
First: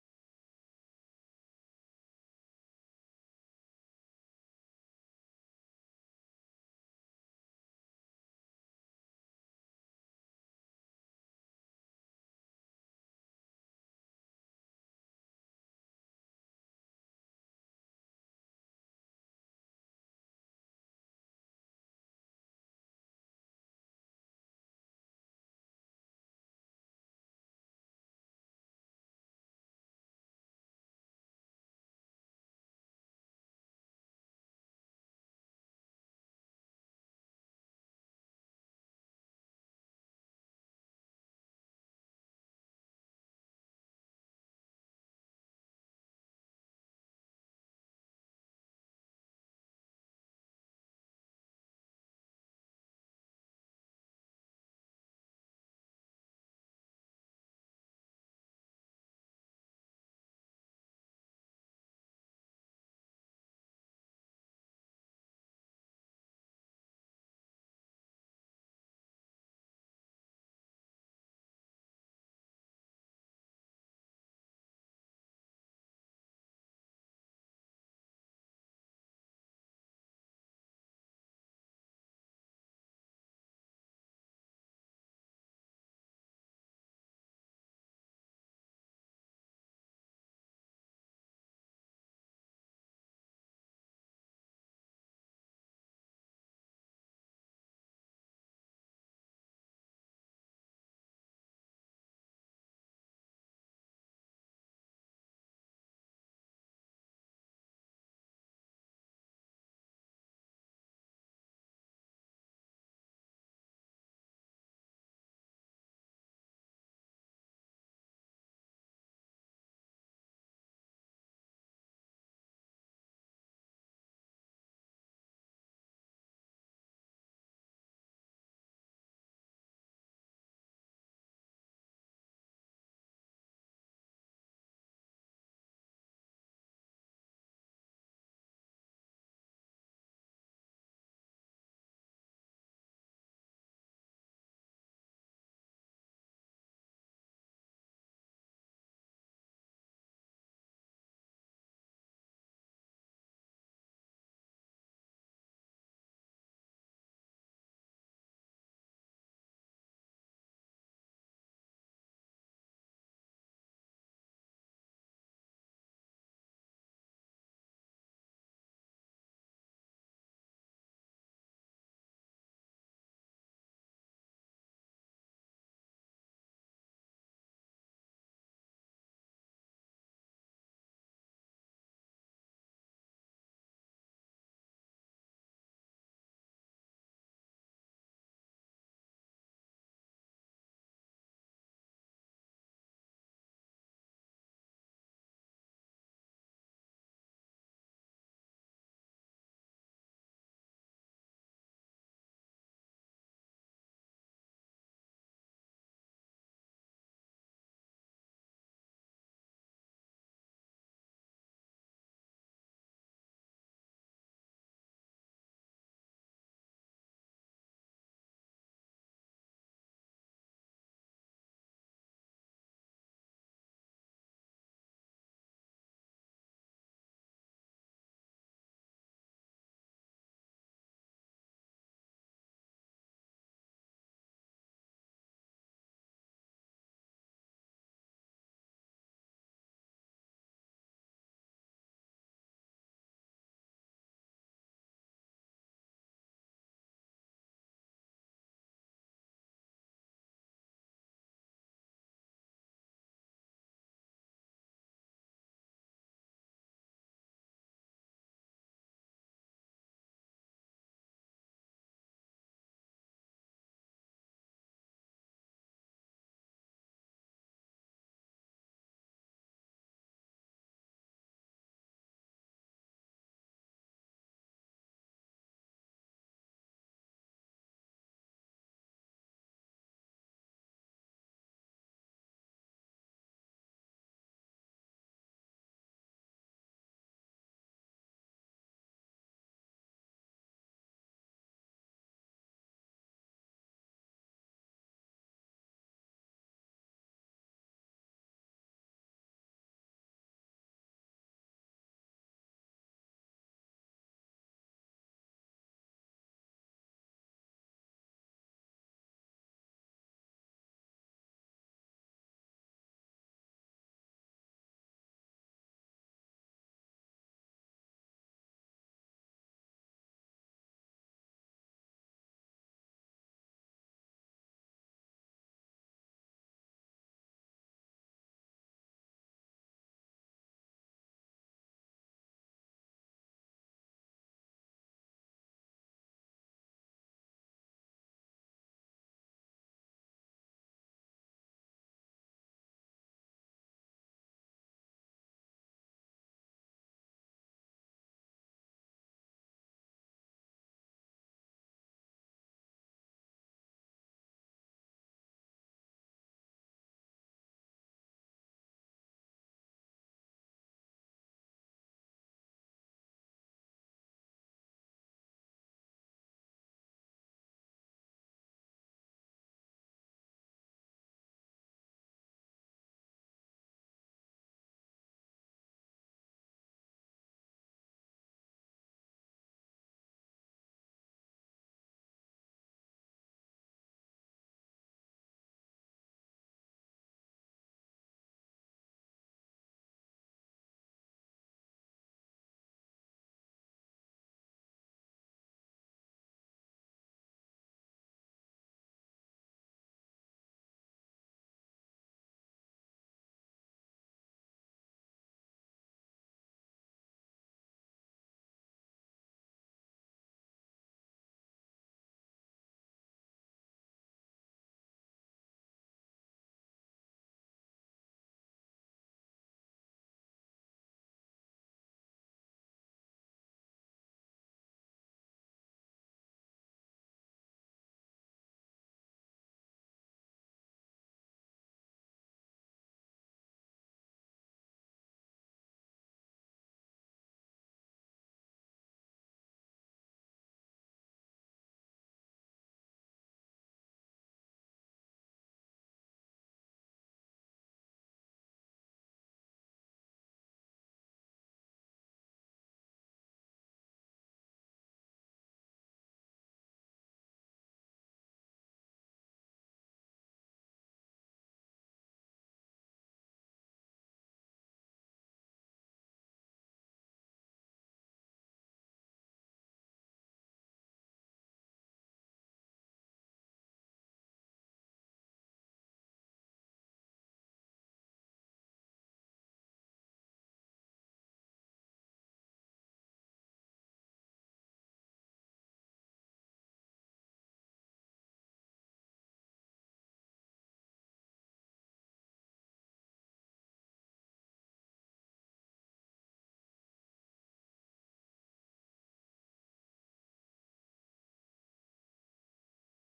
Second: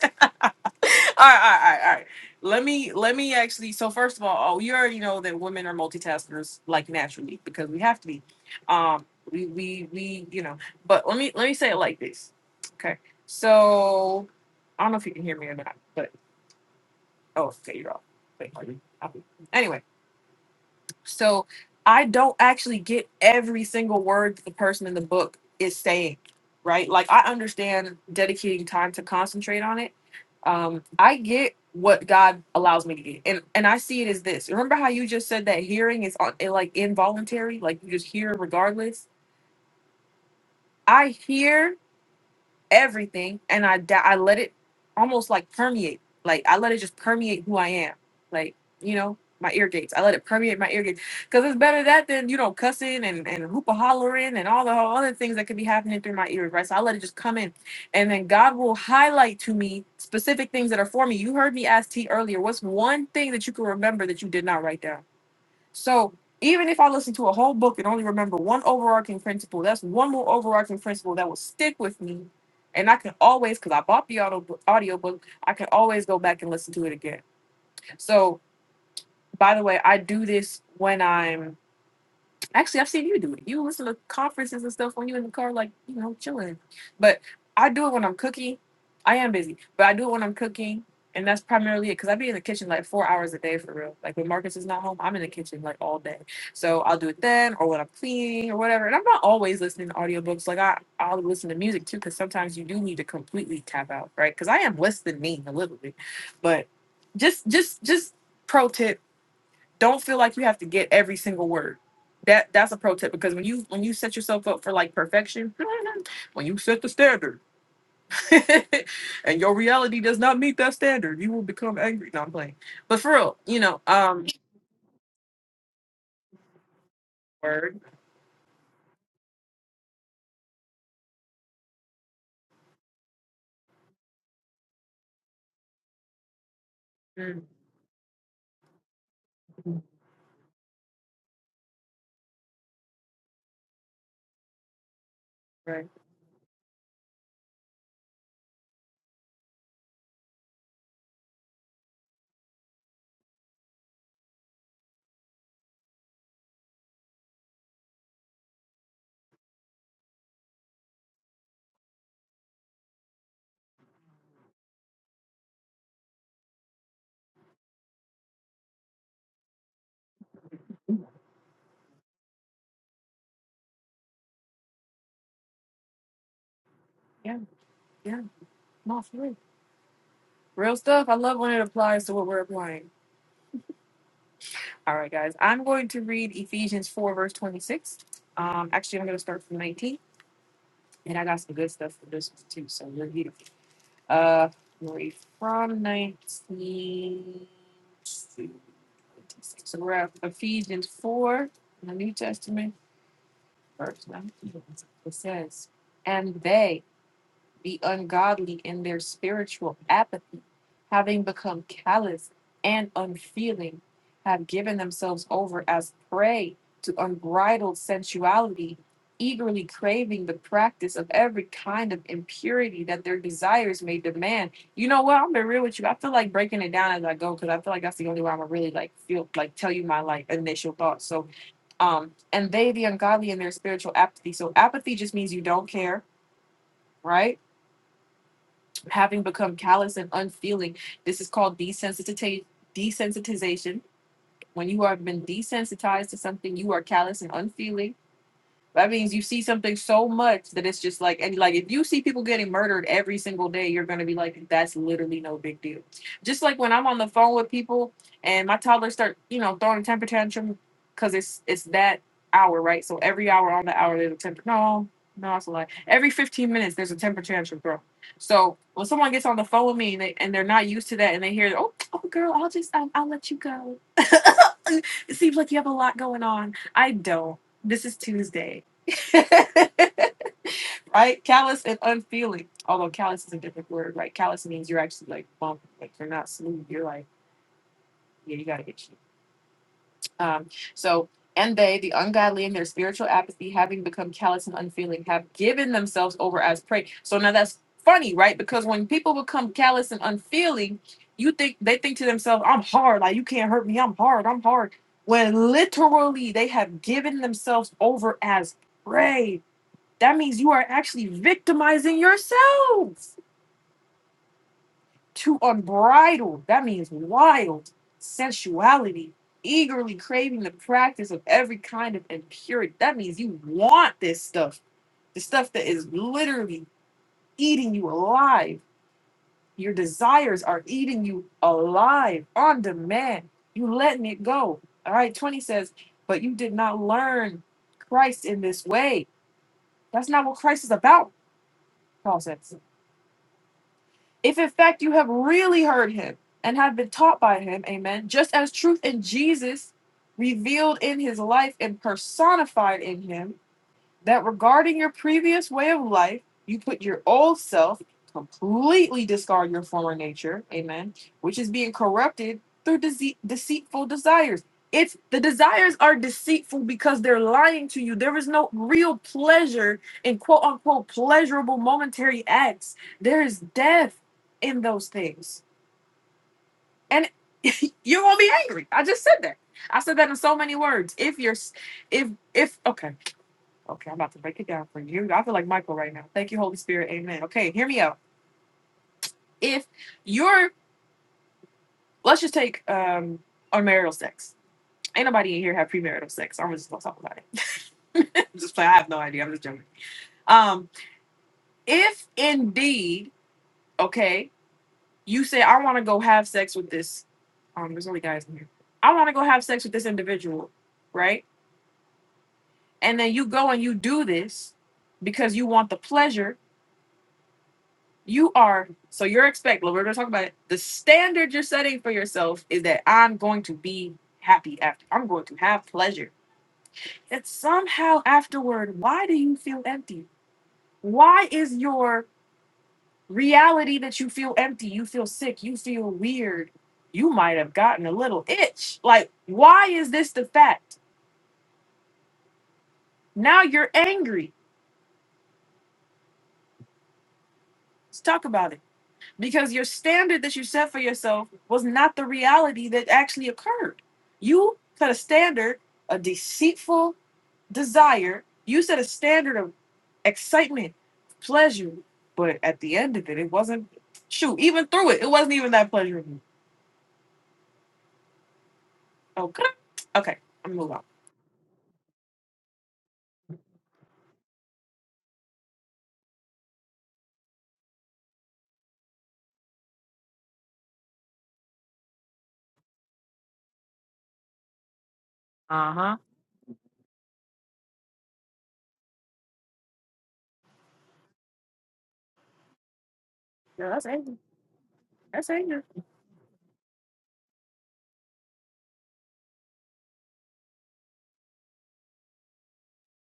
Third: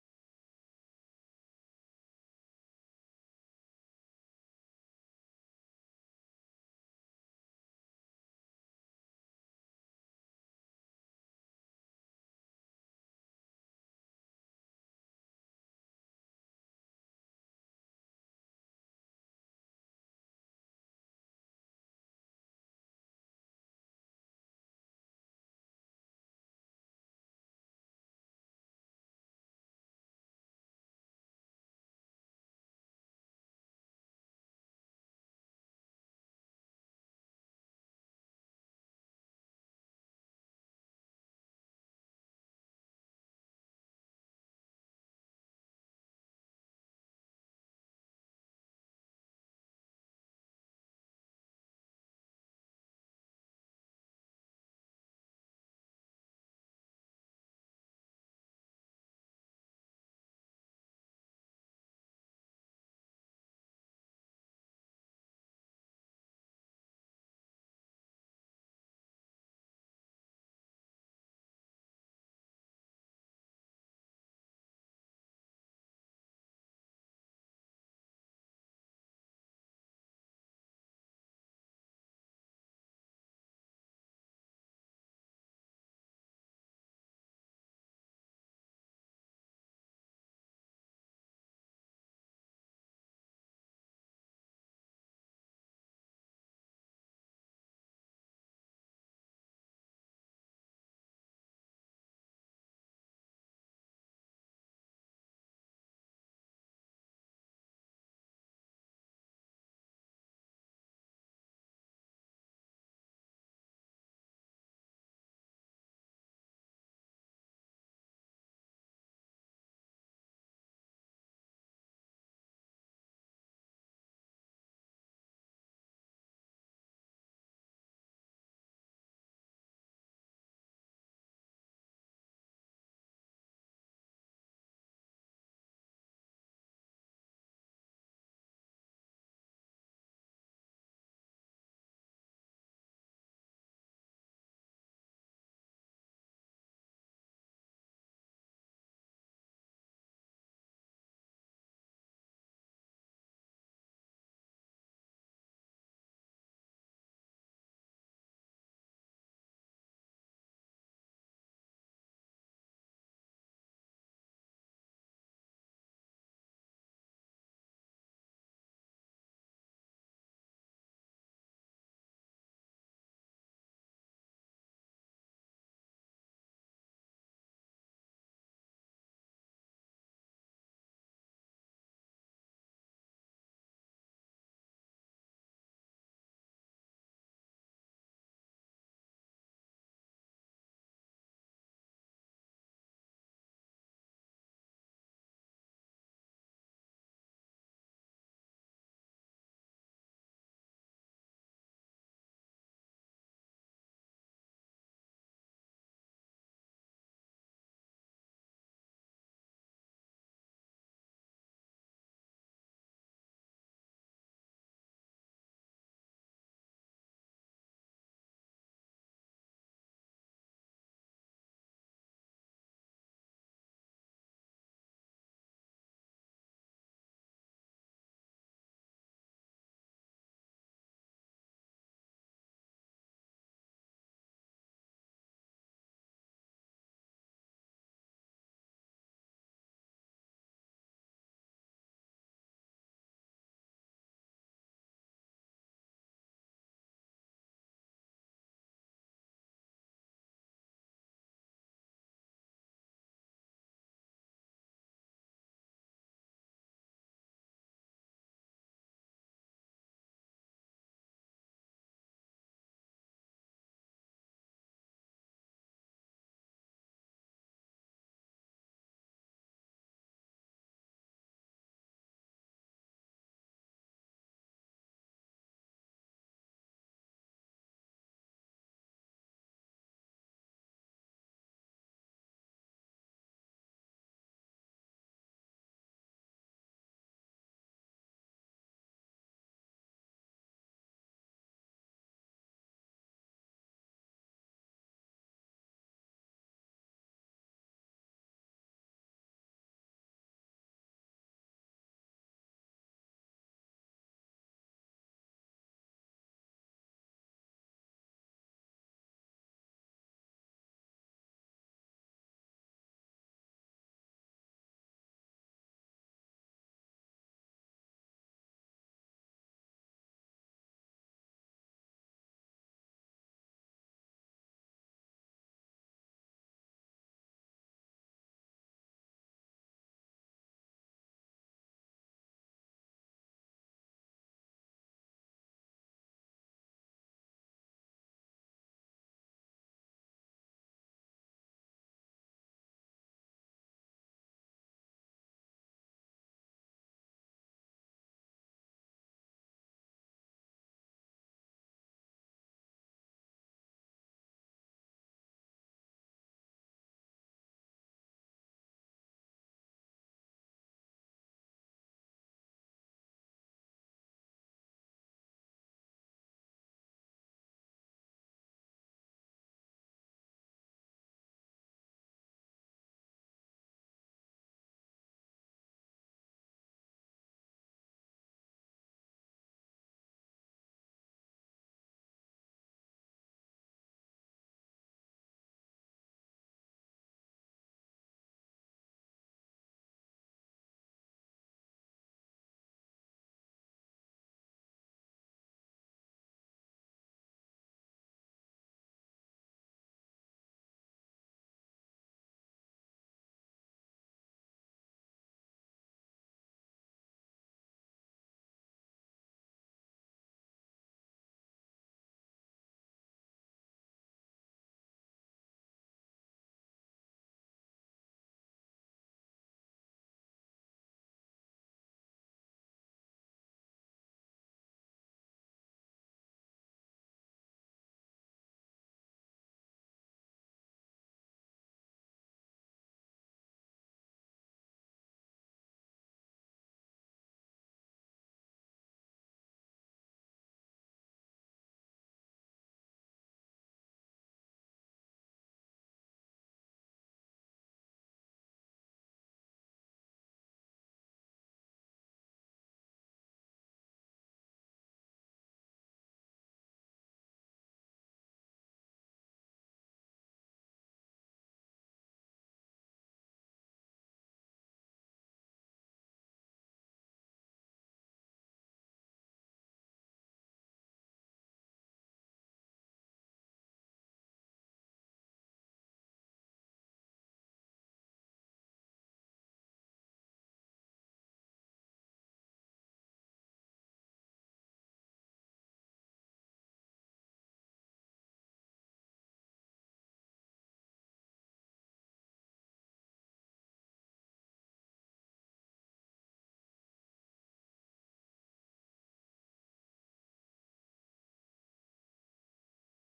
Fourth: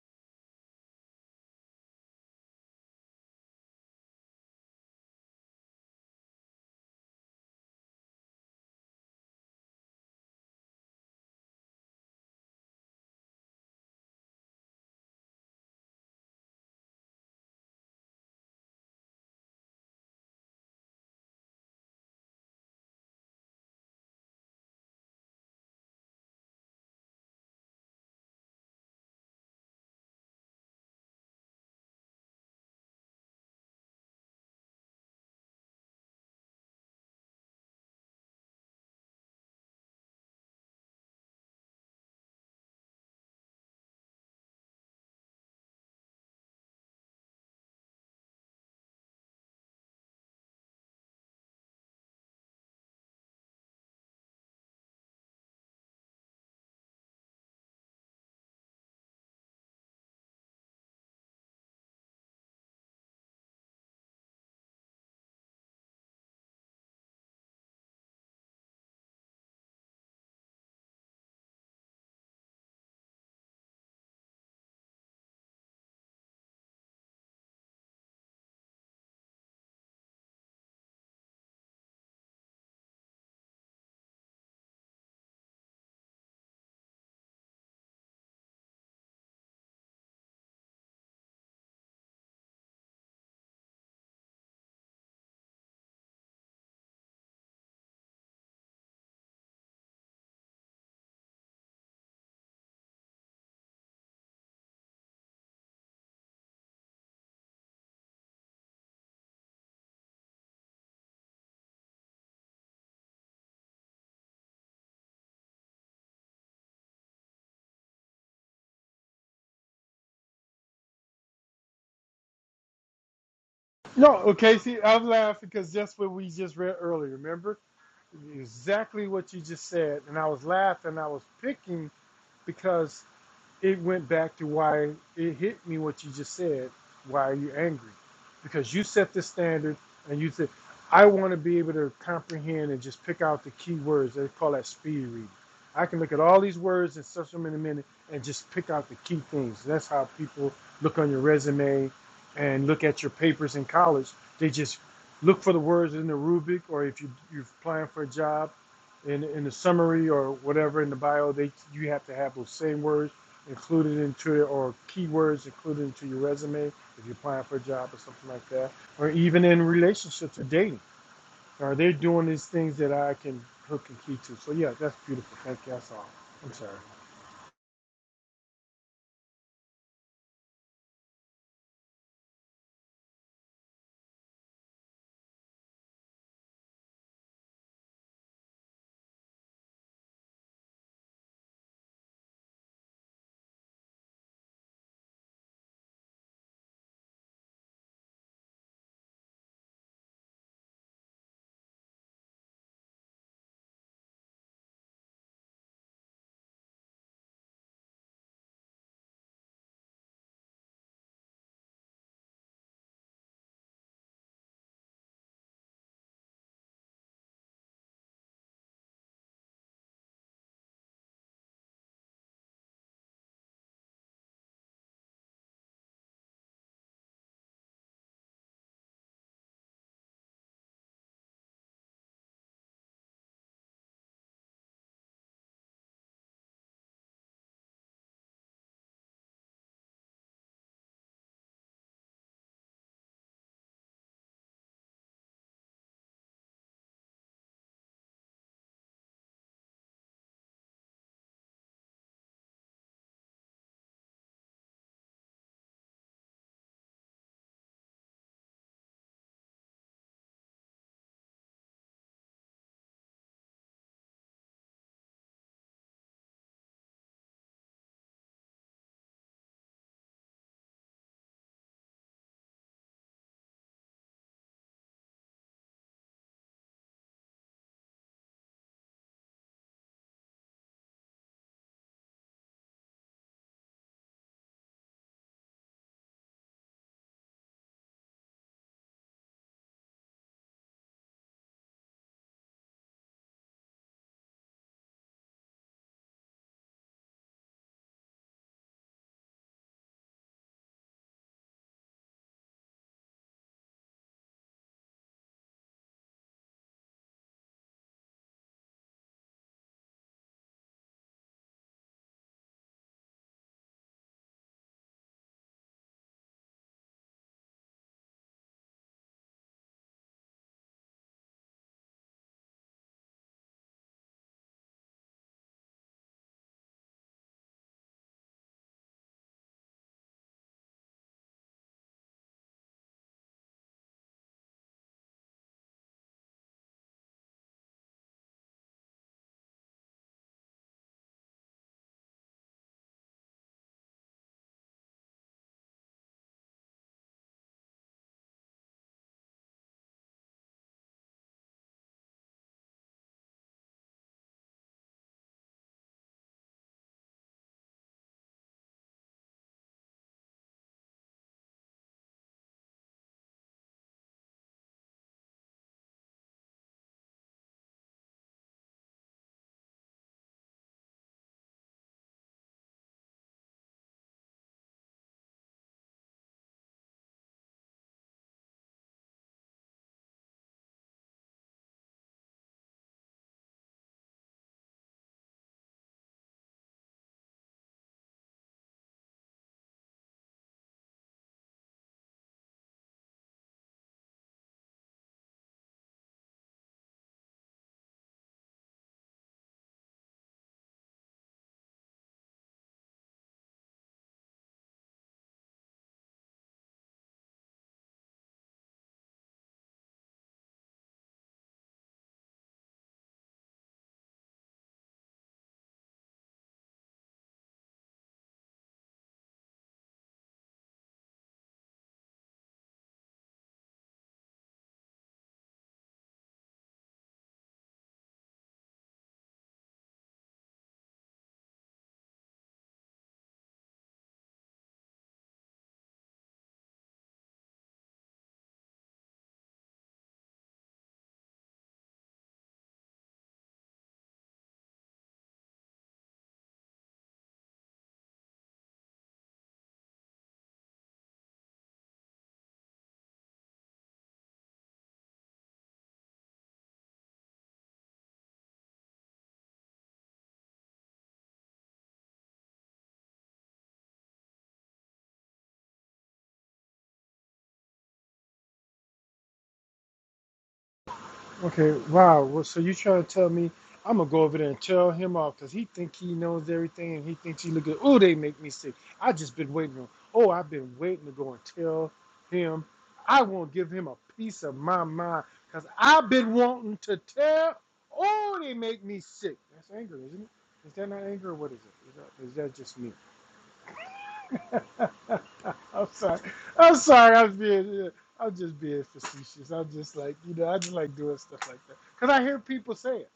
Speaker 1: <laughs> all right, all right, all right. Let me let me actually. So first of all, oh, you already know that women are multitaskers like naturally because we have to be. Um, we we we you know. But let me let me say it like this. Okay. So I don't know if you can hear me or not, but oh, okay, you're off. Wait, are you? Okay. Anyway, so I don't actually get every single word that the person in the book is saying, right? Like I understand dedicating time to concentrate on it. Um, I get what God allows me to get, and and I see it as this. Remember how you just said that hearing is on, it like involuntary, like you just hear regardless. I hear everything and I da- I let it almost like permeate. Like I let it just permeate who I am. Like, you know, my ear gates. I let it permeate my ear gates. Cause it's better that than, you know, cussing and, and hoopa hollering and all the whole other things that could be happening through my ears, right? So I let it just come in. And then God will highlight to me specific things that are for me. You heard me ask T earlier, what's one thing that you can remember that you did not write down? So even if I listen to a whole book and only remember one overarching principle, that's one more overarching principle that will stick with me. And I can always, because I bought the audio audiobook, I can always go back and listen to it again. So by the way, I do this when I'm Actually, I've seen you do it. You listen to conferences and stuff when you're in the car, like, you know, chilling. But I do it when I'm cooking. I am busy, but I do it when I'm cooking. And that's primarily it because I be in the kitchen like four hours a day for real. Like when Marcus is not home, I'm in the kitchen like all day. So I'll do it then or when I'm cleaning or whatever. And I'm not always listening to audiobooks. Like I, I'll listen to music too because sometimes you do need to completely tap out, right? Because I am less than me a little bit. But just, just, just pro tip don't feel like you have to get every single word. That that's a pro tip because when you when you set yourself up for like perfection, <laughs> when you set the standard <laughs> and your reality does not meet that standard, you will become angry. No, I'm playing. But for real, you know,
Speaker 2: No,
Speaker 1: um
Speaker 2: okay. See, I'm laughing because that's what we just read earlier. Remember,
Speaker 1: word.
Speaker 2: Exactly what you just said. And I was laughing. I was picking because it went back to why it hit me what you just said. Why are
Speaker 1: Mm,
Speaker 2: you angry? Because you set the standard and you said, I want to be able to comprehend and just pick out the key words. They call that speed reading. I
Speaker 1: right.
Speaker 2: can look at all these words and search them in a minute and just pick out the key things. That's how people look on your resume and look at your papers in college. They just look for the words in the rubric or if you, you're applying for a job in, in the summary or whatever in the bio, they you have to have those same words included into it or keywords included into your resume if you're applying for a job or something like that, or even in relationships or dating. Are they doing these things that I can hook and key to? So yeah, that's beautiful. Thank you. That's all. I'm sorry.
Speaker 1: Yeah, yeah. No, for real. Real stuff. I love when it applies to what we're applying. All right, guys. I'm going to read Ephesians 4, verse 26. Um, actually, I'm going to start from 19, and I got some good stuff for this one too. So, let's read it. Uh, we were from 19 to 26. So we're at Ephesians 4 in the New Testament, verse 19. It says, And they, be ungodly in their spiritual apathy, having become callous and unfeeling, have given themselves over as prey to unbridled sensuality, eagerly craving the practice of every kind of impurity that their desires may demand. You know what? I'm gonna be real with you. I feel like breaking it down as I go because I feel like that's the only way I'm gonna really like feel like tell you my like initial thoughts. So um and they the ungodly in their spiritual apathy. So apathy just means you don't care, right? having become callous and unfeeling. This is called desensitita- desensitization. When you have been desensitized to something, you are callous and unfeeling. That means you see something so much that it's just like, and like if you see people getting murdered every single day, you're gonna be like, that's literally no big deal. Just like when I'm on the phone with people and my toddler start, you know, throwing a temper tantrum because it's it's that hour, right? So every hour on the hour there's a temper. No, no, that's a lie. Every 15 minutes there's a temper tantrum, bro. So when someone gets on the phone with me and they and they're not used to that and they hear, oh, oh girl, I'll just I'll, I'll let you go. <laughs> it seems like you have a lot going on. I don't. This is Tuesday <laughs> right? Callous and unfeeling. Although callous is a different word, right? Callous means you're actually like bump, like you're not smooth. You're like, yeah, you gotta get shit. Um, so and they, the ungodly in their spiritual apathy, having become callous and unfeeling, have given themselves over as prey. So now that's funny, right? Because when people become callous and unfeeling, you think they think to themselves, I'm hard, like you can't hurt me, I'm hard, I'm hard. When literally they have given themselves over as prey that means you are actually victimizing yourselves to unbridled. That means wild sensuality, eagerly craving the practice of every kind of impurity. That means you want this stuff, the stuff that is literally eating you alive. Your desires are eating you alive on demand. You letting it go. All right, 20 says, but you did not learn Christ in this way. That's not what Christ is about, Paul says. If in fact you have really heard him and have been taught by him, amen, just as truth in Jesus revealed in his life and personified in him, that regarding your previous way of life, you put your old self, completely discard your former nature, amen, which is being corrupted through dece- deceitful desires. It's the desires are deceitful because they're lying to you. There is no real pleasure in quote unquote pleasurable momentary acts. There is death in those things. And <laughs> you're gonna be angry. I just said that. I said that in so many words. If you're s- if if okay. Okay, I'm about to break it down for you. I feel like Michael right now. Thank you, Holy Spirit. Amen. Okay, hear me out. If you're, let's just take um unmarital sex. Ain't nobody in here have premarital sex. I'm just gonna talk about it. <laughs> just play. I have no idea. I'm just joking. Um, if indeed, okay, you say I want to go have sex with this. Um, there's only guys in here. I want to go have sex with this individual, right? And then you go and you do this because you want the pleasure You are so you're expect. Well, we're gonna talk about it. The standard you're setting for yourself is that I'm going to be happy after. I'm going to have pleasure. That somehow afterward, why do you feel empty? Why is your reality that you feel empty? You feel sick. You feel weird. You might have gotten a little itch. Like, why is this the fact? Now you're angry. Let's talk about it. because your standard that you set for yourself was not the reality that actually occurred. You set a standard, a deceitful desire. You set a standard of excitement, pleasure, but at the end of it, it wasn't. Shoot, even through it, it wasn't even that pleasurable. Okay, okay, I'm gonna move on.
Speaker 2: Okay, wow. Well, so you trying to tell me I'm gonna go over there and tell him off because he think he knows everything and he thinks he look good. Oh, they make me sick. I just been waiting on. Oh, I've been waiting to go and tell him. I won't give him a piece of my mind because
Speaker 1: Uh huh.
Speaker 2: I've been wanting to tell. Oh, they make me sick. That's anger, isn't it? Is that not anger? Or what is it? Is that, is that just me?
Speaker 1: Yeah, that's anger.
Speaker 2: <laughs>
Speaker 1: That's anger.
Speaker 2: I'm sorry. I'm sorry. I'm being. I'm just being facetious. I'm just like you know. I just like doing stuff like that because I hear people say it.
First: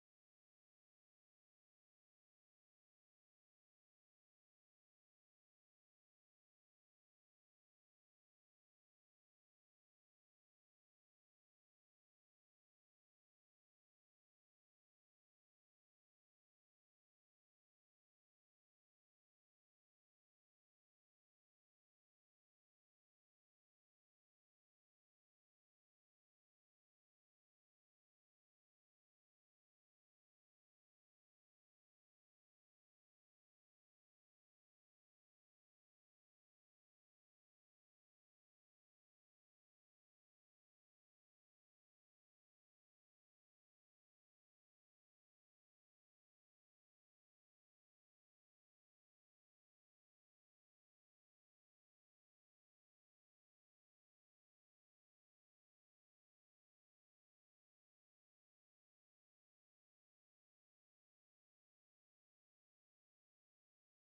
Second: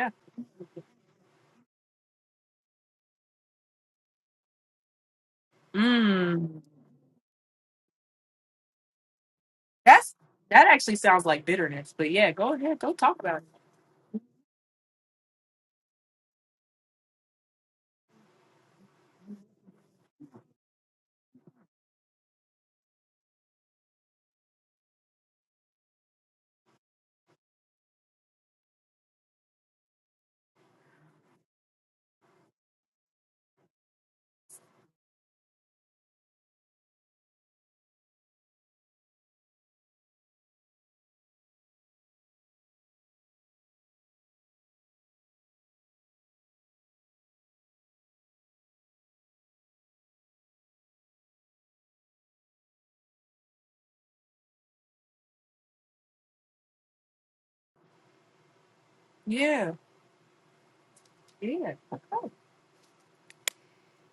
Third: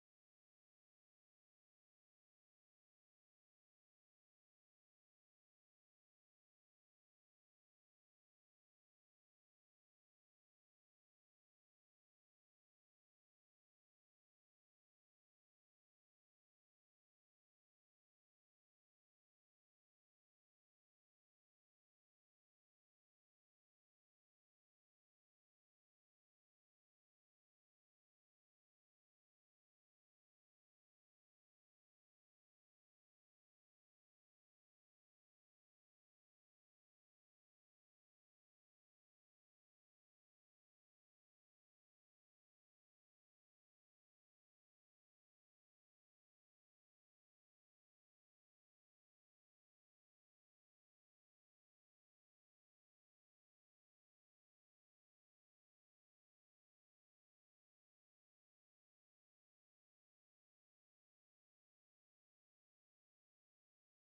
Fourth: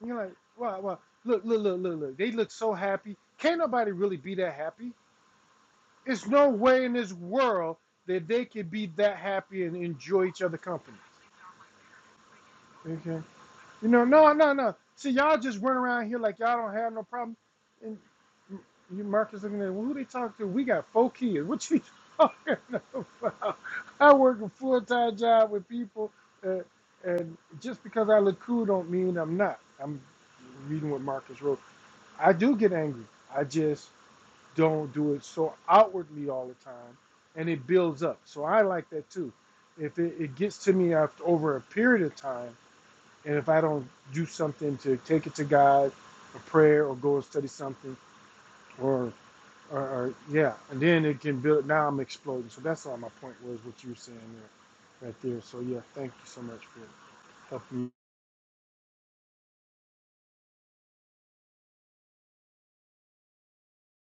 Speaker 2: And you're like, well, well, Look, look, look, look, look. They look so happy. Can't nobody really be that happy. It's no
Speaker 1: Mm.
Speaker 2: way in this world that they could be that happy and
Speaker 1: That's
Speaker 2: enjoy each other
Speaker 1: that actually
Speaker 2: company.
Speaker 1: sounds like bitterness, but yeah, go ahead, go
Speaker 2: Okay.
Speaker 1: talk about it.
Speaker 2: You know, no, no, no. See, y'all just run around here like y'all don't have no problem. And you, Marcus, looking at well, who they talk to. We got four kids. What you <laughs> talking about? I work a full time job with people, uh, and just because I look cool don't mean I'm not. I'm reading what Marcus wrote. I do get angry. I just don't do it so outwardly all the time, and it builds up. So I like that too. If it, it gets to me after over a period of time and if I don't do something to take it to God, a prayer, or go and study something, or, or, or yeah, and then it can build. Now I'm exploding. So that's all my point was what you were saying there, right there. So yeah, thank you so much for helping. me.
Speaker 1: Yeah, yeah. Oh,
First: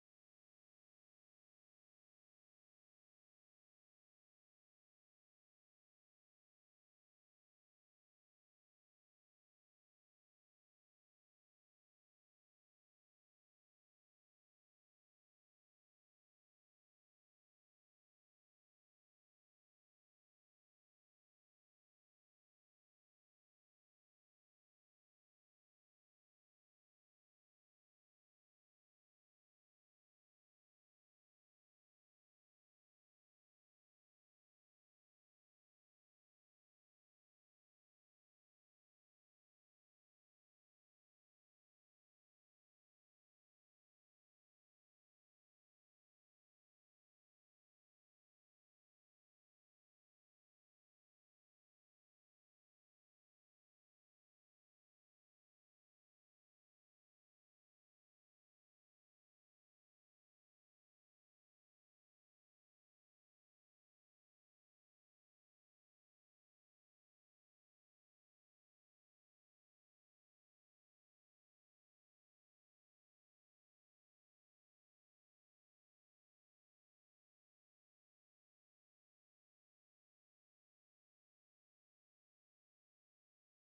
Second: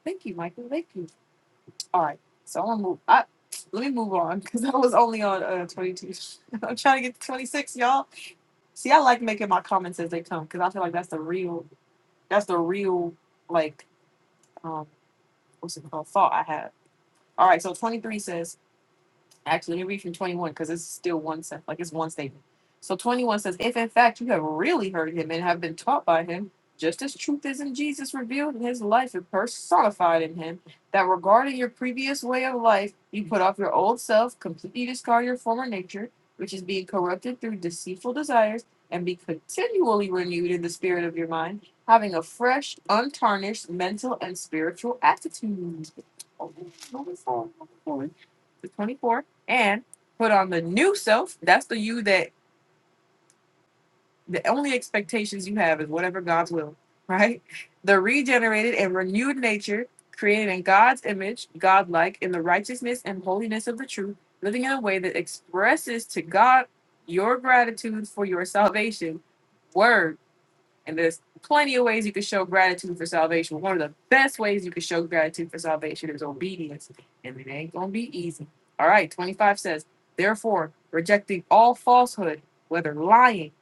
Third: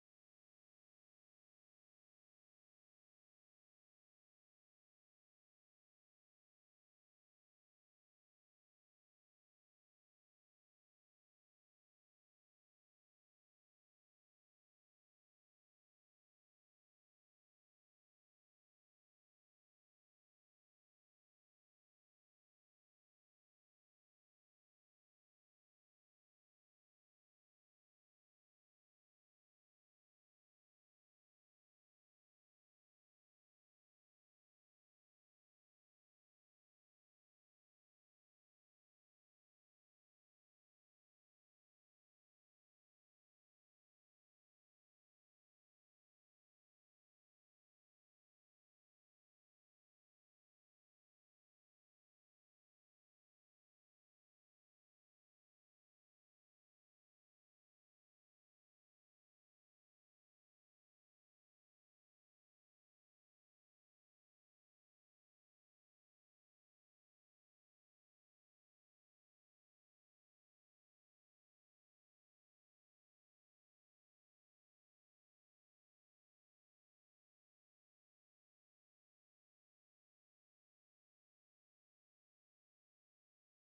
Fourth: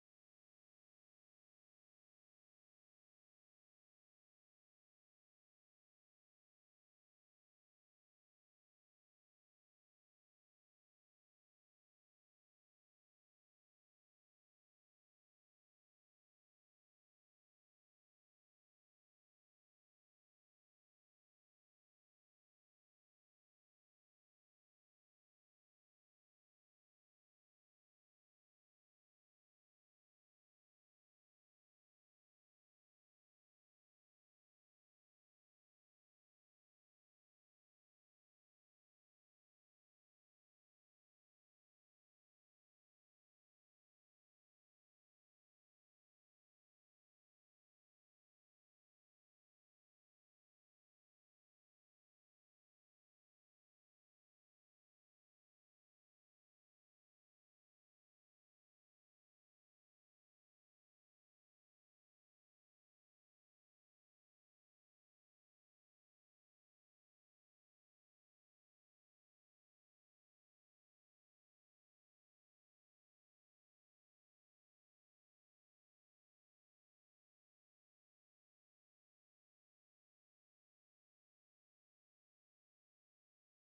Speaker 1: thank you, Michael. Thank you. All right, so I'm gonna move. I, let me move on because <laughs> I was only on uh, 22. <laughs> I'm trying to get to 26, y'all. See, I like making my comments as they come because I feel like that's the real, that's the real like, um, what's it called? Thought I have. All right, so 23 says. Actually, let me read from 21 because it's still one sentence, like it's one statement. So 21 says, If in fact you have really heard him and have been taught by him, just as truth is in Jesus revealed in his life and personified in him, that regarding your previous way of life, you put off your old self, completely discard your former nature, which is being corrupted through deceitful desires, and be continually renewed in the spirit of your mind, having a fresh, untarnished mental and spiritual attitude. Oh, number four, number four. The 24 and put on the new self. That's the you that the only expectations you have is whatever God's will, <laughs> right? The regenerated and renewed nature, created in God's image, God-like, in the righteousness and holiness of the truth, living in a way that expresses to God your gratitude for your salvation. Word and there's plenty of ways you can show gratitude for salvation. One of the best ways you can show gratitude for salvation is obedience, and it ain't gonna be easy. All right, 25 says, therefore, rejecting all falsehood, whether lying,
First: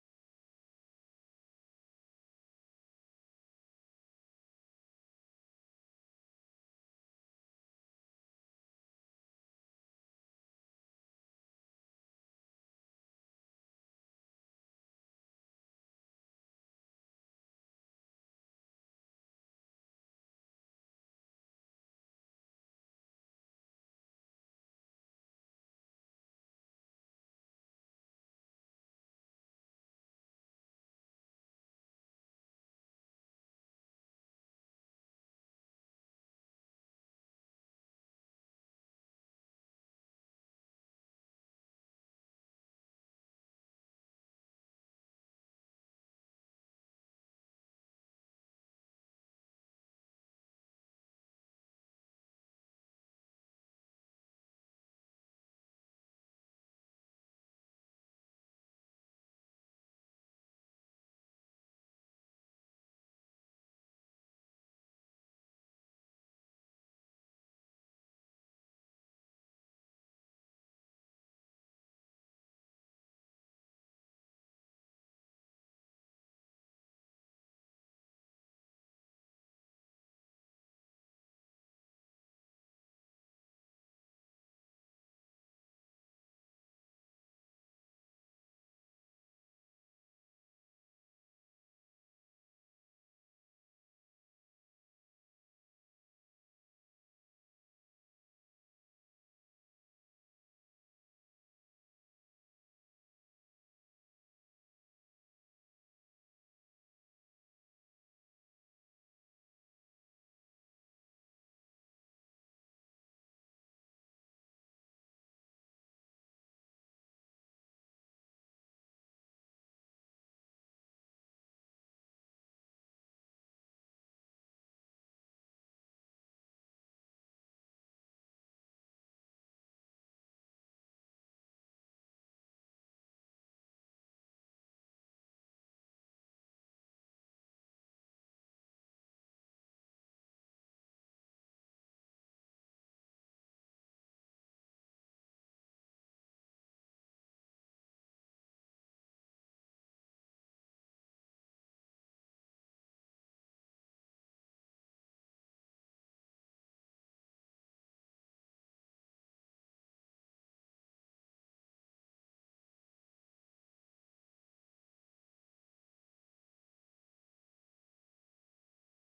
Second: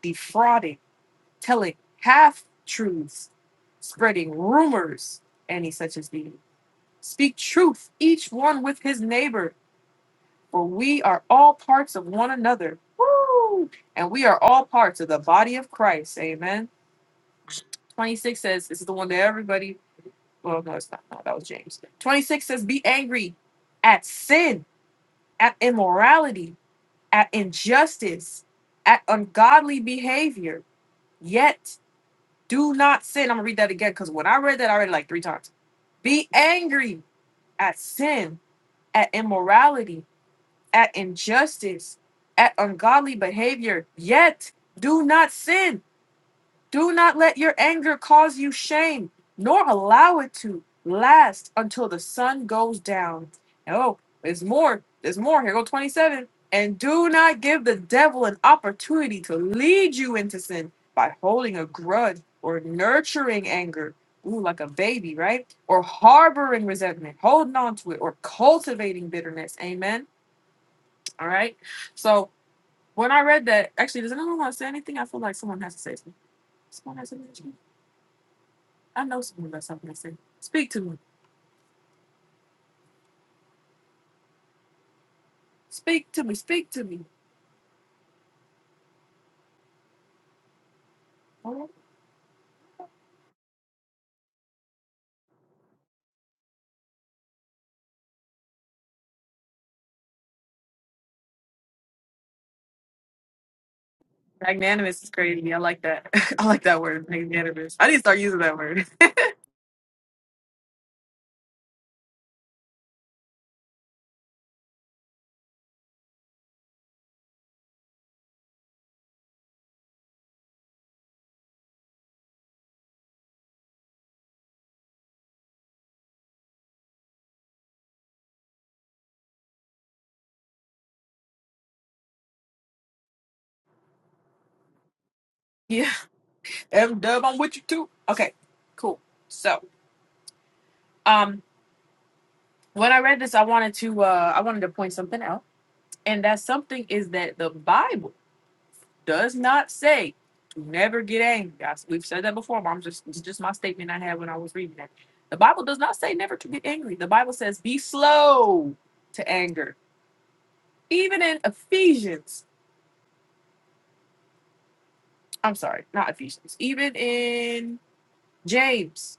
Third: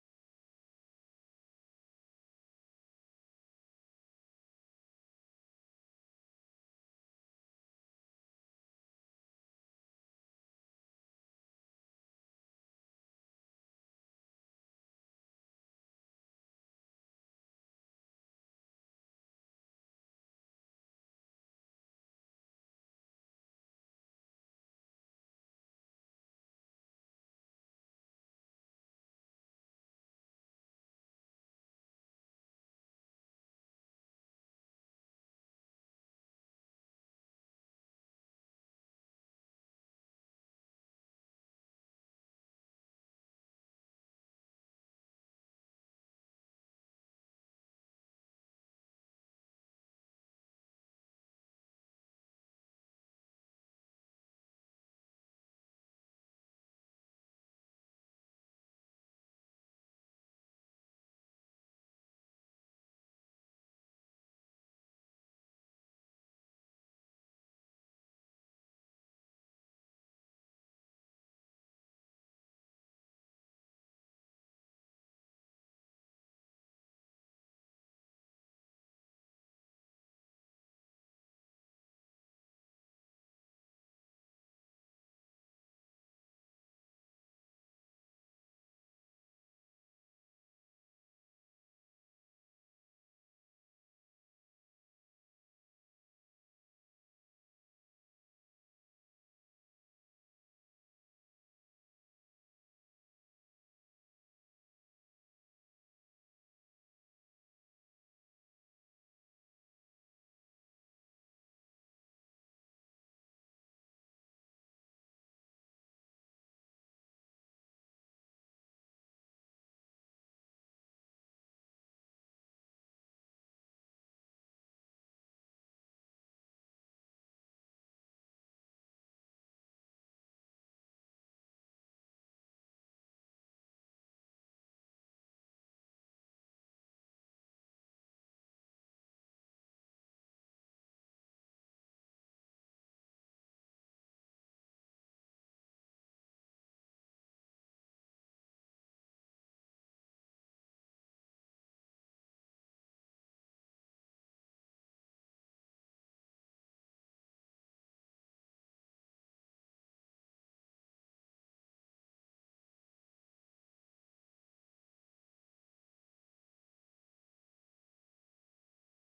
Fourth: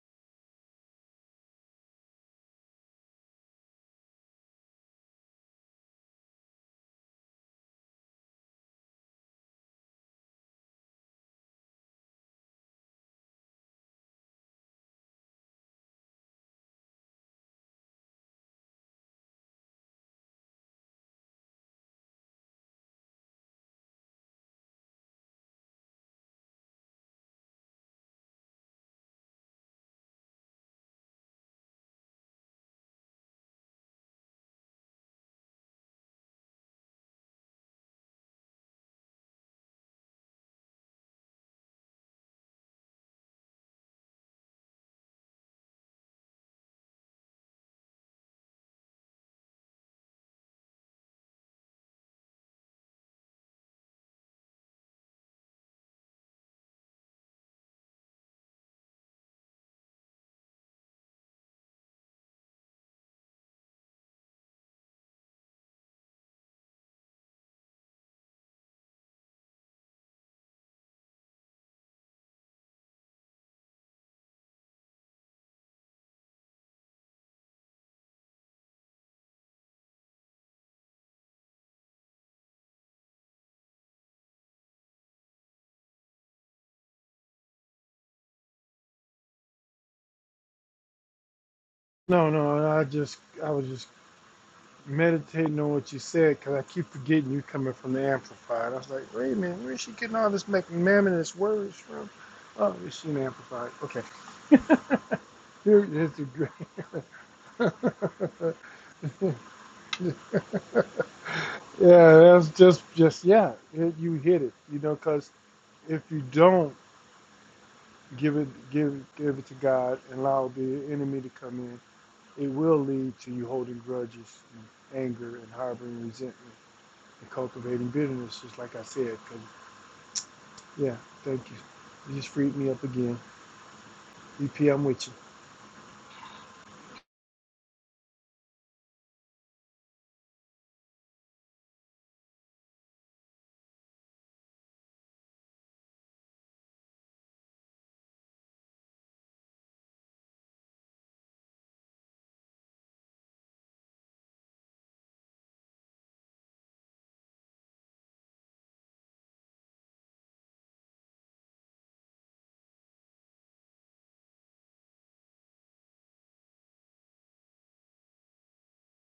Speaker 1: defrauding, telling half truths, spreading rumors, any such as these, speak truth, each one with his neighbor, for we are all parts of one another. Woo! And we are all parts of the body of Christ. Amen. 26 says, this is the one that everybody, well, no, it's not. No, that was James. 26 says, be angry at sin, at immorality, at injustice, at ungodly behavior, yet do not sin. I'm going to read that again because when I read that, I read it like three times. Be angry at sin, at immorality, at injustice, at ungodly behavior, yet do not sin Do not let your anger cause you shame, nor allow it to last until the sun goes down. Oh, there's more. There's more. Here go 27. And do not give the devil an opportunity to lead you into sin by holding a grudge or nurturing anger. Ooh, like a baby, right? Or harboring resentment, holding on to it, or cultivating bitterness. Amen. All right. So when I read that, actually, does anyone want to say anything? I feel like someone has to say something. Someone has something. I know someone got something to say. Speak to me. Speak to me. Speak to me. Oh.
Speaker 2: No, no, I just I was just meditating on what you said because I keep forgetting you coming from the amplified. I was like, wait a minute, where is she getting all this magnanimous words from? Oh, it's an amplified. Okay,
Speaker 1: Magnanimous is crazy. I
Speaker 2: here
Speaker 1: like that.
Speaker 2: is
Speaker 1: <laughs> I
Speaker 2: the
Speaker 1: like that word, magnanimous. I need to start
Speaker 2: great.
Speaker 1: using
Speaker 2: <laughs>
Speaker 1: that word. <laughs>
Speaker 2: Yeah, that's just just yeah. It, you hit it, you know, because if you don't give it give give it to God and allow the enemy to come in, it will lead to you holding grudges, and anger, and harboring resentment, and cultivating bitterness. Just like I said, 'cause- yeah, thank you. You just freed me up again. EP, I'm with you.
Speaker 1: Yeah. M dub, I'm with you too. Okay. Cool. So, um, when I read this, I wanted to uh I wanted to point something out. And that something is that the Bible does not say to never get angry. I, we've said that before, but I'm just it's just my statement I had when I was reading that. The Bible does not say never to get angry. The Bible says be slow to anger Even in Ephesians, I'm sorry, not Ephesians. Even in James,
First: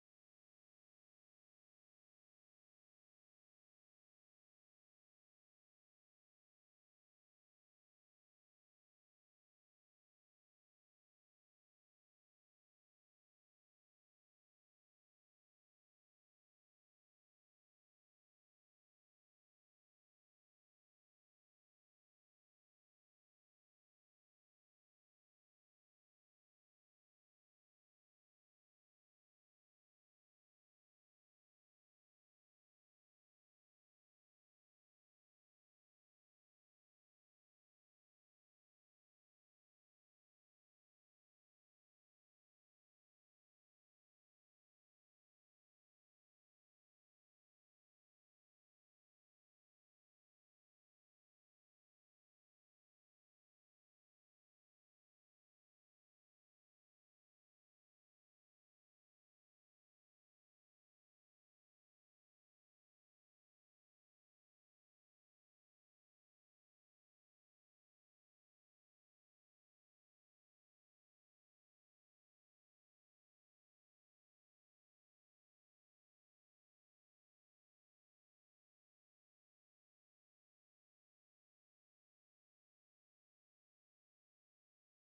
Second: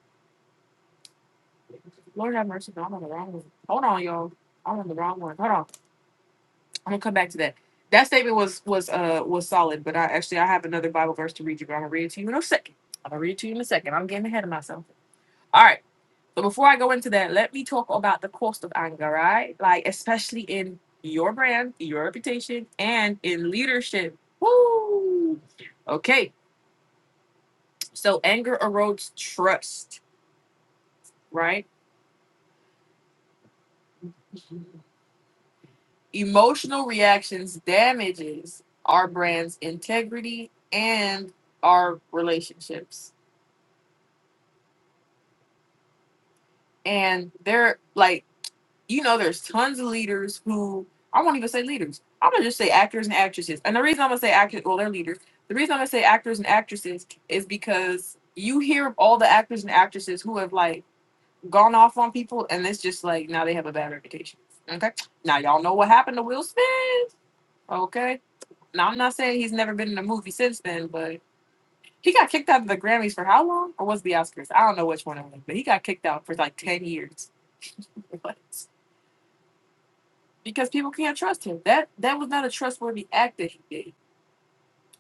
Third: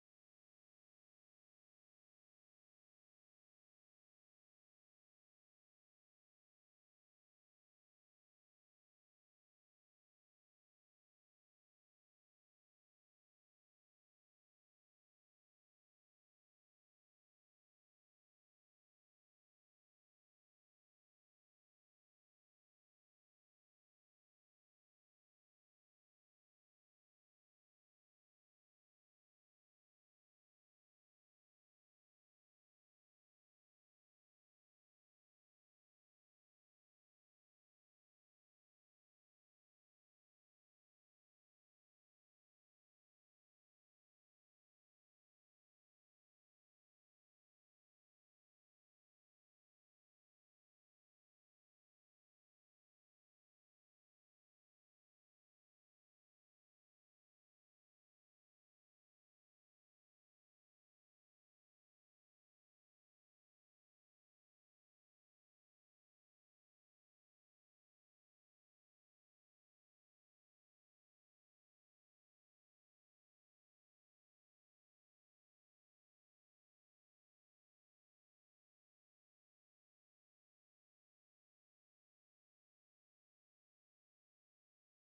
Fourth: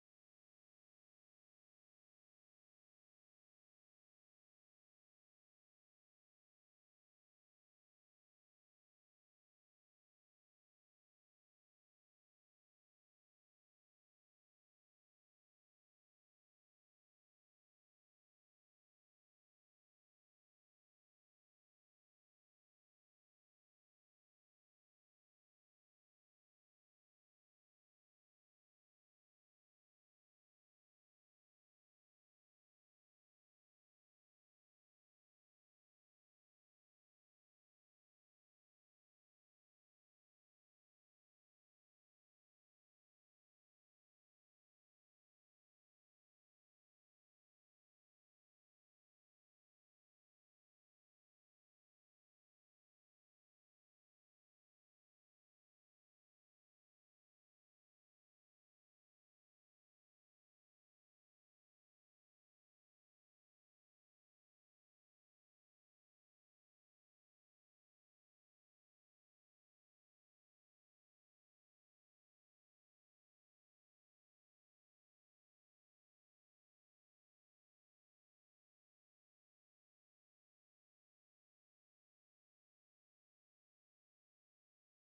Speaker 1: Lord have mercy. No, I'm on the wrong one. Hold on, y'all. I'm on the wrong one. Hold on. I'm gonna come back to that. That statement was was uh was solid, but I actually I have another Bible verse to read you, but I'm gonna read it to you in a second. I'm gonna read it to you in a second. I'm getting ahead of myself. All right. But before I go into that, let me talk about the cost of anger, right? Like especially in your brand, your reputation, and in leadership. Woo! Okay. So anger erodes trust, right? Emotional reactions damages our brand's integrity and our relationships. And they're like, you know, there's tons of leaders who I won't even say leaders. I'm gonna just say actors and actresses. And the reason I'm gonna say actors, well, they're leaders. The reason I'm gonna say actors and actresses is because you hear of all the actors and actresses who have like gone off on people, and it's just like now they have a bad reputation. Okay, now y'all know what happened to Will Smith. Okay, now I'm not saying he's never been in a movie since then, but he got kicked out of the Grammys for how long? Or was it the Oscars? I don't know which one it was, but he got kicked out for like ten years <laughs> What? because people can't trust him. That that was not a trustworthy act that he did.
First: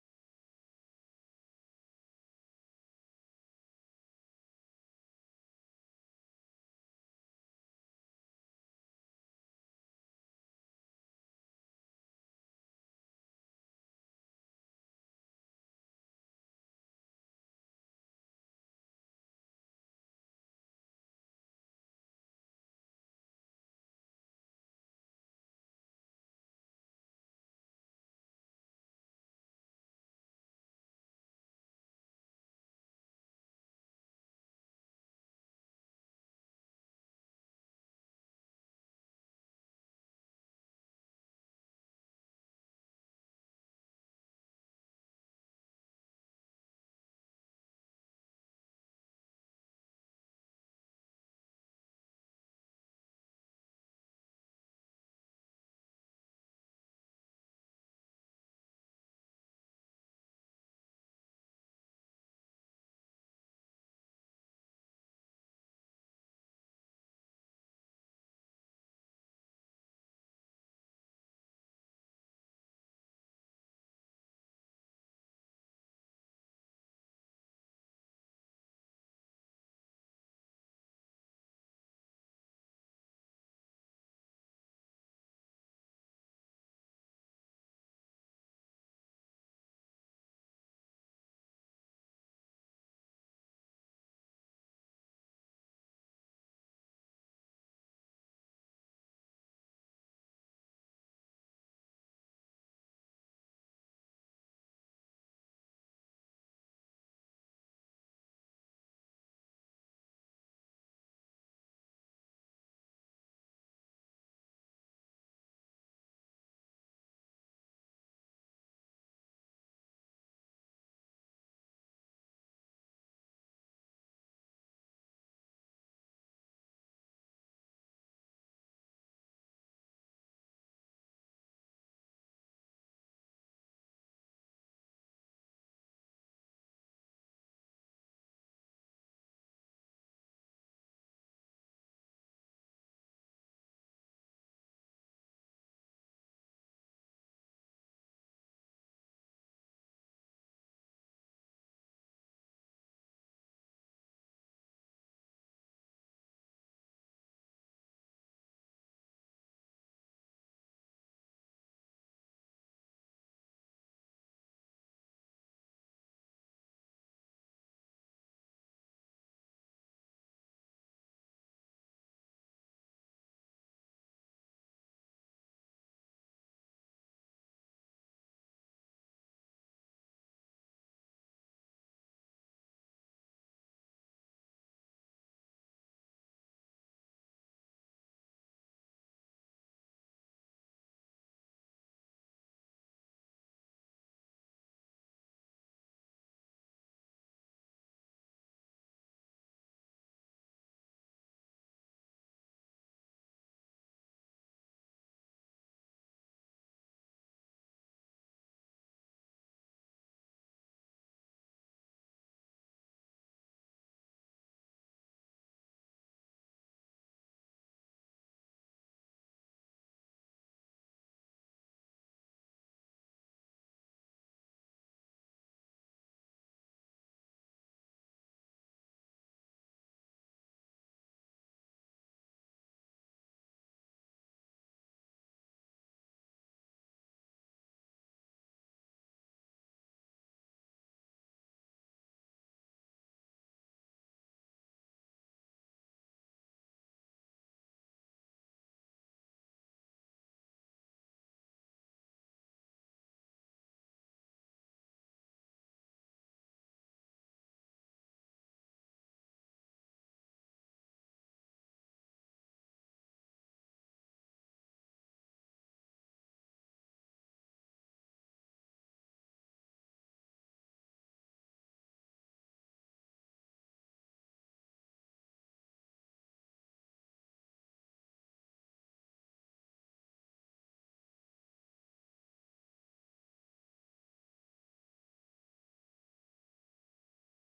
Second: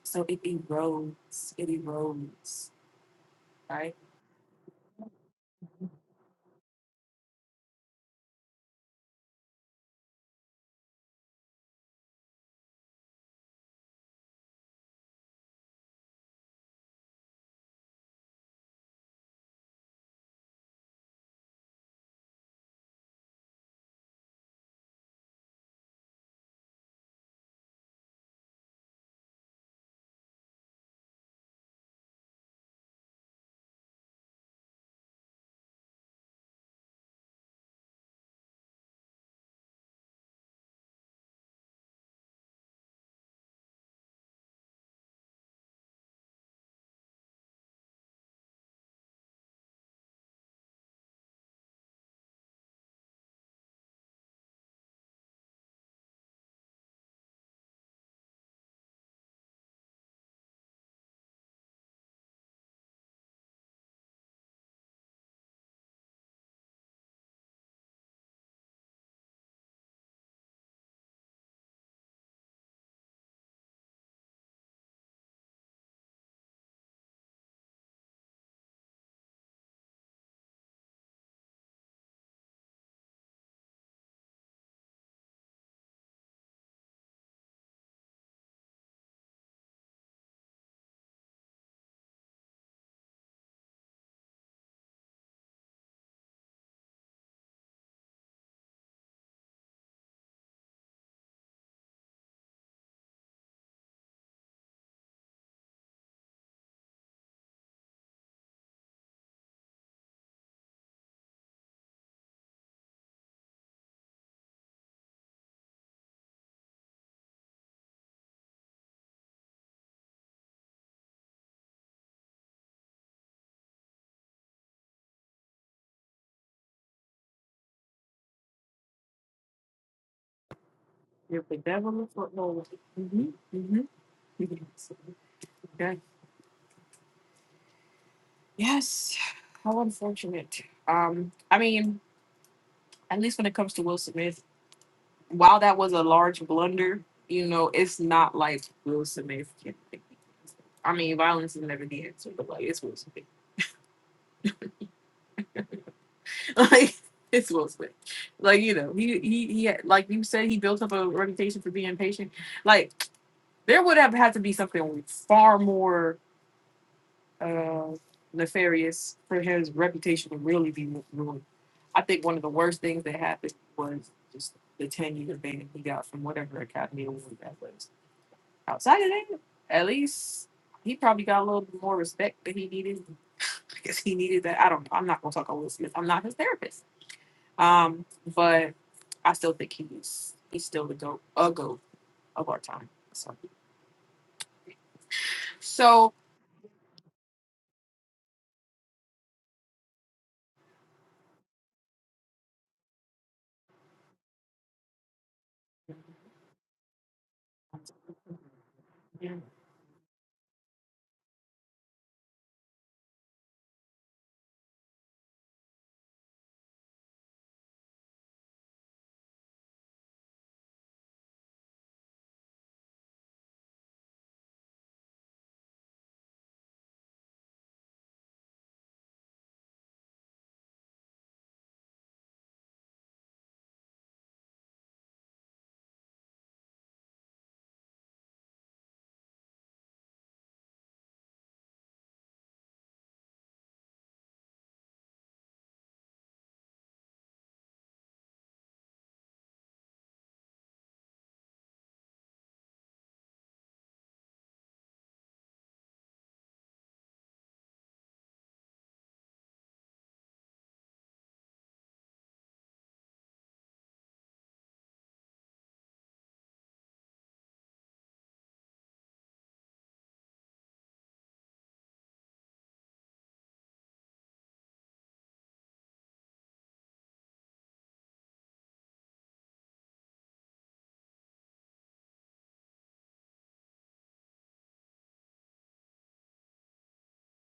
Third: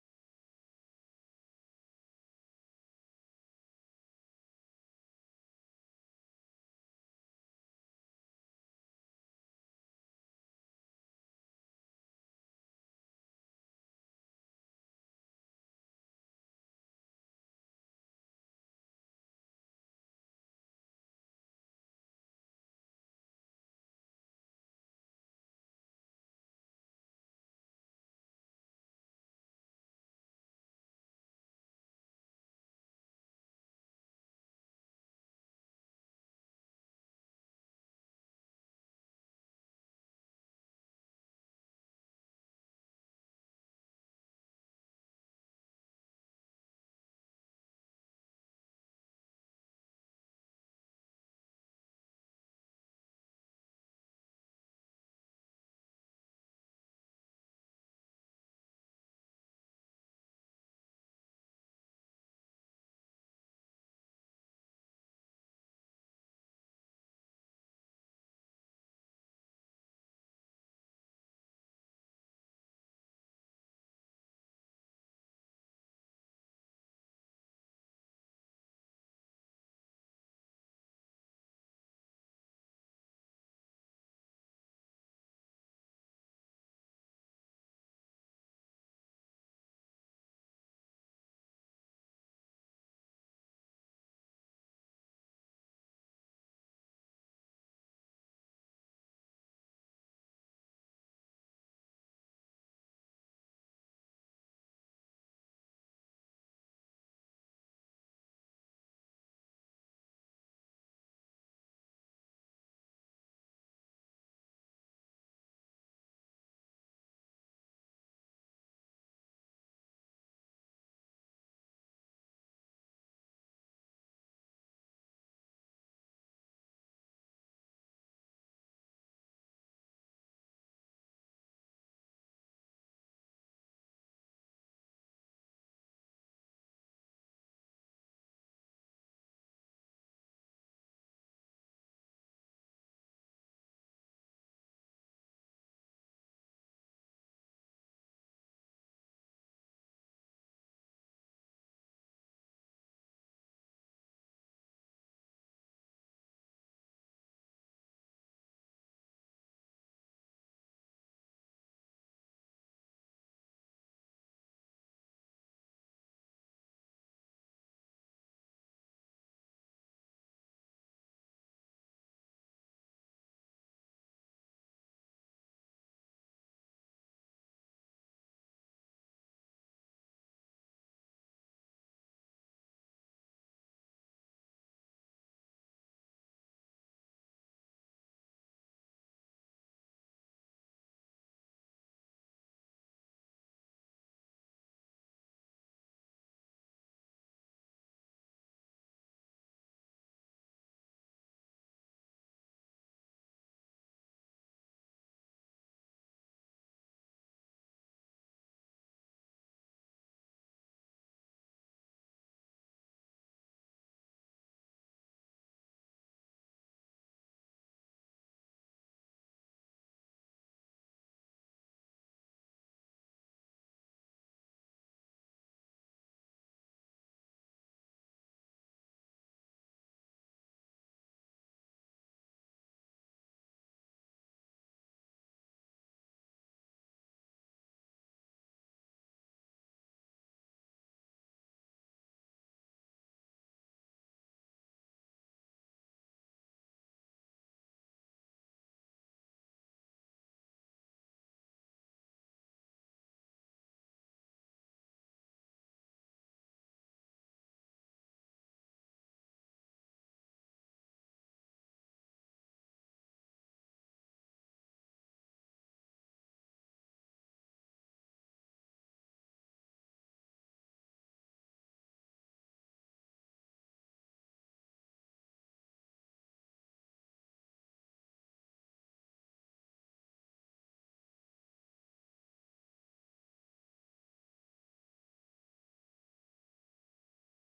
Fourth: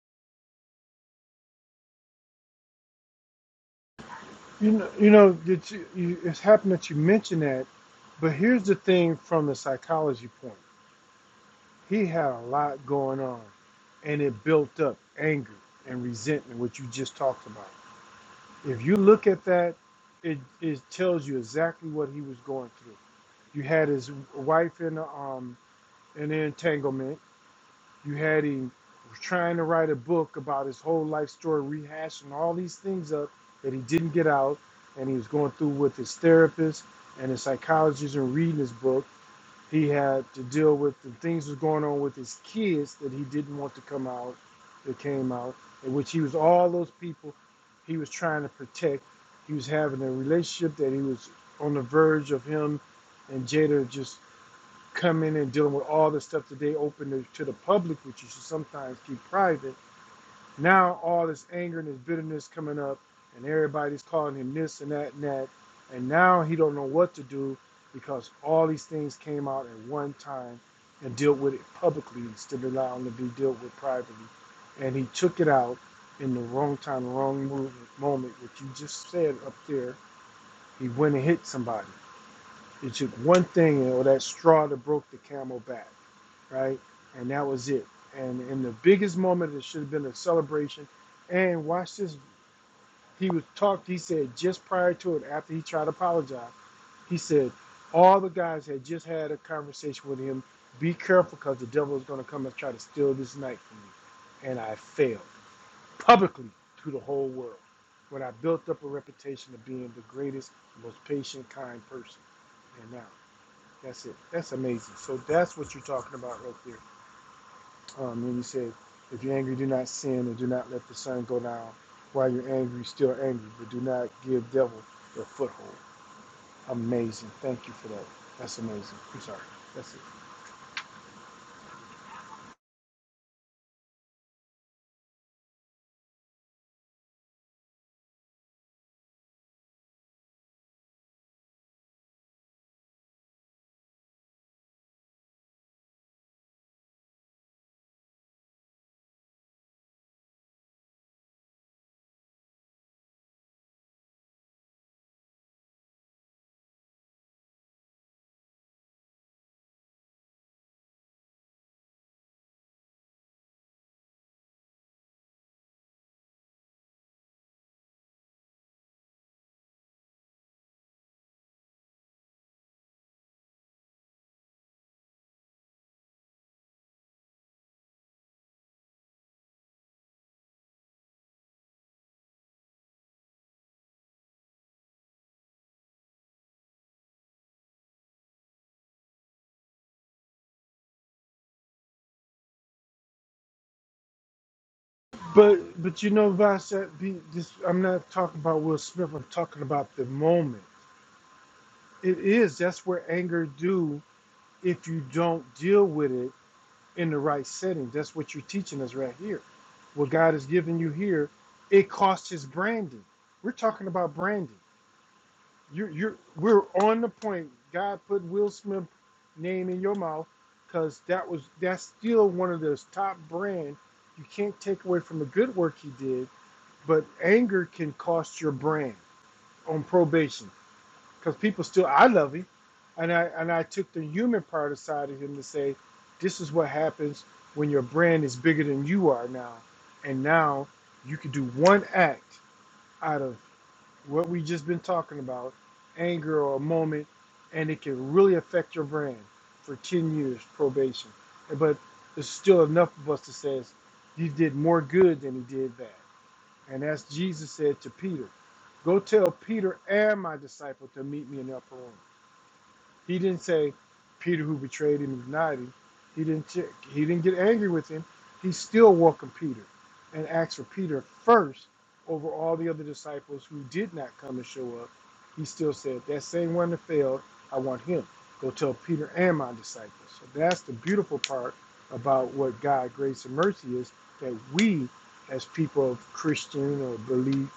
Speaker 1: So it erodes, it erodes, right?
Speaker 2: You know, you know, that you, you, it's happened that you mentioned that, but here's the thing from the psychology point. He had a lot going on, and it built up anger and resentment, which you just talked about. If you look at that, it, it tells you exactly what he was going through. You had his wife in a, um in an entanglement. You had him trying to write a book about his whole life story, rehashing all these things up that he didn't get out, and he was going through with his therapist and his psychologist and reading his book he had to deal with the things that was going on with his kids that he didn't want to come out, that came out, in which he was all those people he was trying to protect. He was having a relationship that he was on the verge of him and Jada just coming and dealing with all the stuff that they opened to the public, which you should sometimes keep private now all this anger and this bitterness coming up, and everybody's calling him this and that and that, and now he don't know what to do because all these things came out at one time and dealt with it publicly instead of allowing it to be dealt with privately, and he took it out in the wrong time, wrong move, moment. Which you just said up there, he went and hit somebody. It took one thing or that straw that broke the camel back right? And that was it. And in the biggest moment, it should have been a celebration. And watch this. He was talked. He said just prior to it, after he tried to apologize, he said all the guys had just had a conversation with him. Be careful, because the devil is going to come and try to steal this night from you. And I failed publicly to the whole world when I built up a reputation of being the greatest, most patient, kind person. And now that's it. That's amazing. So that's what you're talking about right there um, and he said, If you're angry, do not sin, and do not let the sun go down. While you're angry, still angry, but do not give devil a foothold. Amazing. Thank you for that. That's amazing. I'm sorry. That's it.
Speaker 1: You're the devil of football. Mm-hmm. Mm-hmm. <laughs> Yes, how unfortunate. Um, I mean, at least when it comes to Will Smith, while that was a large blunder, you know, it's not like Will Smith. Can, I mean, violence is never the answer, but like it's Will Smith. <laughs> Like it's Will Smith. Like you know, he he he. had- Like you said, he built up a reputation for being patient. Like there would have had to be something far more. uh, nefarious for his reputation to really be ruined. I think one of the worst things that happened was just the ten year ban he got from whatever Academy Award that was. Outside of that, at least he probably got a little bit more respect that he needed because he needed that. I don't. I'm not gonna talk about Will Smith. I'm not his therapist. Um, but I still think he's he's still the goat, a goat of our time. So,
Speaker 2: But but you
Speaker 1: so
Speaker 2: know, Vasek, be this I'm not talking about Will Smith, I'm talking about the moment. It is, that's where anger do if you don't deal with it in the right setting. That's what you're teaching us right
Speaker 1: yeah.
Speaker 2: here. What God is giving you here, it costs his branding. We're talking about branding. you're you're we're on the point. God put Will Smith name in your mouth because that was that's still one of those top brand. You can't take away from the good work he did, but anger can cost your brand on probation because people still I love him, and I and I took the human part aside of him to say, this is what happens when your brand is bigger than you are now, and now you can do one act out of what we just been talking about, anger or a moment, and it can really affect your brand for 10 years probation. But there's still enough of us that says he did more good than he did bad. And as Jesus said to Peter, go tell Peter and my disciple to meet me in the upper room. He didn't say Peter who betrayed him is naughty. He didn't check. He didn't get angry with him. He still welcomed Peter and asked for Peter first over all the other disciples who did not come and show up. He still said, That same one that failed, I want him. Go tell Peter and my disciples. So that's the beautiful part about what God, grace, and mercy is that we, as people of Christian or belief,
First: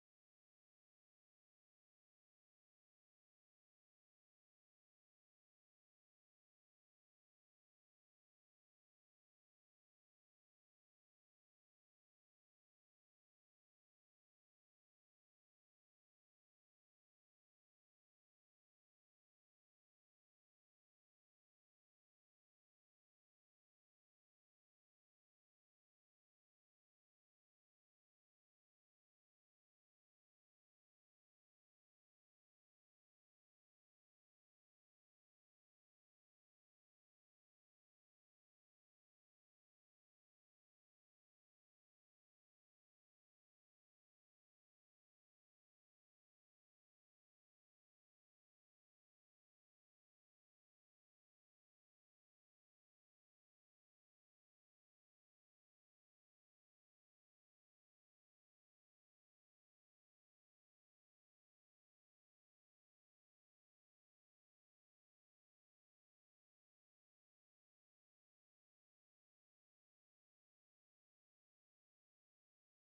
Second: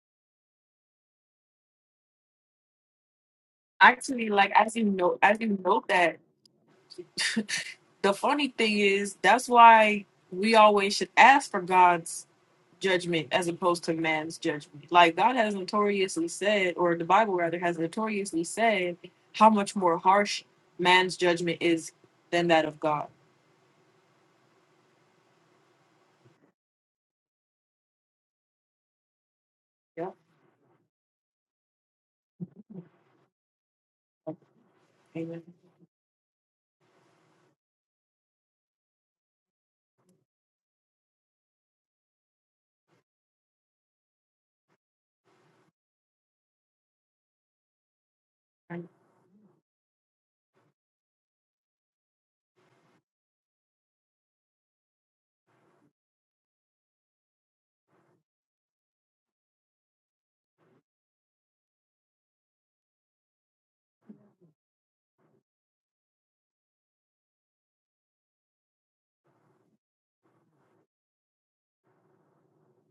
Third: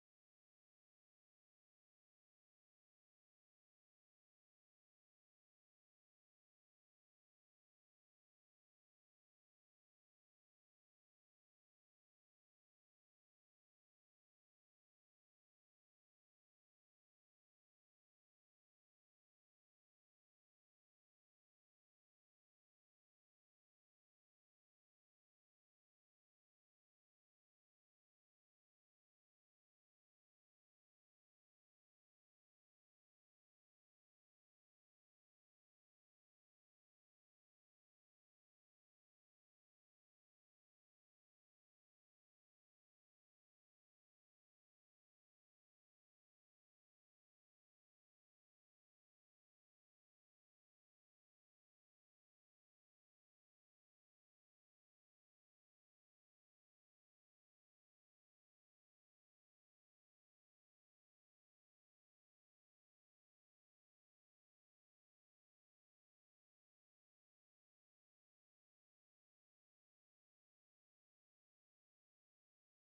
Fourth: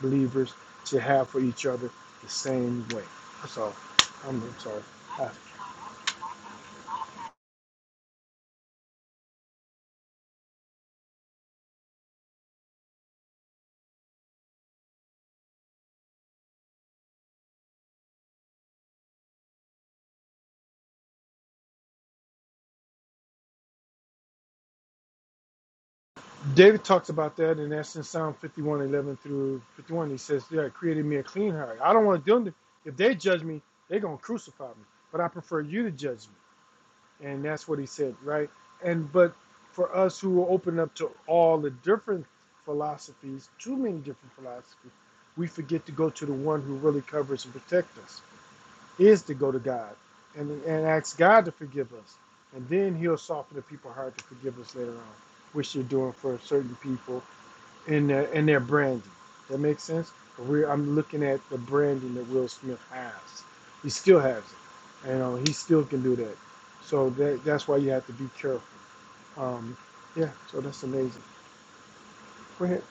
Speaker 2: believers, should have for each other the same way. That's all.
Speaker 1: actually,
Speaker 2: I'm,
Speaker 1: like
Speaker 2: I'm
Speaker 1: as
Speaker 2: sorry.
Speaker 1: you know,
Speaker 2: Uh,
Speaker 1: as you note that <laughs> the funny thing is that's why we always should ask for God's judgment as opposed to man's judgment. Like God has notoriously said, or the Bible rather has notoriously said, how much more harsh man's judgment is than that of God.
Speaker 2: David talks about that, and that's in Psalm 51:11 through 51.
Speaker 1: Yeah.
Speaker 2: He says, Yeah, created me a clean heart. I don't want to them to, if they judge me, they're going to crucify me, but I
Speaker 1: Amen.
Speaker 2: prefer you to judge me. And that's what he said, right? And, but for us who are open up to all the different philosophies, too many different philosophies, we forget to go to the one who really covers and protects us
Speaker 1: And
Speaker 2: is to go to God and, and ask God to forgive us. And then he'll soften the people's heart to forgive us later on, which you're doing for certain people in their, in their branding. That makes sense? we're, I'm looking at the branding that Will Smith has. He still has it. You know, he still can do that. So that, that's why you have to be careful. Um, yeah, so that's amazing. Go ahead.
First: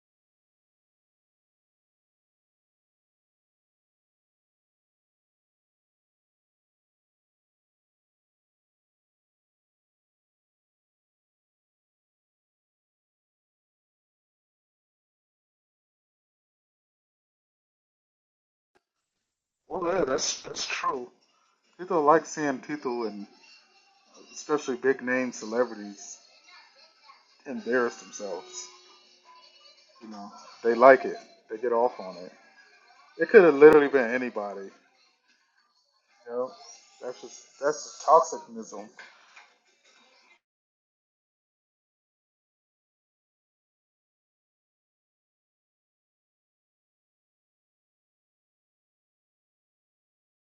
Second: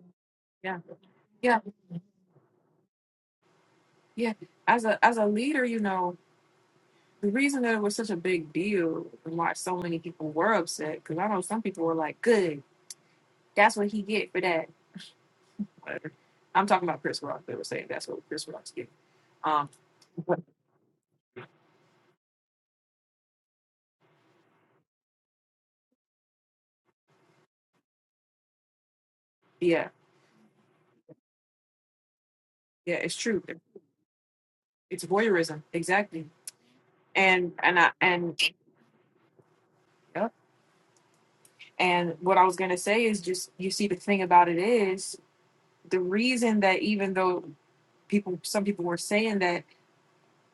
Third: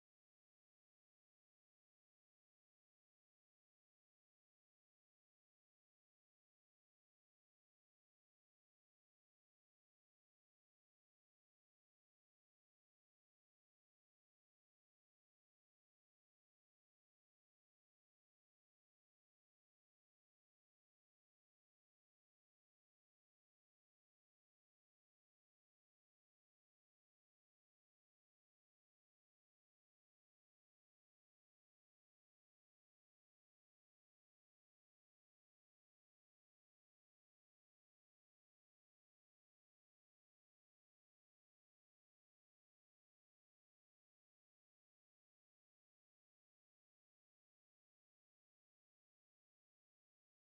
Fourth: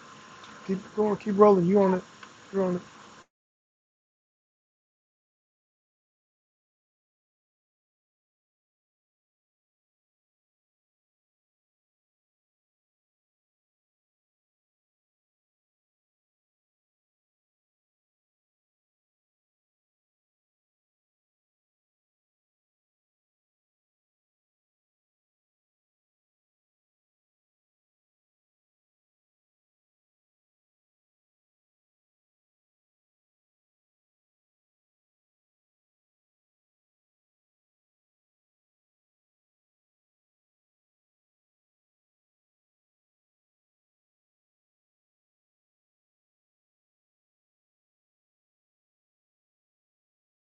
Speaker 1: Yeah.
Speaker 2: Keep going. Keep
Speaker 1: Yeah.
Speaker 2: rolling. You on it. You're on it.
Speaker 1: Yeah. As a as a leader, you know, the reason that it was such a big deal and why so many people were upset, because I know some people were like, Good, that's what he get for that whatever. I'm talking about Chris Rock. They were saying that's what Chris Rock's getting. Um,
Speaker 4: Yeah,
Speaker 1: but
Speaker 4: that's true. People like seeing people and especially big name celebrities embarrass themselves.
Speaker 1: yeah,
Speaker 4: You know, they like it. They get off on it.
Speaker 1: yeah, it's
Speaker 4: It
Speaker 1: true.
Speaker 4: could have literally been anybody. You
Speaker 1: It's voyeurism, exactly.
Speaker 4: know, that's
Speaker 1: And
Speaker 4: just
Speaker 1: and
Speaker 4: that's
Speaker 1: I
Speaker 4: just
Speaker 1: and
Speaker 4: toxicism.
Speaker 1: yep. and what I was gonna say is just you see the thing about it is the reason that even though people some people were saying that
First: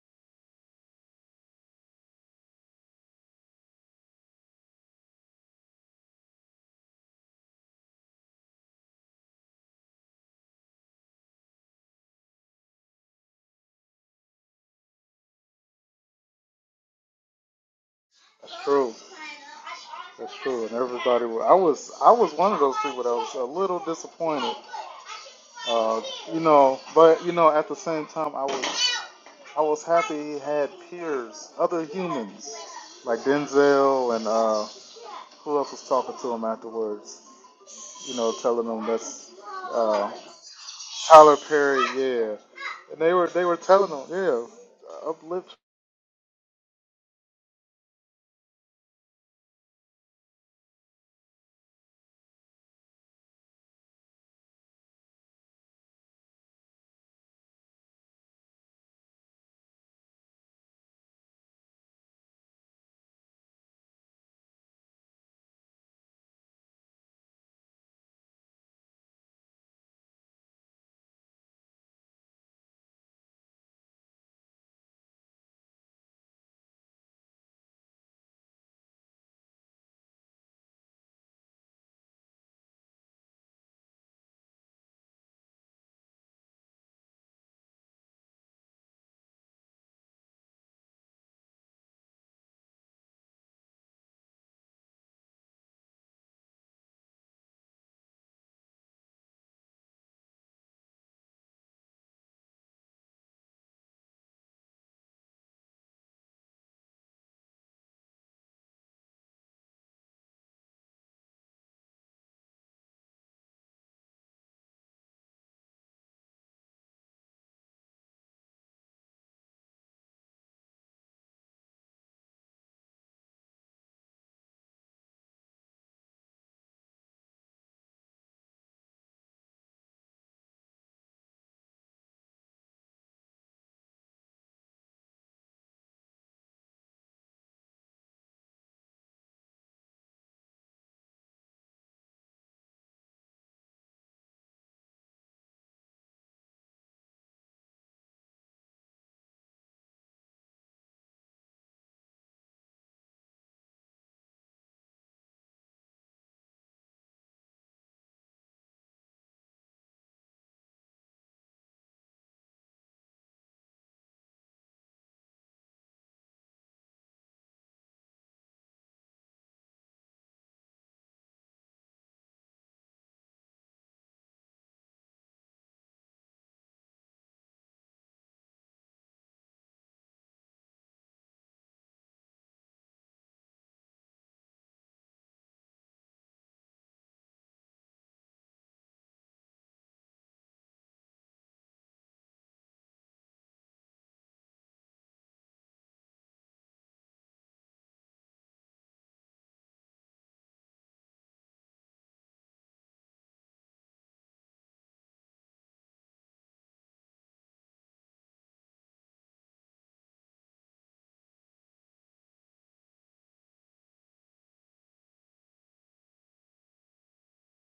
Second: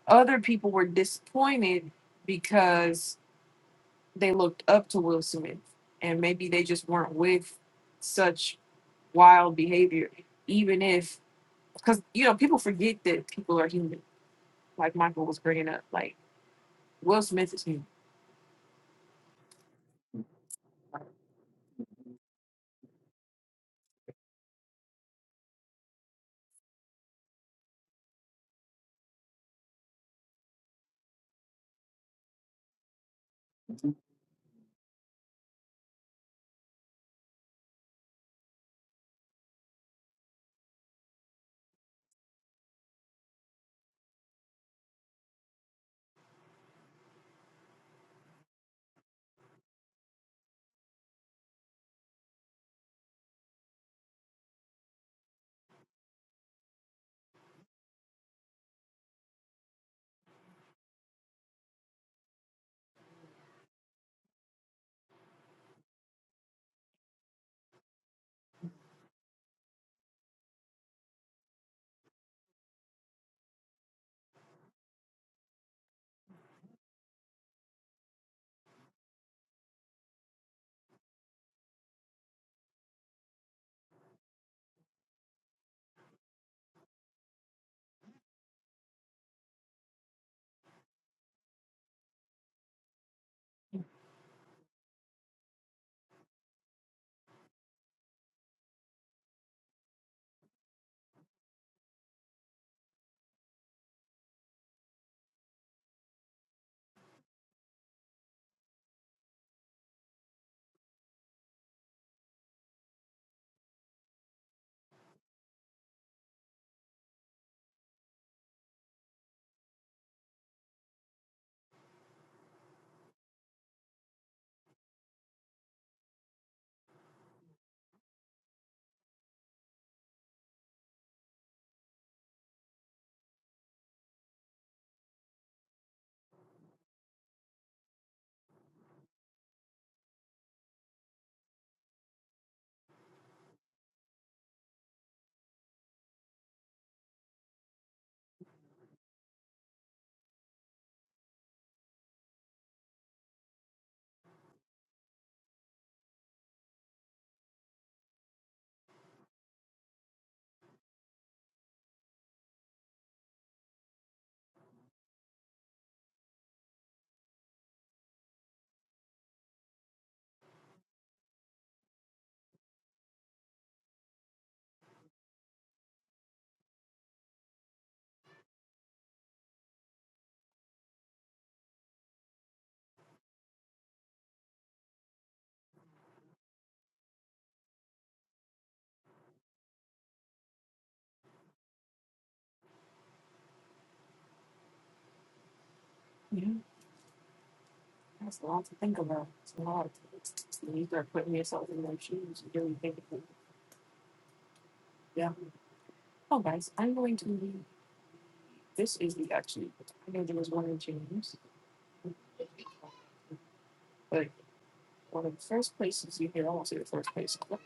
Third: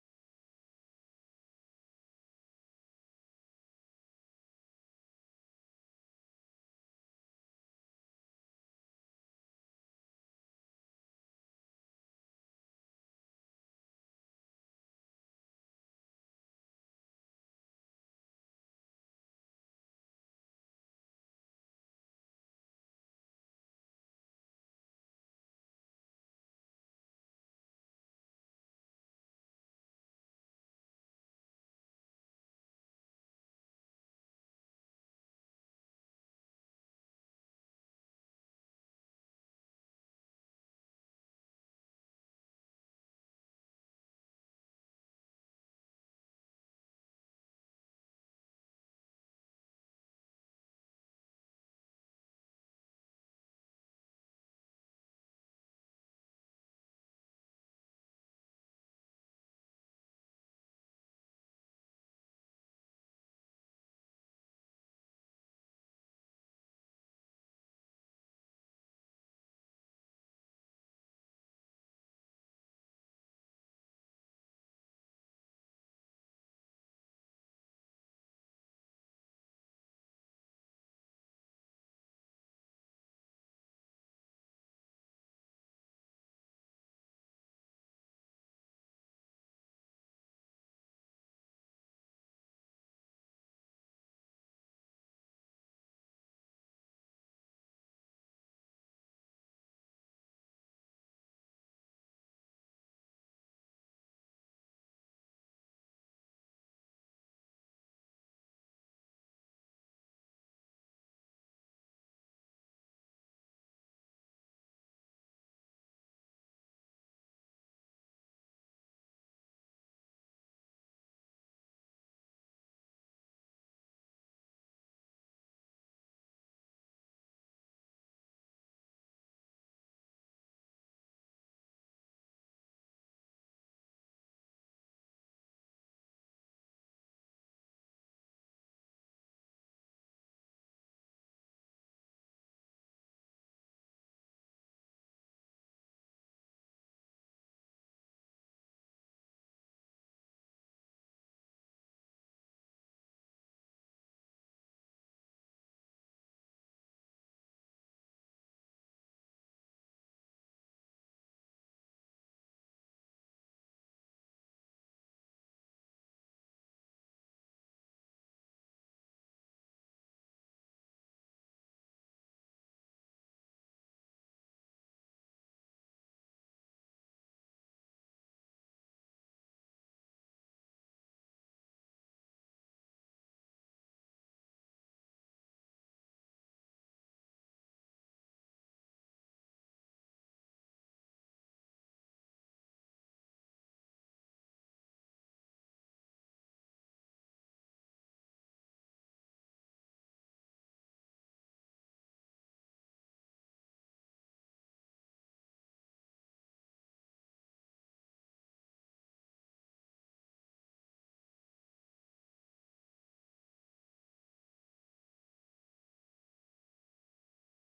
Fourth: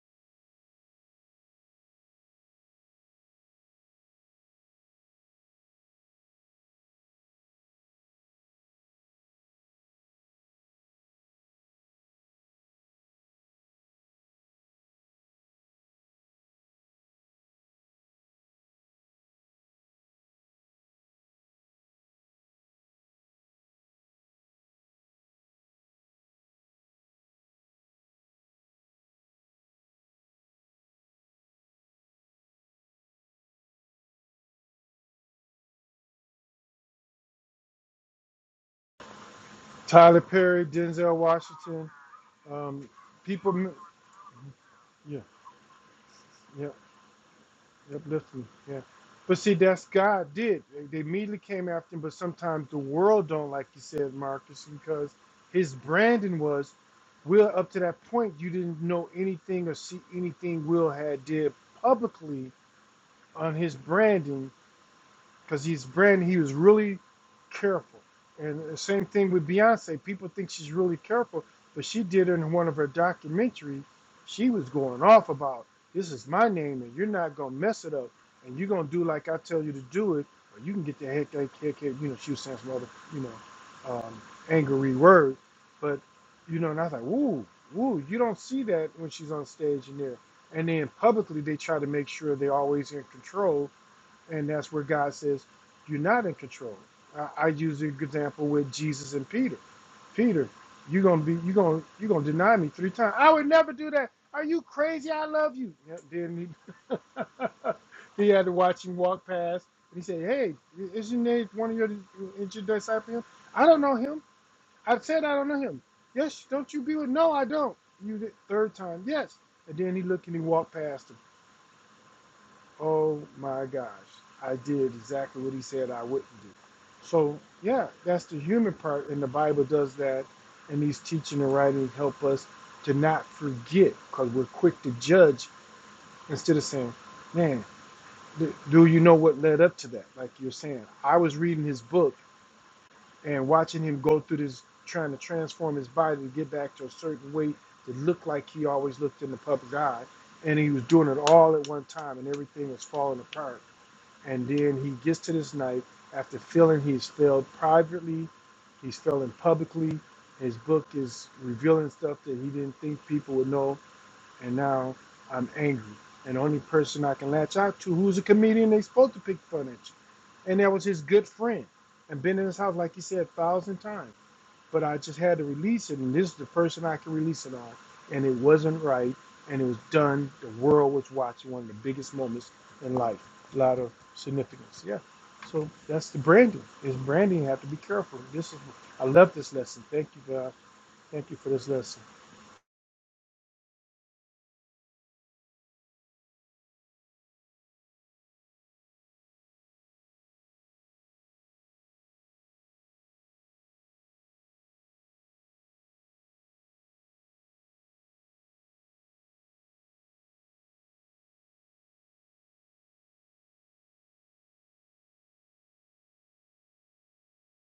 Speaker 1: other people were disappointed because they looked up to Will Smith and maybe they just weren't with such wild behavior, even if because you know people forget that people are human like Michael was bringing up, like Will Smith is new.
Speaker 4: That's true. That's true. And everybody, wa- I was I was one of those people that was a little disappointed. Uh, you know, but you know, at the same time, I was. I was happy he had peers, other humans, like Denzel and uh, who else was talking to him afterwards? You know, telling him that's uh,
Speaker 2: Tyler Perry, Denzel
Speaker 4: Tyler Perry,
Speaker 2: Washington.
Speaker 4: yeah.
Speaker 2: Um,
Speaker 4: And they were they were
Speaker 2: people,
Speaker 4: telling him, yeah,
Speaker 2: yeah,
Speaker 4: uplift.
Speaker 2: yeah. uplifting. Yeah. But see, that's God did. They they immediately came after him, but sometimes the world don't, like you said, Marcus, because his branding was, Will, up to that point, you didn't know anything or see anything Will had did publicly on his branding because he's Brandon. He was really careful, and the same thing with Beyonce. People think she's really careful, but she did in one of her documentaries. She was going off about this is my name, and you're not gonna mess it up, and you're gonna do like I tell you to do it, or you can get the heck, heck, heck, heck. You know, she was saying some other, you know, um, angry words, but you know, and I was like, woo, woo. You don't see that when she's on stage in there. And then publicly, they try to make sure they're always in control and that's where God says, "You're not in control." I, I use the example with Jesus and Peter. Peter, you're gonna be, you're gonna, you're gonna deny me three times. I would never do that. Are you crazy? I love you. Yeah, Then he, <laughs> he had to watch him walk past, and he said, "Hey, isn't that one of your, is your disciple him? I don't know him. I said I don't know him. Yes, don't you be with? No, I don't. You did third time. Yes, and then he looked and he walked past him. Oh my gosh, I did exactly what he said I wouldn't do. So, yeah, that's the human part, and the Bible does that. And these teaching and writings help us to not forget because we're quick to judge instead of saying, Man, th- do you know what led up to that? Like you're saying, I was reading his book and watching him go through this, trying to transform his body to get back to a certain weight to look like he always looked in the public eye. And he was doing it all at one time, and everything was falling apart and then he gets to this knife after feeling he's failed privately, he's failing publicly. His book is revealing stuff that he didn't think people would know, and now I'm angry. And the only person I can latch out to who's a comedian they supposed to pick fun at you. And that was his good friend. And been in his house, like he said, a thousand times but I just had to release it, and this is the person I could release it on. And it wasn't right, and it was done. The world was watching one of the biggest moments in life. A lot of significance. Yeah. So that's the branding. Is branding you have to be careful. This is I love this lesson. Thank you, God. Thank you for this lesson.
Speaker 1: Yeah, that's a lot to think about. It's a lot. And you start putting yourself in their shoes and really thinking. Yeah. Oh, guys, I'm going to leave. This is the actually. I know there was one in James, but one of the first places you hear, I won't say the first place, but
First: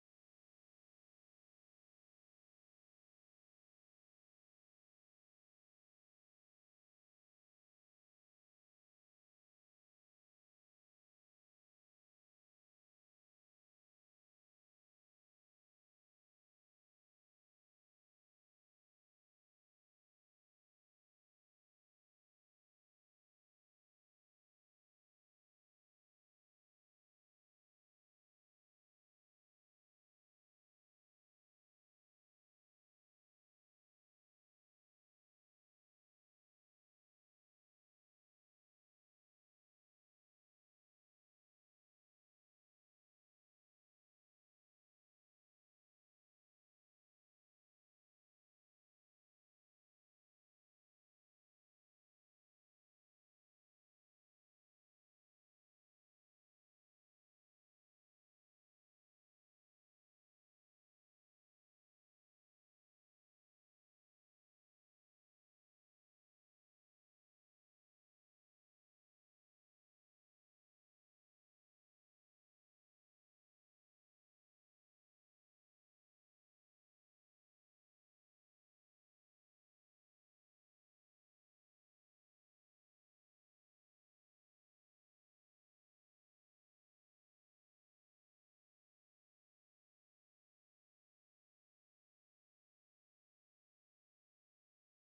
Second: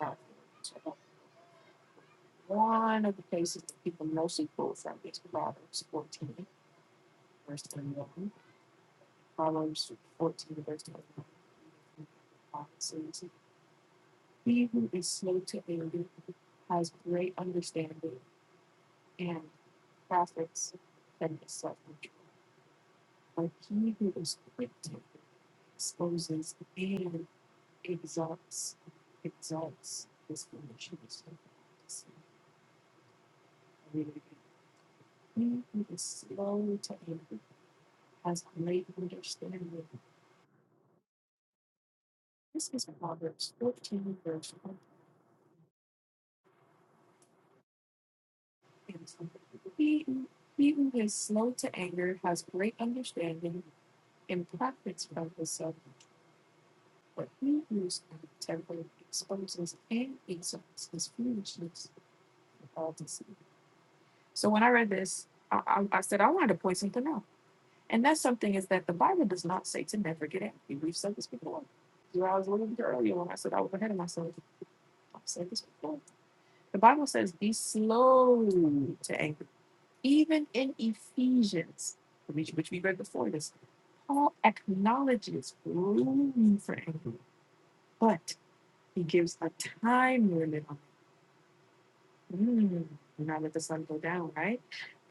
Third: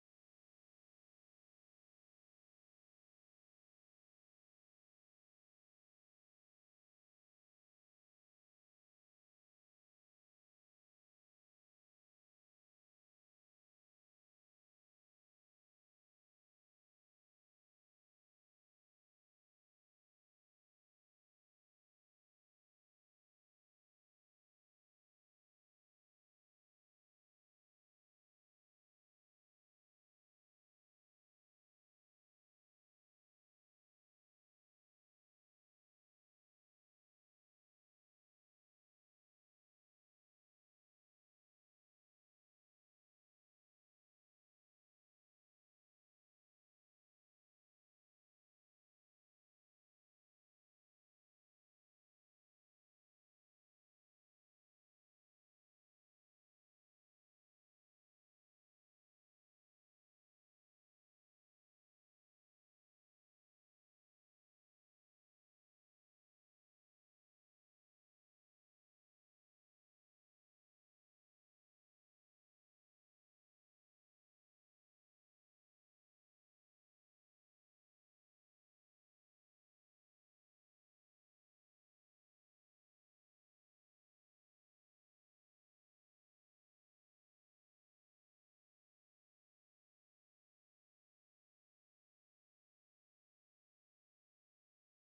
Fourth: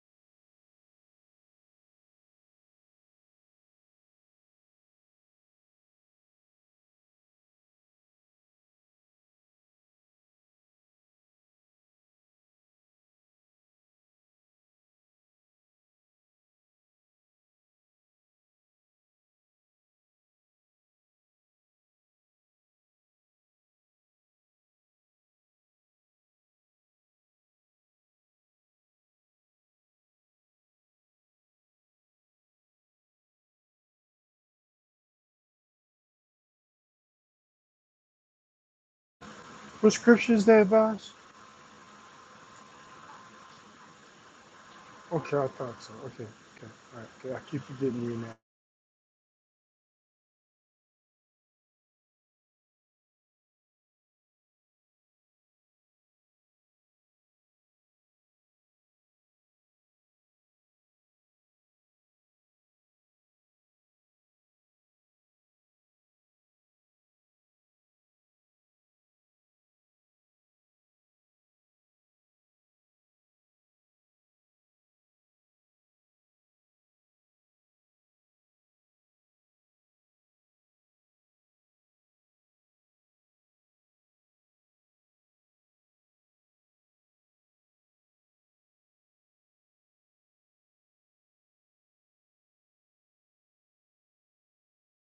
Speaker 1: one of the places that people mostly quote from is Proverbs 14, verse 21. Proverbs 14, verse 21 Prophecies. He who is slow to anger has great understanding and profits from his self control. But he who is quick to anger exposes and exalts, exalts his foolishness. I'll read it again. He who is slow to anger has great understanding.
Speaker 2: What scripture is that, Boss?
Speaker 1: This is Proverbs 14, verse 1
Speaker 2: Okay, I thought so. Okay, okay, all right. Okay, I keep forgetting you now.
Speaker 1: and 2. He, he who is slow to anger has great understanding and profits from herself for three years on temporary exposes and exalts his foolishness with all deceit. So when I read this, I, I, I said I wanted to point something out. And that something is that the Bible does not say to never get angry. We've said this before. Where I was a little bit earlier when I said I was ahead of myself. I've said this before. The Bible says be slow to anger. Even in Ephesians, which which we read before this, Paul acknowledges room for anger, but He gives a time limit on it. Mm, do not let the sun go down, right?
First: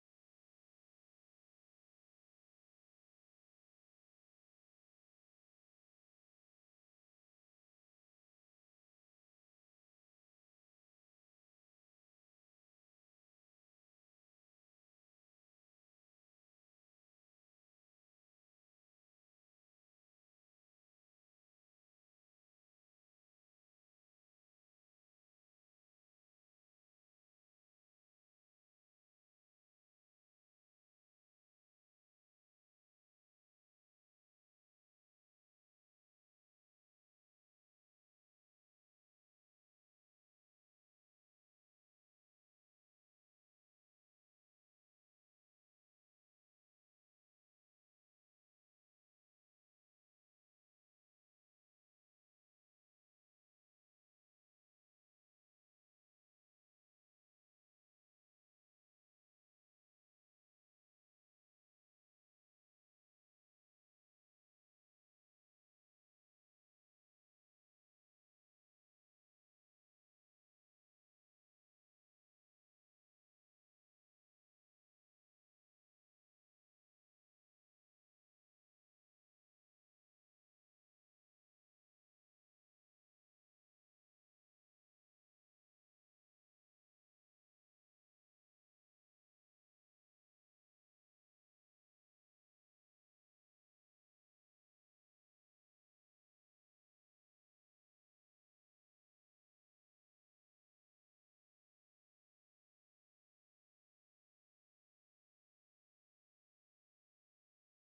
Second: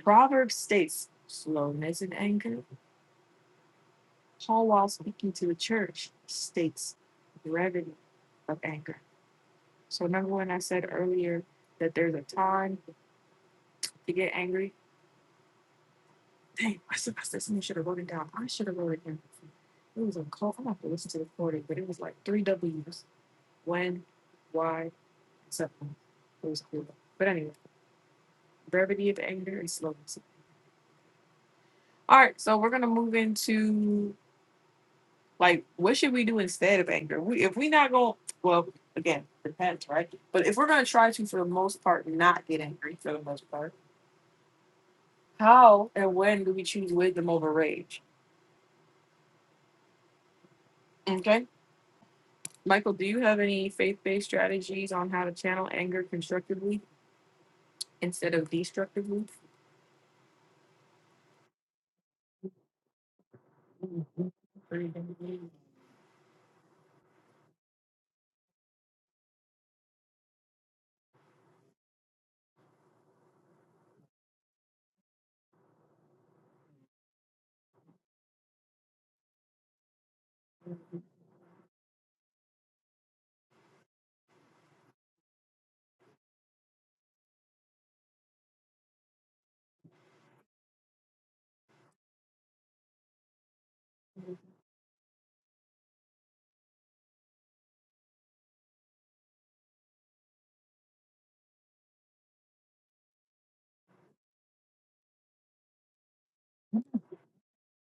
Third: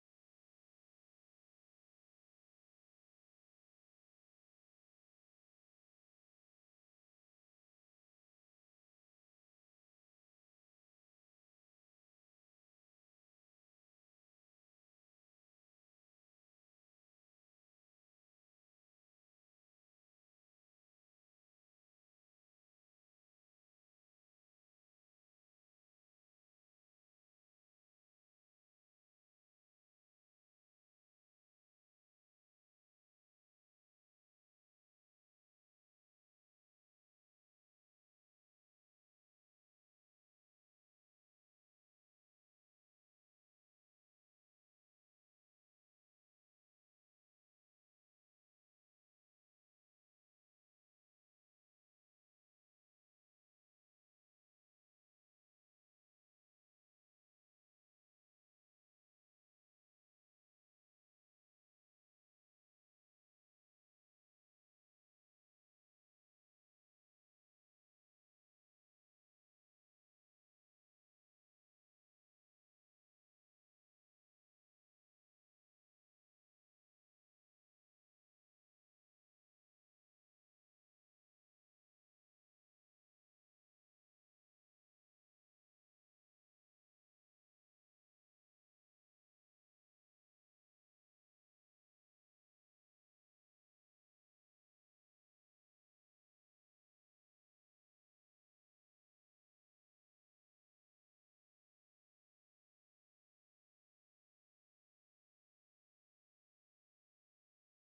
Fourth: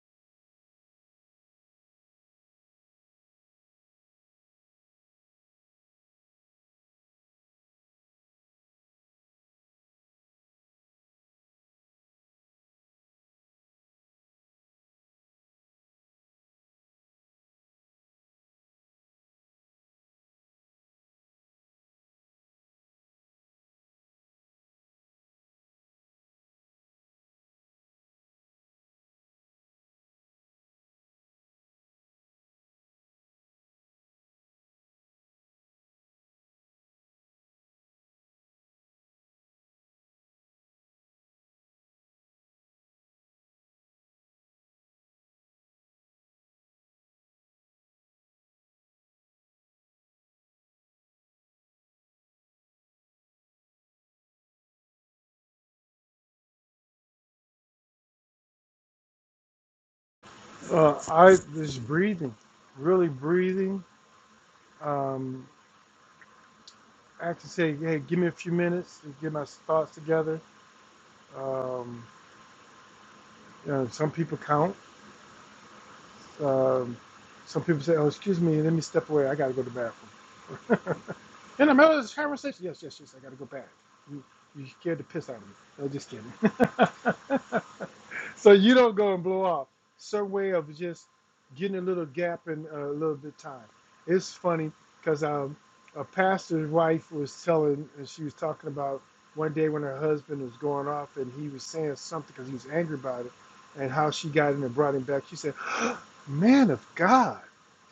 Speaker 1: Proverbs states slowness in anger. Paul, while speaking to the church, states brevity of anger. So, number one, I said earlier that there's a time to get angry. Dang, I said, something should have wrote it down. I should have wrote it down. It was a call. I'm gonna have to listen to the recording, but it was like three W's: when, why, and something. It was cool. But anyway, brevity of anger and slowness. All right, so we're gonna move into like what should we do instead of anger? We if we not going well again depends right, but if we're gonna try to for the most part not get angry for the most part, how and when do we choose wisdom over rage? Okay, Michael, do you have any faith based strategies on how to channel anger constructively instead of destructively?
Speaker 2: Uh, I was breathing, really breathing.
Speaker 1: Mhm.
Speaker 2: Um, actually say, hey, give me a few minutes to get my thoughts together. Um, you know, some people count. Um, some people say, oh, excuse me, let me step away. I got to go to the bathroom. <laughs> In the middle of this conversation, yes, yes, yes, I got to go back. You, you scared the piss out of me. No, just kidding. <laughs> so you don't go and blow off. Some way of just getting a little gap in a little bit time. It's funny because um, a pastor's wife was telling, and she was talking about one day when her husband was going off, and he was saying something because he was angry about it, and how she got in and brought him back. She said, <gasps> "Man of God,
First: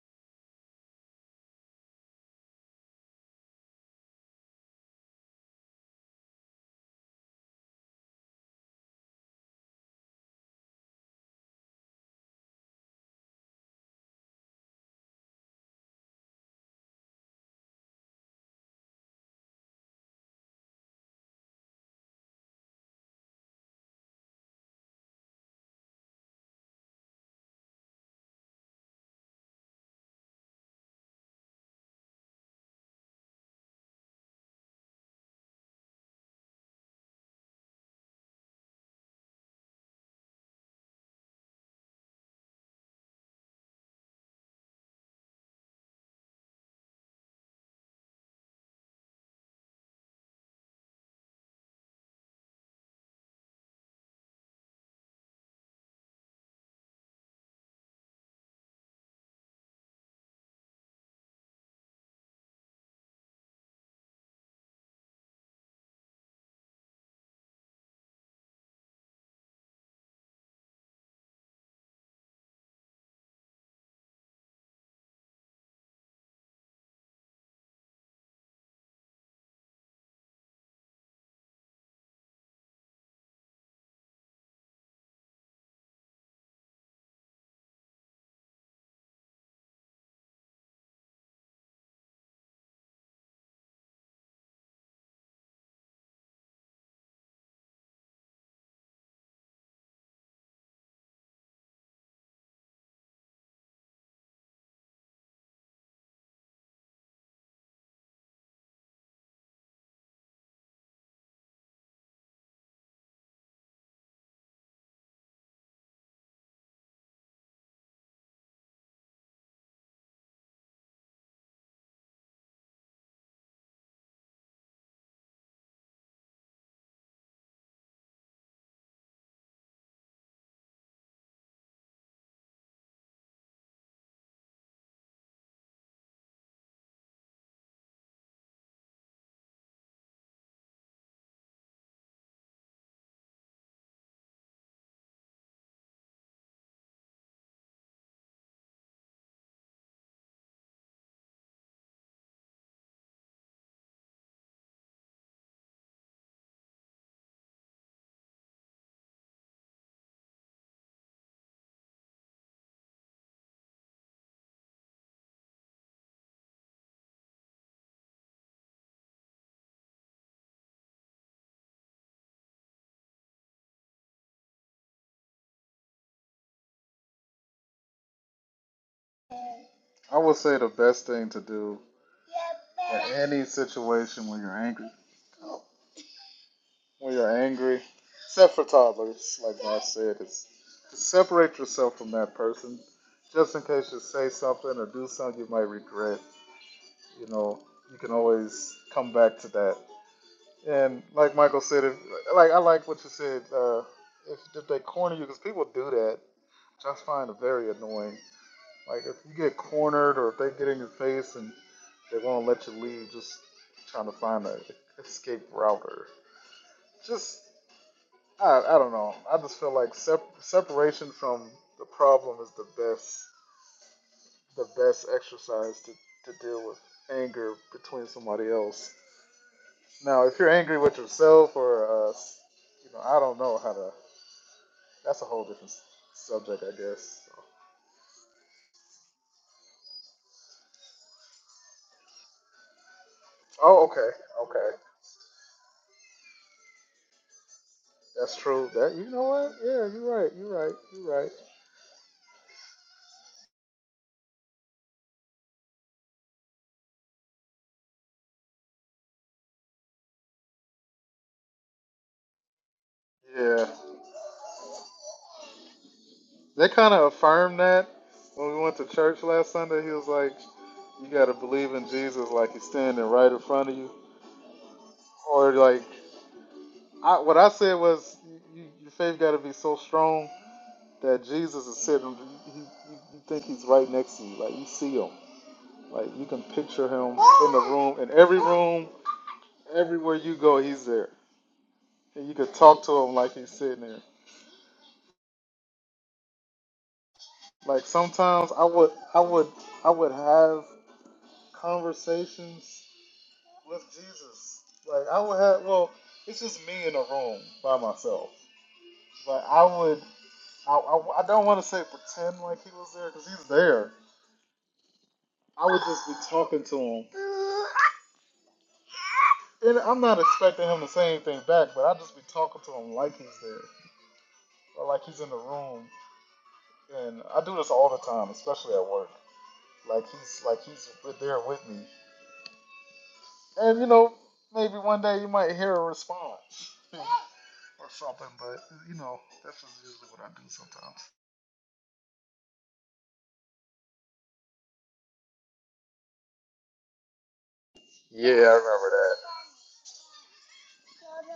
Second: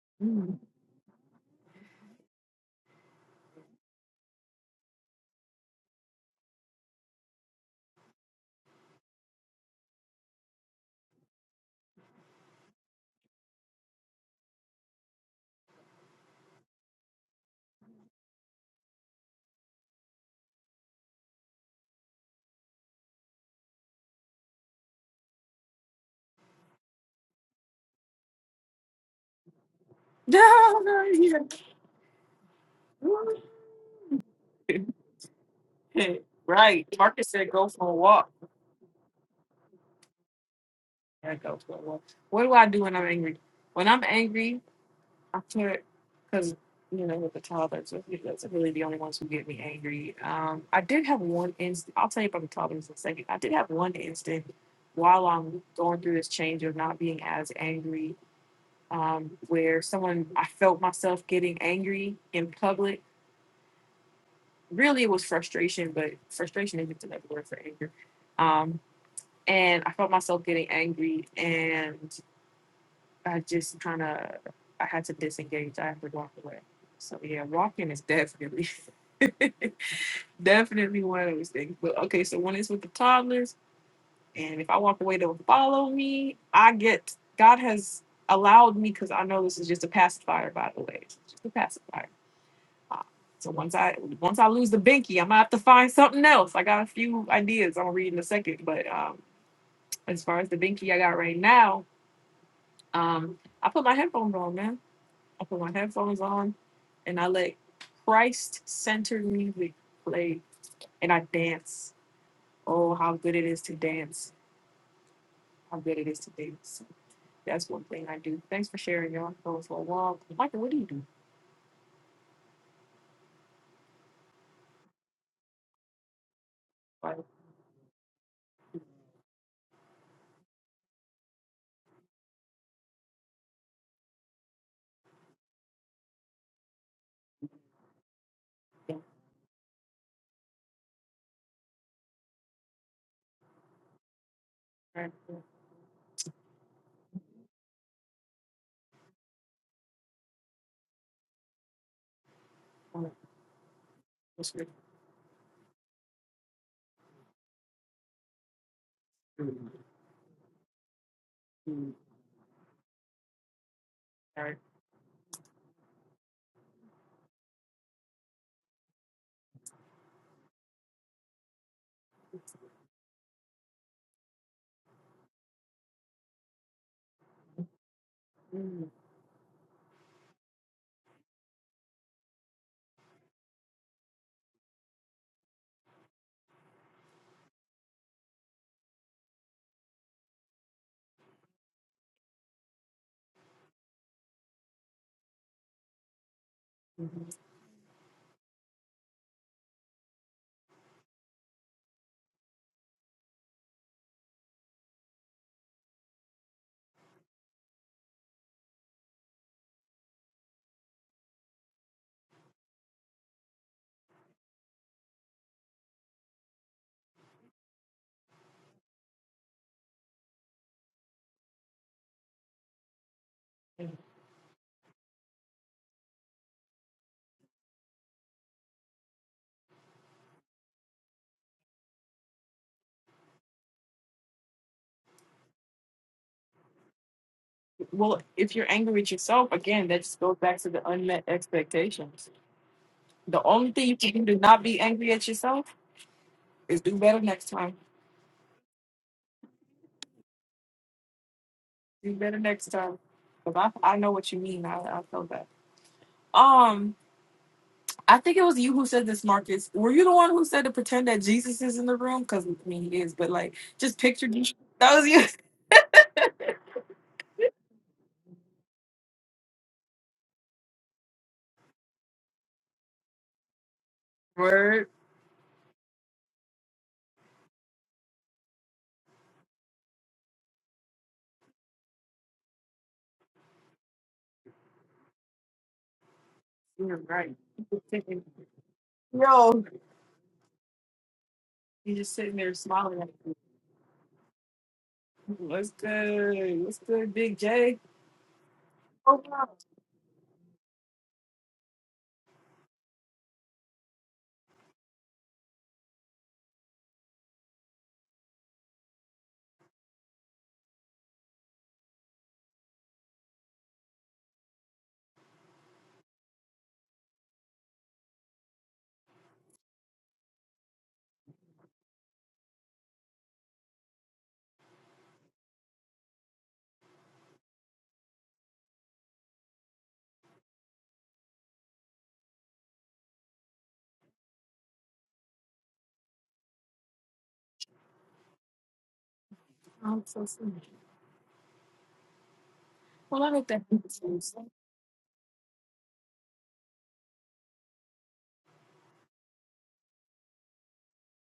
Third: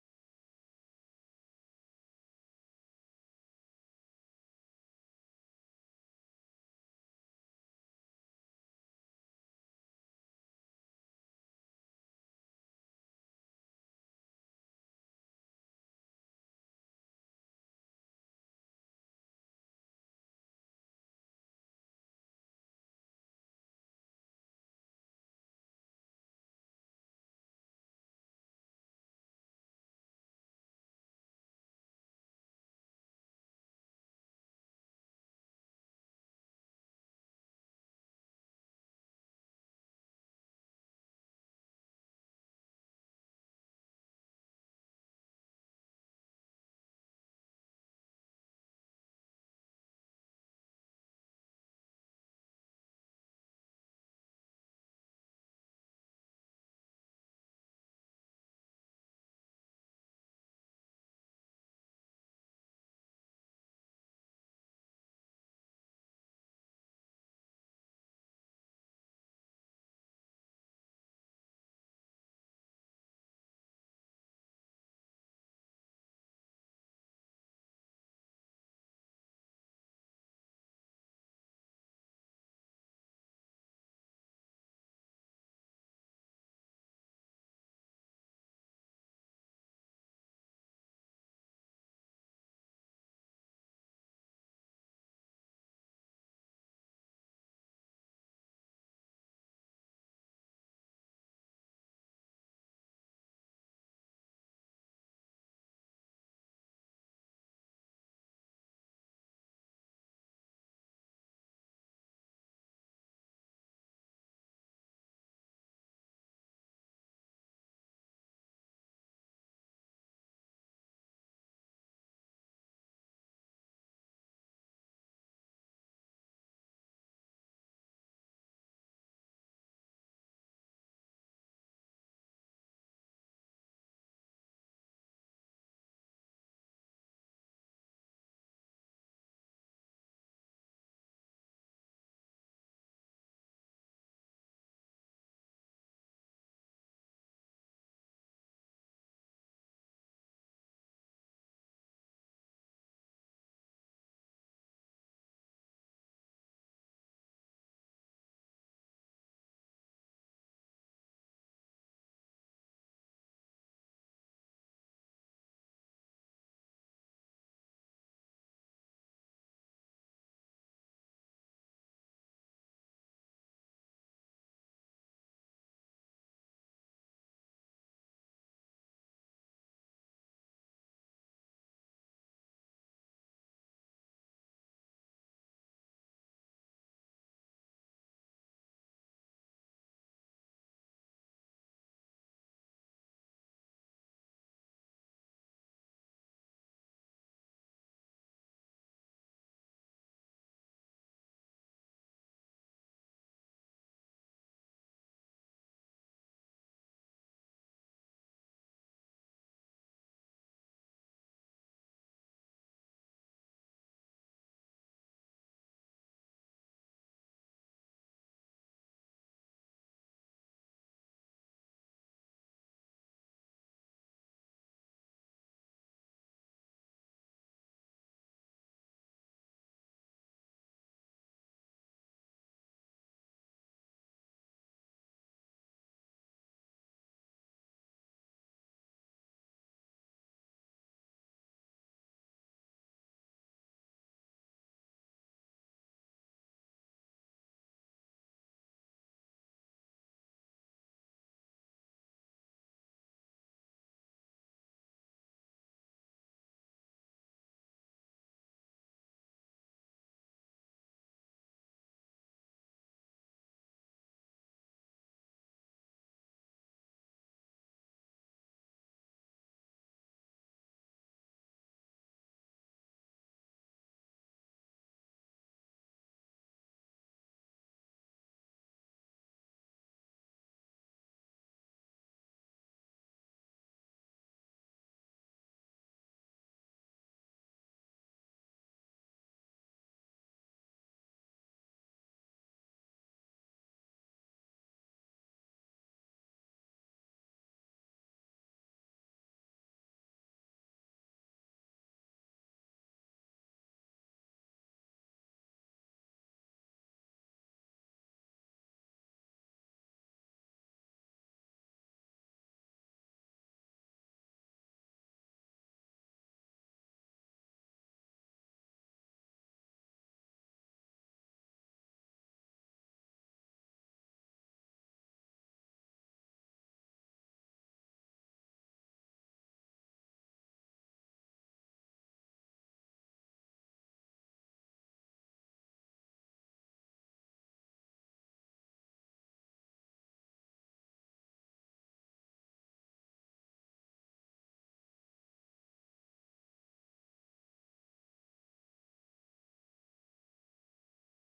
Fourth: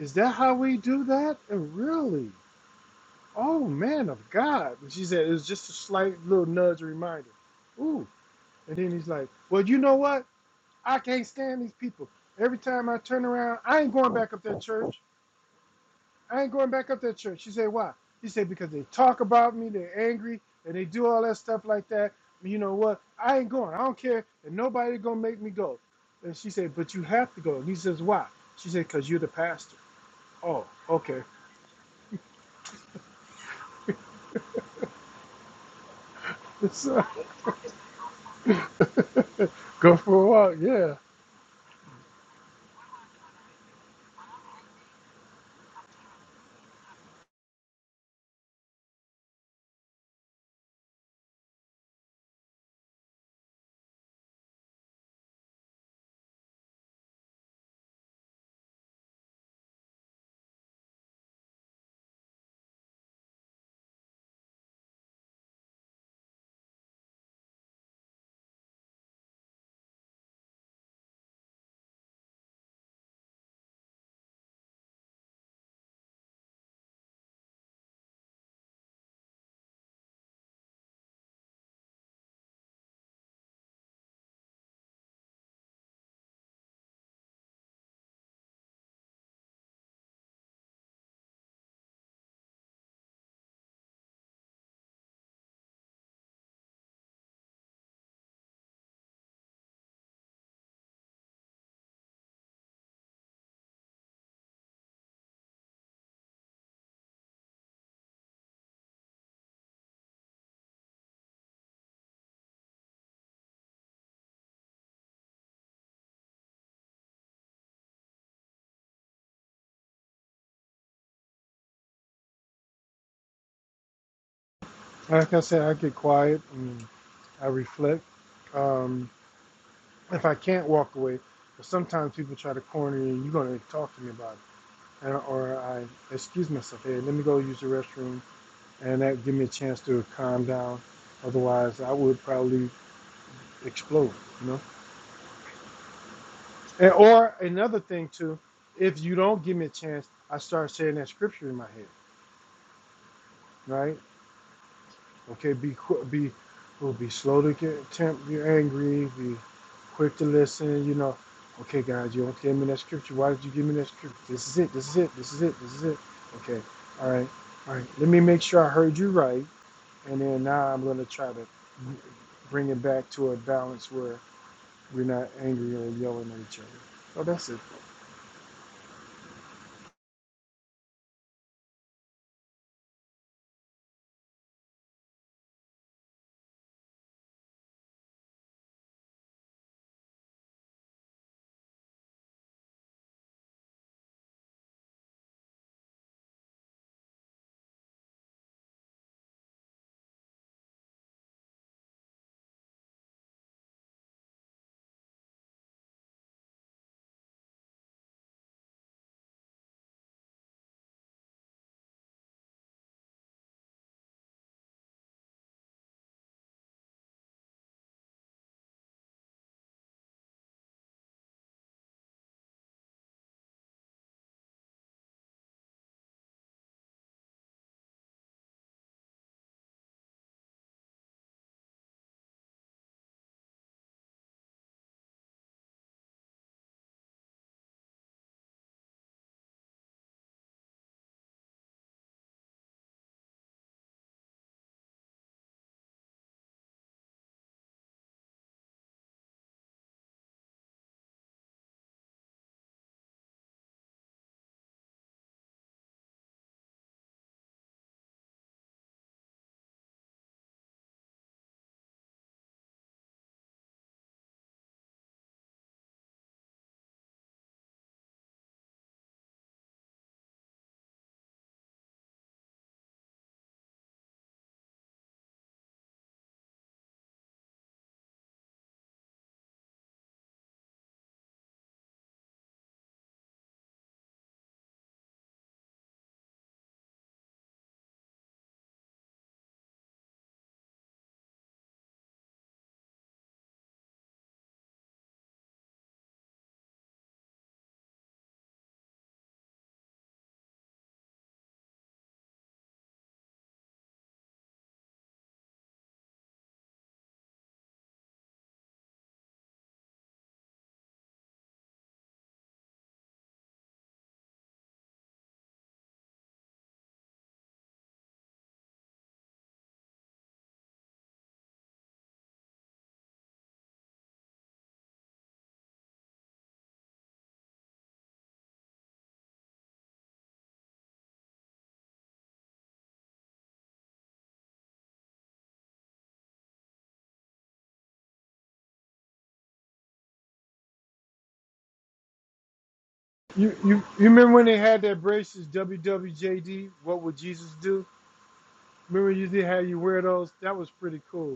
Speaker 2: is that how
Speaker 1: Mhm. <laughs>
Speaker 2: we do that? And really?" Oh, man of God. And she said, it was just a slight little nudge reminder. Ooh. And then he's like, well, you know what? I can't stand these people. Every time I turn around, I ain't going back up that church. I ain't going back up that church. She said, why? He said, because they talk about me, they're angry, and they do all that stuff like that. You know what? I ain't going. I don't care. And nobody going to make me go. And she said, but you have to go. And he says, why? She said, because you're the pastor. Oh,
Speaker 1: No, no,
Speaker 2: okay. <laughs>
Speaker 1: yeah. <laughs> right,
Speaker 2: So,
Speaker 1: Marcus said go for a walk.
Speaker 2: <laughs> go for a walk. Yeah.
Speaker 1: That goes so well. What do I do when I'm angry? When I'm angry, I put because you know with the toddlers, that's really the only ones who get me angry. Um, I did have one instant. I'll tell you about the toddlers in a second. I did have one instant while I'm going through this change of not being as angry, um, where someone I felt myself getting angry in public. Really, it was frustration, but frustration isn't another word for anger. Um, and I felt myself getting angry, and I just kind of I had to disengage. I had to walk away. So yeah, walking is definitely <laughs> definitely one of those things. But okay, so when it's with the toddlers, and if I walk away, they'll follow me. I get God has allowed me because I know this is just a pacifier, by the way, it's just a pacifier. Uh, So once I once I lose the binky, I'm gonna have to find something else. I got a few ideas I'm gonna read in a second, but um, as far as the binky I got right now, um, I put my headphones on, man. I put my headphones on and I let Christ centered music play and I dance. Oh, how good it is to dance. How good it is to dance. That's one thing I do. Thanks for sharing, y'all. I'm Going for a walk. Michael, what do you do?
Speaker 2: Like I said, I get quiet and
Speaker 1: Like,
Speaker 2: I reflect. Um, if I can't walk away, but sometimes people try to corner you. You're gonna talk to me about it, and, or I excuse myself. Hey, let me go use the restroom,
Speaker 1: yeah,
Speaker 2: and that give me a chance to calm down. Otherwise, I would probably explode. You know.
Speaker 1: right, yeah,
Speaker 2: And, or another thing too, if you don't give me a chance, I start saying that scripture in my head,
Speaker 1: right,
Speaker 2: right?
Speaker 1: what's good?
Speaker 2: Okay, be be will be slow to get temp, be angry, be
Speaker 1: Mm,
Speaker 2: quick to listen. You know, okay,
Speaker 1: mm,
Speaker 2: guys, you don't give me that scripture. Why did you give me that scripture?
Speaker 1: all
Speaker 2: This
Speaker 1: right.
Speaker 2: is it. This is it. This is it. This is it. Okay, all right, all right. Let me make sure I heard you right, and then now I'm gonna try to bring it back to a balance where we're not angry or yelling at each other. Oh, that's it.
Speaker 1: Mm,
Speaker 4: I would say the best thing to do in any situation when you're angry, when you're angry, except for toddlers, like I said, is to separate yourself from that person, just in case you say something or do something you might regret. you
Speaker 1: mhm.
Speaker 4: know, you can always come back to that. And like Michael said, if, like I like what you said, uh, if, if they corner you, because people do that, which I find very annoying. Like if you get cornered or if they get in your face and they won't let you leave, just trying to find a escape router. Just I, I don't know. I just feel like sep- separation from the problem is the best
Speaker 1: mm.
Speaker 4: the best exercise to, to deal with anger between somebody else Now, if you're angry with yourself or, uh, you know, I don't know how to. That's a whole different subject, I guess.
Speaker 1: Well, if you're angry with yourself, again, that just goes back to the unmet expectations. The only
Speaker 4: Oh,
Speaker 1: thing you
Speaker 4: okay,
Speaker 1: can do to not
Speaker 4: okay,
Speaker 1: be angry at yourself is do better next time
Speaker 4: that's true. That you know what? Yeah, you're right. You're right. You're right.
Speaker 1: You better next time. 'Cause I, I know what you mean. I, I felt that. Um, I think it was you who said this, Marcus. Were you the one who said to pretend that Jesus is in the room? Because, I mean, he is, but like,
Speaker 4: Yeah,
Speaker 1: just picture Jesus. <laughs> That was you.
Speaker 4: they kind of affirmed that when we went to church last Sunday. He was like, "You got to believe in Jesus, like he's standing right in front of you."
Speaker 1: <laughs> Word.
Speaker 4: Or like, I, what I said was, you, "Your faith got to be so strong that Jesus is sitting. You, you, you think he's right next to you, like you see him." Like you can picture
Speaker 1: You're
Speaker 4: him
Speaker 1: right.
Speaker 4: in the room, in every room,
Speaker 1: Yo,
Speaker 4: everywhere you go, he's there,
Speaker 1: he's just
Speaker 4: and you
Speaker 1: sitting there
Speaker 4: could talk to
Speaker 1: smiling at
Speaker 4: him like
Speaker 1: you.
Speaker 4: he's sitting there.
Speaker 1: What's good? What's good, Big J?
Speaker 4: Like sometimes I would, I
Speaker 1: Oh,
Speaker 4: would,
Speaker 1: wow.
Speaker 4: I would have conversations with Jesus. Like I would have, well, it's just me in a room by myself. Like I would, I, I, I don't want to say pretend like he was there because he's there. I would just be talking to him, and I'm not expecting him to say anything back, but I'd just be talking to him like he's there or like he's in the room And I do this all the time, especially at work. Like he's like he's with- there with me. And you know, maybe one day you might hear a response <laughs> or something, but you know, that's just
Speaker 1: I'm
Speaker 4: usually what
Speaker 1: so
Speaker 4: I do
Speaker 1: sorry.
Speaker 4: sometimes.
Speaker 1: Well, I hope
Speaker 2: You
Speaker 1: that.
Speaker 2: you you remember when they had that braces WWJD? What would Jesus do?
Speaker 4: Yeah, I remember
Speaker 2: Remember
Speaker 4: that.
Speaker 2: you did how you wear those? That was pretty cool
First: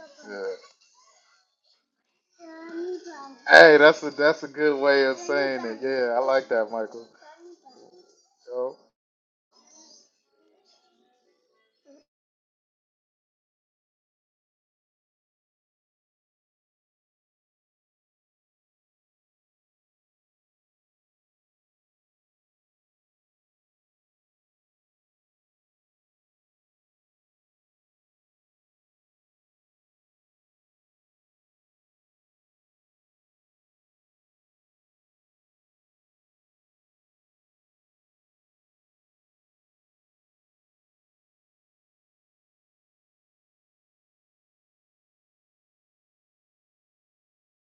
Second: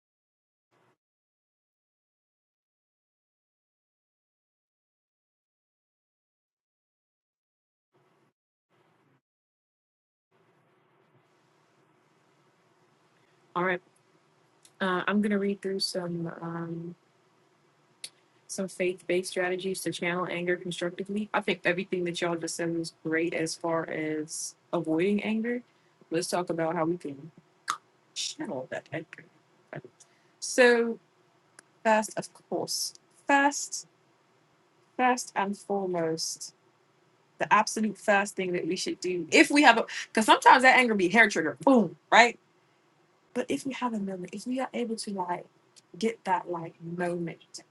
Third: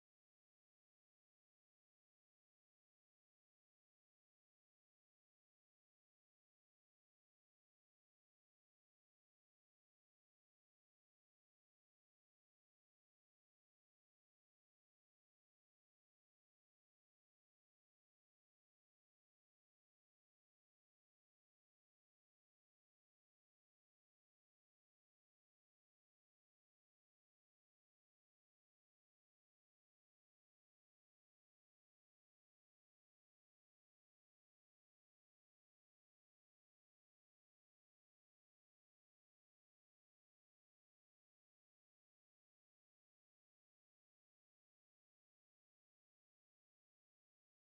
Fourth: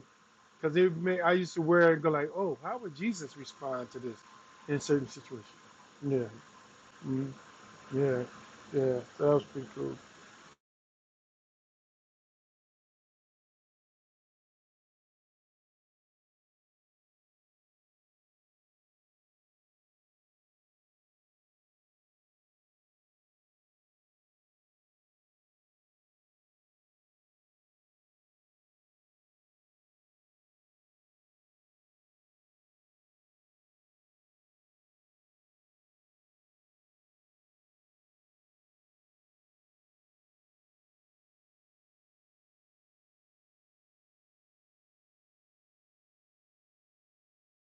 Speaker 2: Because it may I used to wear it and go like, oh, how would Jesus
Speaker 4: Yeah. Hey,
Speaker 2: respond to
Speaker 4: that's a
Speaker 2: this
Speaker 4: that's a good
Speaker 2: in
Speaker 4: way
Speaker 2: certain
Speaker 4: of
Speaker 2: situations?
Speaker 4: saying it. Yeah, I
Speaker 2: Yeah,
Speaker 4: like that, Michael.
Speaker 2: mm, yeah,
Speaker 4: Yo,
Speaker 2: yeah. That was pretty cool.
Speaker 1: All right. Uh, I'm going to read through some. Um, some faith-based strategies to channel anger constructively. I think everything that y'all just said was great as far as avoiding anger. Let's talk about how we can channel that anger. So first, of course, first, first and foremost, the absolute first thing that we should do if we have a because sometimes that anger be hair trigger, boom, right? But if we have a moment, if we are able to like get that like moment,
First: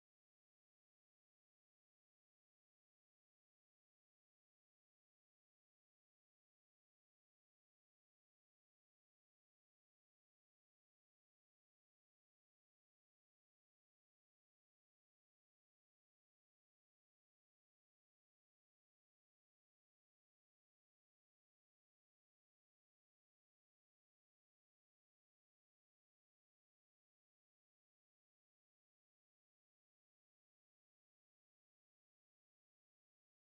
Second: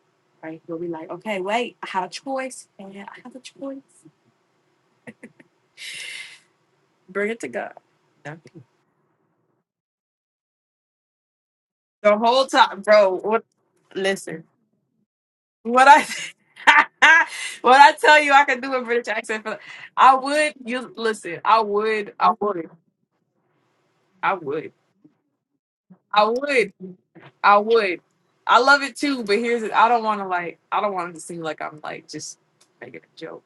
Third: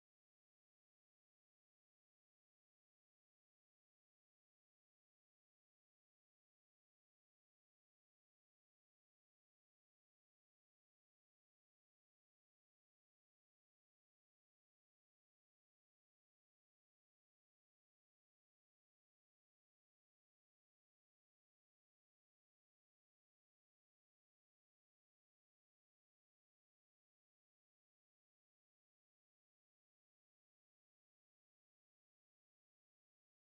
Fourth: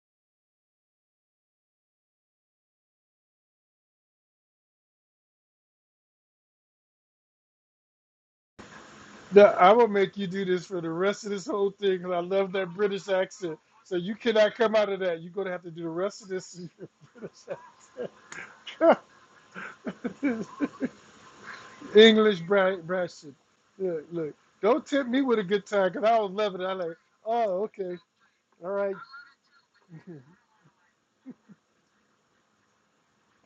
Speaker 1: right, where we like, okay, wait, I have a choice. and I have a choice. Bring it to God. No.
Speaker 2: Now I will make you do this for the rest of this whole thing because
Speaker 1: The
Speaker 2: I
Speaker 1: whole
Speaker 2: love that
Speaker 1: time,
Speaker 2: British
Speaker 1: bro. What?
Speaker 2: accent. So you
Speaker 1: Listen,
Speaker 2: cannot come out of that. You're gonna have to do
Speaker 1: what
Speaker 2: the
Speaker 1: I
Speaker 2: rest of this in your
Speaker 1: <laughs>
Speaker 2: <laughs>
Speaker 1: what I tell you, I can do a
Speaker 2: British
Speaker 1: British accent. For I
Speaker 2: accent.
Speaker 1: would. You listen. I
Speaker 2: <laughs>
Speaker 1: would. I
Speaker 2: English
Speaker 1: would.
Speaker 2: bra- brash shit. Look,
Speaker 1: I
Speaker 2: look.
Speaker 1: would.
Speaker 2: Don't tempt me with a good time because I
Speaker 1: I
Speaker 2: was loving
Speaker 1: would.
Speaker 2: it. I like,
Speaker 1: I
Speaker 2: oh, okay,
Speaker 1: would. I
Speaker 2: all
Speaker 1: love it
Speaker 2: right.
Speaker 1: too, but here's I don't
Speaker 2: <laughs>
Speaker 1: want to like I don't want it to seem like I'm like just making a joke.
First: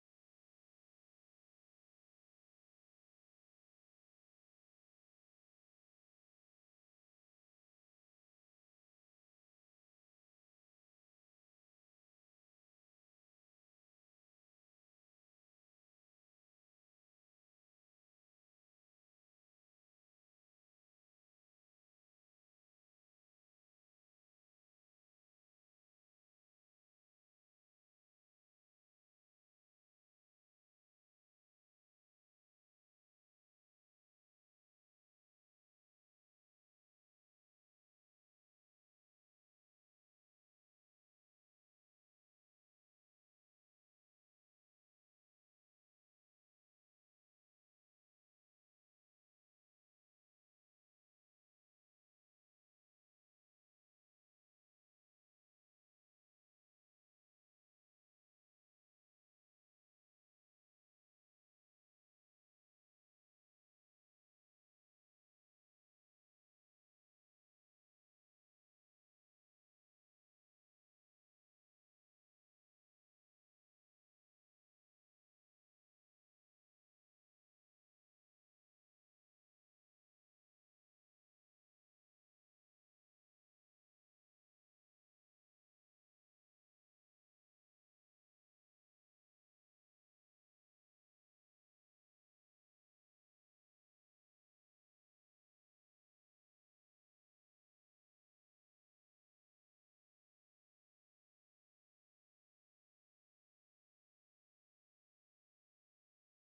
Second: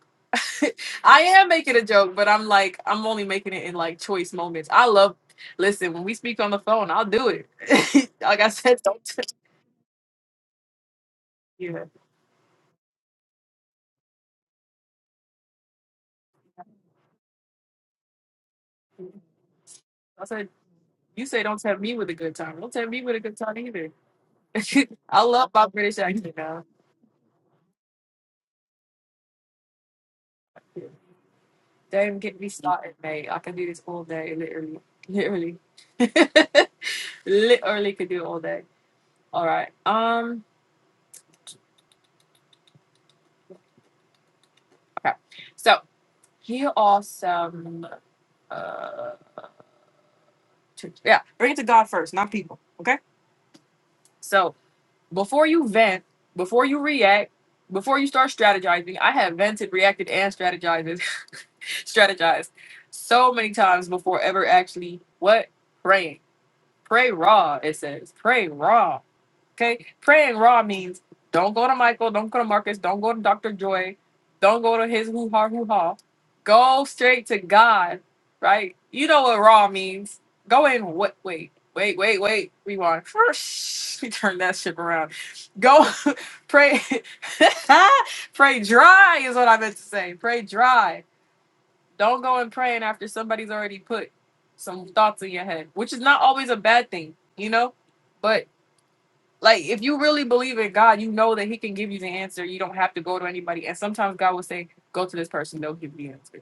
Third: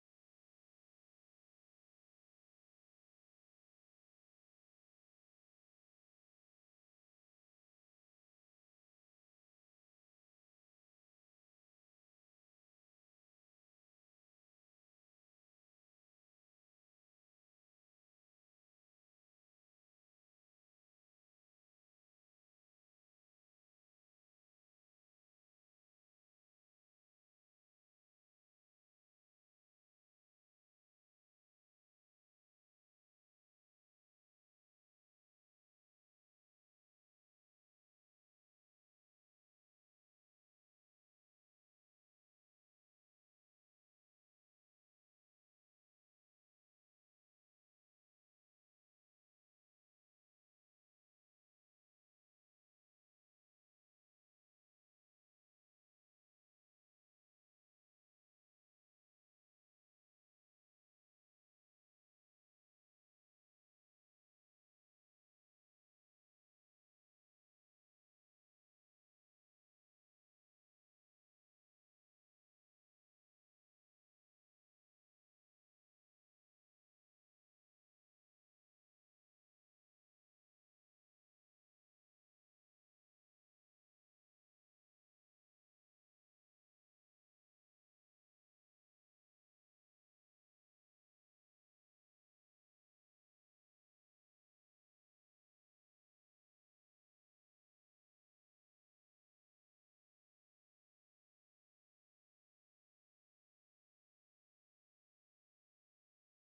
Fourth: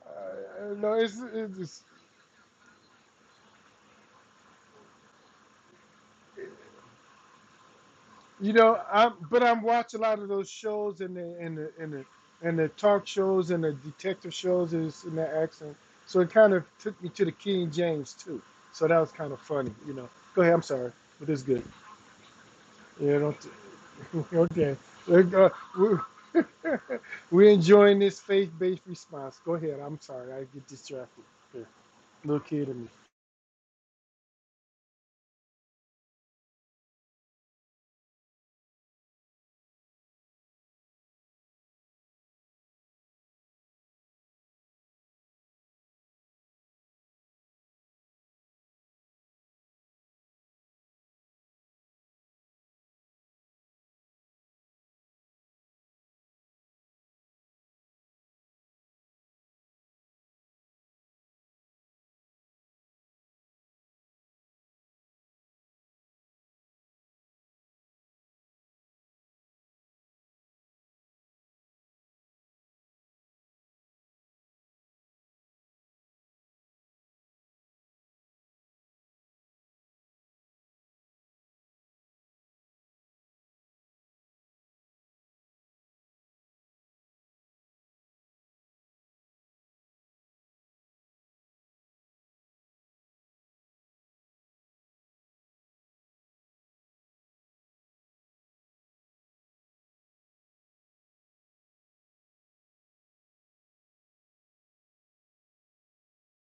Speaker 2: Uh, no,
Speaker 1: <laughs>
Speaker 2: it's,
Speaker 1: I am making a
Speaker 2: it's,
Speaker 1: joke, but I'm like I'm only making it in like choice moments. I love listen when we speak on the phone. I'll do it. <laughs> like I
Speaker 2: You know,
Speaker 1: said, don't.
Speaker 2: I'm
Speaker 1: T-
Speaker 2: but I'm watching a lot of those shows and the and the
Speaker 1: yeah,
Speaker 2: and the and the talk shows and the detective shows is in that accent. So it kind of took me to the King James too. So that was kind of funny, you know.
Speaker 1: I
Speaker 2: Go
Speaker 1: said
Speaker 2: ahead, I'm sorry,
Speaker 1: you
Speaker 2: but
Speaker 1: say
Speaker 2: it's
Speaker 1: don't
Speaker 2: good.
Speaker 1: tell me with a good time. Don't tell me with
Speaker 2: You
Speaker 1: a good time either.
Speaker 2: know, <laughs> okay.
Speaker 1: <laughs> I
Speaker 2: Let go.
Speaker 1: love my British
Speaker 2: We're,
Speaker 1: accent now.
Speaker 2: <laughs> we're enjoying this faith-based response. Go ahead. I'm sorry, I get distracted. Here,
Speaker 1: Don't get
Speaker 2: little
Speaker 1: me
Speaker 2: kid in me.
Speaker 1: started, mate. I can do this all day, literally, literally, <laughs> literally could do it all day. All right. Um. Okay. So here are some. Uh. To, yeah. Bring it to God first, not people. Okay. So before you vent, before you react, before you start strategizing, I have vented, reacted, and strategized, <laughs> strategized so many times before ever actually what praying. Pray raw. It says pray raw. Okay, praying raw means don't go to Michael, don't go to Marcus, don't go to Dr. Joy, don't go to his hoo ha hoo ha. Go straight to God, right? You know what raw means. Go in. What? Wait, wait, wait, wait. Rewind. First, <laughs> we turn that ship around. Go <laughs> pray. <laughs> pray dry is what I meant to say. Pray dry. Don't go and praying after somebody's already put some thoughts in your head, which is not always a bad thing, you know. But like if you really believe in God, you know that He can give you the answer. You don't have to go to anybody. And sometimes God will say, "Go to this person; they'll give you the answer."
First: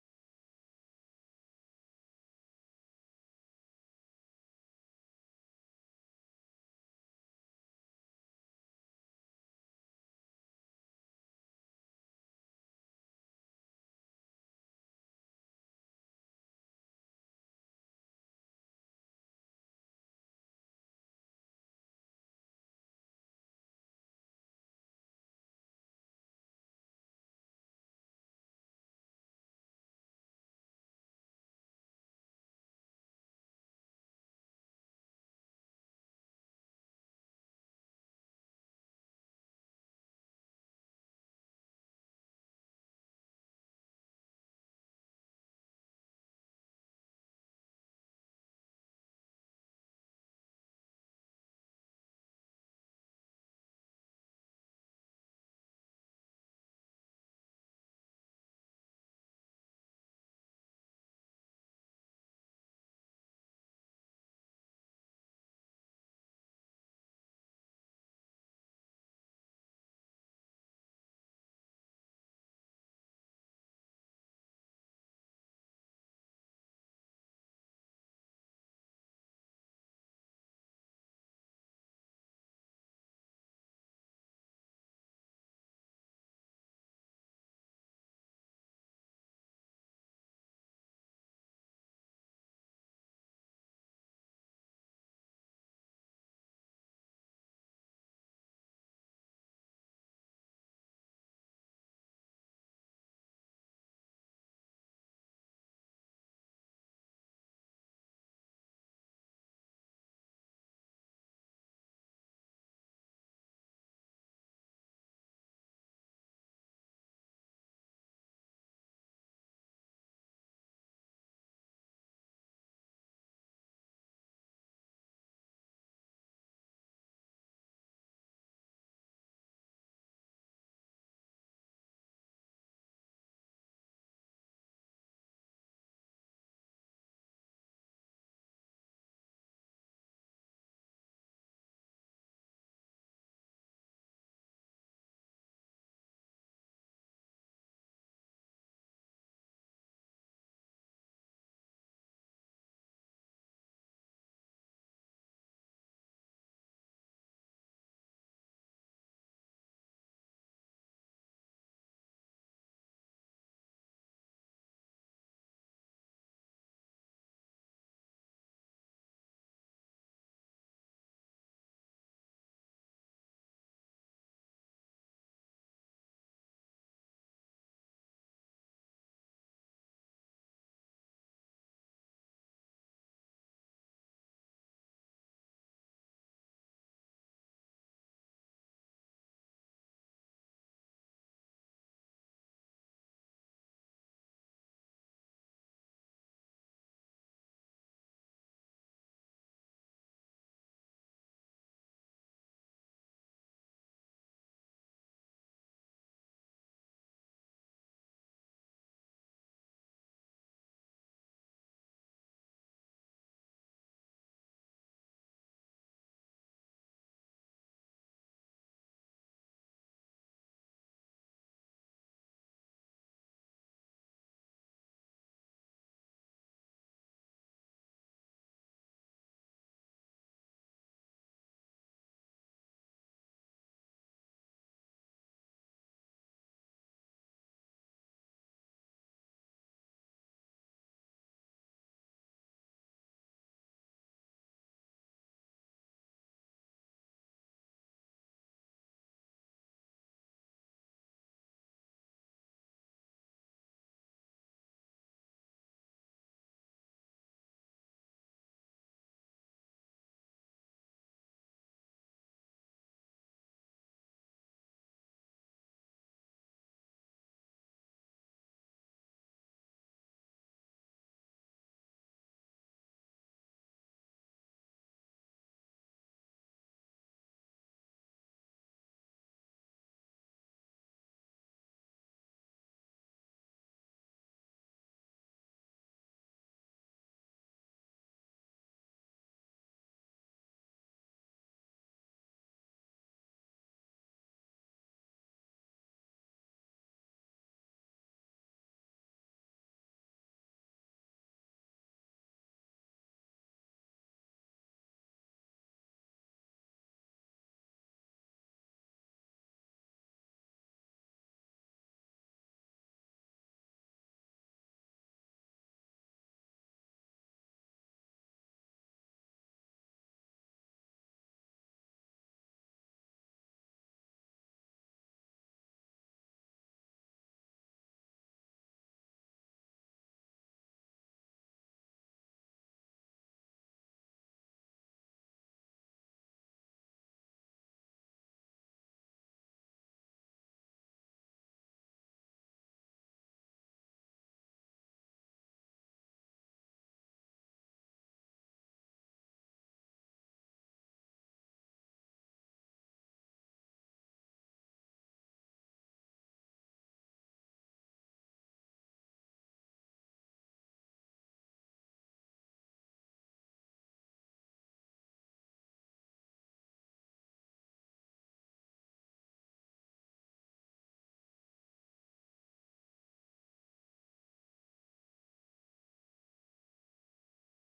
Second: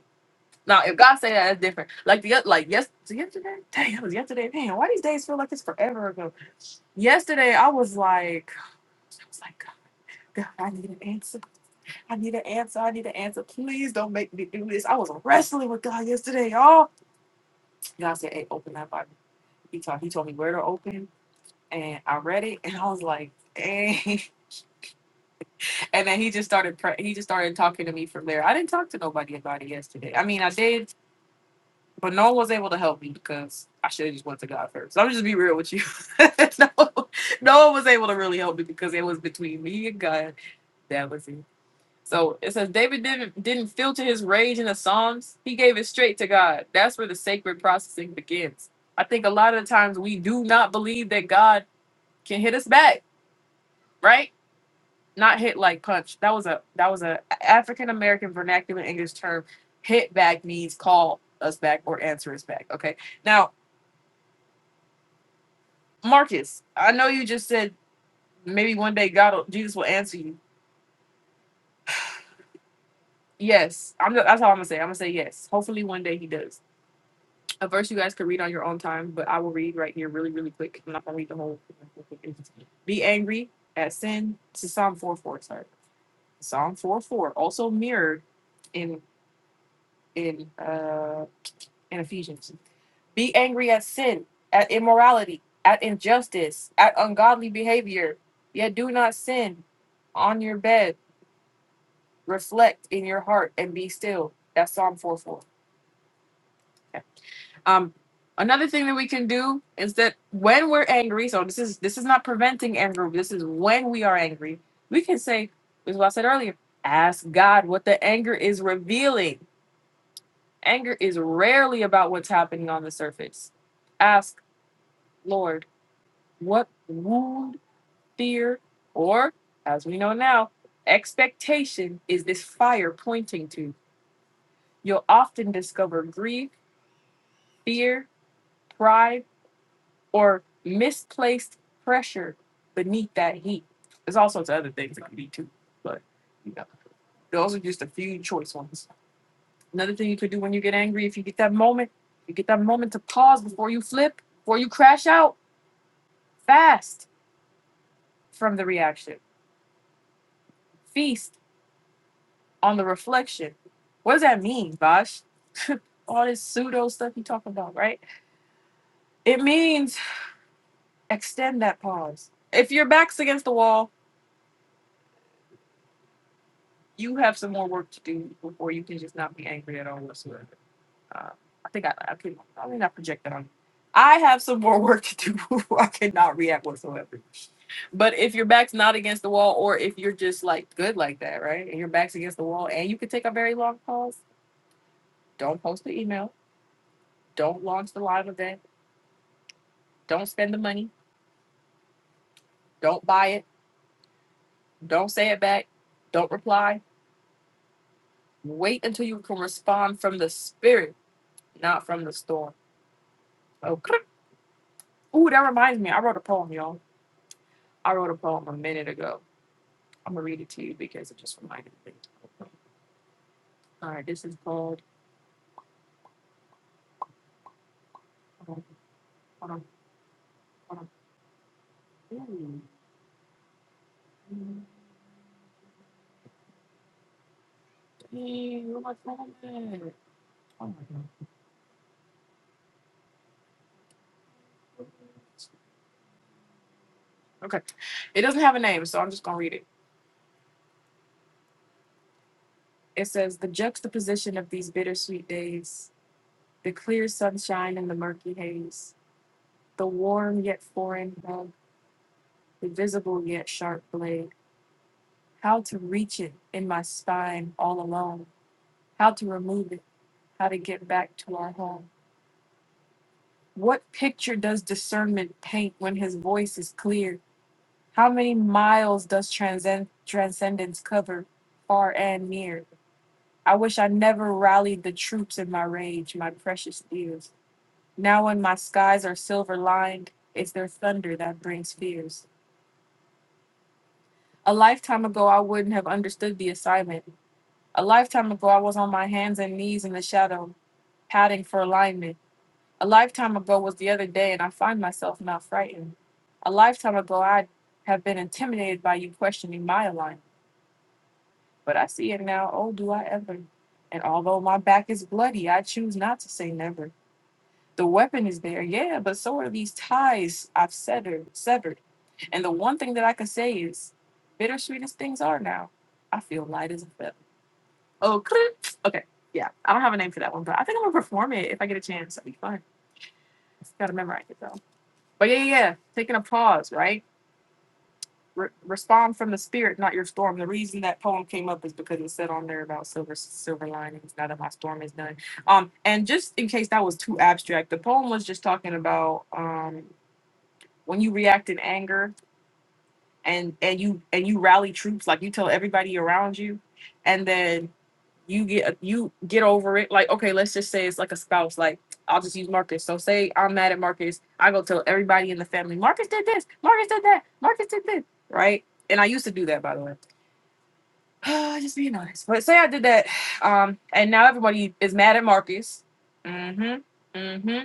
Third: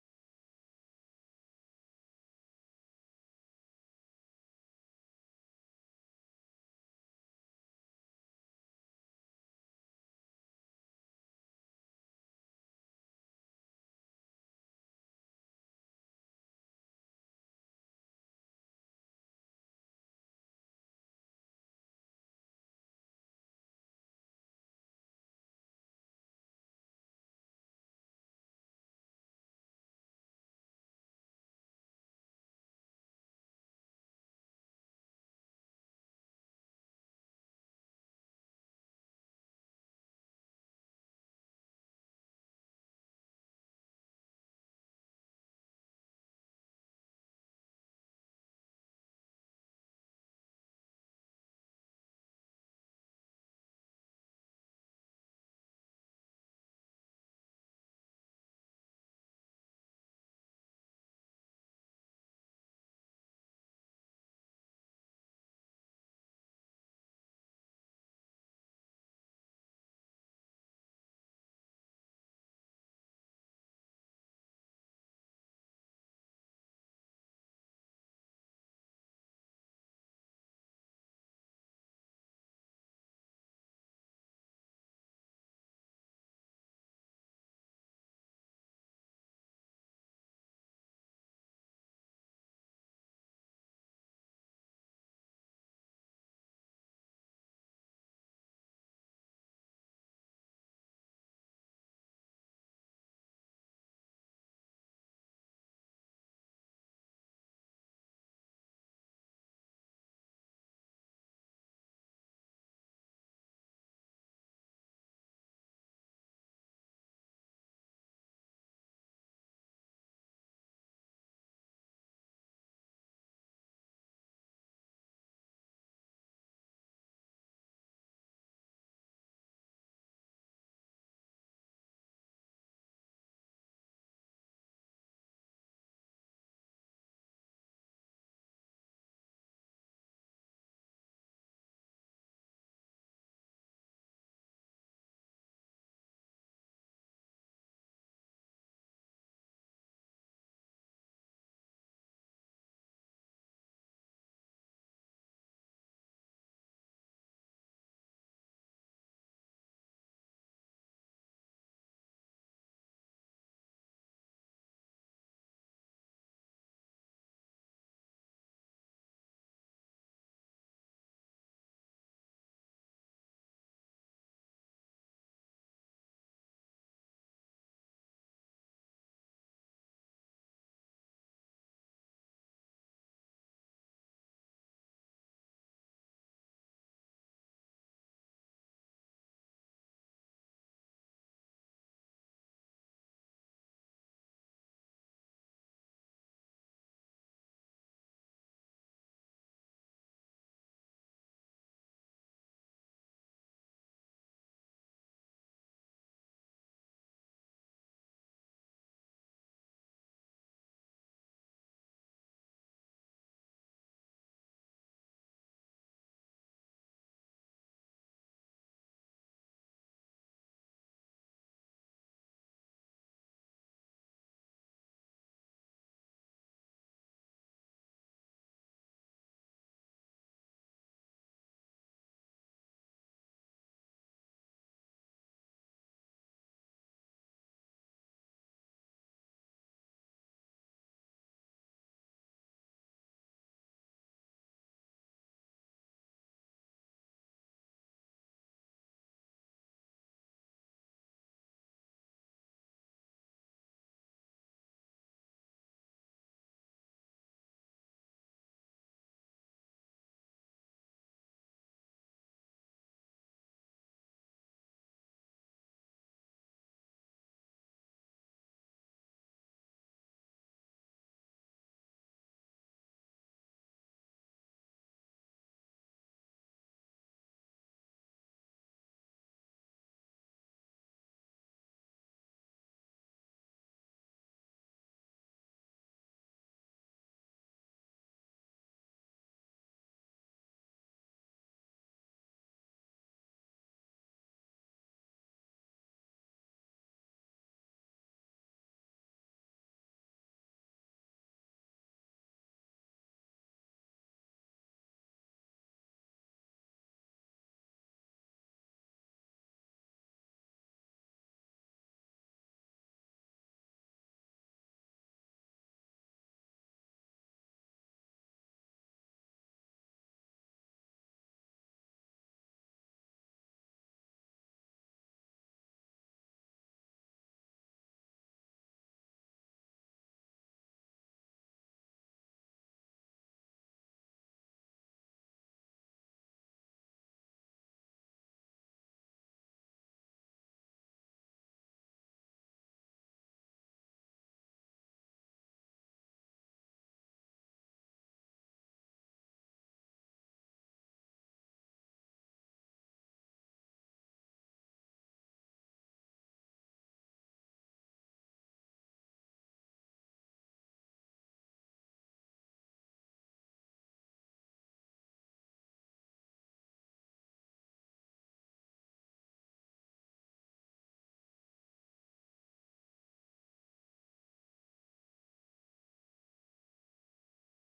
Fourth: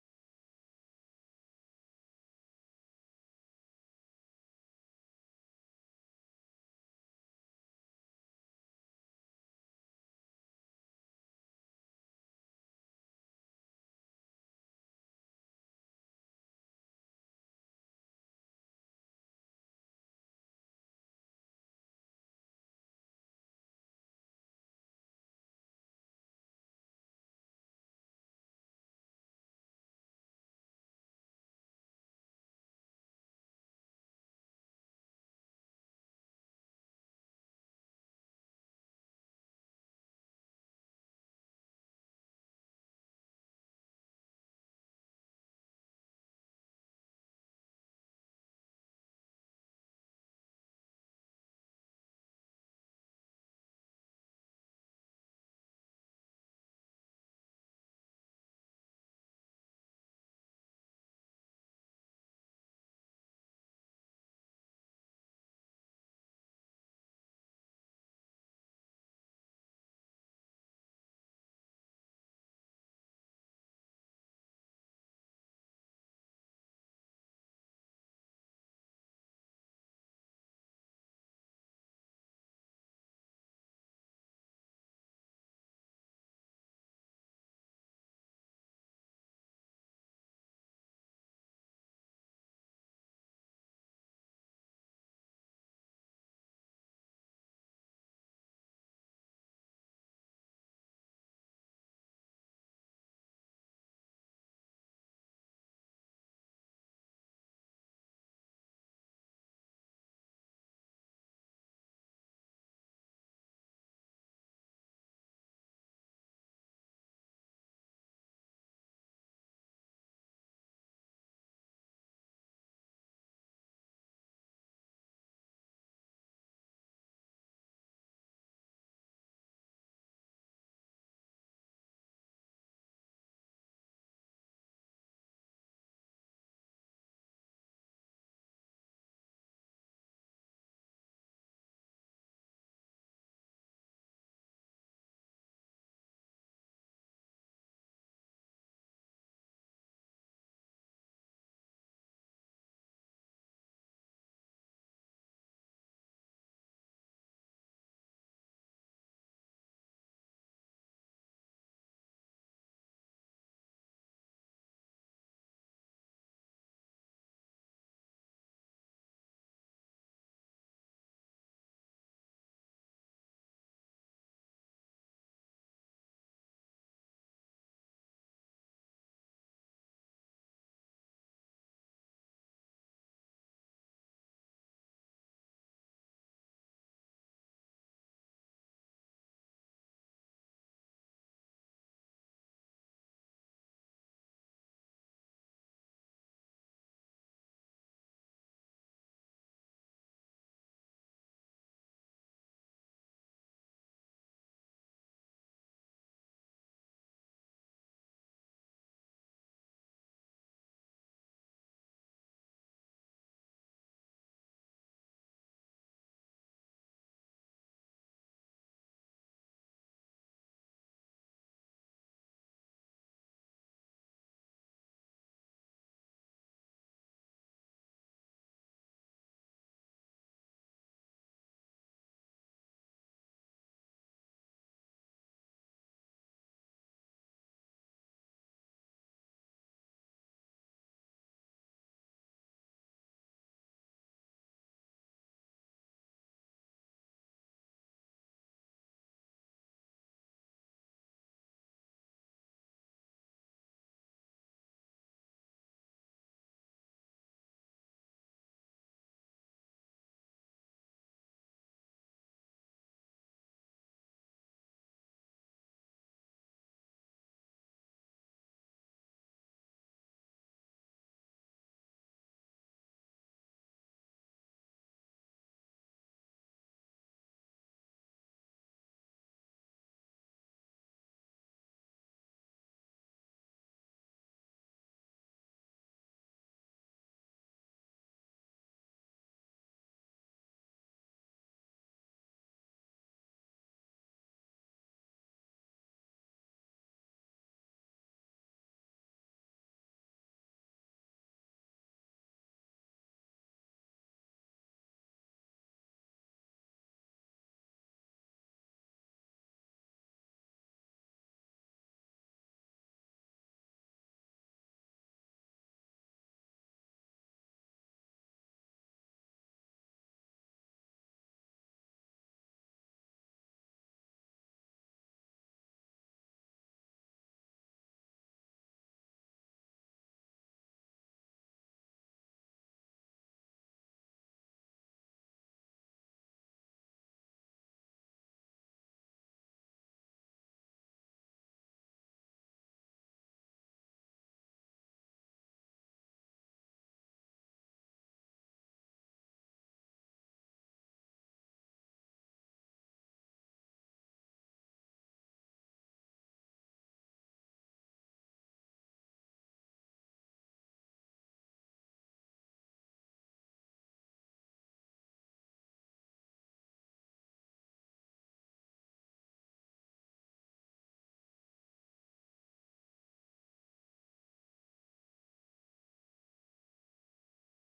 Speaker 1: Now, if God say that, that's different. Like the oth- like yes, was it yesterday. Dang, it was yesterday. Man, why these days feel like it's forever ago? Yesterday, I was like, I was like, God, God, I need an answer. I need an answer. I need an answer. Please don't make me do this. I was wrestling with God yesterday, y'all. God said, "Hey, open that Bible." He told he told me where to open, and I read it, and I was like, "Dang." <laughs> And then he just started pre- he just started talking to me from there. I didn't talk to nobody about it yesterday. I mean, I did, but no one was able to help me because I should have just went to God first. I'm just be real with you. <laughs> no, no one was able to really help me because it was between me and God. That was it. So it says David didn't didn't filter his rage in the Psalms. He gave it straight to God. That's where the sacred processing begins. I think a lot of the times we do not believe that God can hit us back, right? not hit like punch. That was a that was a African American vernacular English term. Hit back means call us back or answer us back. Okay. Now, Marcus, I know you just said maybe one day God, will, Jesus will answer you. Yes, I'm. That's all I'm gonna say. I'm gonna say yes. Hopefully, one day He does. A verse you guys could read on your own time, but I will read right here, really, really quick. I'm not gonna read the whole. Be angry at sin. This is Psalm 4:4. Sorry, Psalm 4:4 Also mirrored in in uh in Ephesians. Be angry at sin, at immorality, at injustice, at ungodly behavior. Yet do not sin on your bed. Reflect in your heart and be still. That's Psalm 4 4. Um, another thing that we can do is that when we're angry, so this is this is not preventing anger, this is when we are angry, we can say, this is what I said earlier, ask God what the anger is revealing. Anger is rarely about what's happening on the surface. Ask, Lord, what wound fear, or as we know now, expectation is this fire pointing to. You'll often discover grief, fear, pride, or misplaced pressure beneath that heat. There's all sorts of other things it could be too, but you know, those are just a few choice ones. Another thing you could do when you get angry, if you get that moment, you get that moment to pause before you flip, before you crash out, fast from the reaction. Feast on the reflection. What does that mean, Bosh? <laughs> All this pseudo stuff you talking about, right? It means extend that pause. If your back's against the wall, you have some more work to do before you can just not be angry at all whatsoever. Uh, I think I, I can probably not project that on you. I have some more work to do <laughs> before I cannot react whatsoever. But if your back's not against the wall, or if you're just like good like that, right? And your back's against the wall, and you can take a very long pause, don't post the email, don't launch the live event Don't spend the money. Don't buy it. Don't say it back. Don't reply. Wait until you can respond from the spirit, not from the storm. Okay. Ooh, that reminds me. I wrote a poem, y'all. I wrote a poem a minute ago. I'm gonna read it to you because it just reminded me. All right, this is called. Hold on, hold on, hold on. Ooh, dang, where my phone at? Oh my god. Okay. It doesn't have a name, so I'm just gonna read it. It says the juxtaposition of these bittersweet days. the clear sunshine and the murky haze, the warm yet foreign hug, the visible yet sharp blade, how to reach it in my spine all alone, how to remove it, how to get back to our home. What picture does discernment paint when his voice is clear? How many miles does transcend- transcendence cover, far and near? I wish I never rallied the troops in my rage, my precious dears. Now, when my skies are silver lined, it's their thunder that brings fears. A lifetime ago, I wouldn't have understood the assignment. A lifetime ago, I was on my hands and knees in the shadow, padding for alignment. A lifetime ago was the other day, and I find myself now frightened. A lifetime ago, I'd have been intimidated by you questioning my alignment, but I see it now. Oh, do I ever? And although my back is bloody, I choose not to say never. The weapon is there, yeah, but so are these ties I've severed. Severed. And the one thing that I can say is, bittersweet as things are now, I feel light as a feather. Oh, click. okay, yeah. I don't have a name for that one, but I think I'm gonna perform it if I get a chance. That'd be fun. Gotta memorize it though. But yeah, yeah, yeah. taking a pause, right? Re- respond from the spirit, not your storm. The reason that poem came up is because it said on there about silver, silver linings. Now that my storm is done, um, and just in case that was too abstract, the poem was just talking about um when you react in anger and and you and you rally troops like you tell everybody around you and then you get you get over it like okay let's just say it's like a spouse like i'll just use marcus so say i'm mad at marcus i go tell everybody in the family marcus did this marcus did that marcus did this right and i used to do that by the way <sighs> just being honest but say i did that <sighs> um and now everybody is mad at marcus mm-hmm Mm-hmm.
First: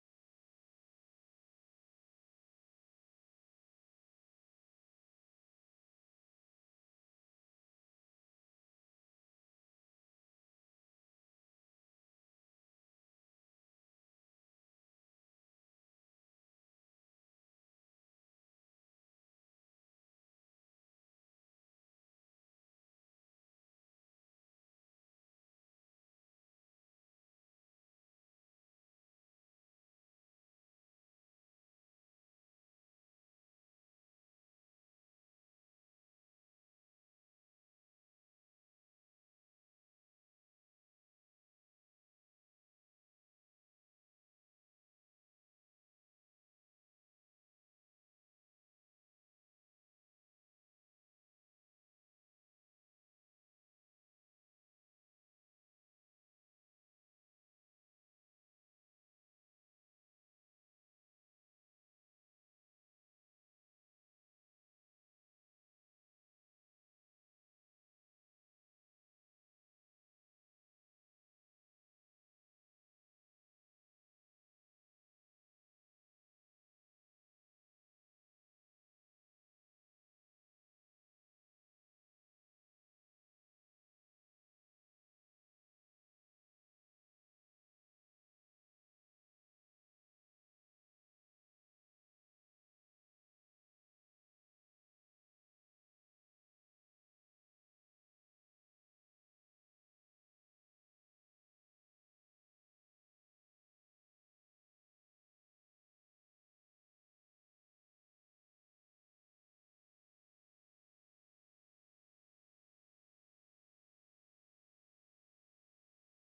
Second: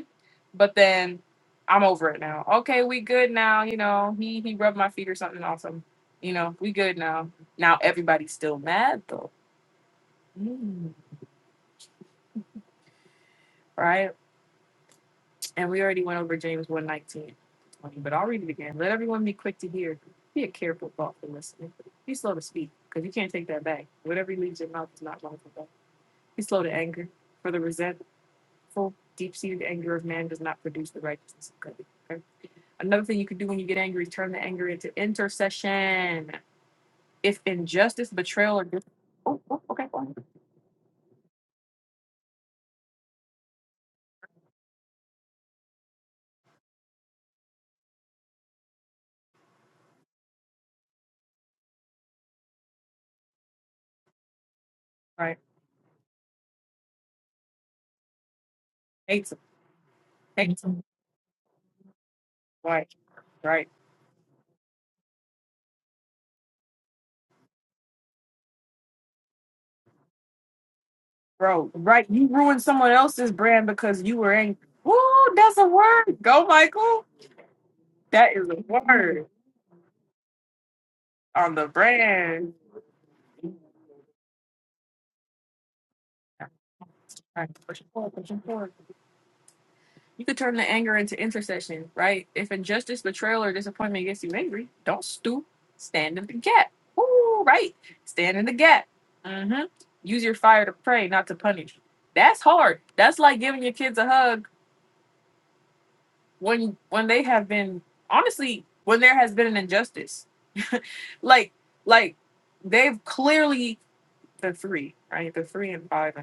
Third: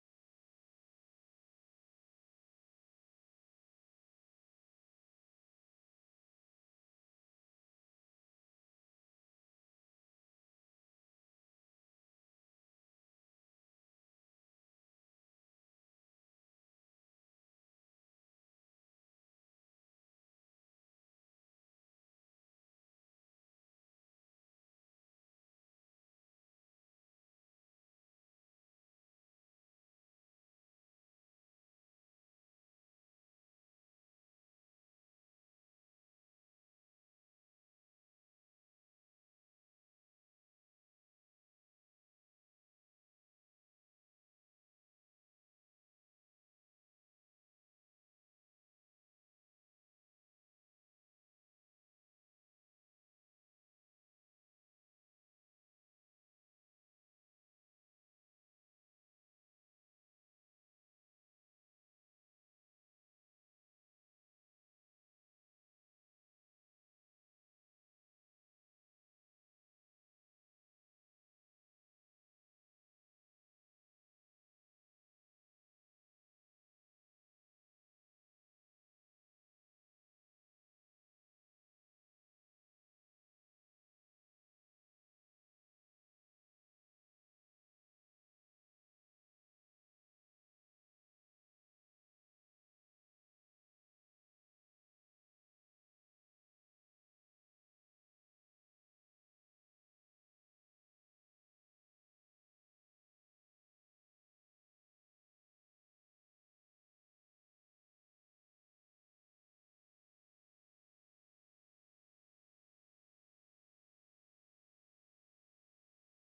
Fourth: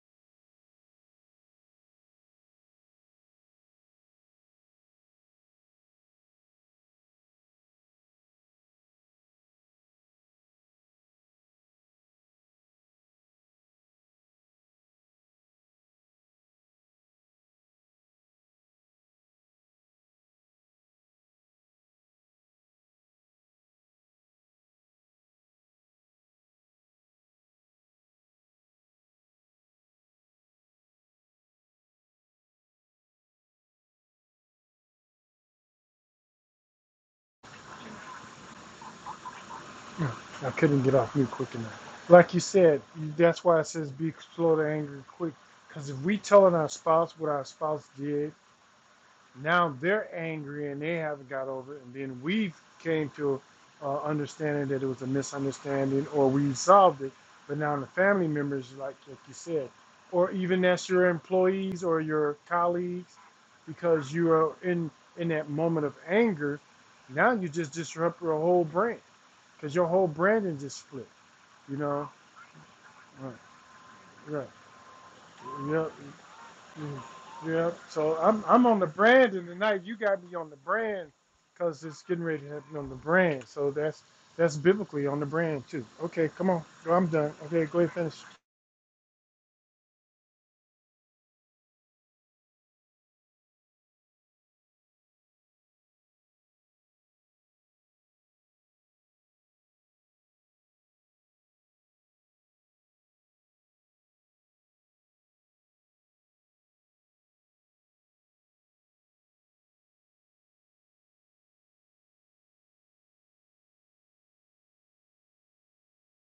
Speaker 1: But then I'm over it now. Okay, we good now. You know, he he rubbed my feet or something awesome. You know, we good now. Now everybody's still mad though. Mm, right? And we already went over James 119. But I'll read it again. Let everyone be quick to hear. Be a careful, thoughtful listener. Be slow to speak, because you can't take that back. Whatever leaves your mouth is not lawful. back. Be slow to anger, for the resentful, deep-seated anger of man does not produce the righteousness of God. Another thing you can do when you get angry is turn the anger into intercession. If injustice, betrayal, or dis- oh, oh, okay, fine.
Speaker 2: I couldn't get off mute quick enough. Like you said, that's why it says be slow to anger, quick. Because if we telling our spouse what our spouse did, now they're angry and they haven't got over it, and then we came to uh, understanding that it was a
Speaker 1: right,
Speaker 2: misunderstanding or we resolved it. But now the family members, like like
Speaker 1: hate,
Speaker 2: you
Speaker 1: some-
Speaker 2: said, or
Speaker 1: hate,
Speaker 2: even
Speaker 1: some,
Speaker 2: that's your employees or your
Speaker 1: right,
Speaker 2: colleagues,
Speaker 1: right,
Speaker 2: because you are in in that moment of anger, now you just disrupt your whole brand Cause your whole branding just flipped,
Speaker 1: bro,
Speaker 2: You know.
Speaker 1: right. You ruined someone else's
Speaker 2: Right.
Speaker 1: brand because you were
Speaker 2: Right.
Speaker 1: angry. Woo, that's a
Speaker 2: Yep.
Speaker 1: word. Go,
Speaker 2: mm,
Speaker 1: Michael.
Speaker 2: Yep. So
Speaker 1: That
Speaker 2: I'm
Speaker 1: is a
Speaker 2: I'm on the
Speaker 1: word
Speaker 2: brand, and tonight you got me on the brand,
Speaker 1: on the
Speaker 2: cause it's getting ready to
Speaker 1: brand.
Speaker 2: happen on the brand. So that's that's biblically on the brand too. Okay, come on. Well, I'm done.
Speaker 1: All right,
Speaker 2: Okay, go
Speaker 1: push it
Speaker 2: ahead
Speaker 1: forward,
Speaker 2: and finish.
Speaker 1: push it forward. You could turn the anger into intercession, right? If injustice, betrayal, or disappointment gets you angry, don't stoop. Stand in the gap. Ooh, right. Stand in the gap. Mm-hmm. Use your fire to pray, not to punish. That's hard. That's like giving your kids a hug when when they have been honestly when there has been an injustice. <laughs> like like they've clearly the three, right? The three and five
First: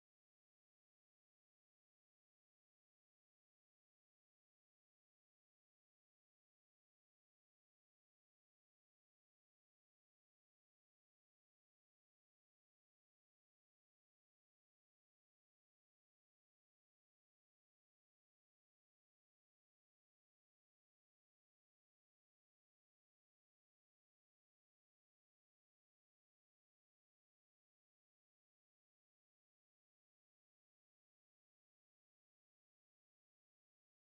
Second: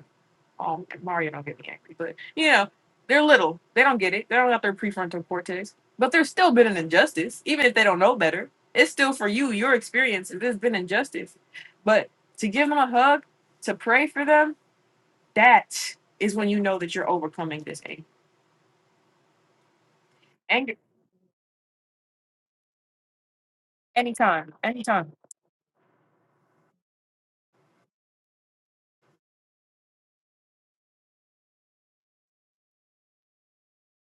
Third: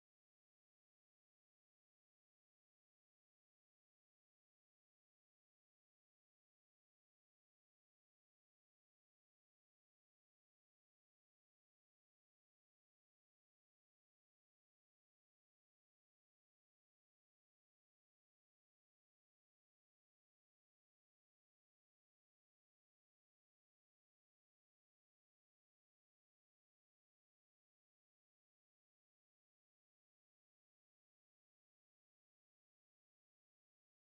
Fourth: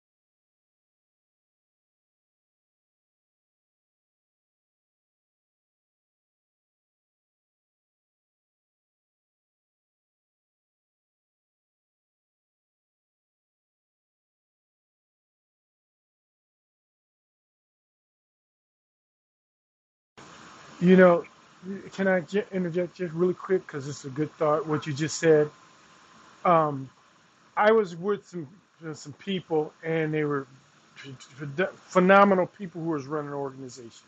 Speaker 1: um, Mario don't get me angry, but you know, they're little. They don't get it. They don't got their prefrontal cortex. But there's still been an injustice, even if they don't know better. It's still for you, your experience. If there's been injustice, but to give them a hug, to pray for them, that is when you know that you're overcoming this anger. Anger
Speaker 2: You know, can I j- interject just really quick because it's a good
Speaker 1: anytime,
Speaker 2: thought what you
Speaker 1: anytime.
Speaker 2: just said. Um, I was with some uh, some people and they were ph- ph- phenomenal people who was running organizations.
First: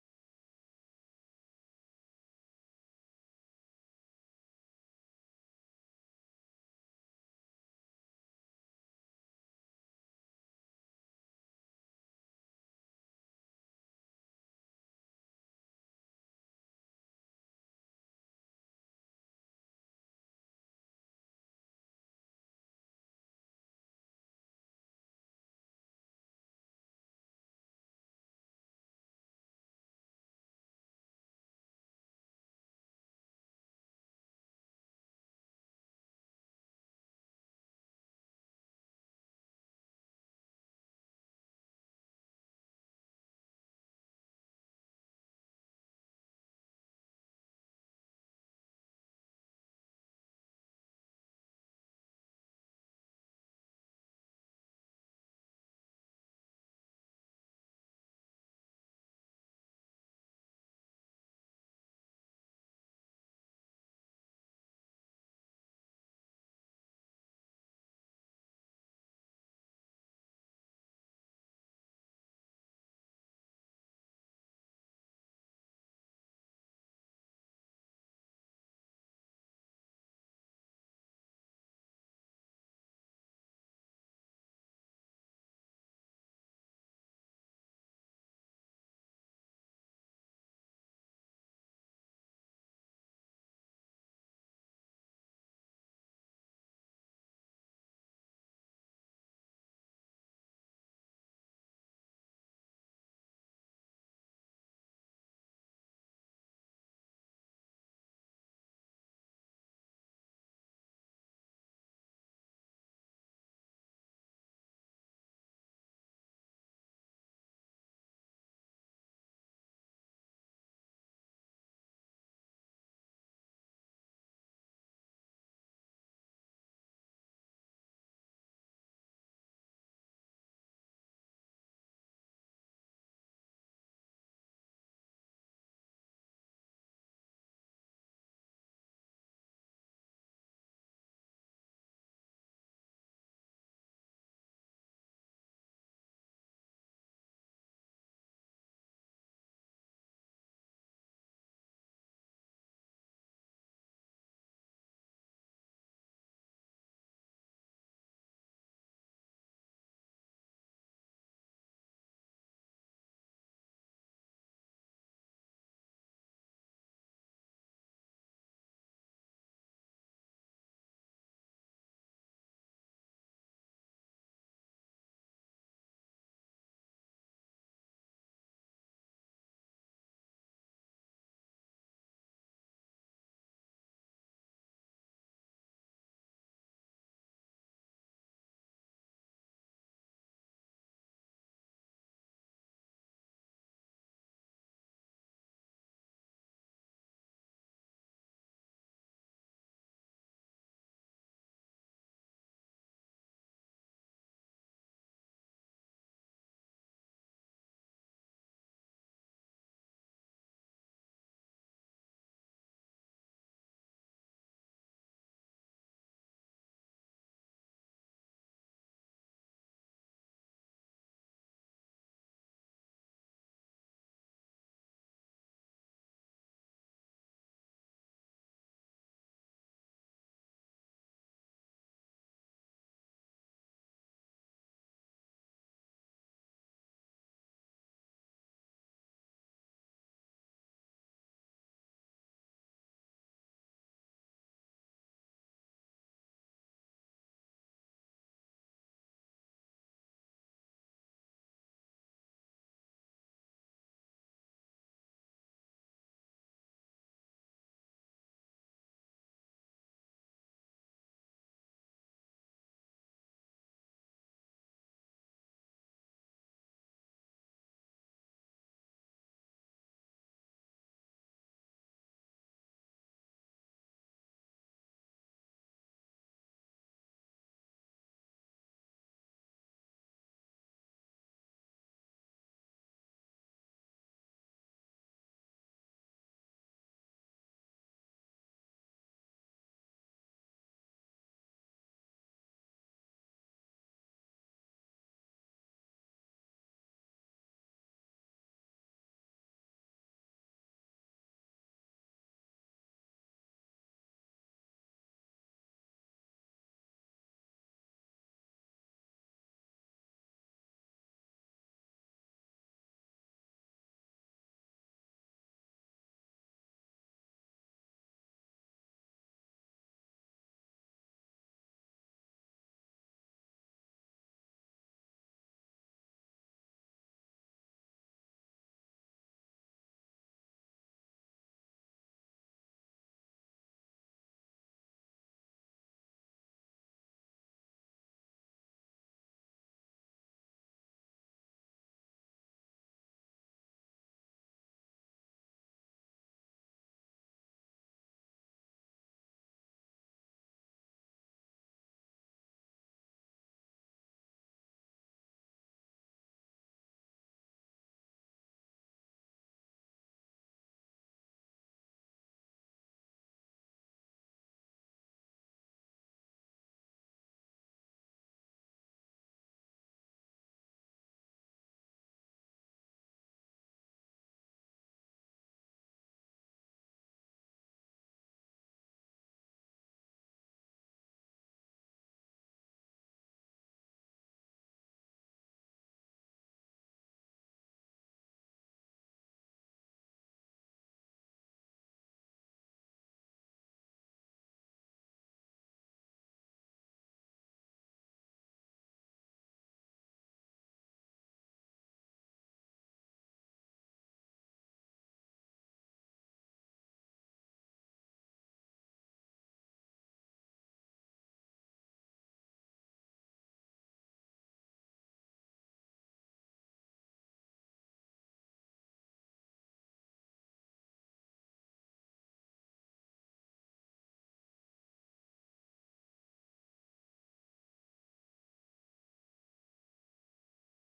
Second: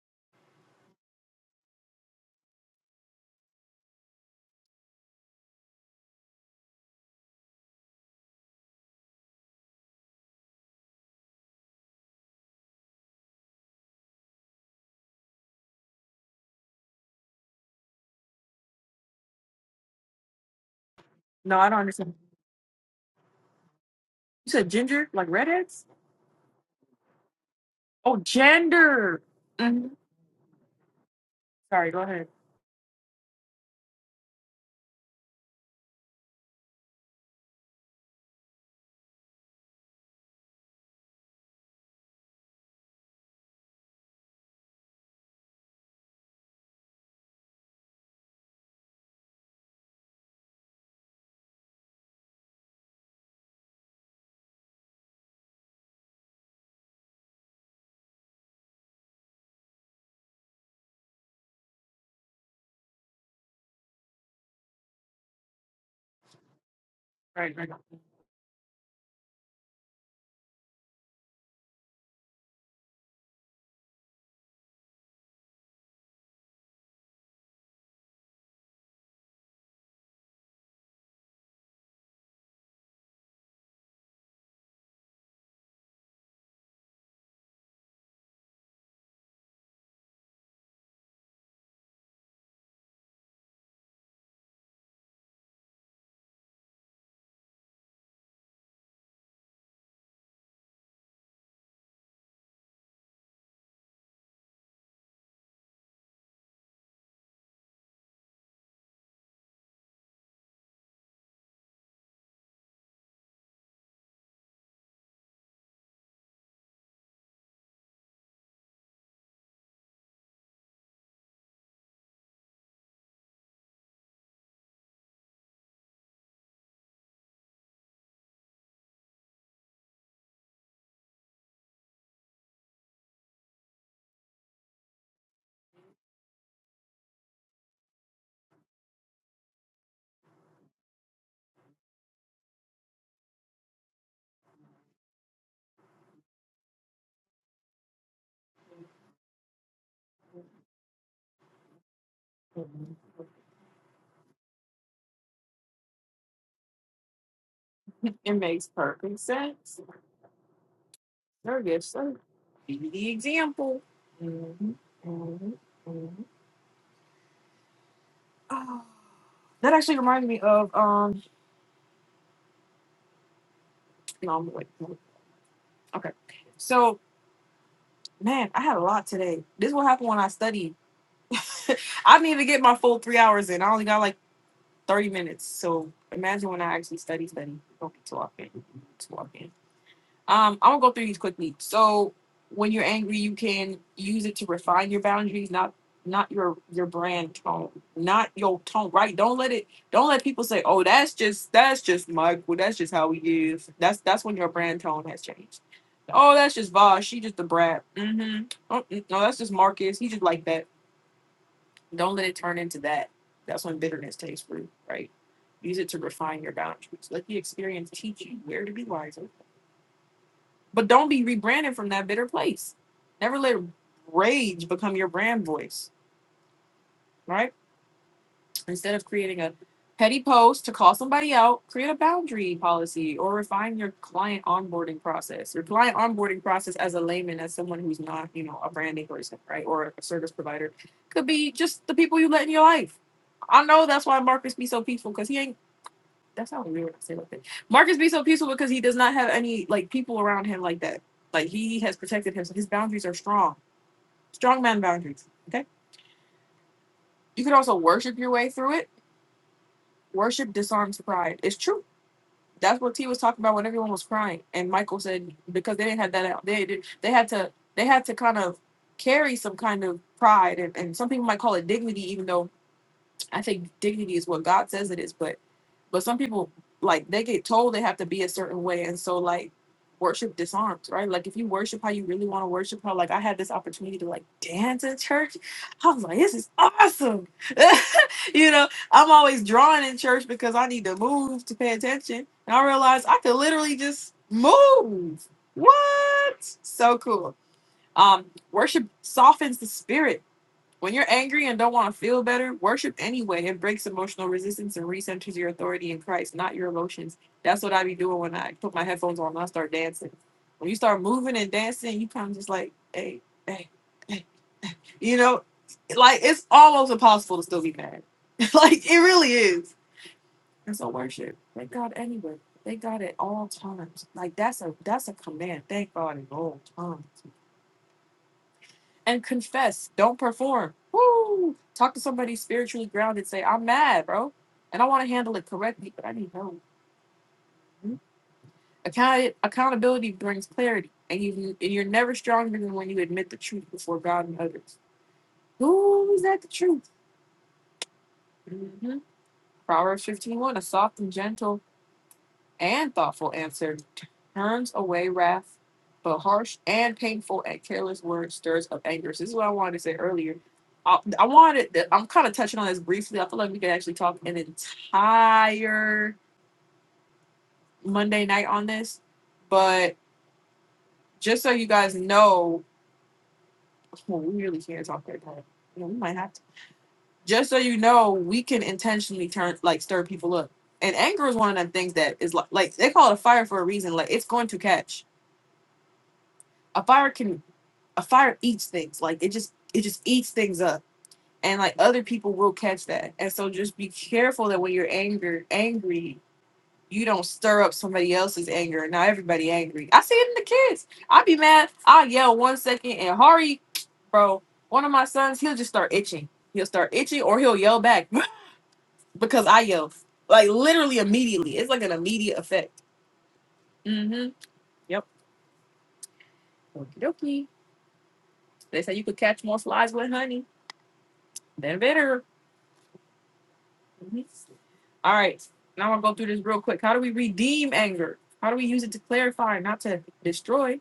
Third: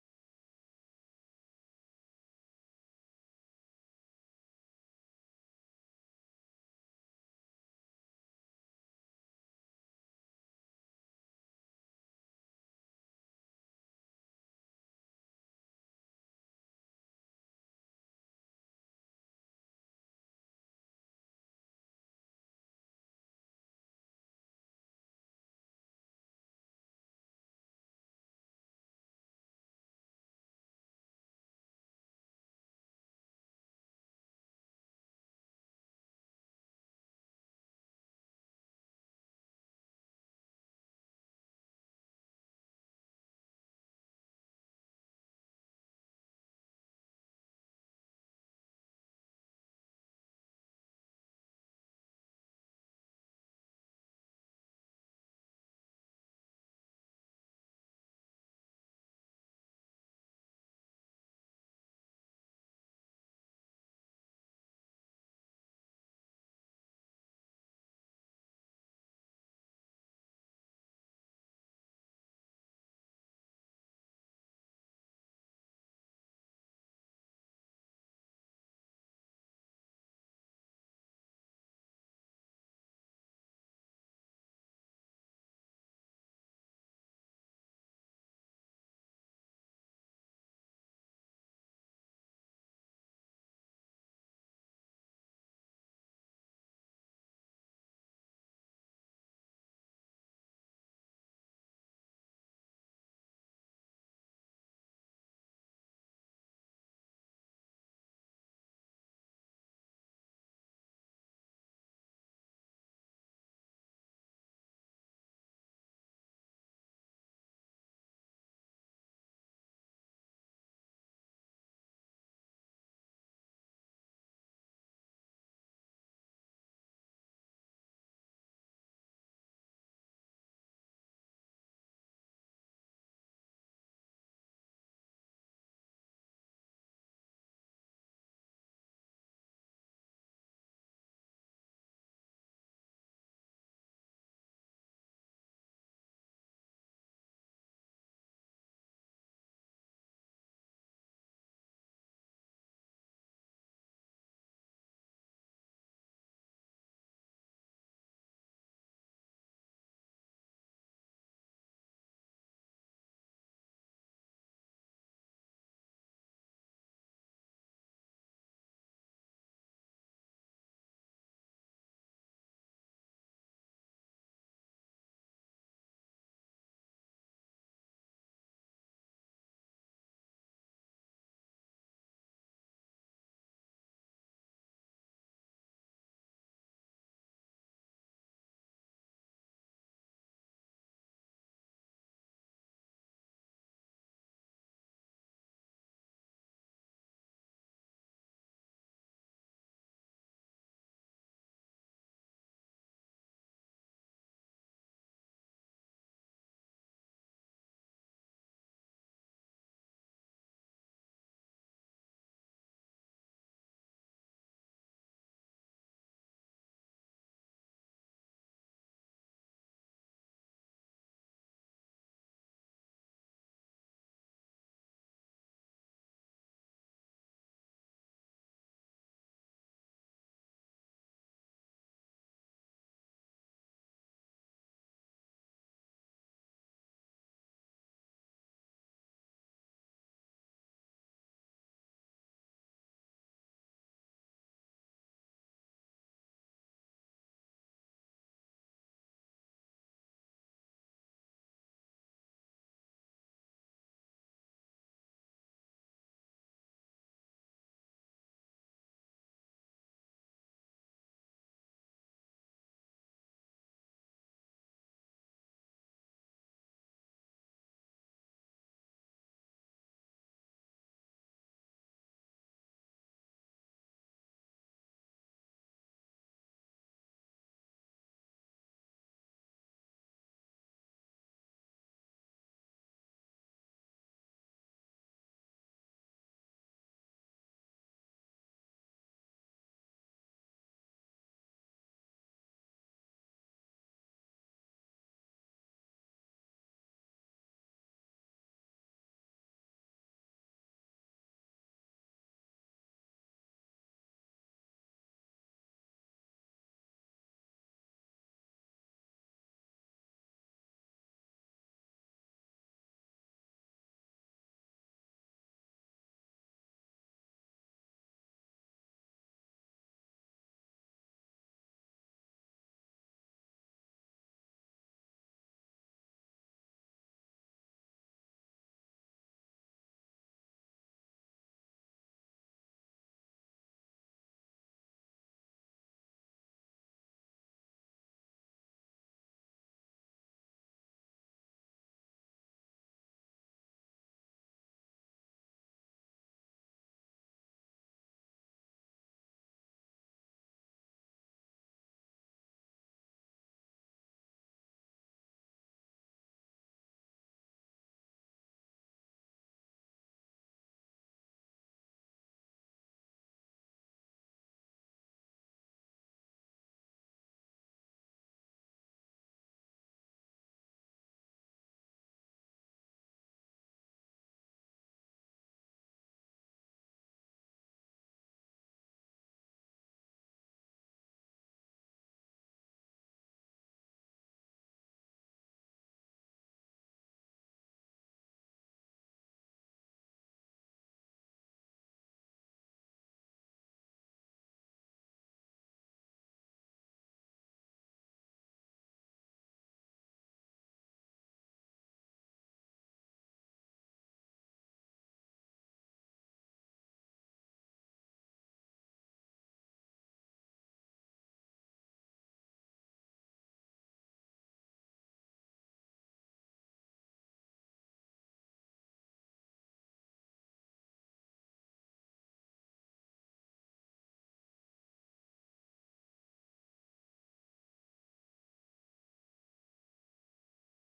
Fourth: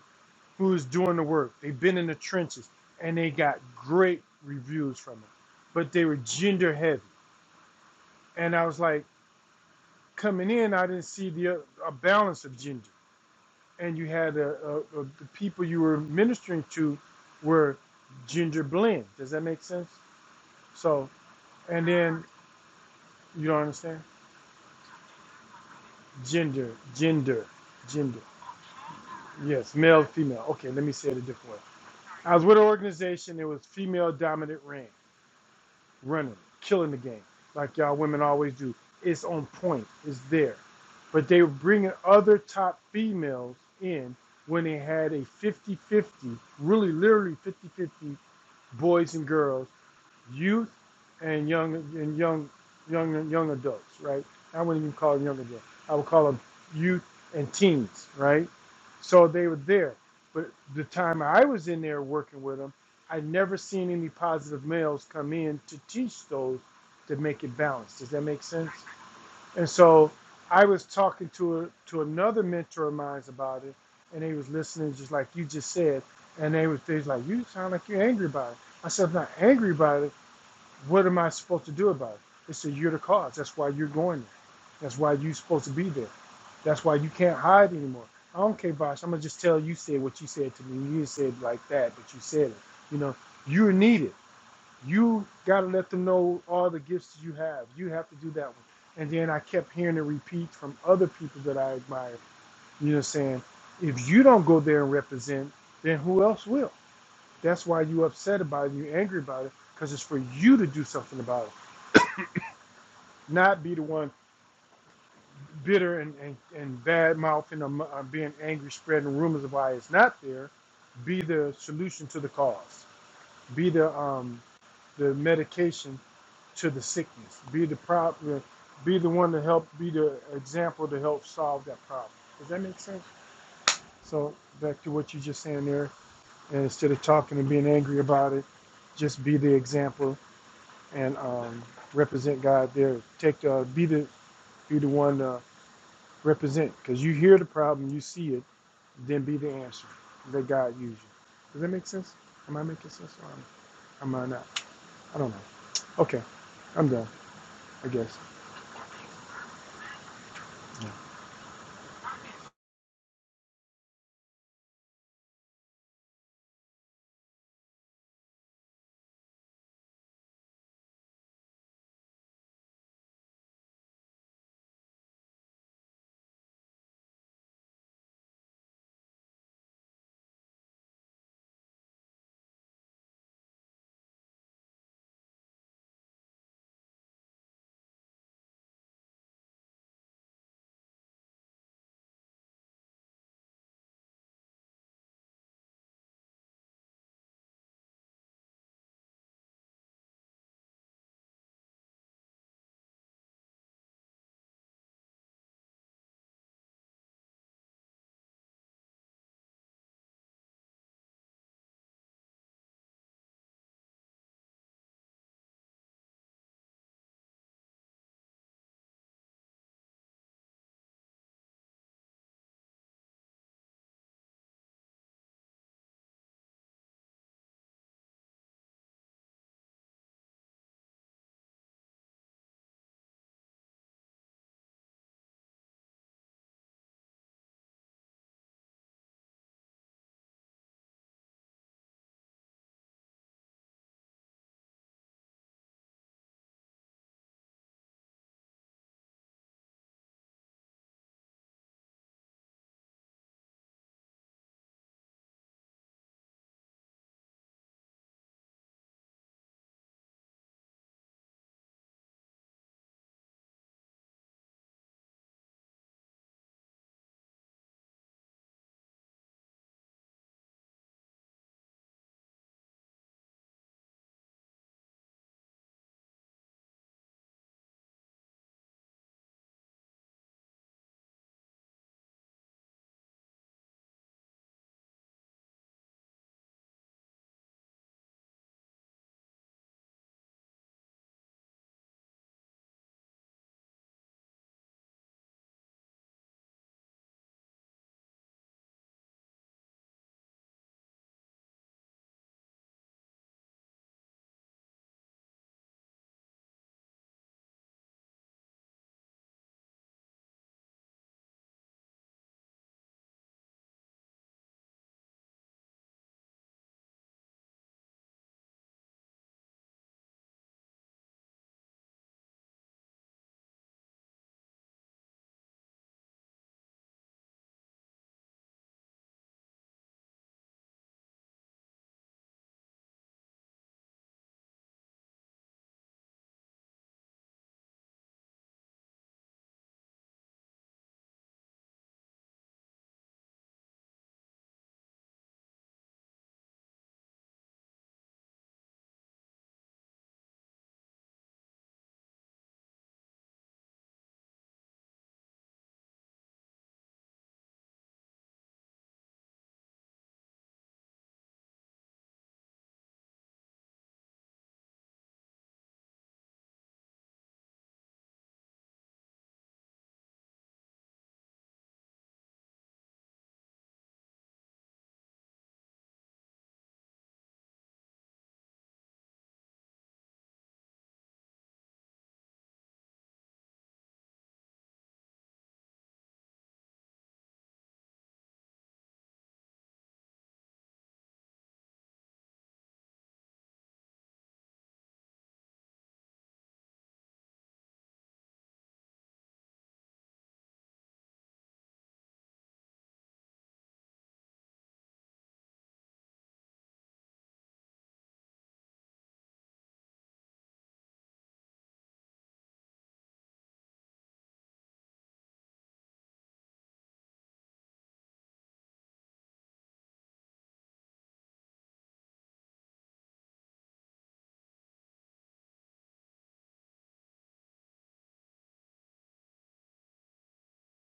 Speaker 2: who is doing the work. They've been in the trenches and they got great reviews from it, but they were gender heavy. And I was like, coming in, I didn't see the uh, a balance of gender. And you had a, a, a, the people you were ministering to were gender blend. Does that make sense? So,
Speaker 1: No, I don't
Speaker 2: and
Speaker 1: understand.
Speaker 2: then you don't understand
Speaker 1: You said ginger, like redheads?
Speaker 2: gender, gender,
Speaker 1: Oh,
Speaker 2: gender.
Speaker 1: gender.
Speaker 2: Yes,
Speaker 1: Mhm.
Speaker 2: male, female. Okay, let me say it a different way.
Speaker 1: Sorry, go ahead.
Speaker 2: I was with an organization. It was female dominant ran. running, killing the game, like y'all women always do. It's on point. It's there. But they were bringing other top females in when they had a 50-50, really literally 50-50 boys and girls youth and young and young young and young adults, right? I wouldn't even call them young adults. I would call them youth and teens, right? So they were there. But the time I was in there working with them, I never seen any positive males come in to teach those to make it
Speaker 1: Right, right.
Speaker 2: balanced. Does that make sense? And so I was talking to a, to another mentor of mine about it, and they was listening just like you just said, and they was they was like, "You sound like you're angry about it." I said, "I'm not angry about it." What am I supposed to do about it? It's a you're the cause. That's why you're going there. That's why you're supposed to be there. That's why you can't hide anymore. I don't care, Bosh. I'm gonna just tell you said what you said to me. You didn't say it like that, but you said it. You know, you're needed. You gotta let them know all the gifts you have. You have to do that one. And then I kept hearing it repeat from other people that I admired. You know, saying if you don't go there and represent, then who else will? That's why you upset about it. You are angry about it because it's for you to do something about it not be the one bitter and, and, and bad mouthing or mu- uh, being angry, spreading rumors of why it's not there. Be the solution to the cause. Be the um, the medication to the sickness. Be the problem. Be the one to help. Be the example to help solve that problem. Does that make sense? So back to what you just saying there. And instead of talking and being angry about it, just be the example and um, represent God there. Take the, be the be the one. Uh, Represent, because you hear the problem, you see it, then be the answer that God used you. Does that make sense? Am I making sense or am I not? I don't know. Okay, I'm done, I guess.
Speaker 1: It makes perfect sense Sir, yes, sir. Give me the example. Mhm, mhm, mhm. Ah, that actually reminds me of um. No, I'm wait. no. Okay, so man, I had a lot today. This is what happened when I studied. <laughs> I didn't even get my full three hours in. I only got like thirty minutes. So imagine when I actually study, study. Okay, so I can, Um, I'm gonna go through these quickly. So when you're angry, you can use it to refine your boundaries, not not your your brand tone, not your tone. Right? Don't let it. Don't let people say, "Oh, that's just that's just Michael. That's just how he is." That's that's when your brand tone has changed. Oh, that's just Vosh. She just a brat. Mm-hmm. Oh, mm, no, that's just Marcus. He just like that. Don't let it turn into that. That's when bitterness takes root. Right? Use it to refine your boundaries. Let the experience teach you where to be wiser but don't be rebranded from that bitter place. Never let rage become your brand voice, right? Instead of creating a petty post to call somebody out, create a boundary policy or refine your client onboarding process. Your client onboarding process as a layman, as someone who's not, you know, a branding person, right? Or a service provider could be just the people you let in your life. I know that's why Marcus be so peaceful because he ain't that's not weird to say like that. Marcus be so peaceful because he does not have any like people around him like that. Like he has protected himself. His boundaries are strong. Strong man boundaries. Okay. You can also worship your way through it. Worship disarms pride. It's true. That's what T was talking about when everyone was crying. And Michael said because they didn't have that out. They did they had to they had to kind of carry some kind of pride and, and some people might call it dignity, even though I think dignity is what God says it is, but but some people like they get told they have to be a certain way, and so like worship disarms, right? Like if you worship how you really want to worship, how like I had this opportunity to like dance in church, I was like, this is awesome. <laughs> you know, I'm always drawing in church because I need to move to pay attention, and I realized I could literally just move. What? So cool. Um, worship softens the spirit when you're angry and don't want to feel better, worship anyway. It breaks emotional resistance and recenters your authority in Christ, not your emotions. That's what I be doing when I put my headphones on and I start dancing. When you start moving and dancing, you kind of just like, hey, hey, hey. You know, like it's almost impossible to still be mad. <laughs> like it really is. And so worship. Thank God anyway. Thank God at all times. Like that's a that's a command. Thank God at all times and confess. Don't perform. Woo! Talk to somebody spiritually grounded. Say, I'm mad, bro, and I want to handle it correctly, but I need help. Mhm. Account- accountability brings clarity, and you and you're never stronger than when you admit the truth before God and others. Who is that the truth? hmm Proverbs 15, one, a soft and gentle and thoughtful answer turns away wrath, but harsh and painful and careless words stirs up anger. So this is what I wanted to say earlier. I, I wanted. I'm kind of touching on this briefly. I feel like we could actually talk an entire Monday night on this, but just so you guys know, <laughs> well, we really can't talk that time. You know, we might have to. Just so you know, we can intentionally turn like stir people up. And anger is one of them things that is like, like they call it a fire for a reason. Like it's going to catch a fire can a fire eats things like it just it just eats things up and like other people will catch that and so just be careful that when you're angry angry you don't stir up somebody else's anger now everybody angry i see it in the kids i be mad i yell one second and hurry bro one of my sons he'll just start itching he'll start itching or he'll yell back <laughs> because i yell like literally immediately it's like an immediate effect mm-hmm yep Okie dokie. they say you could catch more flies with honey than vinegar Mhm. All right. Now I'll go through this real quick. How do we redeem anger? How do we use it to clarify, not to destroy?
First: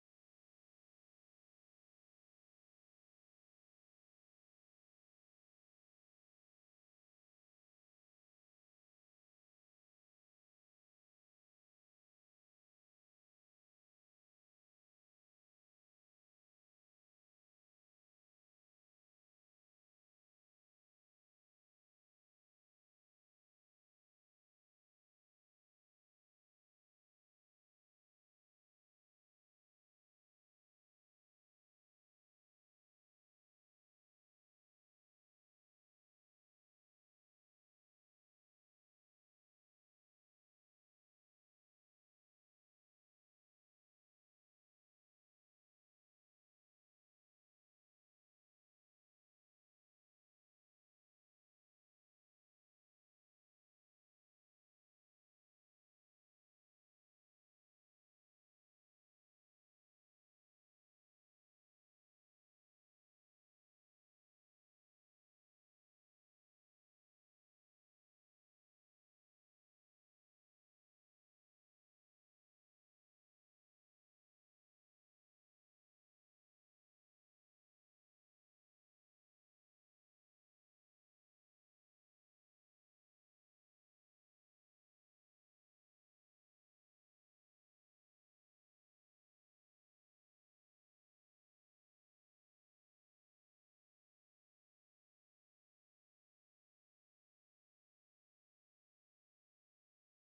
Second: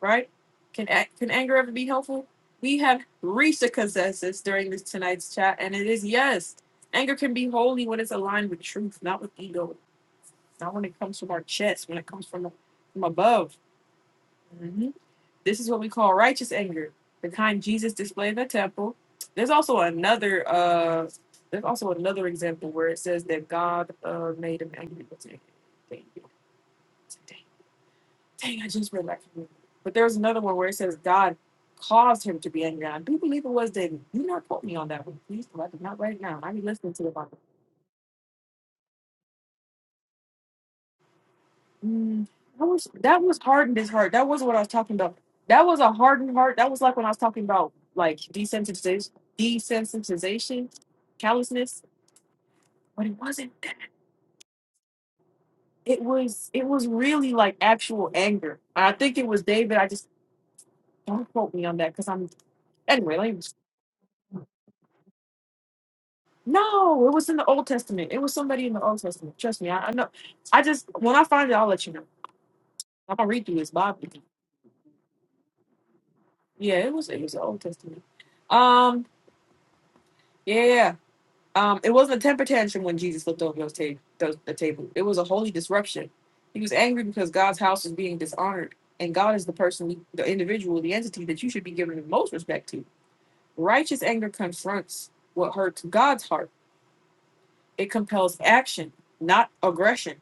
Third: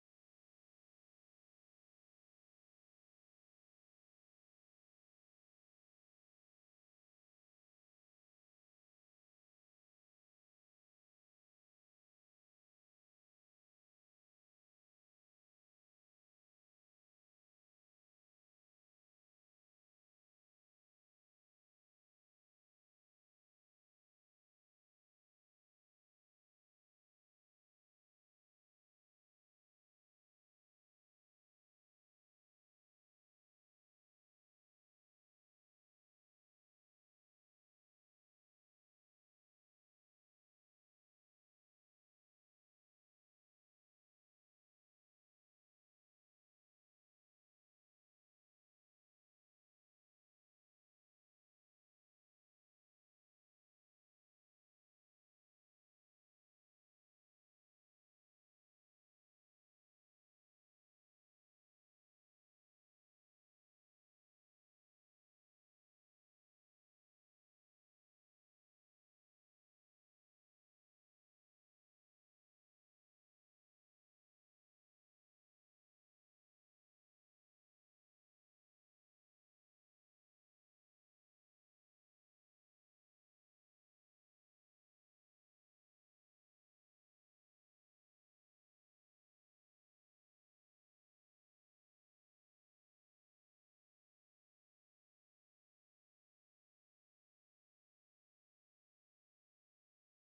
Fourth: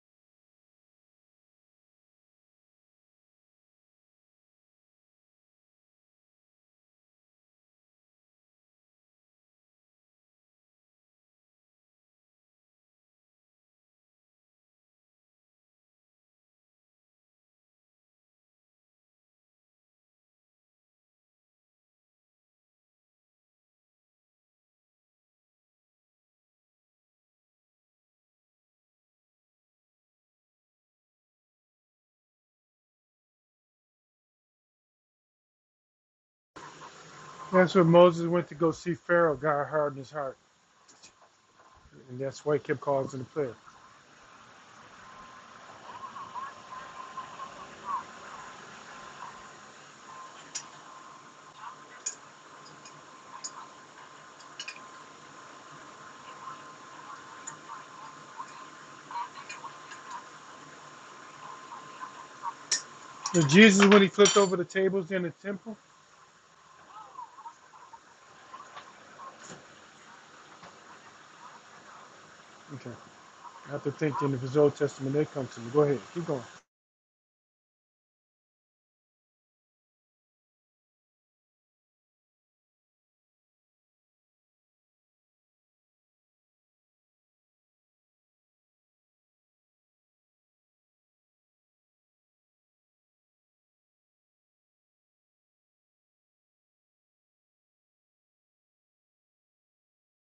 Speaker 1: Right? Can a- can anger ever be helpful? We have reached a consensus during this tonight's chat, and it is yes. Anger can be holy when it's aligned with truth, not with ego. Not when it comes from our chest, when it comes from from above. This is what we call righteous anger, the kind Jesus displayed in the temple. There's also another uh there's also another example where it says that God uh made him angry. What's Dang, dang, dang, I just read that. But there's another one where it says God caused him to be angry. I do believe it was David. Do not quote me on that one, please. 'cause I did not write it down. I be listening to it.
Speaker 2: That's where Moses went to go see Pharaoh. God hardened his heart, and
Speaker 1: Mm,
Speaker 2: that's why he
Speaker 1: that
Speaker 2: kept
Speaker 1: was
Speaker 2: causing
Speaker 1: that
Speaker 2: the
Speaker 1: was
Speaker 2: plague.
Speaker 1: hardened his heart. That wasn't what I was talking about. That was a hardened heart. That was like when I was talking about like desensitization, desensitization, callousness. But it wasn't. that. It was it was really like actual anger. And I think it was David. I just don't quote me on that because I'm anyway. Let me,
Speaker 2: So Jesus, when he flipped over the tables in the temple,
Speaker 1: no, it was in the Old Testament. It was somebody in the Old Testament. Trust me. I, I know. I just when I find it, I'll let you know.
Speaker 2: okay,
Speaker 1: I'm gonna read through this
Speaker 2: I have to
Speaker 1: Bible.
Speaker 2: think then if it's Old Testament, they come to me. Go ahead, keep going.
Speaker 1: Yeah, it was it was the Old Testament. Um. Yeah. yeah, yeah. Um, it wasn't a temper tantrum when Jesus looked over those ta- those, the table. It was a holy disruption. He was angry because God's house was being dishonored, and God is the person, we, the individual, the entity that you should be giving the most respect to. Righteous anger confronts what hurts God's heart. It compels action, not aggression.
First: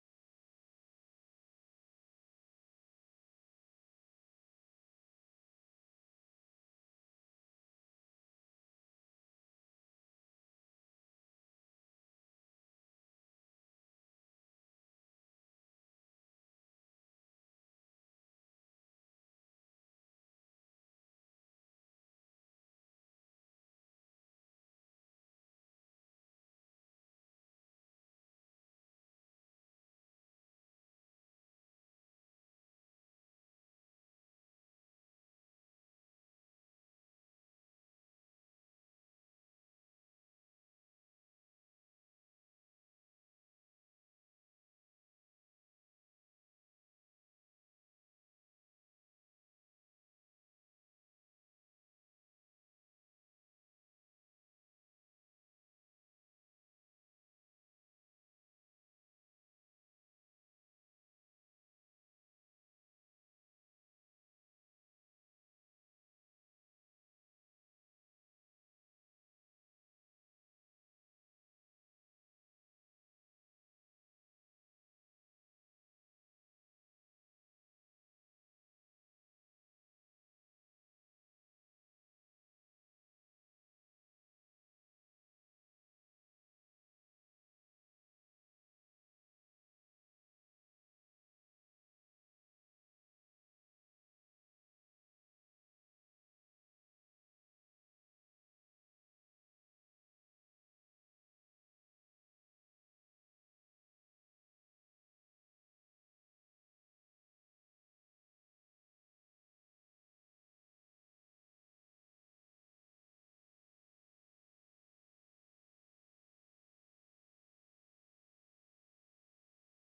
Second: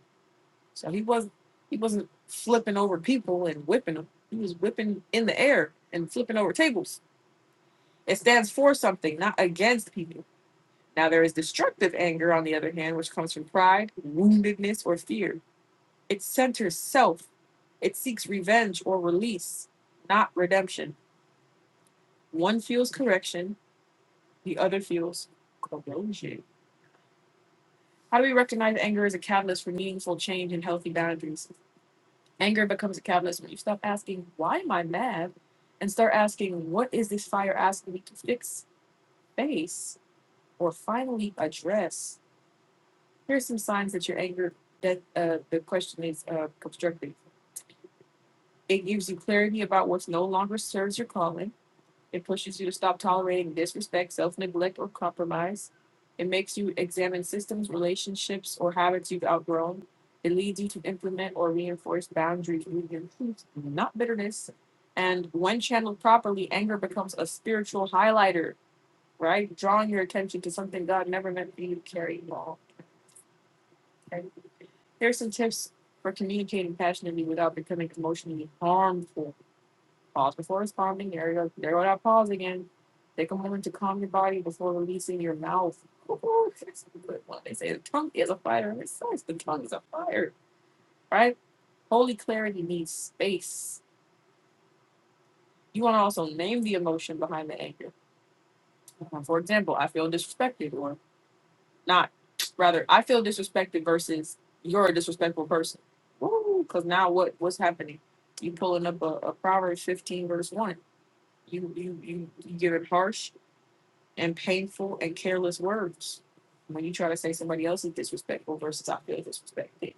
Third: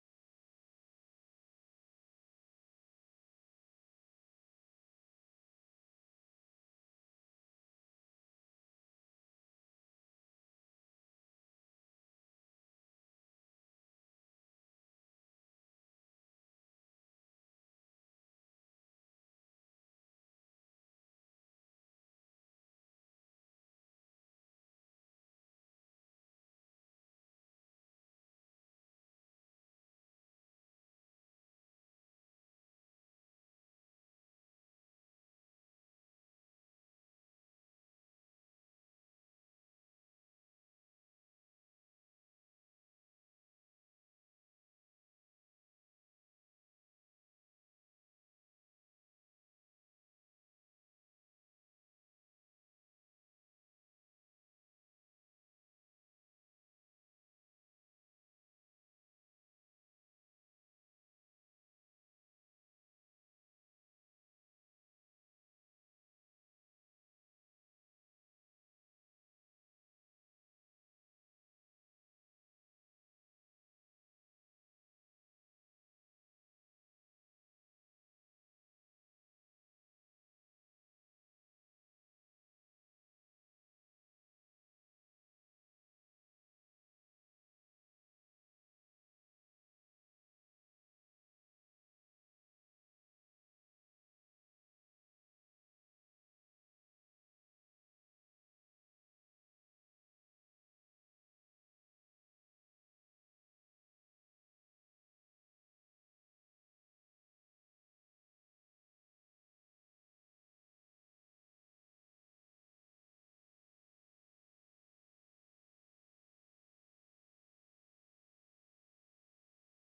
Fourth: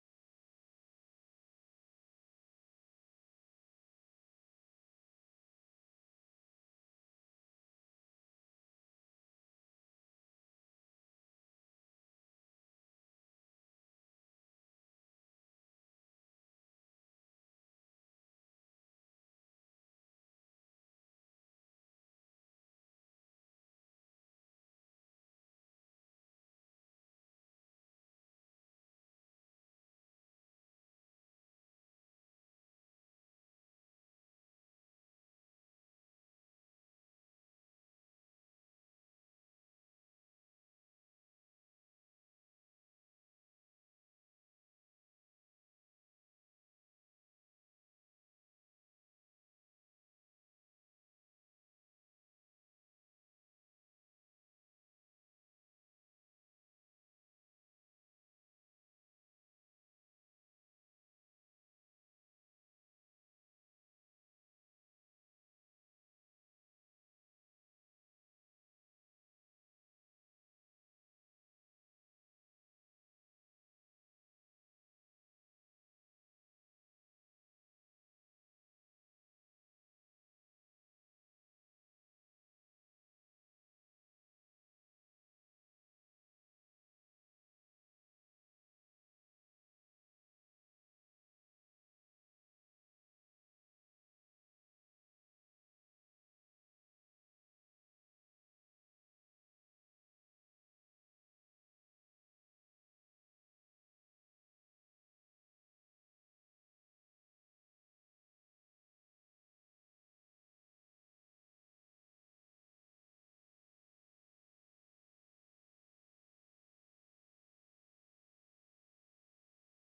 Speaker 1: So he was he wasn't flipping over people and whipping them. He was whipping in the air and flipping over tables. It stands for something, not against people. Now, there is destructive anger, on the other hand, which comes from pride, woundedness, or fear. It centers self, it seeks revenge or release, not redemption. One feels correction, the other feels corrosion. How do we recognize anger as a catalyst for meaningful change and healthy boundaries? Anger becomes a catalyst when you stop asking, Why am I mad? and start asking, What is this fire asking me to fix, face, or finally address? Here's some signs that your anger that uh, the question is uh, constructive. It gives you clarity about what no longer serves your calling. It pushes you to stop tolerating disrespect, self neglect, or compromise. It makes you examine systems, relationships, or habits you've outgrown. It leads you to implement or reinforce boundaries rooted in truth, not bitterness. And when channeled properly, anger becomes a spiritual highlighter, right? Drawing your attention to something God never meant for you to carry at Okay? Here's some tips for communicating passionately without becoming emotionally harmful. Pause before responding. There you go. There go that pause again. Take a moment to calm your body before releasing your mouth. <laughs> Oh, that's a good one. They say the tongue is a fire. It says the tongue is a fire, right? Holy clarity needs space. You want to also name the emotion behind the anger. Uh, For example, I feel disrespected, or Not rather, I feel disrespected versus you're a disrespectful person. Woo! Because now what what's happening? You pulling up a, a Proverbs 15 verse one. You you you you give it harsh and painful and careless words when you try to say somebody else is disrespectful versus I feel disrespected,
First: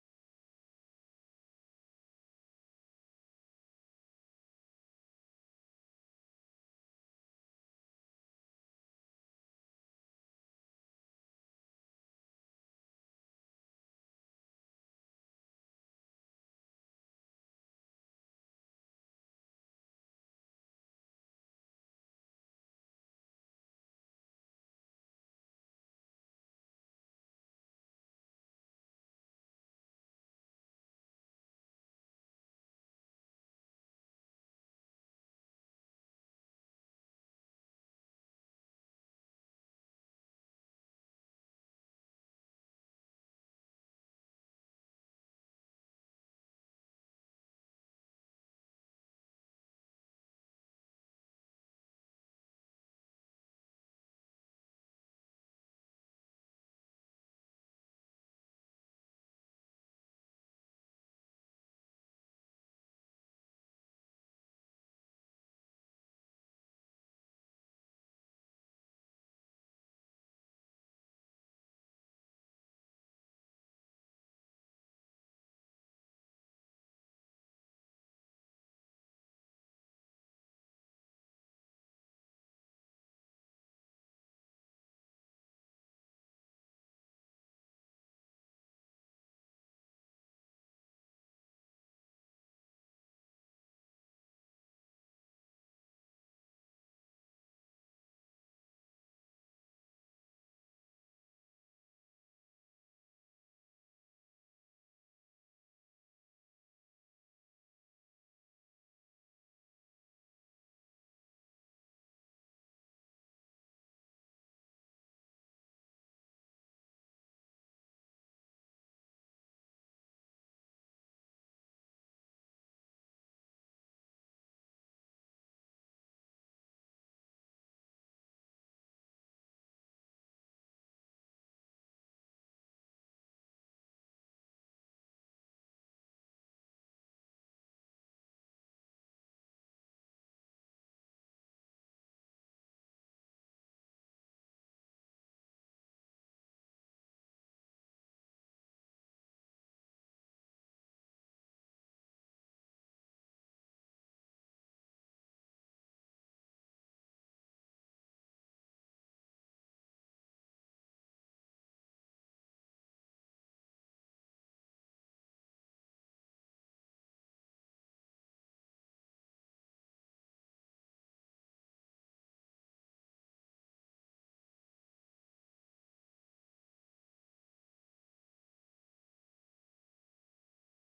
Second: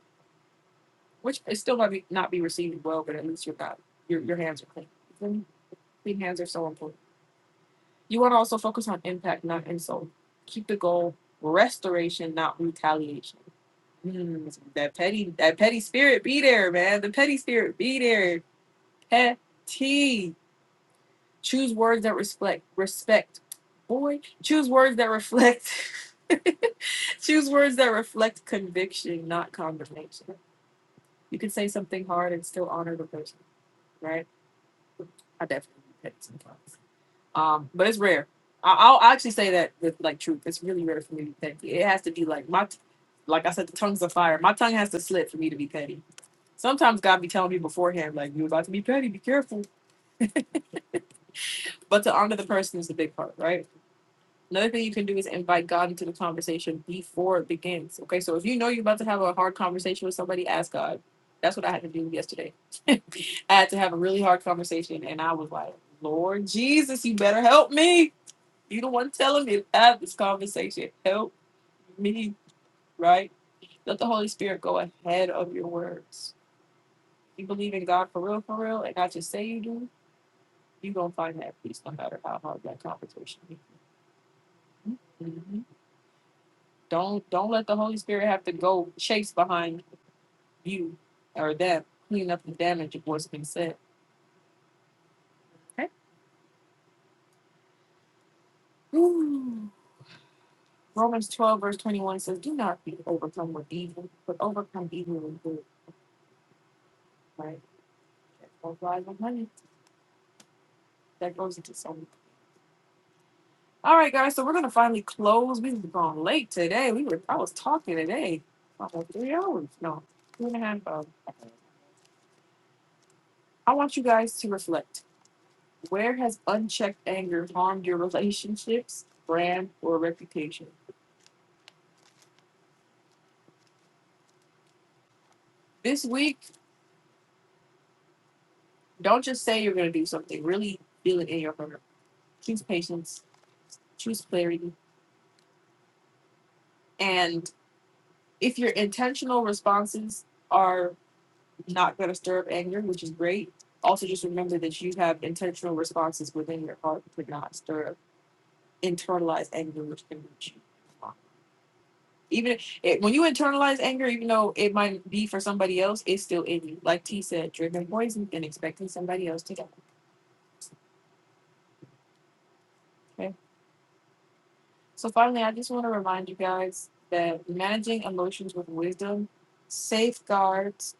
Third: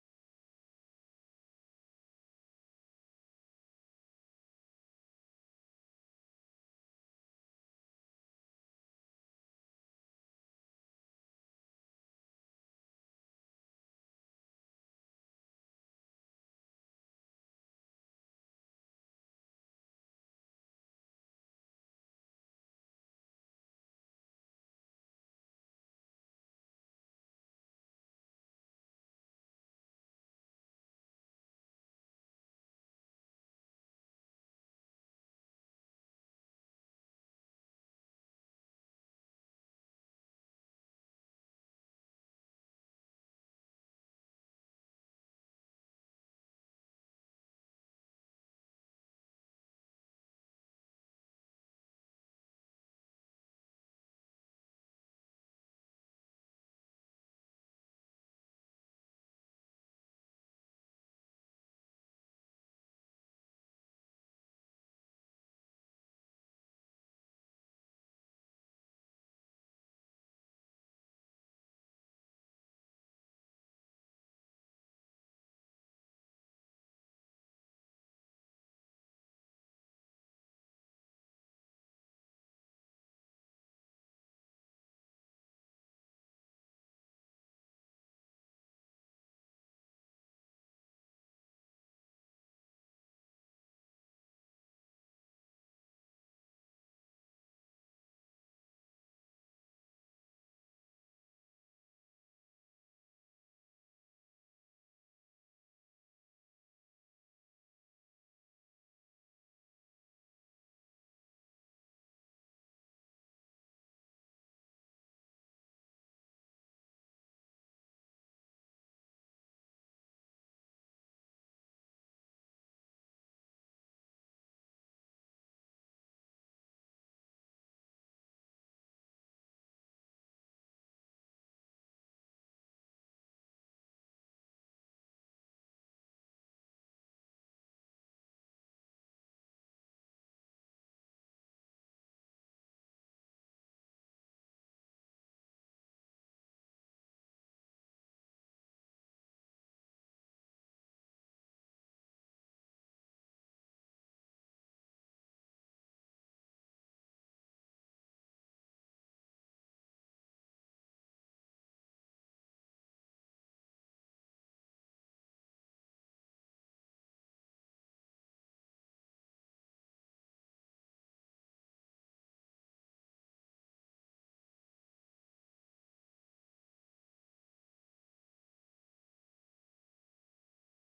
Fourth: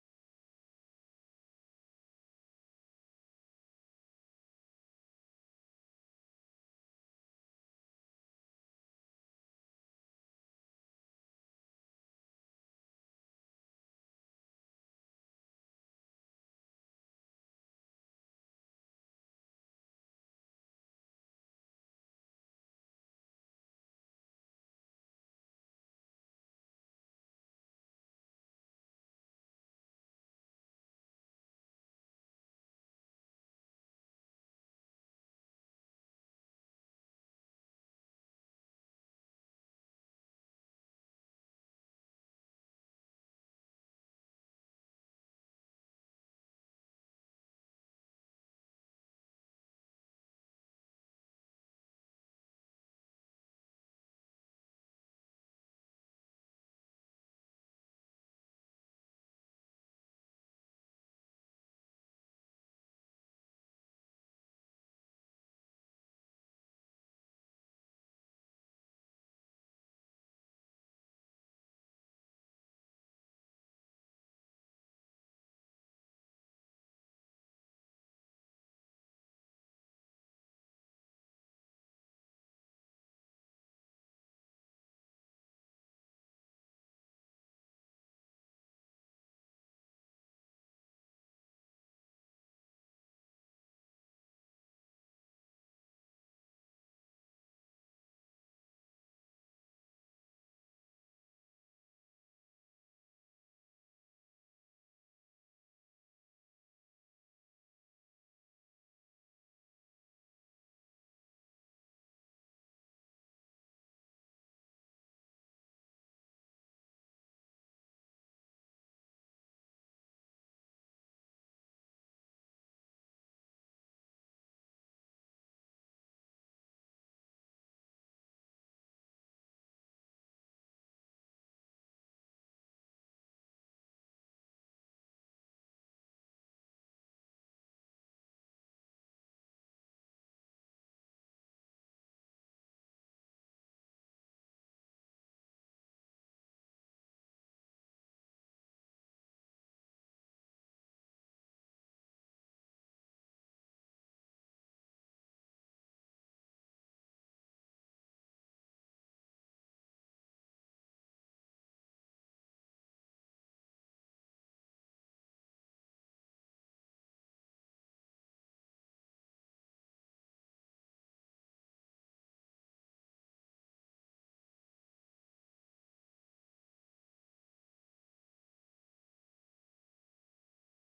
Speaker 1: which it still might be, not be received well, but at least you're not your your hands are clean. Clean clean hands are so important. You want to also focus on impact, not insult. Keep the goal restoration, not retaliation. Mm, that petty, that petty spirit be there, man. The petty spirit be there. Petty. Choose words that reflect respect. Boy, choose words that reflect. <laughs> choose words that reflect conviction, not condemnation. You can say something hard and still honor the person, right? I definitely be petty sometimes. Um, but it's rare. I, I'll I'll actually say that with like truth, it's really rare for me to be petty. It has to be like my, t- like I said, the tongues of fire. My tongue has to slip for me to be petty. Sometimes God be telling me beforehand, like you're about to be petty, be careful. But to honor the person is the big part, right? Another thing you can do is invite God into the conversation before it begins. Okay, so if you know you're about to have a hard conversation with somebody, ask God. That's what I had to do yesterday. I had to have a really hard conversation, and I was like, Lord Jesus, you better help me You the one telling me to have this conversation. Help me, right? Let the Holy Spirit go ahead of your words. You believe in God for real, for real, and not just say you do. You gonna find that peace no matter how hard that conversation. is. Mhm. Don't don't let the Holy Spirit have to go chase behind you or them, clean up the damage of what's been said. Okay. Ooh. Romans twelve verse twenty one says, "Do not be overcome with evil, but overcome evil with good." Right. That's why I'm honey. That goes into some. All right, guys. So we're gonna finally close. We've been gone late today. We were. I was talking today. About three hours. No, two and a half hours. I want you guys to reflect. Where has unchecked anger harmed your relationships, brand, or reputation? This week, don't just say you're gonna do something. Really feel it in your heart. Choose patience. Choose clarity. And if your intentional responses are not going to stir up anger, which is great. Also, just remember that you have intentional responses within your heart to not stir up internalized anger, which can reach you. Even if- it, when you internalize anger, even though it might be for somebody else, it's still in you. Like T said, drinking poison and expecting somebody else to get it. Okay. So finally, I just want to remind you guys that managing emotions with wisdom safeguards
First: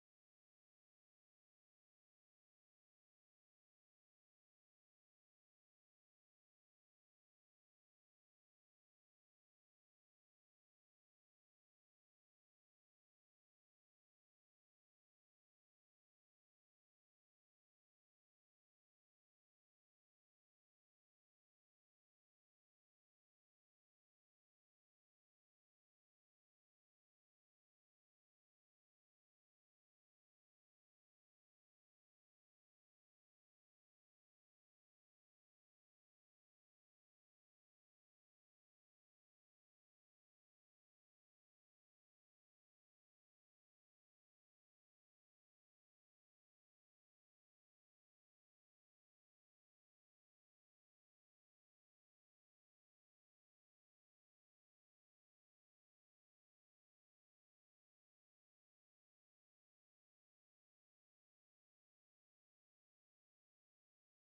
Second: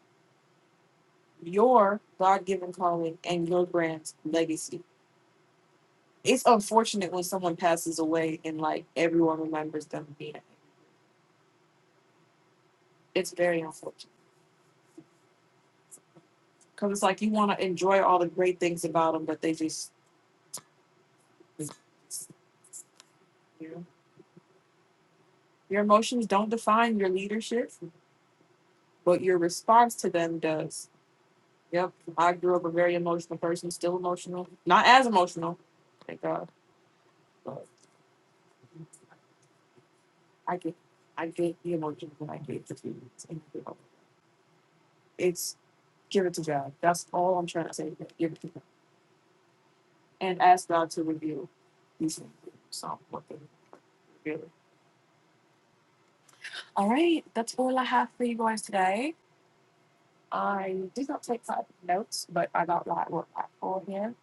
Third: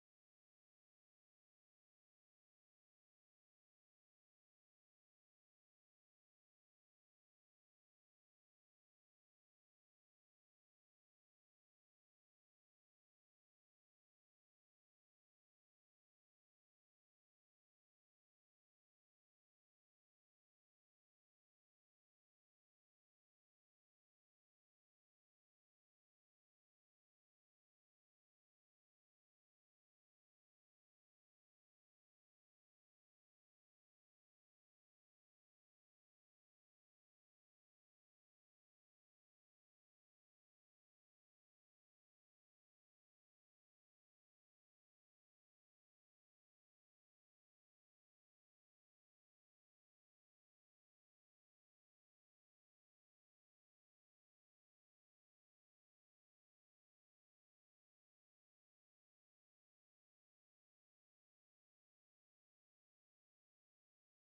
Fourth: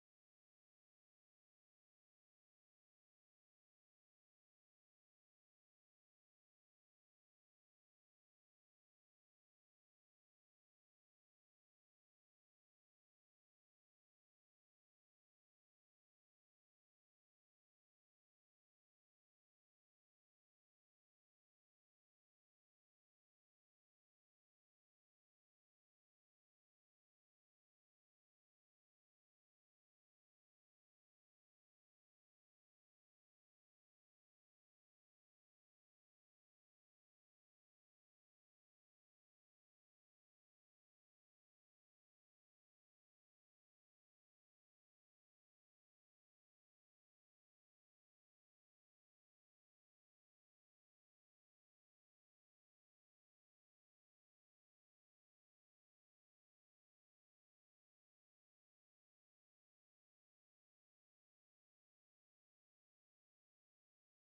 Speaker 1: your God-given calling and your brand's legacy It's unfortunate when someone passes away and like everyone remembers them being. it. It's very unfortunate because it's like you want to enjoy all the great things about them, but they just, you know, your emotions don't define your leadership, but your response to them does. Yep, I grew up a very emotional person, still emotional, not as emotional, thank God, but I get, I get the emotions and I get the feelings. and, you know, It's give it to God. That's all I'm trying to say. Give it to God. and ask God to reveal these things. So, what they really. All right, that's all I have for you guys today. I did not take five notes, but I got what what I for here.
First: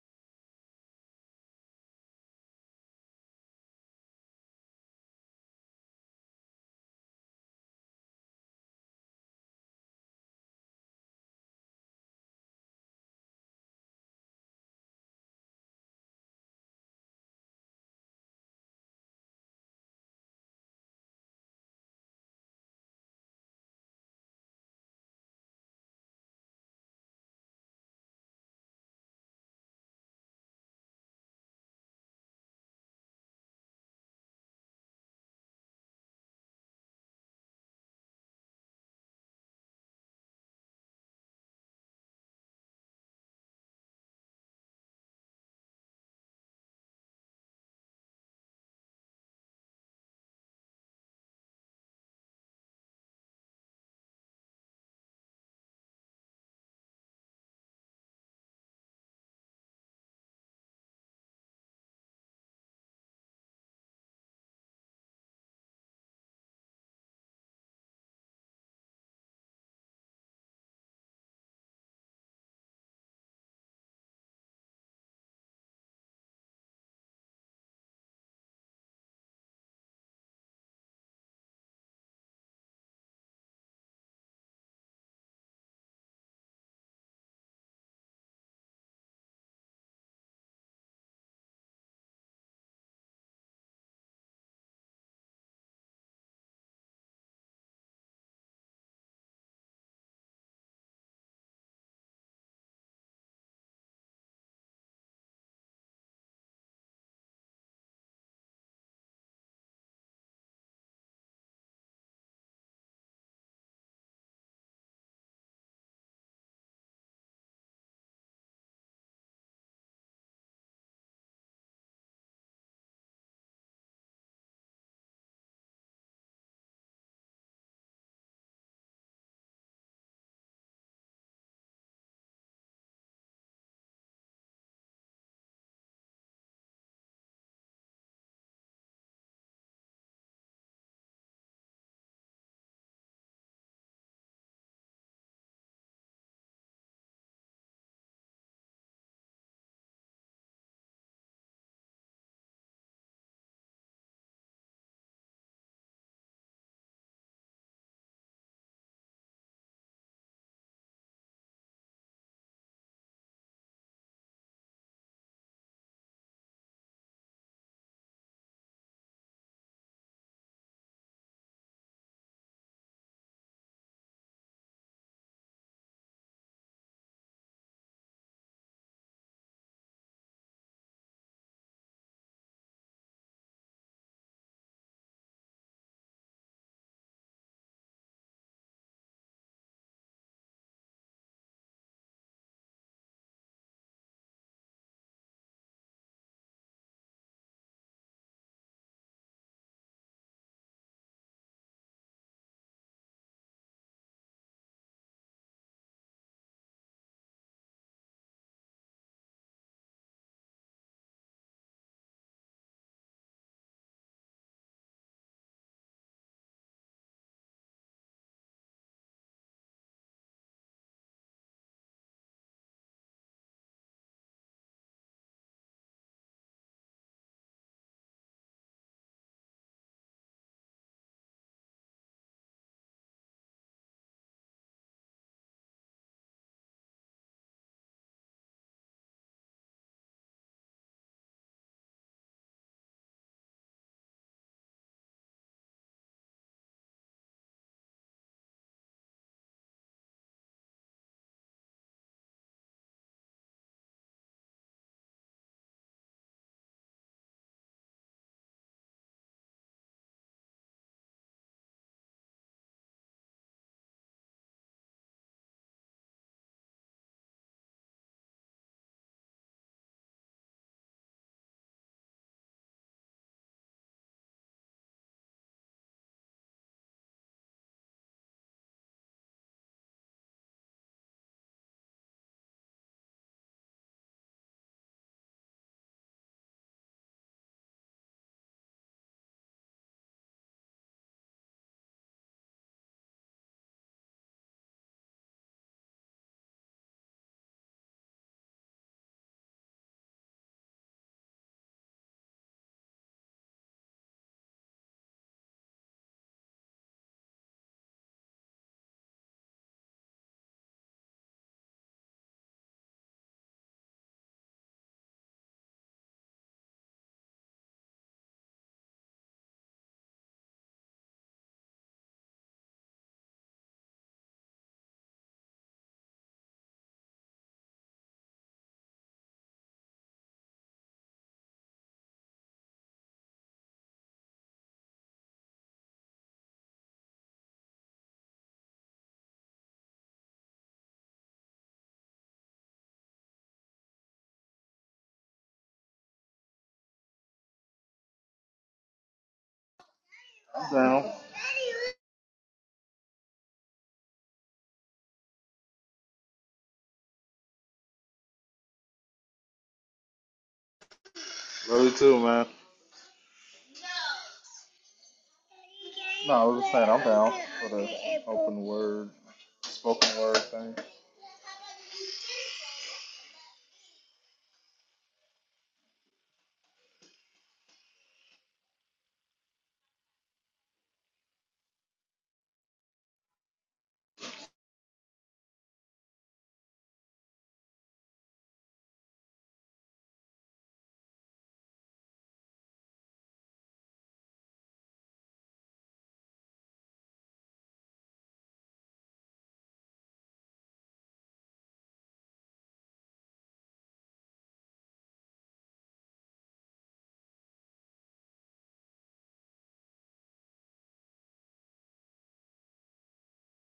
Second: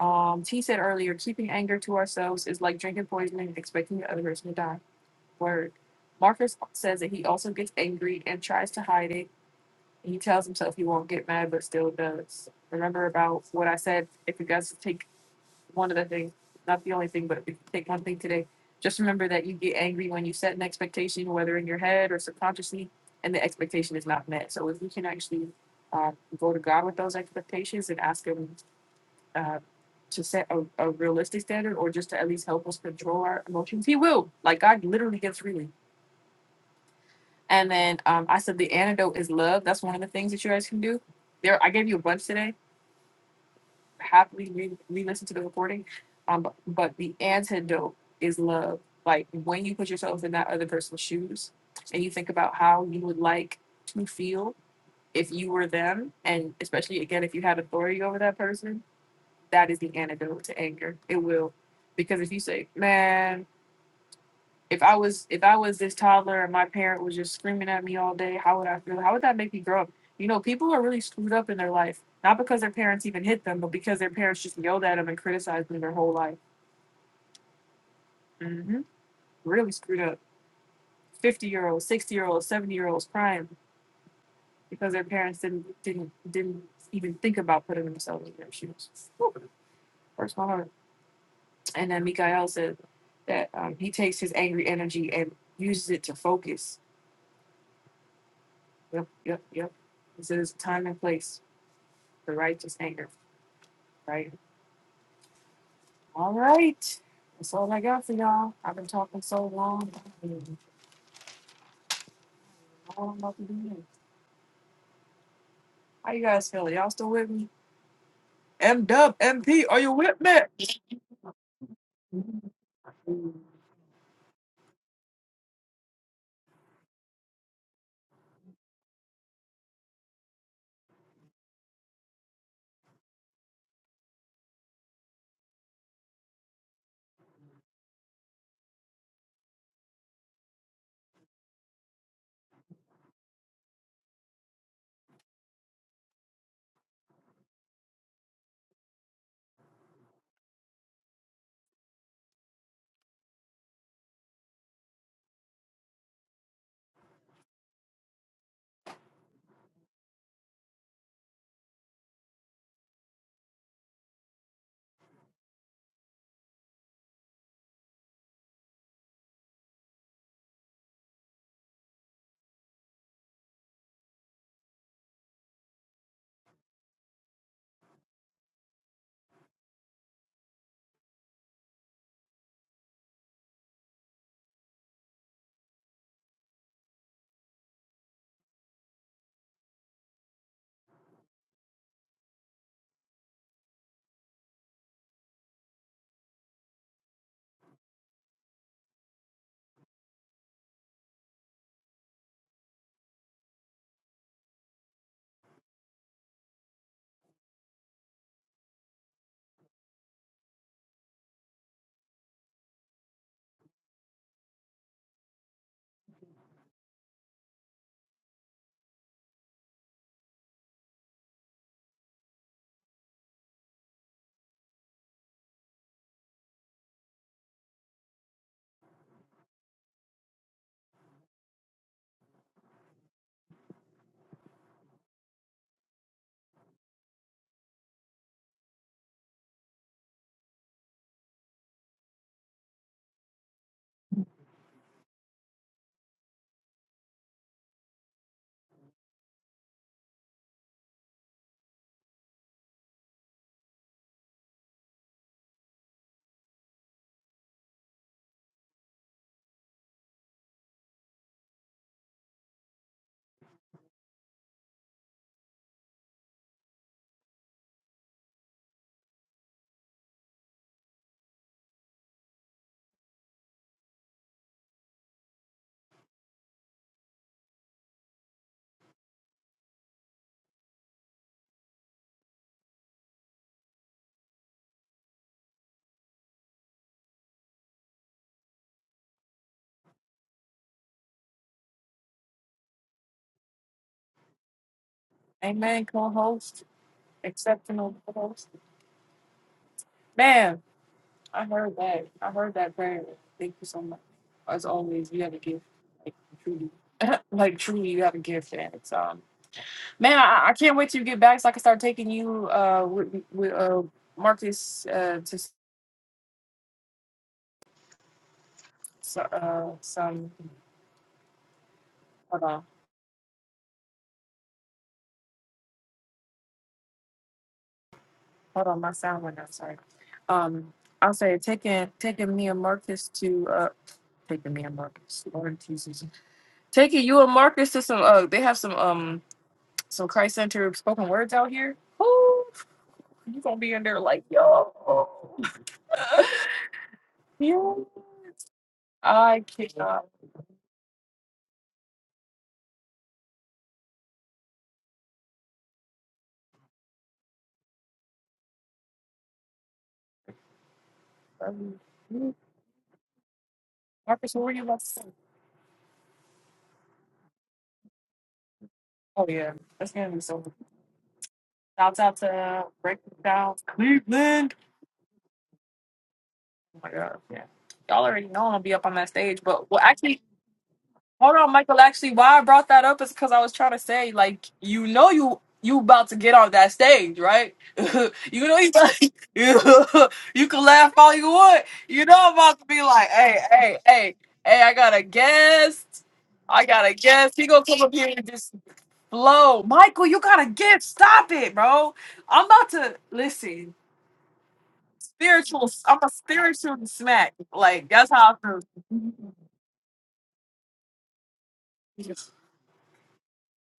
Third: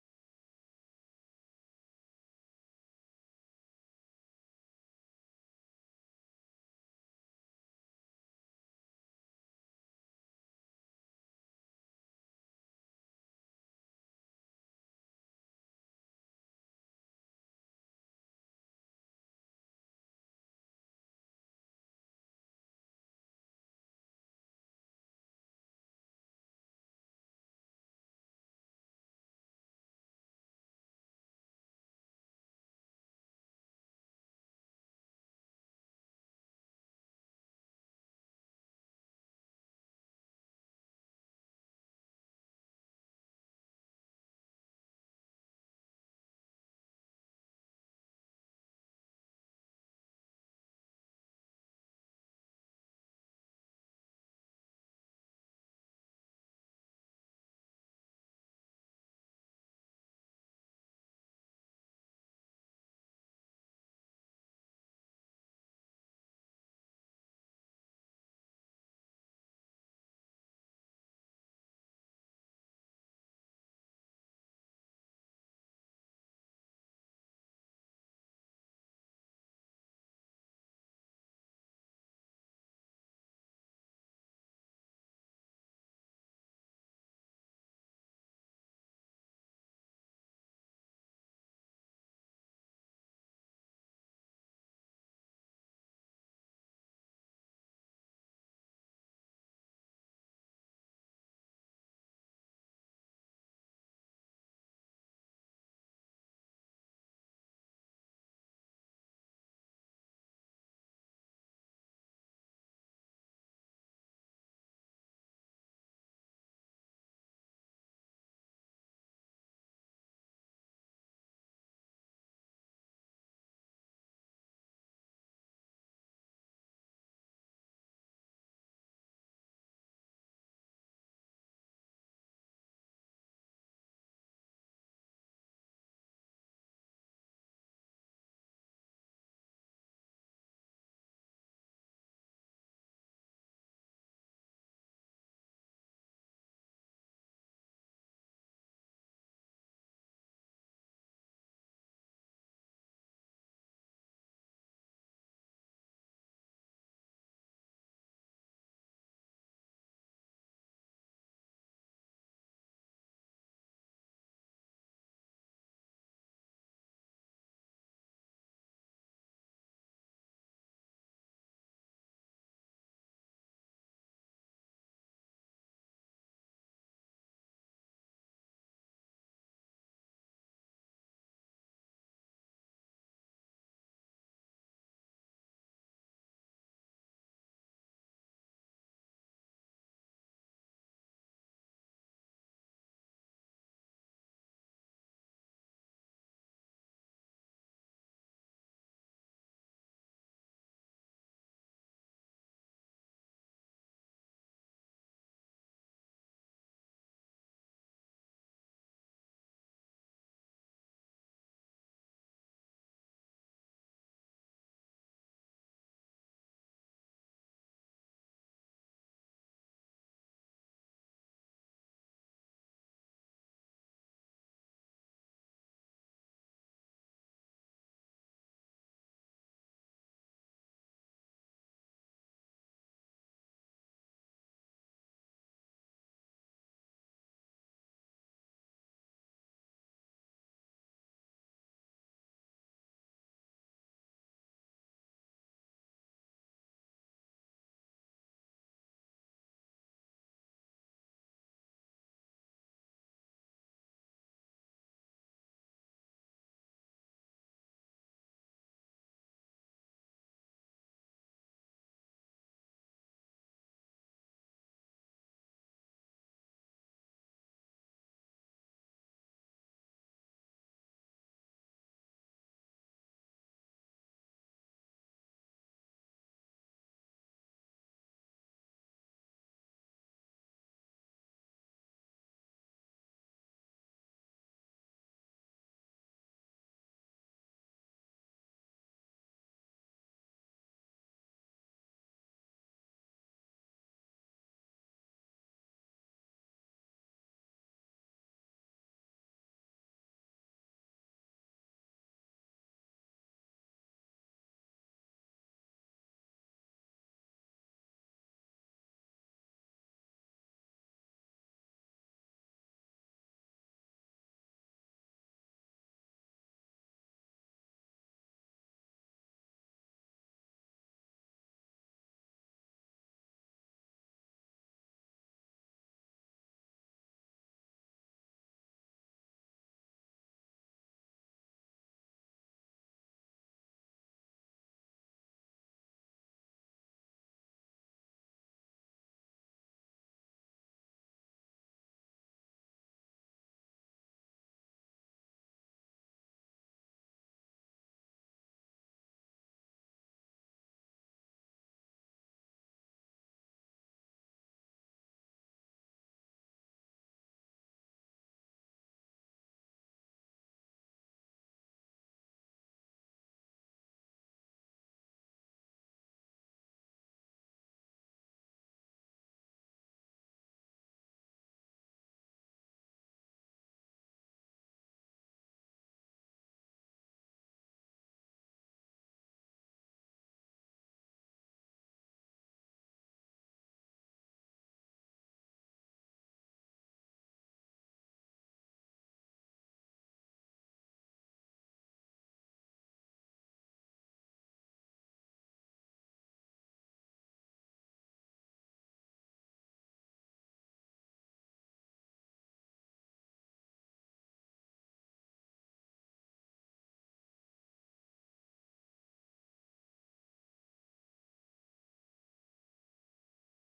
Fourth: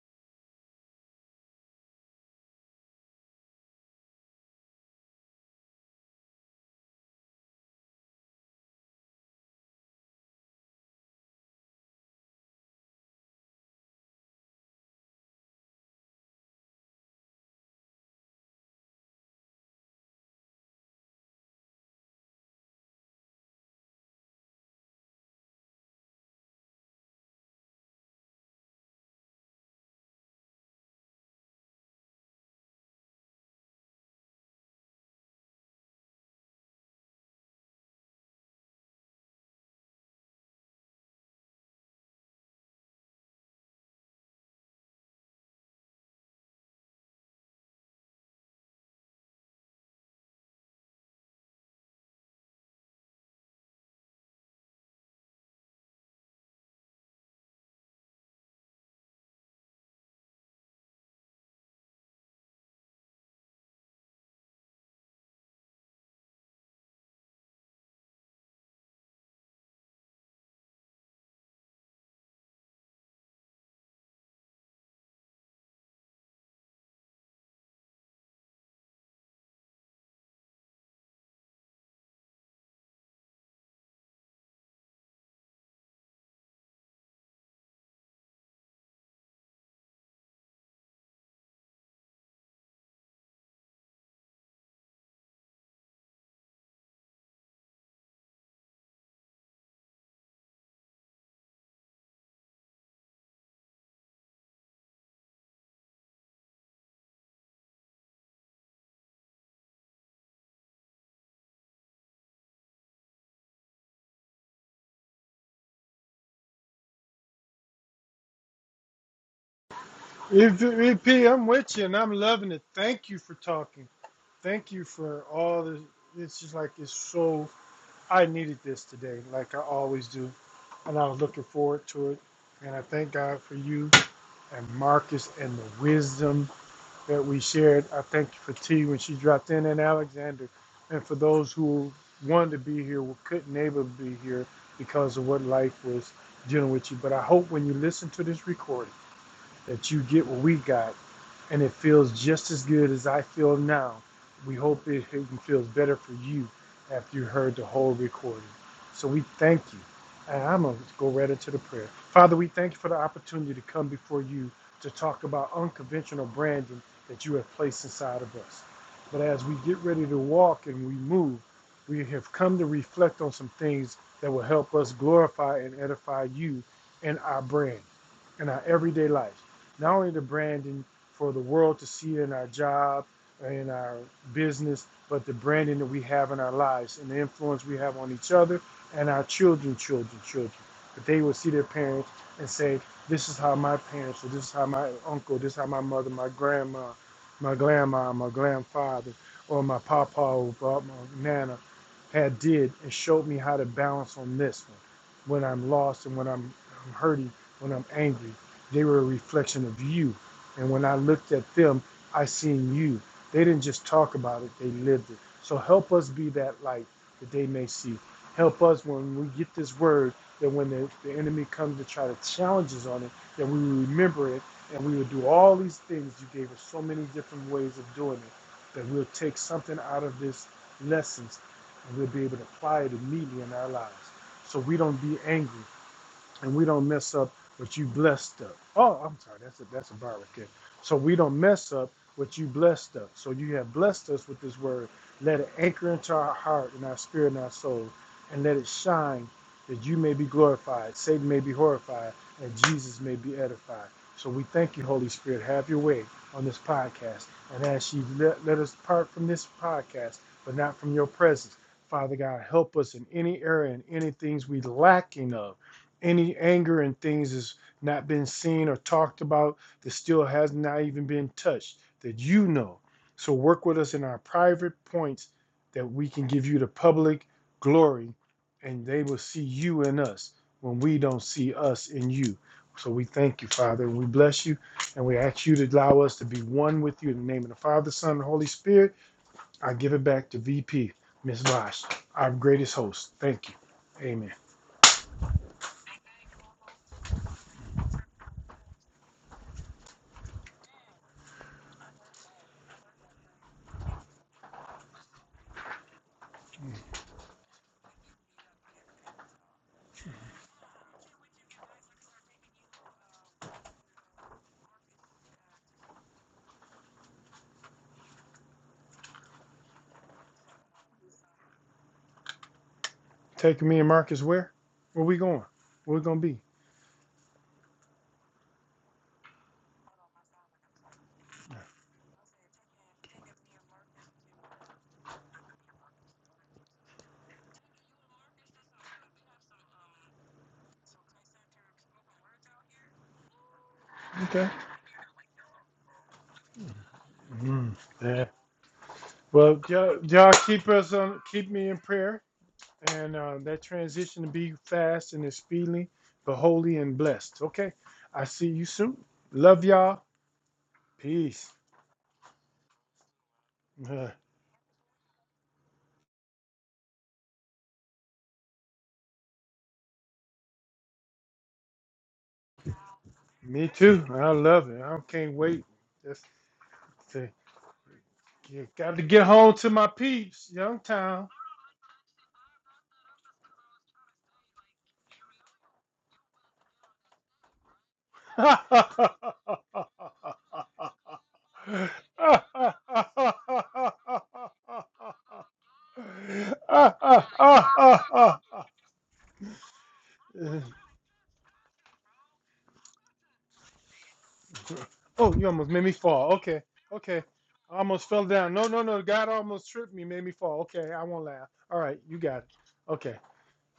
Speaker 1: Um, T said earlier, keeping anger to ourselves is like drinking poison and expecting the other person to die. Word. Marcus says that he also gets angry and tries to hide it. He tells himself he won't get mad, but still does. Remember about what I said. If you guys take one of the things, not the only thing, but if you take one thing today, just remember that you get angry when you set an expectation, whether in your head or subconsciously, and the expectation is not met. So if you can actually uh, go to God with those expectations and ask Him uh, to set a, a realistic standard or just to at least help us control our emotions, He will. Like God literally gives freely. And then um, I said the antidote is love. That's one of the things that you guys can do. There, I gave you a bunch today happily re- re-listen to the recording. Um, but, but the antidote is love. Like when you put yourself in that other person's shoes and you think about how you would like to feel if you were them, and especially again if you had authority over that person, that is the antidote to anger. It will, because if you say, "Man, if I was if I was this toddler and my parent was just screaming at me all day, how would I feel? How would that make me grow up? You know, people are really screwed up in their life, not because their parents even hit them, but because their parents just yelled at them and criticized them their whole life. hmm Really screwed up. Fifty year olds, sixty year olds, seventy year olds crying because their parents didn't didn't didn't even think about putting themselves in their shoes. Whew, Hurts my heart. And then Mikael said that um, he takes his angry energy and uses it to focus Yep, yep, yep. This is time and place for righteous anger, right? All right. That's all I got for y'all. I've been talking so long. I don't know what to do next. How you guys feeling? Y'all still with me? M-Dub, M Dub, MP, are you with me?
Speaker 2: If, if P, I'm with you, and I'm loving it. Thank you for talking. Thank you for all the. It's just like it's so I needed this today, like I always do, and I was looking forward to it. And I thank God for you and Marcus and the wisdom that we shared. I thank you for T when she dropped in and Alexander, and for those who wanted to be here who couldn't able to be here because of what life was dealing with you. But I hope when you listen to this recording that you get what we got, and it feels just as good as I feel now. We hope it even feels better for you after you heard the whole recording. So we thank you. And I'm going to go right into the prayer. Father, we thank you for the opportunity to come before you to talk about unconventional branding that you have placed inside of us. But as we get ready to walk and we move, we have come to reflect on some things that will help us glorify and edify you in our brand, in our everyday life not only the branding for the world to see in our job in our business, but the branding that we have in our lives and the influence we have on each other and our children, children, children. That they will see their parents and say, This is how my parents, or this is how my uncle, this is how my mother, my grandma, my grandma, my grandfather, or my papa or my nana had did and showed me how to balance on this one when I'm lost and when I'm, I'm hurting, when I'm angry. They were a reflection of you. And when I looked at them, I seen you. They didn't just talk about it, they lived it. So help us be that light that they may see. Help us when we get this word that when the, the enemy comes to try to challenge us on it, that we will remember it and we will do all these things. You gave us so many different ways of doing it that we'll take something out of this lessons and we'll be able to apply it immediately in our lives. So we don't be angry and we don't mess up what you blessed up. Oh, I'm sorry, that's a that's a barricade. So we don't mess up what you blessed us. So you have blessed us with this word. Let it anchor into our heart and our spirit and our soul, and let it shine that you may be glorified, Satan may be horrified, and Jesus may be edified. So we thank you, Holy Spirit. Have your way on this podcast. And as you let, let us part from this podcast, but not from your presence, Father God, help us in any area and any things we lacking of any anger and things has not been seen or talked about that still has not even been touched that you know. So work with us in our private points that we can give you the public glory and they will see you in us when we don't see us in you. So we thank you, Father, and we bless you, and we ask you to allow us to be one with you in the name of the Father, Son, and Holy Spirit. I give it back to VP, Miss Vosh, our greatest host. Thank you. Amen.
Speaker 1: Amen, co host, exceptional co host. Man, I heard that. I heard that prayer. Thank you so much. As always, you have a gift. Like truly, <laughs> like truly, you have a gift, and it's um Man, I, I can't wait till you get back so I can start taking you uh with, with uh Marcus uh to s- so- uh some hold on
Speaker 2: Taking me and Marcus where? Where we going? Where we gonna be?
Speaker 1: hold on my sound went out sorry um I'll say taking taking me and Marcus to uh taking me and Marcus Lord Jesus taking you and Marcus to some uh they have some um some Christ Center spoken words out here Ooh, you gonna be in there like
Speaker 2: Okay.
Speaker 1: yo <laughs>
Speaker 2: Mm,
Speaker 1: yo,
Speaker 2: yeah.
Speaker 1: I
Speaker 2: Well, y'all,
Speaker 1: cannot
Speaker 2: y'all keep
Speaker 4: I'm
Speaker 2: us
Speaker 4: down.
Speaker 2: on, keep me in prayer, and uh, that transition to be fast and is speedily, but holy and blessed. Okay. I see you soon. Love y'all. Peace.
Speaker 1: um,
Speaker 4: Love you too, man.
Speaker 2: Uh,
Speaker 1: Marcus what were you about to say?
Speaker 4: Word,
Speaker 1: Oh yeah, that's gonna
Speaker 4: spoken
Speaker 1: be
Speaker 4: word
Speaker 1: so.
Speaker 4: thing.
Speaker 1: Shouts out to Breaking Down
Speaker 2: me too. I
Speaker 1: Cleveland.
Speaker 2: love it. I can't wait. Just
Speaker 1: Oh my god,
Speaker 2: to
Speaker 1: yeah. Y'all already know I'm gonna be
Speaker 2: get,
Speaker 1: up on
Speaker 2: got to
Speaker 1: that
Speaker 2: get
Speaker 1: stage,
Speaker 2: home
Speaker 1: but
Speaker 2: to
Speaker 1: well,
Speaker 2: my
Speaker 1: actually,
Speaker 2: peeps, Youngtown.
Speaker 1: hold on, Michael. Actually, why I brought that up is because I was trying to say, like, you know, you you about to get on that stage, right? <laughs>
Speaker 2: <laughs>
Speaker 1: you
Speaker 2: oh,
Speaker 1: know, you <laughs> you you can laugh all you want. You know, I'm about to be like, hey, hey, hey, hey, I got a guest. I got a guest. He gonna come up here and just Blow. Michael, you got a gift. Stop it, bro. I'm about to listen.
Speaker 2: you almost
Speaker 1: Spiritual.
Speaker 2: made me
Speaker 1: I'm a
Speaker 2: fall. Okay,
Speaker 1: spiritual
Speaker 2: okay.
Speaker 1: smack.
Speaker 2: I
Speaker 1: Like,
Speaker 2: almost
Speaker 1: that's
Speaker 2: fell
Speaker 1: how
Speaker 2: down.
Speaker 1: I
Speaker 2: No, no, no.
Speaker 1: feel.
Speaker 2: God almost tripped me, made me fall. Okay, I won't laugh. All right, you
Speaker 1: Uh-oh.
Speaker 2: got it. Okay.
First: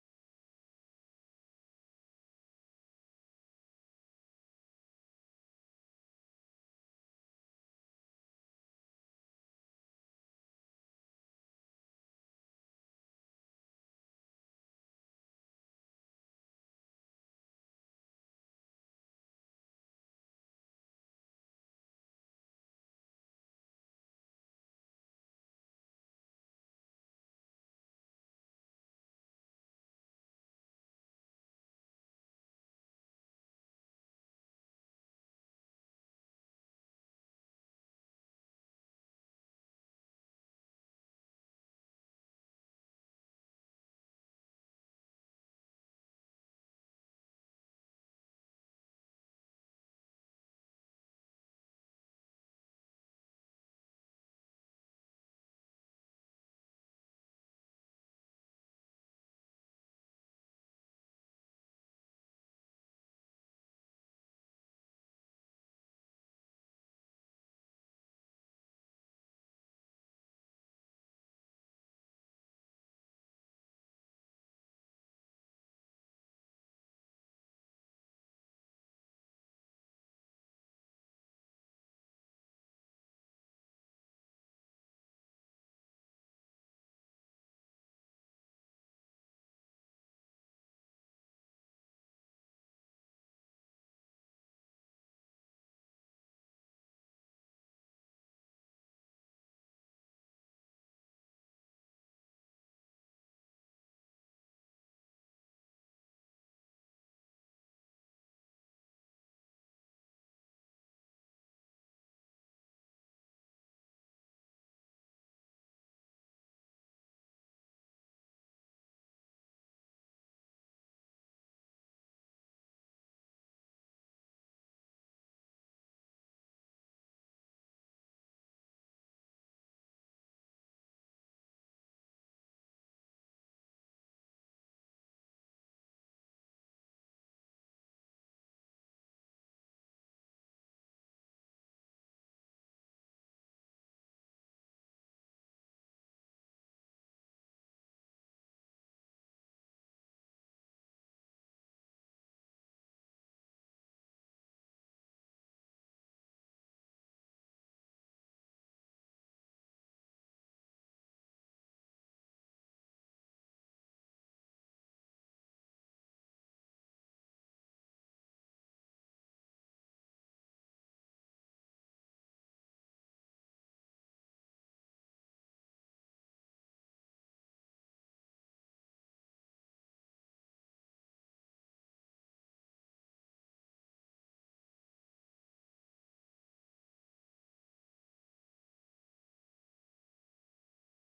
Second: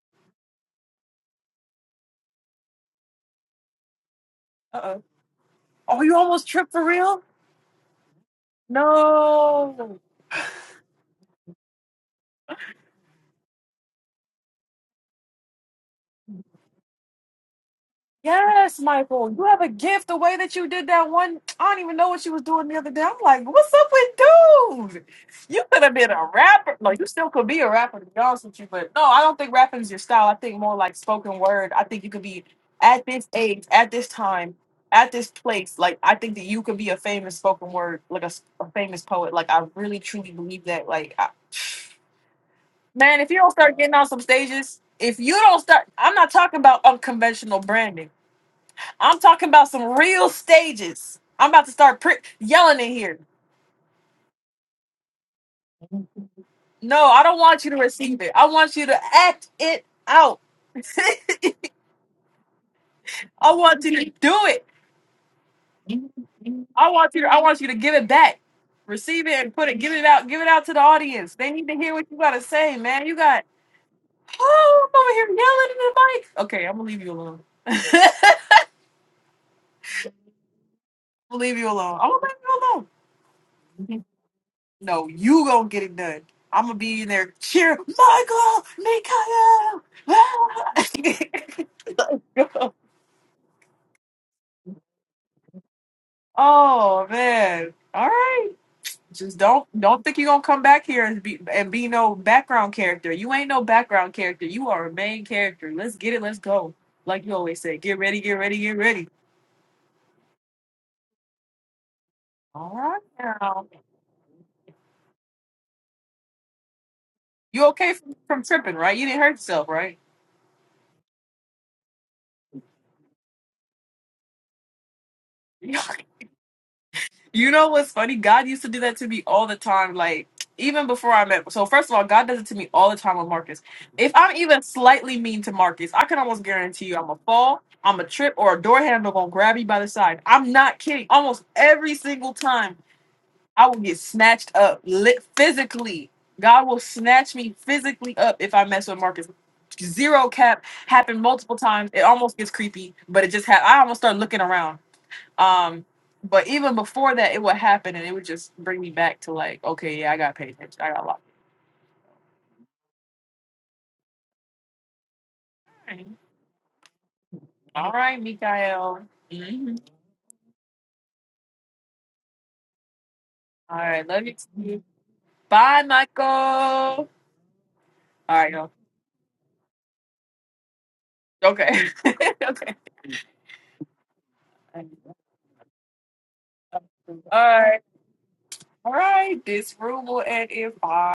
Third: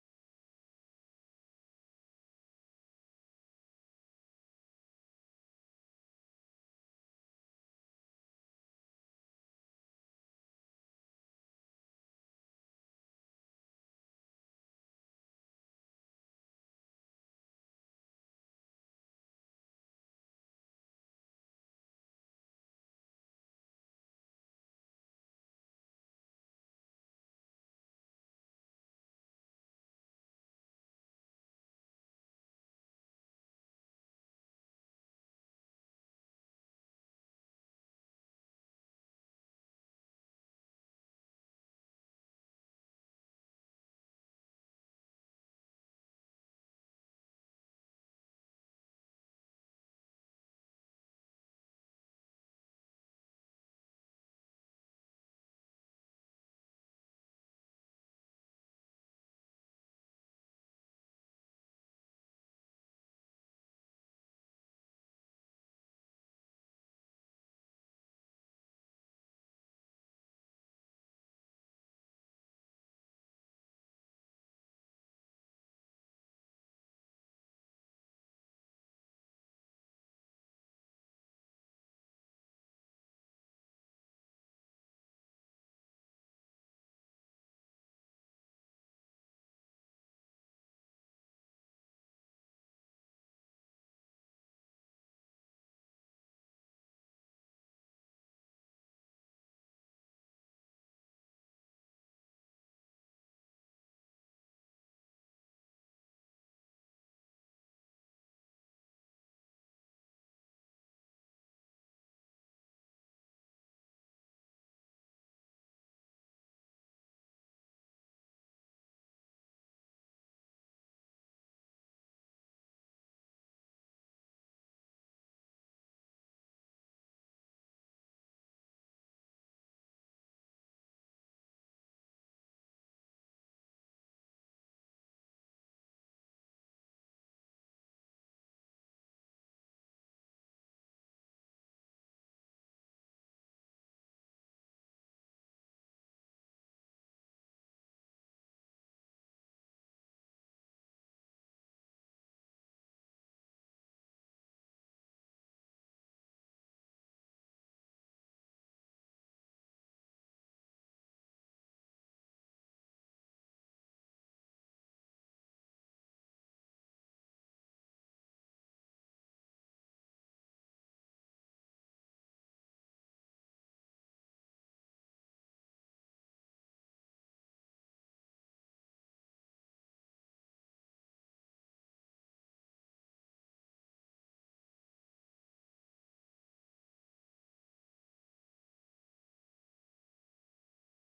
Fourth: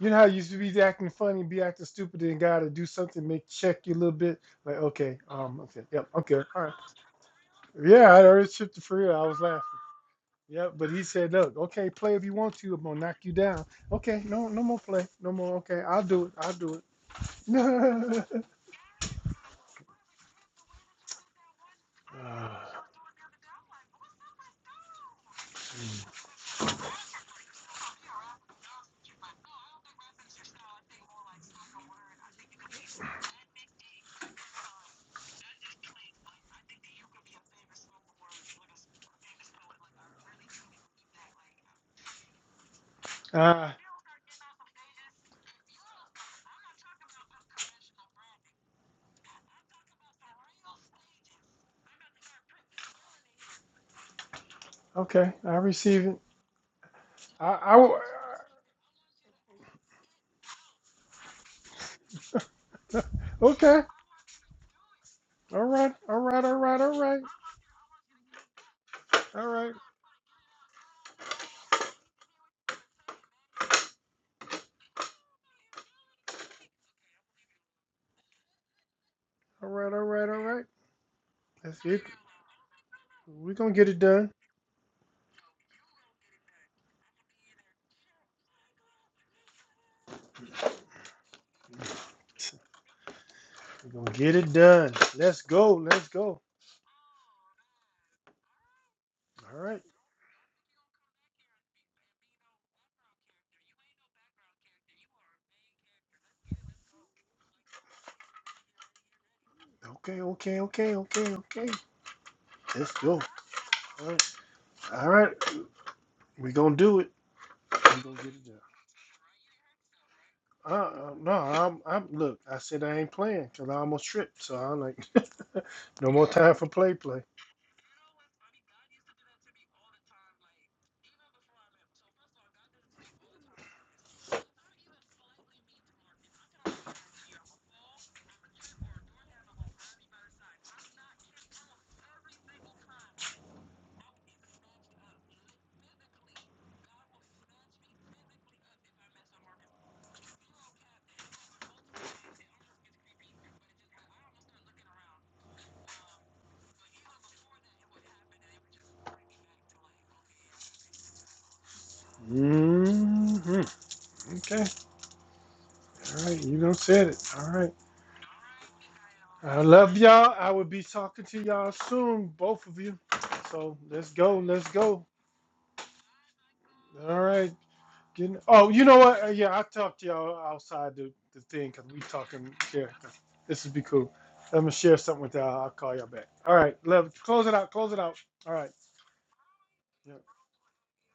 Speaker 2: You know how you used to be acting funny, be acting stupid, and God to do something, make check you a little bit. Like,
Speaker 1: Oh,
Speaker 2: okay, um, okay,
Speaker 1: Oh,
Speaker 2: yep,
Speaker 1: you
Speaker 2: okay,
Speaker 1: almost
Speaker 2: all
Speaker 1: tripped
Speaker 2: right.
Speaker 1: for real?
Speaker 2: Yeah, I already tripped for real. I was laughing.
Speaker 1: No.
Speaker 2: Yeah, but he said, "Look, okay, play if you want to. I'm gonna knock you down. Okay, no, no more play, no more. Okay, I'll do it. I'll do it.
Speaker 1: Yes, Michael, you have a gift. The way that you did that one, I don't even know what she was doing the
Speaker 2: <sighs> <laughs>
Speaker 1: other day. I'm like, what's up with dude? You could have been a rapper. No, you still could be a rapper, to be honest with you. But no, I don't think rapping is your style. I think more like spoken word. I think you could be at this age, at this time, at this place. Like, I think that you could be a famous spoken word, like a, s- a famous poet. Like, I really truly believe that. Like, I, man, if you don't
Speaker 2: Ah,
Speaker 1: start getting on some stages, if you don't start, I'm not talking about unconventional branding. I'm talking about some real stages. I'm about to start pri yelling in here.
Speaker 2: uh, okay, I receive it.
Speaker 1: No, I don't
Speaker 2: I,
Speaker 1: want you
Speaker 2: I,
Speaker 1: to
Speaker 2: w-
Speaker 1: receive it. I want you to act it out. <laughs> I
Speaker 2: okay.
Speaker 1: want you to do it.
Speaker 2: All right, all right, all right,
Speaker 1: I
Speaker 2: all
Speaker 1: want
Speaker 2: right,
Speaker 1: you. To, I want you to give it back. Receive it
Speaker 2: all
Speaker 1: and put
Speaker 2: right,
Speaker 1: it. Give it out. Give it out to the audience. They need to hear what you gotta say, man. You got. Oh, I'm over here yelling in the mic. Okay, I'm gonna leave you alone. <laughs>
Speaker 2: all right, all right, all right.
Speaker 1: I'll leave you
Speaker 2: That's
Speaker 1: alone.
Speaker 2: it.
Speaker 1: I'm gonna leave you alone.
Speaker 2: We're gonna get it done.
Speaker 1: No, you gonna get it done. I'm gonna be in there cheering, Michael, Mikael. <laughs>
Speaker 2: We're gonna get it done. Let's go. Let's go.
Speaker 1: oh man! All right, just
Speaker 2: All
Speaker 1: don't
Speaker 2: right.
Speaker 1: don't think you're gonna come back here and be and be no background character. You ain't no background character. You are a main character. Let's get it. Let's go. Like you always say, get ready, get ready, get ready.
Speaker 2: Okay, okay, okay, okay, okay.
Speaker 1: All
Speaker 2: Let's
Speaker 1: right
Speaker 2: go.
Speaker 1: now.
Speaker 2: All right. All right. We're gonna do it.
Speaker 1: You okay
Speaker 2: We're
Speaker 1: from,
Speaker 2: gonna get
Speaker 1: from
Speaker 2: it done.
Speaker 1: tripping, right? You didn't hurt yourself, right?
Speaker 2: Uh, uh, no, I'm, I'm. Look, I said I ain't playing because I almost tripped. So I'm like, <laughs>
Speaker 1: <laughs>
Speaker 2: no more time for play, play.
Speaker 1: You know what's funny? God used to do that to me all the time. Like even before I met. So first of all, God does it to me all the time with Marcus. If I'm even slightly mean to Marcus, I can almost guarantee you I'm a fall, I'm a trip, or a door handle gonna grab me by the side. I'm not kidding. Almost every single time, I will get snatched up lit physically. God will snatch me physically up if I mess with Marcus. Zero cap happened multiple times. It almost gets creepy, but it just had. I almost start looking around. Um, but even before that, it would happen, and it would just bring me back to like, okay, yeah, I got paid attention. I got locked.
Speaker 2: hmm Okay. All right. You done said it. All right.
Speaker 1: All right, Mikael.
Speaker 2: I
Speaker 1: Mhm.
Speaker 2: love y'all. I will be talking to y'all soon, both of you.
Speaker 1: All
Speaker 2: So
Speaker 1: right,
Speaker 2: let's
Speaker 1: love you
Speaker 2: go. Let's
Speaker 1: too.
Speaker 2: go.
Speaker 1: Bye, Michael. All
Speaker 2: All right. Getting,
Speaker 1: right,
Speaker 2: oh,
Speaker 1: yo.
Speaker 2: you know what? Uh, Yeah, I talk to y'all outside the, the thing
Speaker 1: Okay.
Speaker 2: because we
Speaker 1: <laughs>
Speaker 2: talking
Speaker 1: okay.
Speaker 2: here. This would be cool. I'm gonna
Speaker 1: All
Speaker 2: share something with y'all. I'll call y'all back. All right. Love. Close it out.
Speaker 1: right.
Speaker 2: Close it out. All right.
Speaker 1: All right. This room
Speaker 2: Yeah.
Speaker 1: will end in five.